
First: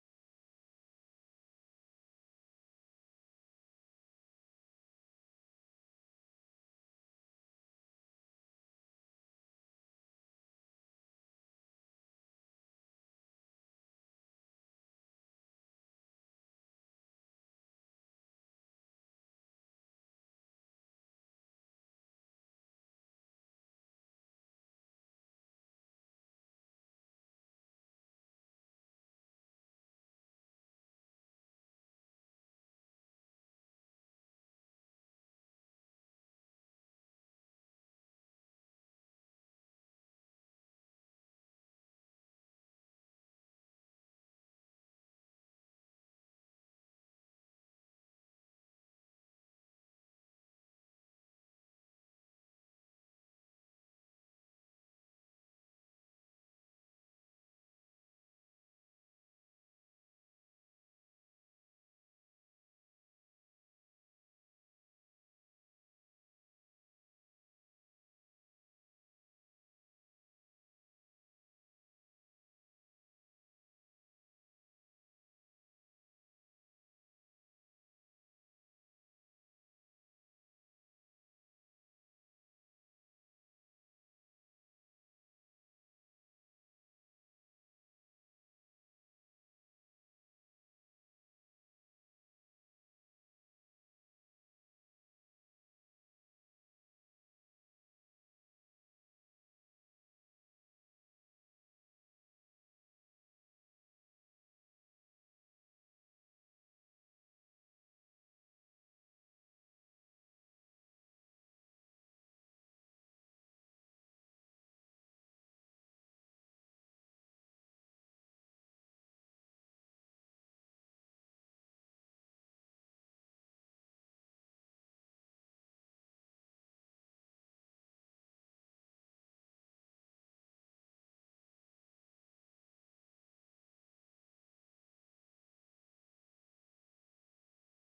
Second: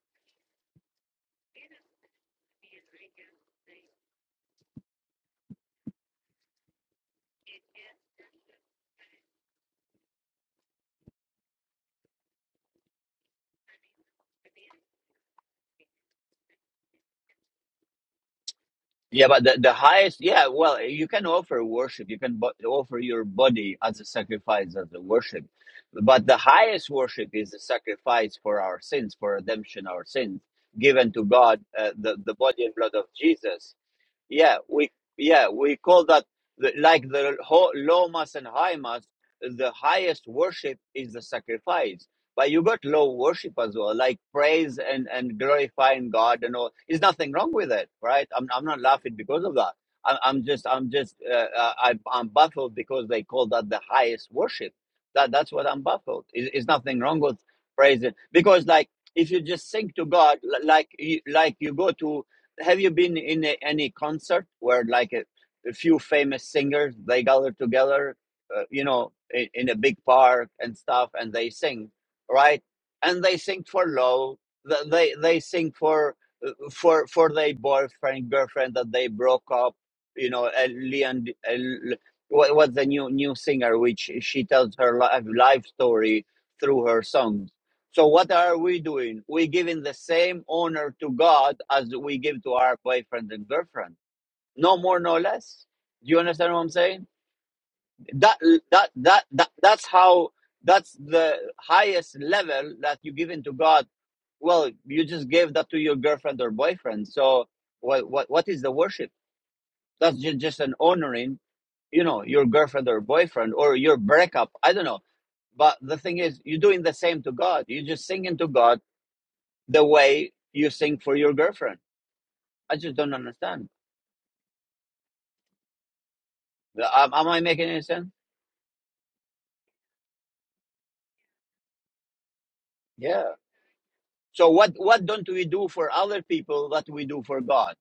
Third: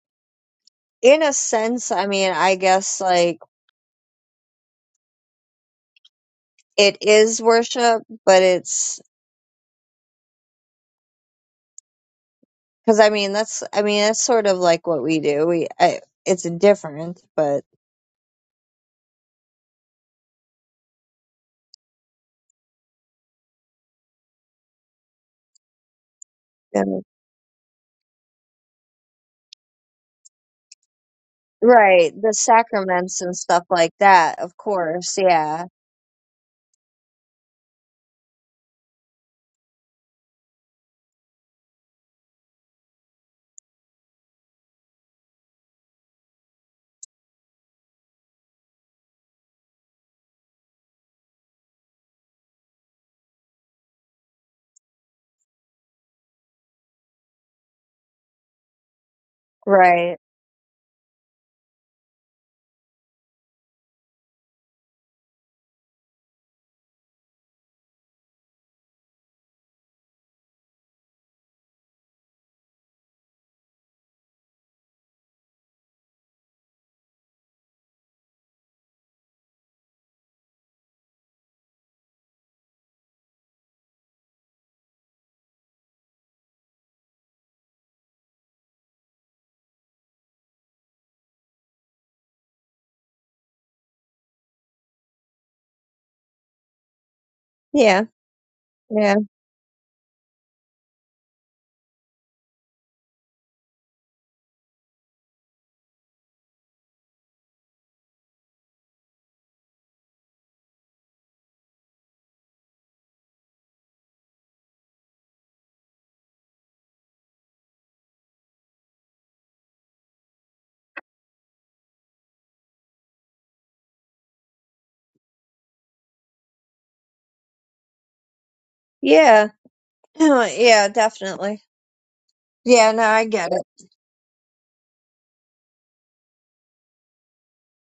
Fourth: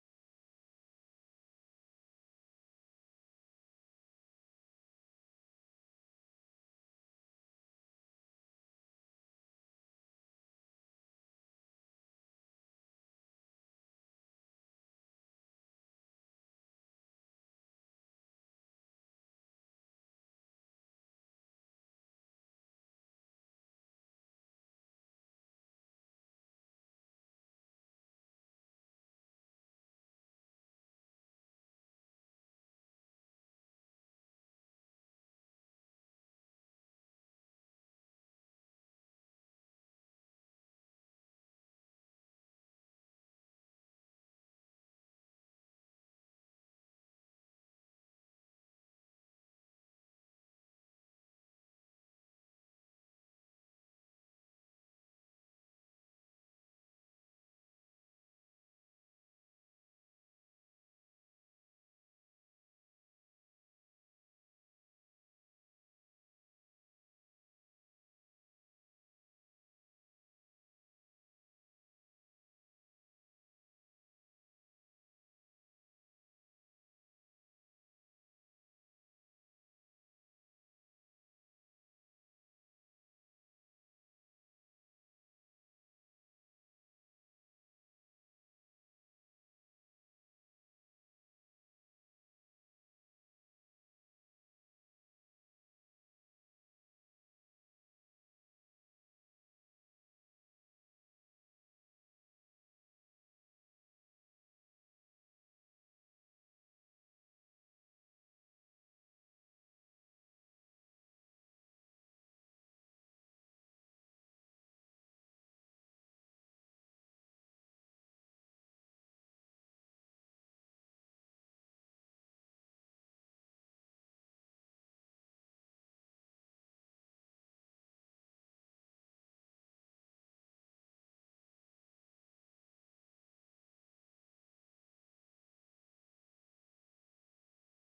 in a sense, I mean, I guess like it is worship, but it's because I mean that's I mean that's sort of like what we do. We I, it's different, but
Yeah, but the, the highest, yeah, well, you can offer worship. You can bo- offer your body as a sacrifice, as a worship. But the
yeah.
highest worship is the sacrifice for our sins, for redemption, our sins, given to God, uh,
right,
the,
the
the body and blood of
sacraments and stuff
Jesus.
like that, of
Yeah, we
course.
yeah
Yeah,
we call that the, like the ho- low mass and high mass. The highest worship is the sacrifice, but you got low worship as well, like praise and and glorifying God and all. There's nothing wrong with it, right? I'm I'm not laughing because of that. I'm I'm just I'm just uh, uh, I, I'm baffled because they call that the highest worship. That that's what I'm baffled. Is is nothing wrong with praising because like if you just sing to
right.
God, li- like you, like you go to have you been in a, any concert where like a, a few famous singers they gather together, uh, you know, in, in a big park and stuff, and they sing, right? And they sing for love. th- They they sing for uh, for for their boyfriend girlfriend that they broke up. You know, and Leon, and L- what what's the new new singer which she tells her life life story through her song so what are we doing? We're giving the same honor to God as we give to our boyfriend and girlfriend. No more, no less. Do you understand what I'm saying?
Yeah,
That that
yeah,
that, that that's how that's the highest level that you give into God. Well, you just gave that to your girlfriend or boyfriend. So what what what is the worship? That's just, just an honoring, you know, your girlfriend or boyfriend or your breakup. I don't know. But the thing is, you're doing the same to God. You're just singing to God the way you think for your girlfriend. I just don't understand. Am, am I making any sense?
yeah, *clears throat* yeah, definitely. Yeah, no, I
Yeah.
get it.
So what what don't we do for other people that we do for God?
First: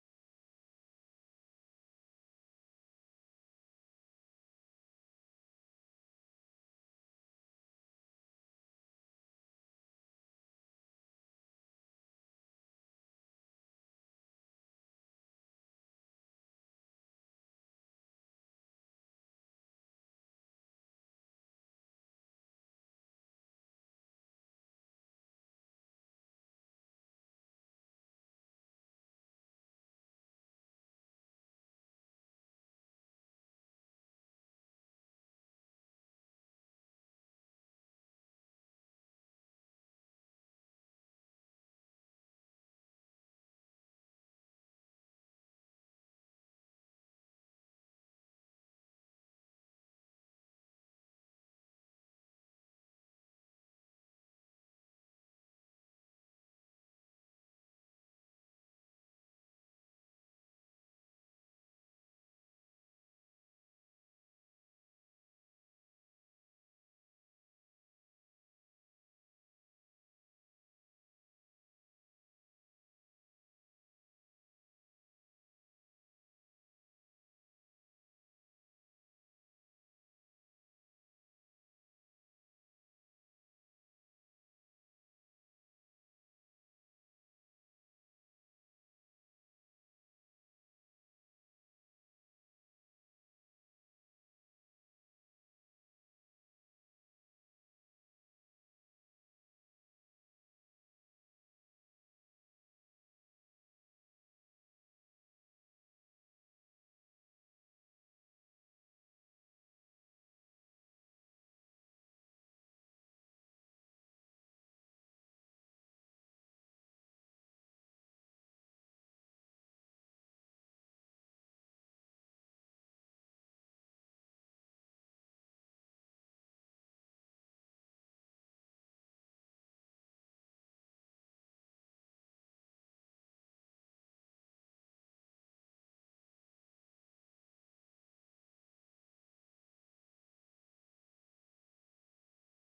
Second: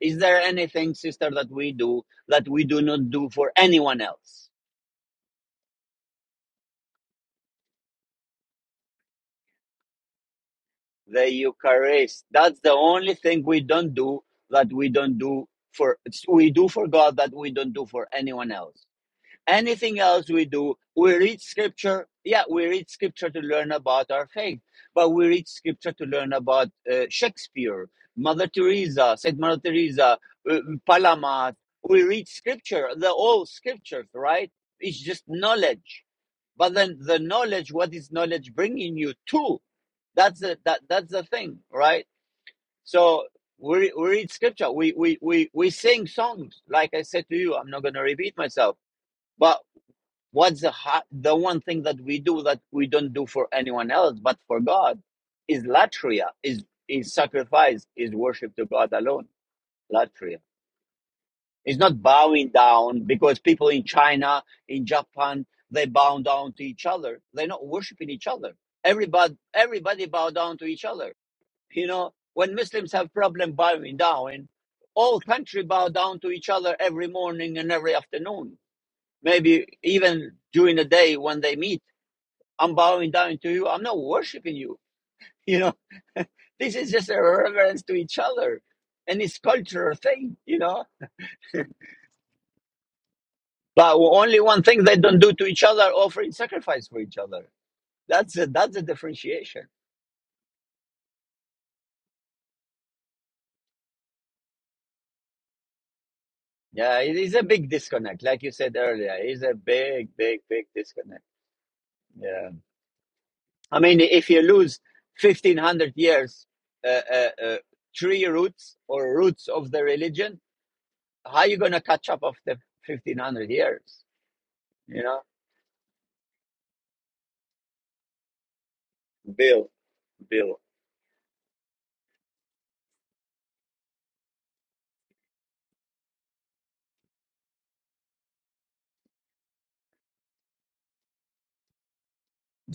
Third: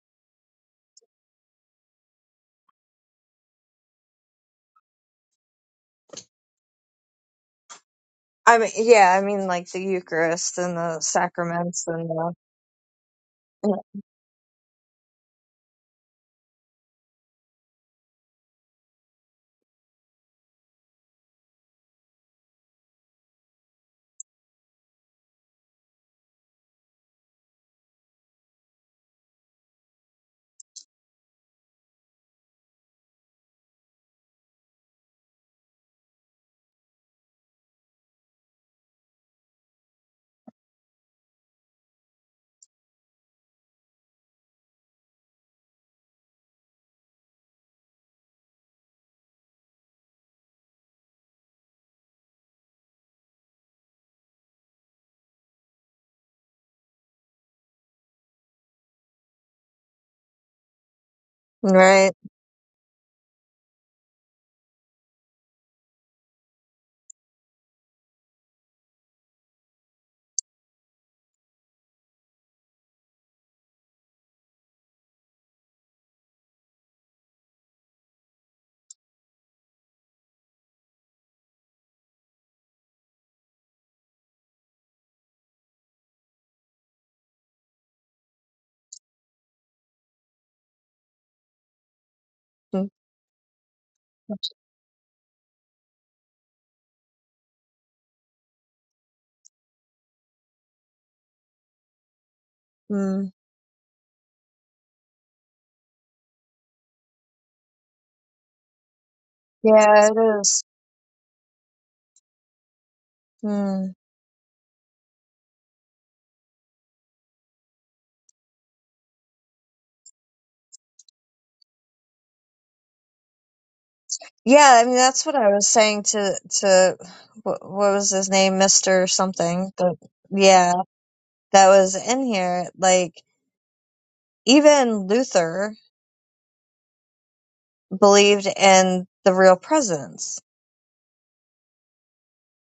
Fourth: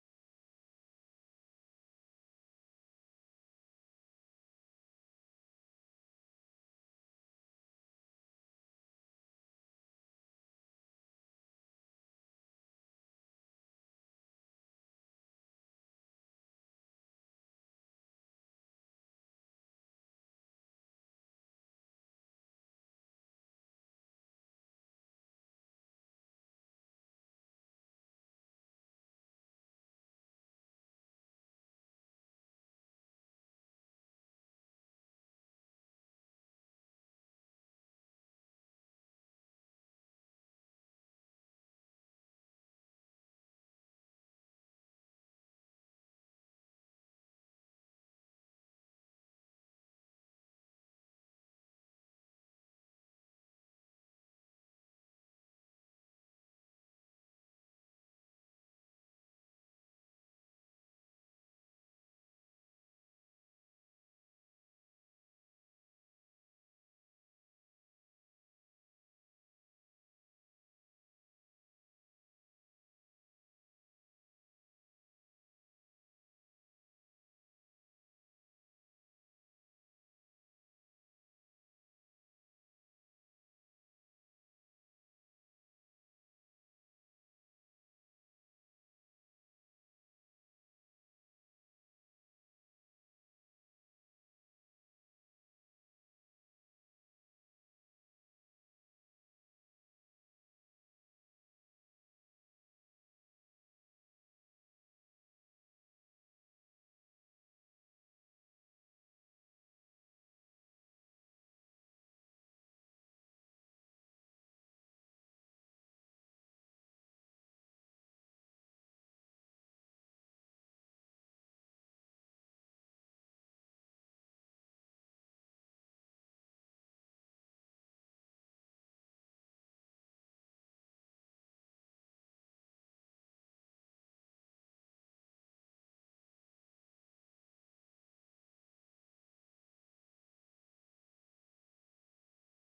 Is there anything, sister, that we do that we do not do for anyone else?
I mean, yeah, I mean like the Eucharist and the
The
sacraments and
Eucharist.
the
That's the only thing we
*clears throat*
don't do that we don't do for we do for God that we don't do for anyone else. anything else we do, we read scripture. Yeah, we read scripture to learn about our faith, but we read scripture to learn about uh, Shakespeare, Mother Teresa, Saint Mother Teresa, uh, Palamat. We read scripture, the old scriptures, right? It's just knowledge. But then the knowledge, what is knowledge bringing you to? That's the that that's the thing, right? So we, we read scripture. We, we we we sing songs. Like I said to you, I'm not going to repeat myself. but what's the ha- the one thing that we do that we don't do for anyone else but for god is latria is is sacrifice is worship to god alone latria it's not
right.
bowing down because people in china in japan they bow down to each other they're not worshiping each other everybody everybody bow down to each other you know when muslims have problem bowing down all country bow down to each other every morning and every afternoon maybe even during the day when they meet I'm bowing down to you. I'm not worshiping you. *laughs* You know, this is just a reverence to each other. And it's cultural thing, you know. But only one thing they don't do to each other, offering sacrifice for each other. That's a, that's a differentiation.
Mm.
Yeah, it is a big disconnect. Like you said earlier, it's a
Yeah,
big,
it
big,
is.
big disconnect. Yeah. I
Mm.
mean, if you lose 1500 years, uh, uh, uh, tree roots or roots of the religion, how you going to catch up after 1500 years?
Yeah, I mean
You know?
that's what I was saying to to what, what was his name, Mister
Bill.
something. But
bill
yeah, that was in here. Like even Luther believed in the real presence.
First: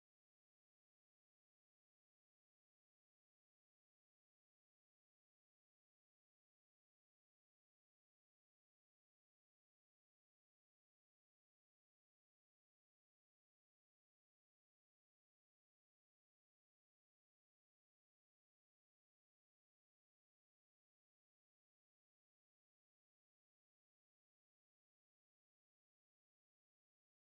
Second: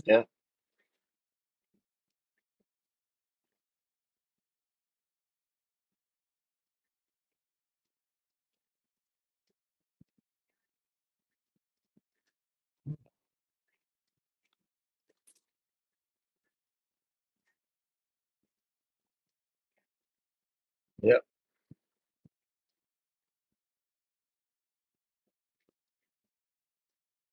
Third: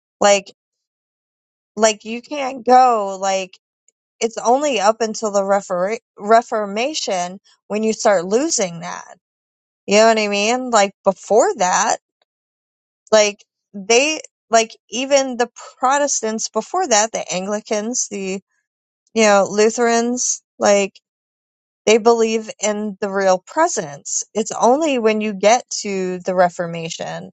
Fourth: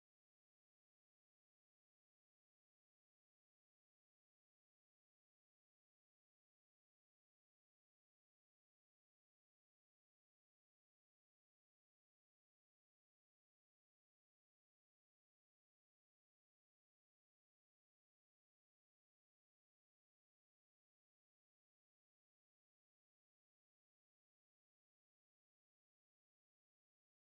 Yeah.
Like like you can't go like it's only up until the refer- Reformation when you start losing that. You know what I mean? Like before that. like they like even the protestants before that the anglicans the you know lutherans like
Yeah.
they believe in the real presence it's only when you get to the reformation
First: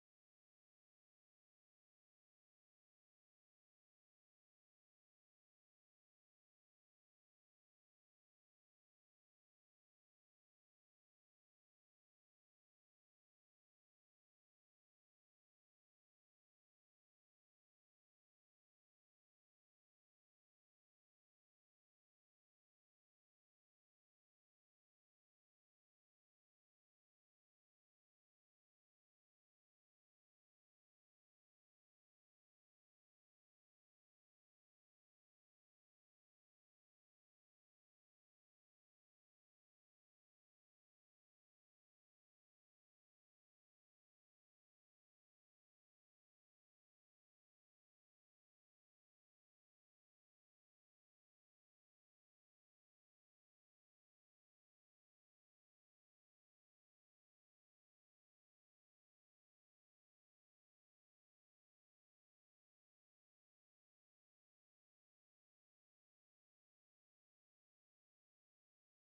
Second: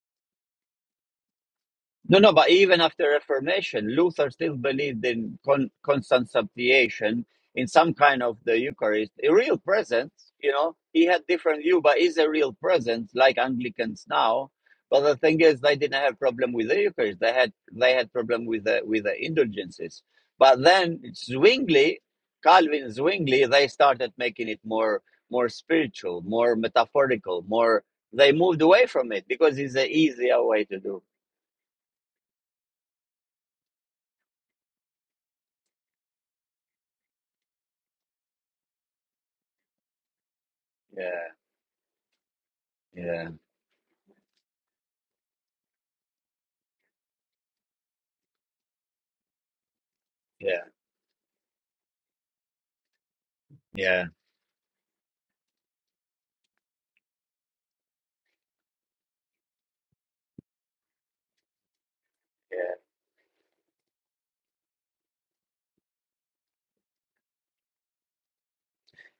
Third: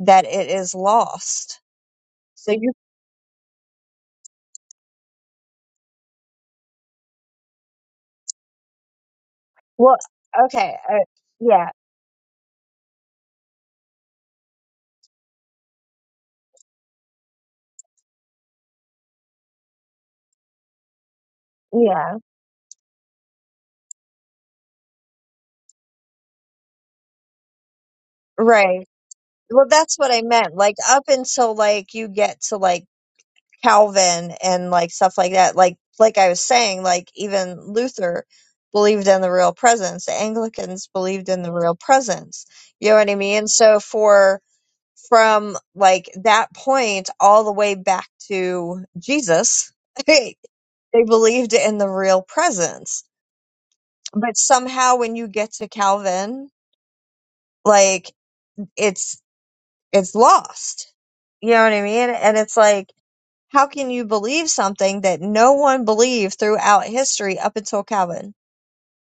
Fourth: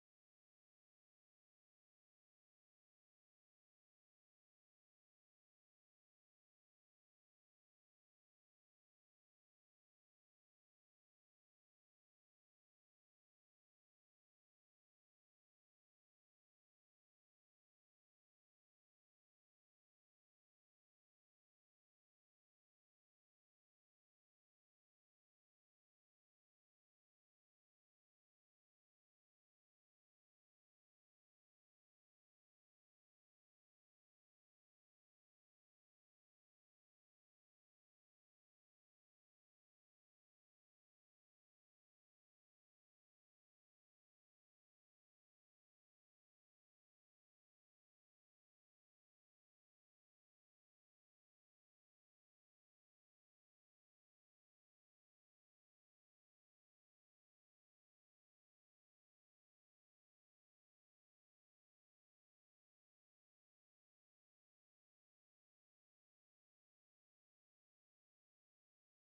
that it is lost
No, no, but
so you
even after Reformation, Luther still believed in con- constant substitution, in some kind of the Eucharist, a real
well
presence. You know,
okay uh,
he had different
yeah
view, but is a real presence like Anglicans now. But the thing is, they didn't have problem with the Eucharist. They had they had problem with the with the indulgences. But then Zwingli,
yeah
Calvin Zwingli, they started making it more more spiritual, more metaphorical, more. They moved
right
away from it because
well
it's an
that's what i
easier
meant
way
like
to do.
up until like you get to like Calvin and like stuff like that. Like like I was saying, like even Luther believed in the real presence. The Anglicans
Yeah.
believed in the real presence. You know what I
Yeah,
mean? So for from like that point all the way back to Jesus, *laughs* they
yeah,
believed in the real presence.
yeah,
But somehow when you get to Calvin, like it's it's lost. You know what I mean? And it's
yeah.
like How can you believe something that no one believed throughout history up until Calvin?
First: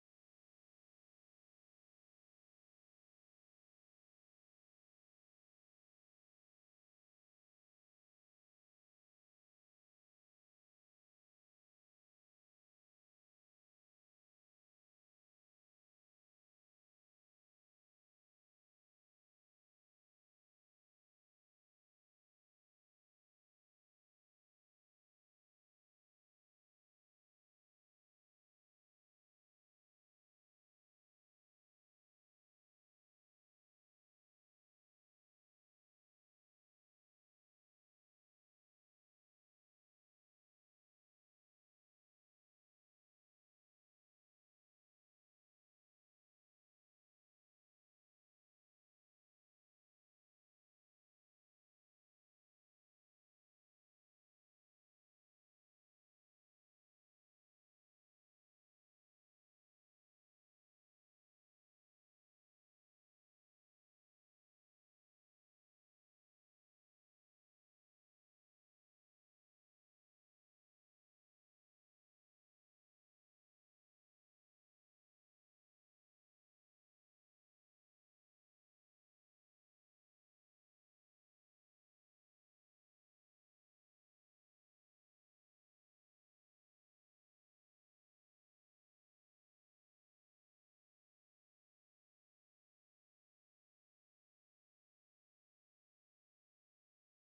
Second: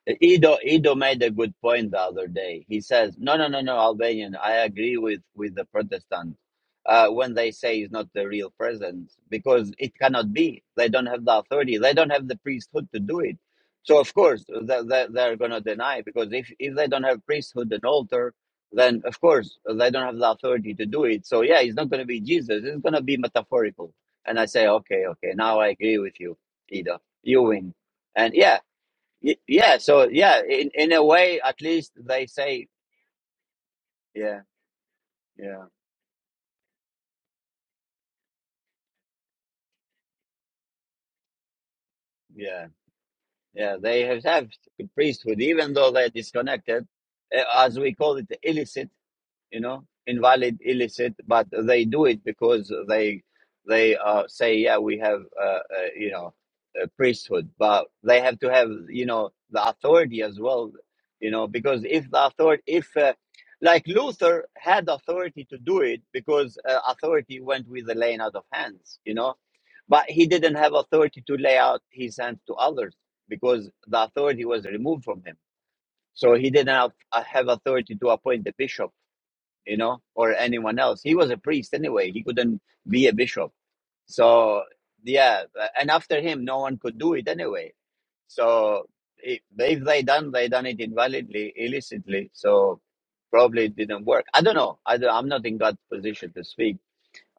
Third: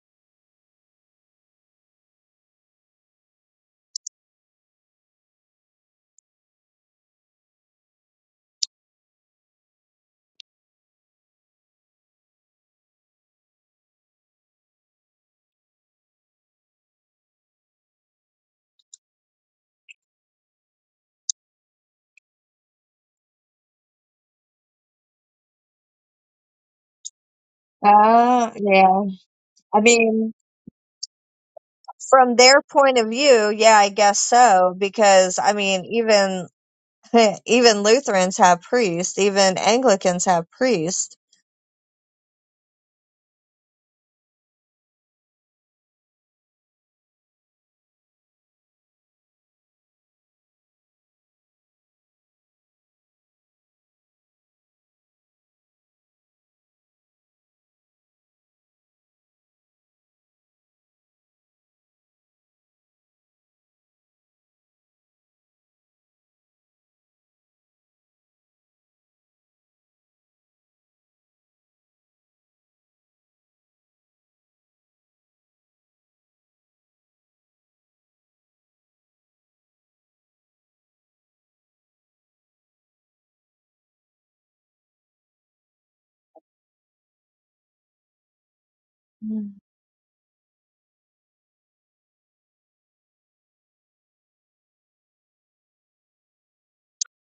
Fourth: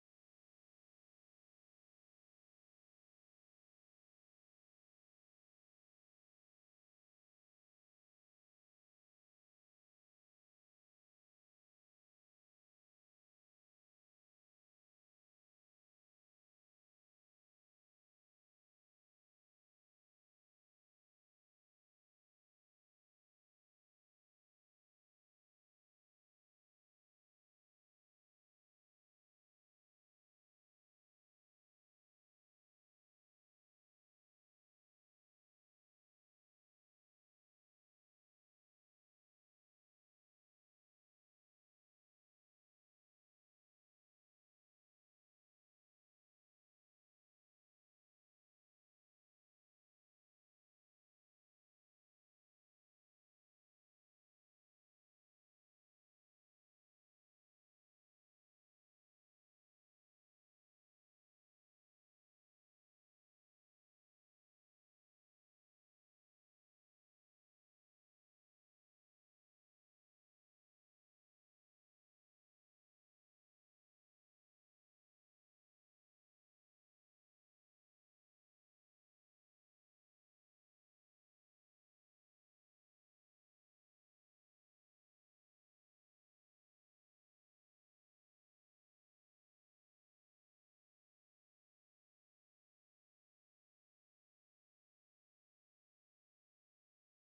Ido Ido made a good point the other day. He says, "No, no, no, no, Albanian. I agree with with the Protestant uh, when they say it's not the real presence because it cannot be. They don't have the authority. They don't have the priesthood to do it. So of course they, they, they're going to deny because if if they don't have priesthood and altar, then of course they don't have the authority to do it. So yeah, it's not going to be Jesus. It's going to be metaphorical." And I say, "Okay, okay. Now I agree with you, Ido. You win." And
Uh,
yeah,
yeah.
Y- yeah
I
so
mean,
yeah in in a way at least they
From their
say
point of view, yeah, I guess
yeah
so, because I
yeah
mean, even *laughs* even Lutherans have priests, even Anglicans have priests.
yeah yeah they have have priesthood even though they're disconnected uh, as we call it illicit you know, invalid, illicit, but they do it because they they uh, say, yeah, we have, uh, uh, you know, a priesthood, but they have to have, you know, the authority as well, you know, because if the authority, if uh, like Luther had authority to do it because uh, authority went with the laying out of hands, you know, but he didn't have authority to lay out his hands to others because the authority was removed from him. So he didn't have, uh, have authority to appoint the bishop you know, or anyone else. He was a priest anyway. He couldn't be a bishop. So yeah, uh, and after him, no one could do it anyway. So if,
Mm.
if they done, they done it invalidly, illicitly. So probably it didn't work. I don't know. I don't, I'm not in God's position to speak.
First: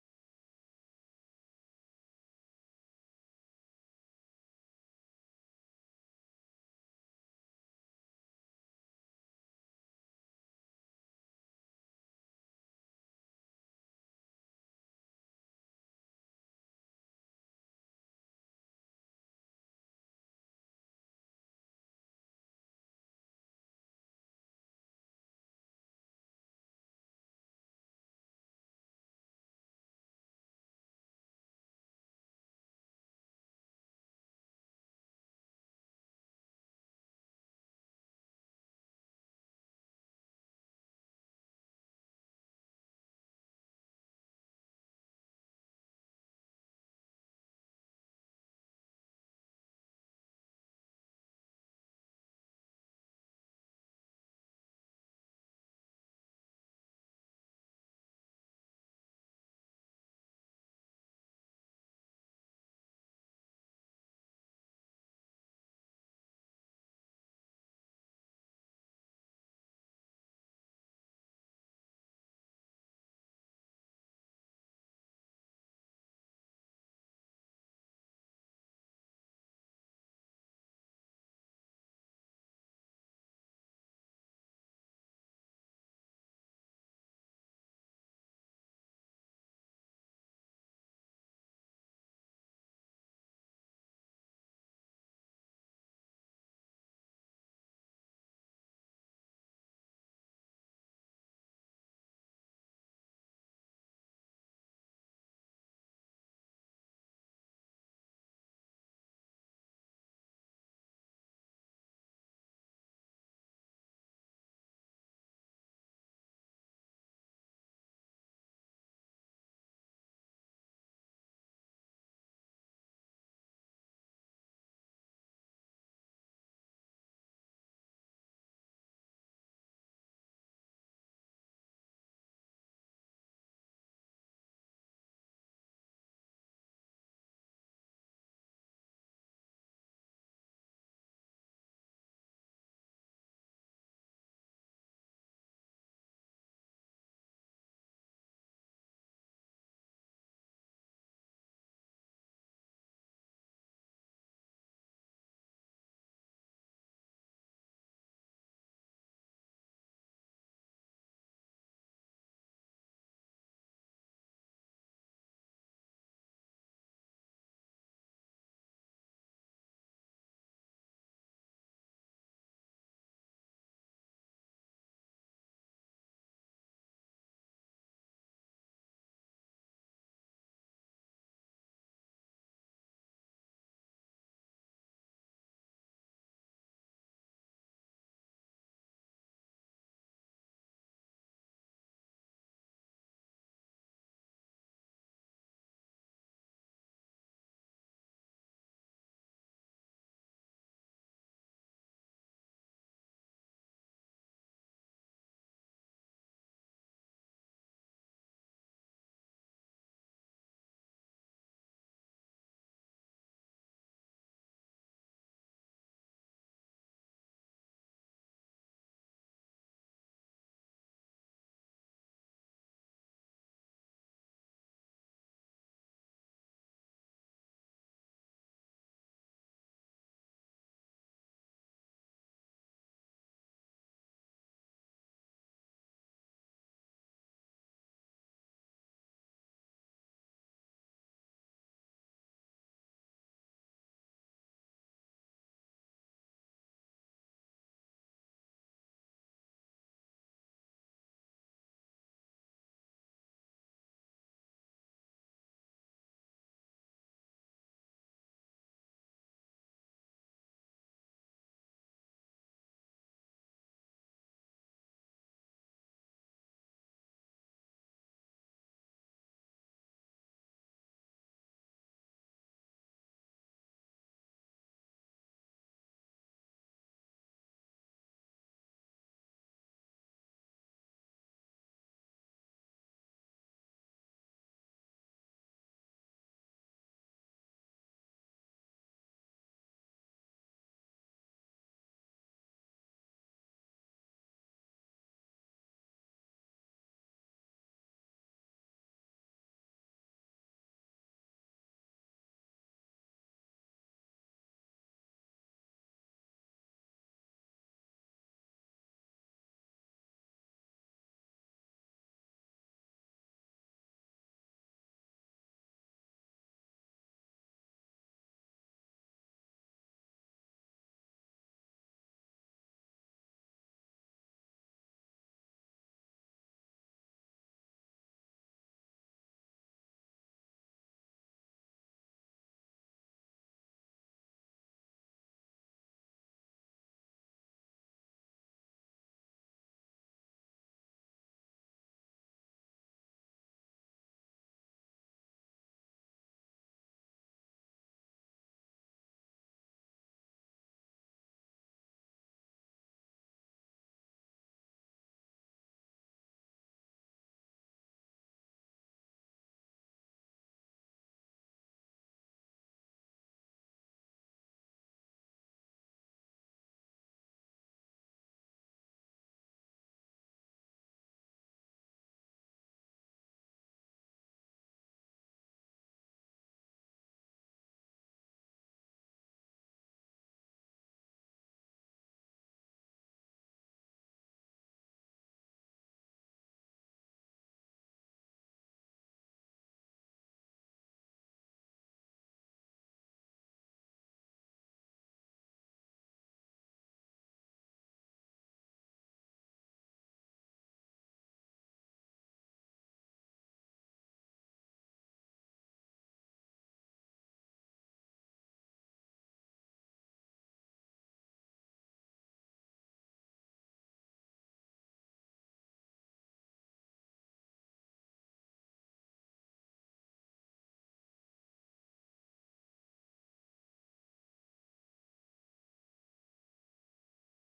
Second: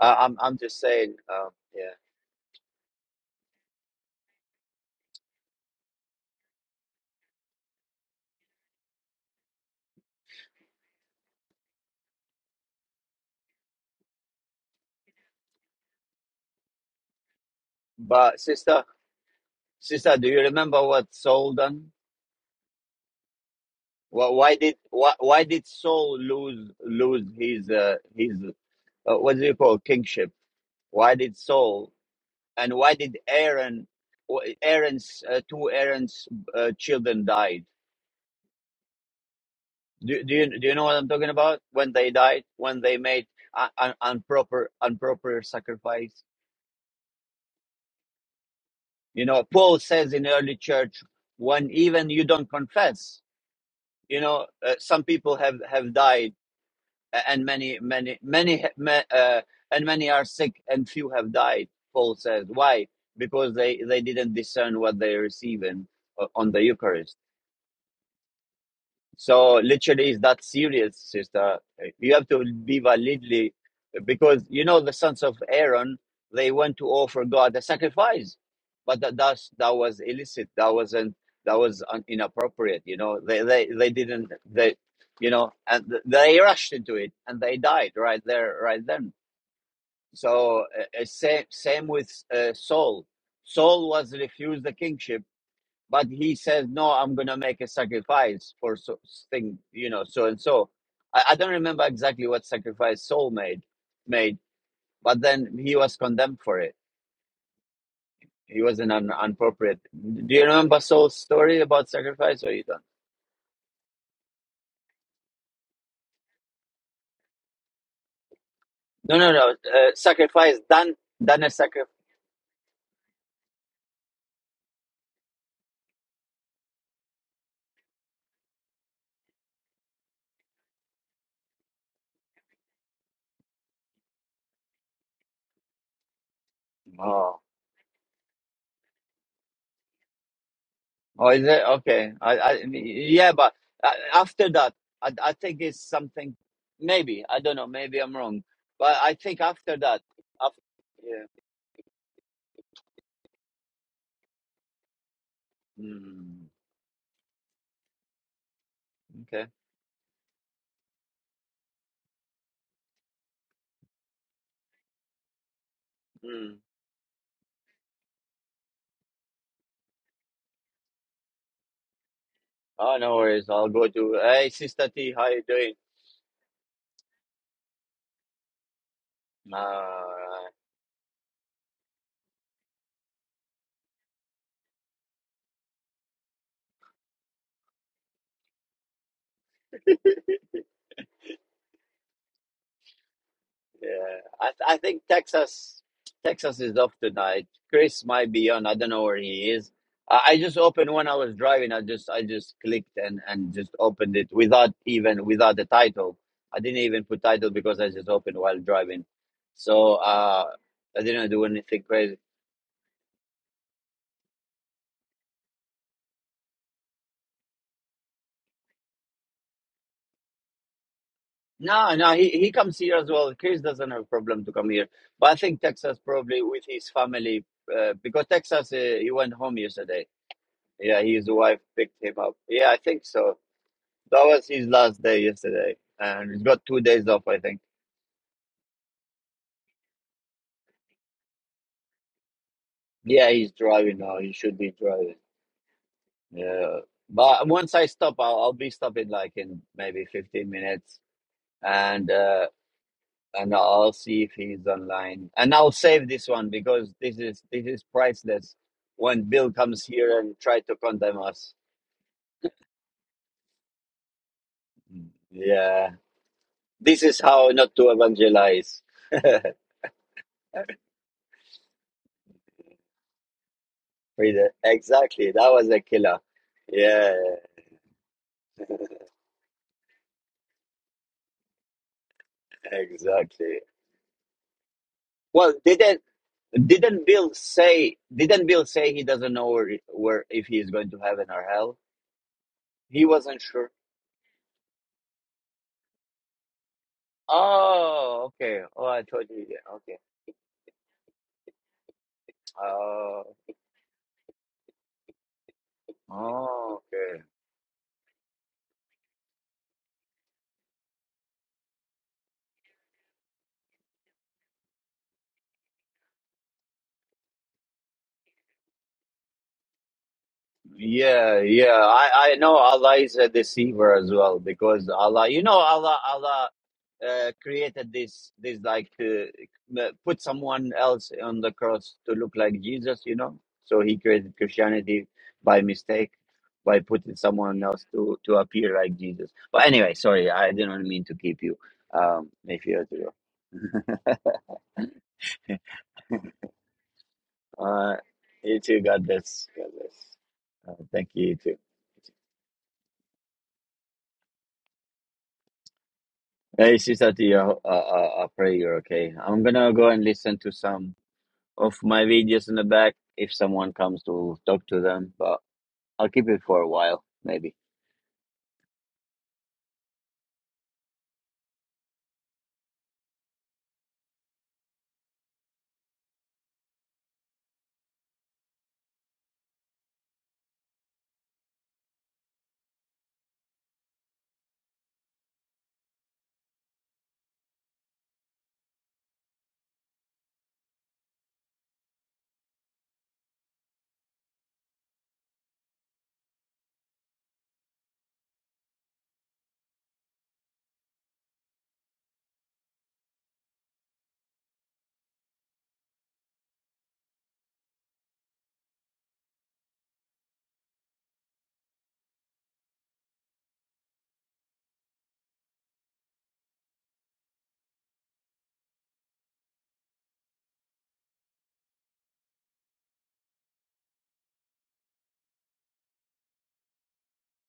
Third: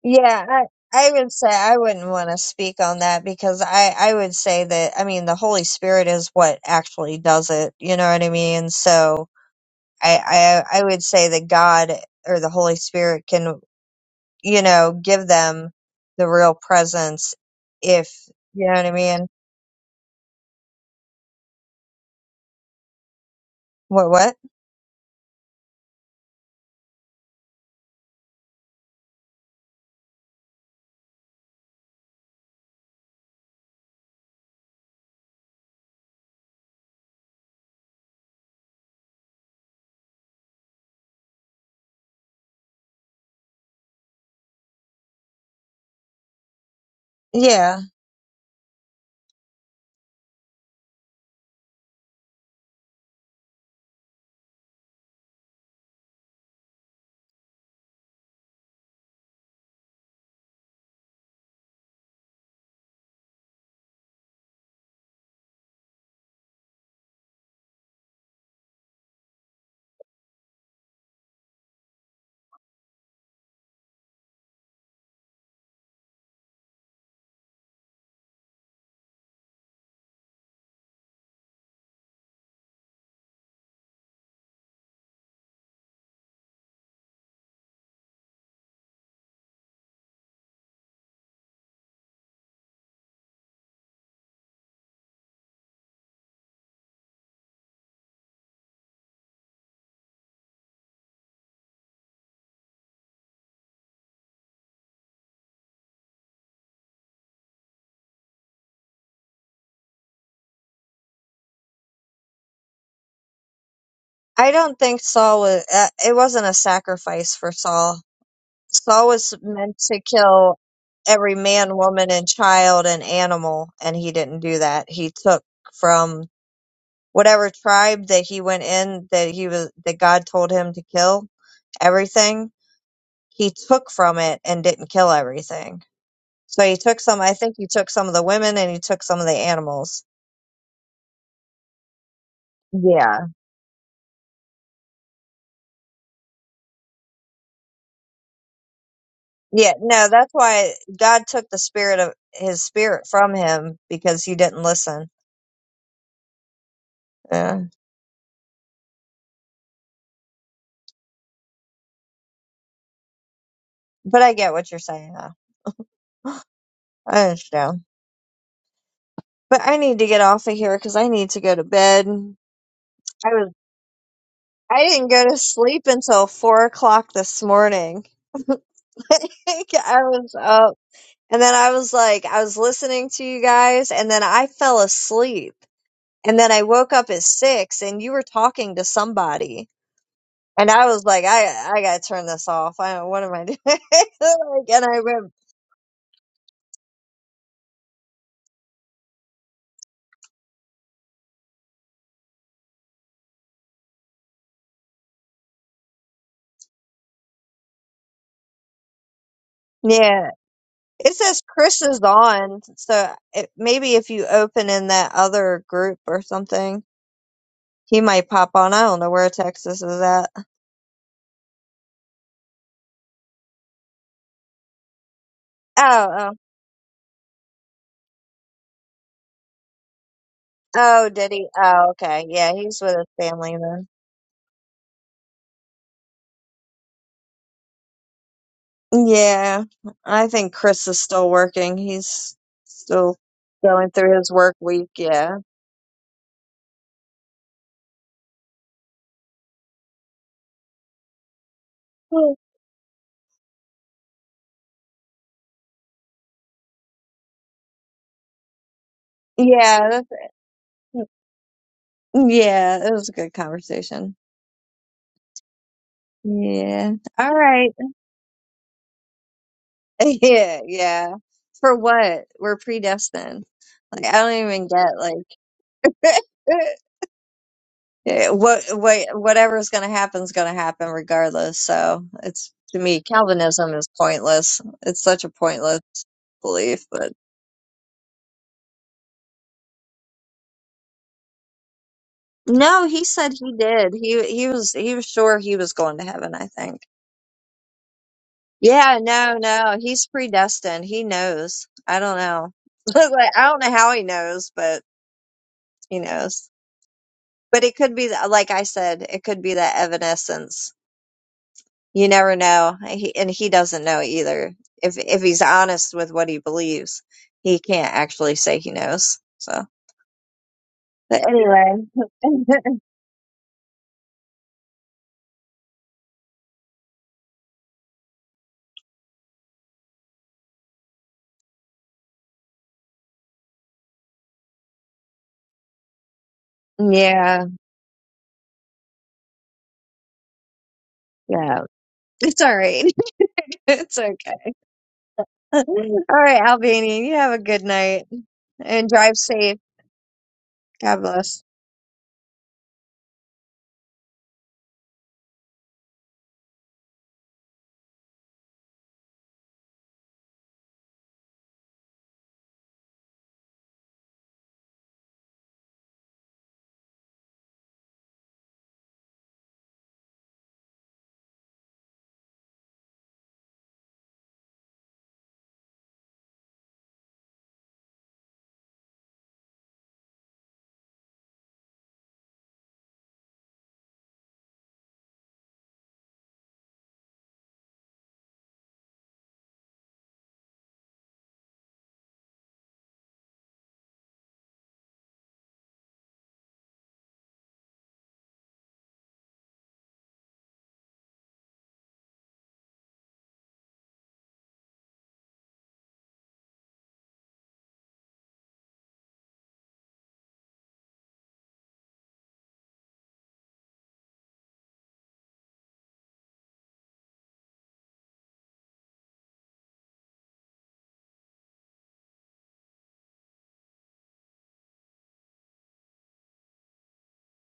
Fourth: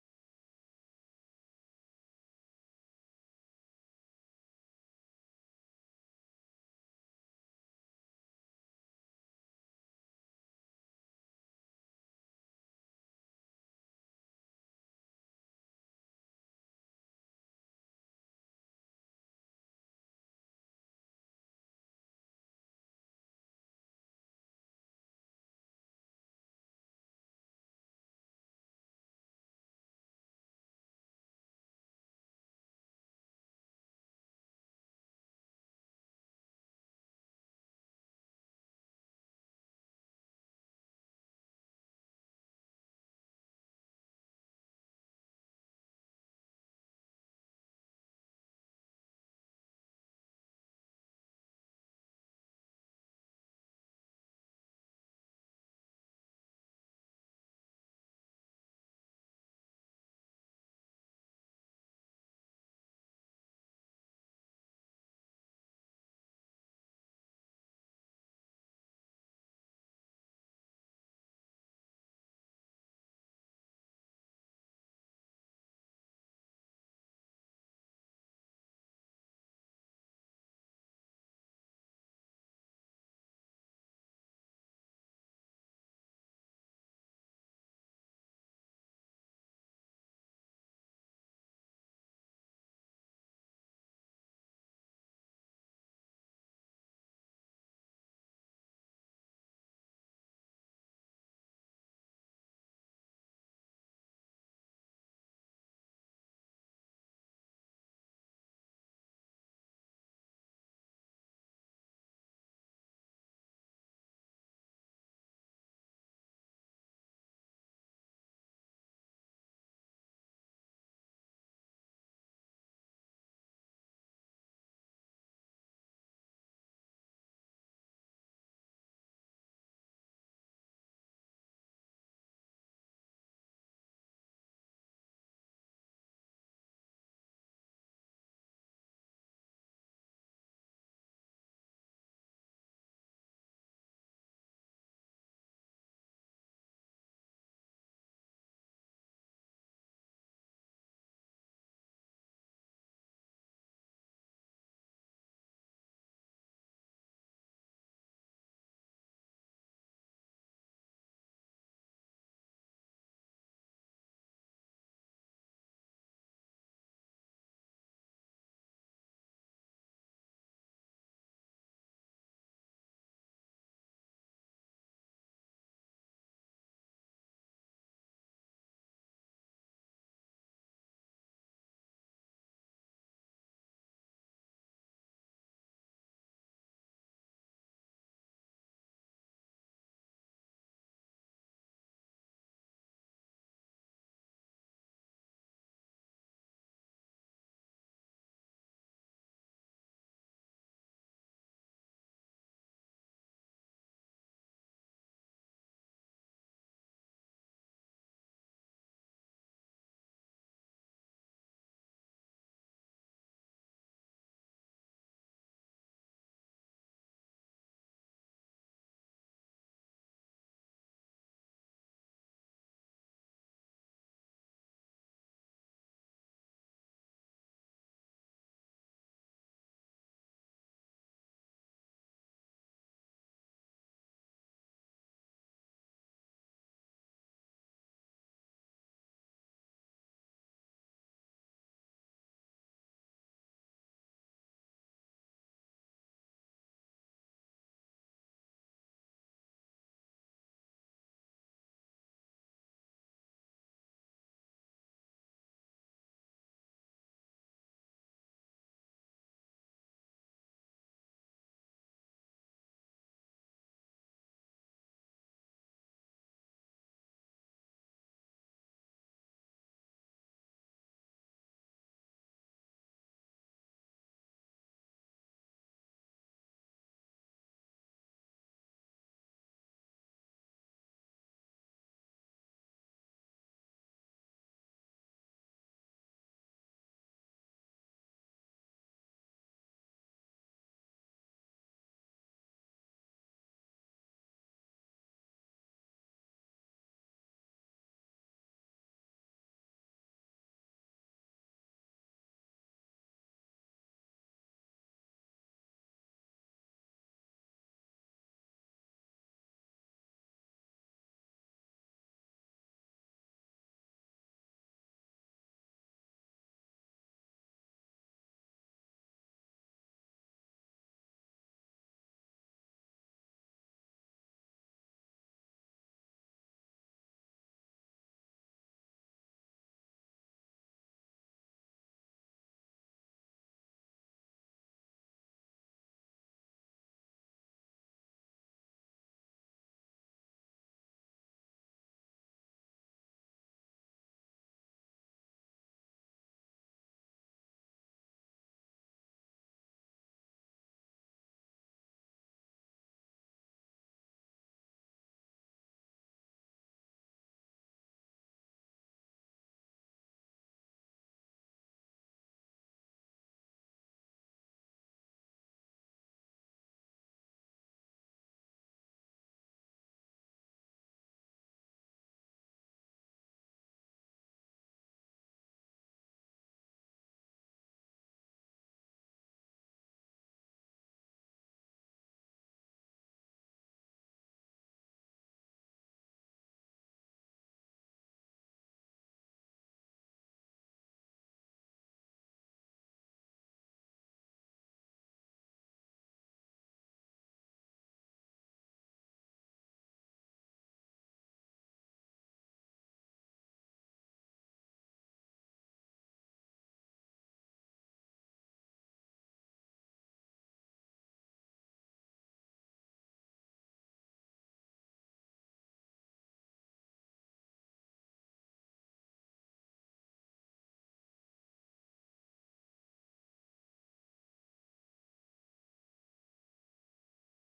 Uh, I'm
Yeah,
I'm
I,
just
I
saying.
would
Uh,
say I
yeah.
wouldn't want to speak on that because I, I would say that, I mean, the Holy Spirit is what actually does it. You know what I mean? So. I, I I would say that God or the Holy Spirit can, you know, give them the real presence if
But
you know
sister,
what I mean.
sister, do you remember what Saul done?
What
Wh-
what?
Why did why, why did Saul lose lose his uh, his uh, what do you call kingship? Why did Saul and why did Aaron, Aaron's uh, two Aaron's uh, children died? Do, do you do you know what I'm talking about? When they died, when they made un- un- improper improper sacrifice.
Yeah,
You know, Paul says in early church when even you don't confess. You know, uh, some people have have died and many many many uh, and many are sick and few have died paul says why because they they didn't discern what they are receiving uh, on the eucharist so literally, it's that serious, sister. You have to be validly, because you know the sons of Aaron, they went to offer God a sacrifice, but that that's, that was illicit. That wasn't that was un, inappropriate. You know, they they they didn't they, you know, and th- they rushed into it and they died right there, right then. So uh, uh, same same with uh, Saul. Saul was refused the kingship but he says no i'm gonna make a sacrifice for so thing you know so and so I, I don't remember exactly what sacrifice saul made made but then he was condemned for it he was an un- appropriate do you remember saul's story about sacrifice or you don't
I don't think Saul was. Uh, it wasn't a sacrifice for Saul. Saul
no no
was
no
meant
uh,
to kill
sacrifice done
every
done a
man,
sacrifice
woman, and child and animal, and he didn't do that. He took from whatever tribe that he went in that he was that God told him to kill everything he took from it and didn't kill everything. So he took some, I
oh.
think he took some of the women and he took some of the animals.
oh is it okay i, I
Yeah.
yeah but uh, after that I, I think it's something maybe i don't know maybe i'm wrong but i think
Yeah.
after that
No, that's why
after,
God took the spirit of his spirit from him because he didn't listen.
Mm,
Yeah.
okay.
But I get what you're saying though. *sighs*
Mm.
I understand. But I need to get off of here because I need to go to bed.
Oh, no
I
worries.
was
I'll go to. Hey,
I
Sister
didn't
T,
go
how
to
you doing?
sleep until four o'clock this morning. *laughs* I was
Uh,
up. And then I was like, I was listening to you guys, and then I fell asleep. And then I woke up at six, and you were talking to somebody. And I was like, I I gotta turn this off. I don't, what am I doing? *laughs*
yeah. I
like,
I
and I
think
went,
Texas Texas is off tonight. Chris might be on. I don't know where he is. I, I just opened when I was driving. I just I just clicked and and just opened it without even without the title. I didn't even put title because I just opened while driving. So
yeah.
uh, I
It
didn't
says
do
Chris
anything
is
crazy.
on, so it, maybe if you open in that other group or something, he might pop on. I don't know where Texas is at.
No, no, he, he comes here as well. Chris doesn't have a problem to come here, but I think Texas
Oh, oh,
probably with his family uh, because Texas uh, he went home yesterday. Yeah,
oh,
his
did he?
wife
Oh,
picked him
okay.
up.
Yeah,
Yeah, I
he's with
think
his
so.
family then.
That was his last day yesterday, and he's got two days off, I think.
Yeah, I think Chris is still working. He's still
Yeah, he's
going
driving
through
now.
his
He
work
should be
week.
driving.
Yeah.
Yeah, but once I stop, I'll, I'll be stopping like in maybe fifteen minutes, and
Cool.
uh, and I'll see if he's online. And I'll save this one because this is this is priceless. When Bill comes
Yeah. that's-
here and try to condemn us,
mm, Yeah. It was a good conversation.
yeah,
Yeah.
this is
All
how
right.
not to evangelize. *laughs*
*laughs* Yeah. Yeah. For what? We're predestined. Like, I don't
Frida,
even get,
exactly.
like,
That was a killer.
*laughs*
Yeah,
yeah, what, what, whatever's going to happen is going to happen regardless. So it's, to me,
exactly.
Calvinism is pointless. It's such a
Well,
pointless
didn't
belief,
didn't
but.
Bill say didn't Bill say he doesn't know where, where if he is going to heaven or hell?
No,
He
he said
wasn't
he
sure.
did. He he was he was sure he was going to heaven, I think.
Oh, okay. Oh,
Yeah,
I told
no,
you. Yeah,
no.
okay.
He's predestined. He knows. I don't know. *laughs*
Oh.
Like, I don't know how he knows, but he knows.
Oh, okay.
But it could be that, like I said, it could be that evanescence. You never know. He, and he doesn't know either. If if he's honest with what he believes, he can't actually say he knows. So, but
Yeah,
anyway.
yeah. I, I know
*laughs*
Allah is a deceiver as well because Allah, you know, Allah, Allah uh, created this, this like, uh, m- put someone else on the cross to look like Jesus, you know? So he created Christianity by mistake, by putting
Yeah,
someone else to, to appear like Jesus. But anyway, sorry, I didn't mean to keep you.
yeah.
Um,
It's all
if you
right.
have
*laughs* It's
to go.
okay.
*laughs*
*laughs* All right, Albanian, you have a good
Uh,
night
you too,
and
God
drive
bless.
safe.
God bless. Uh,
God
thank you,
bless.
you too. Hey, Sister T, I, I, I I pray you're okay. I'm gonna go and listen to some of my videos in the back if someone comes to talk to them, but I'll keep it for a while, maybe.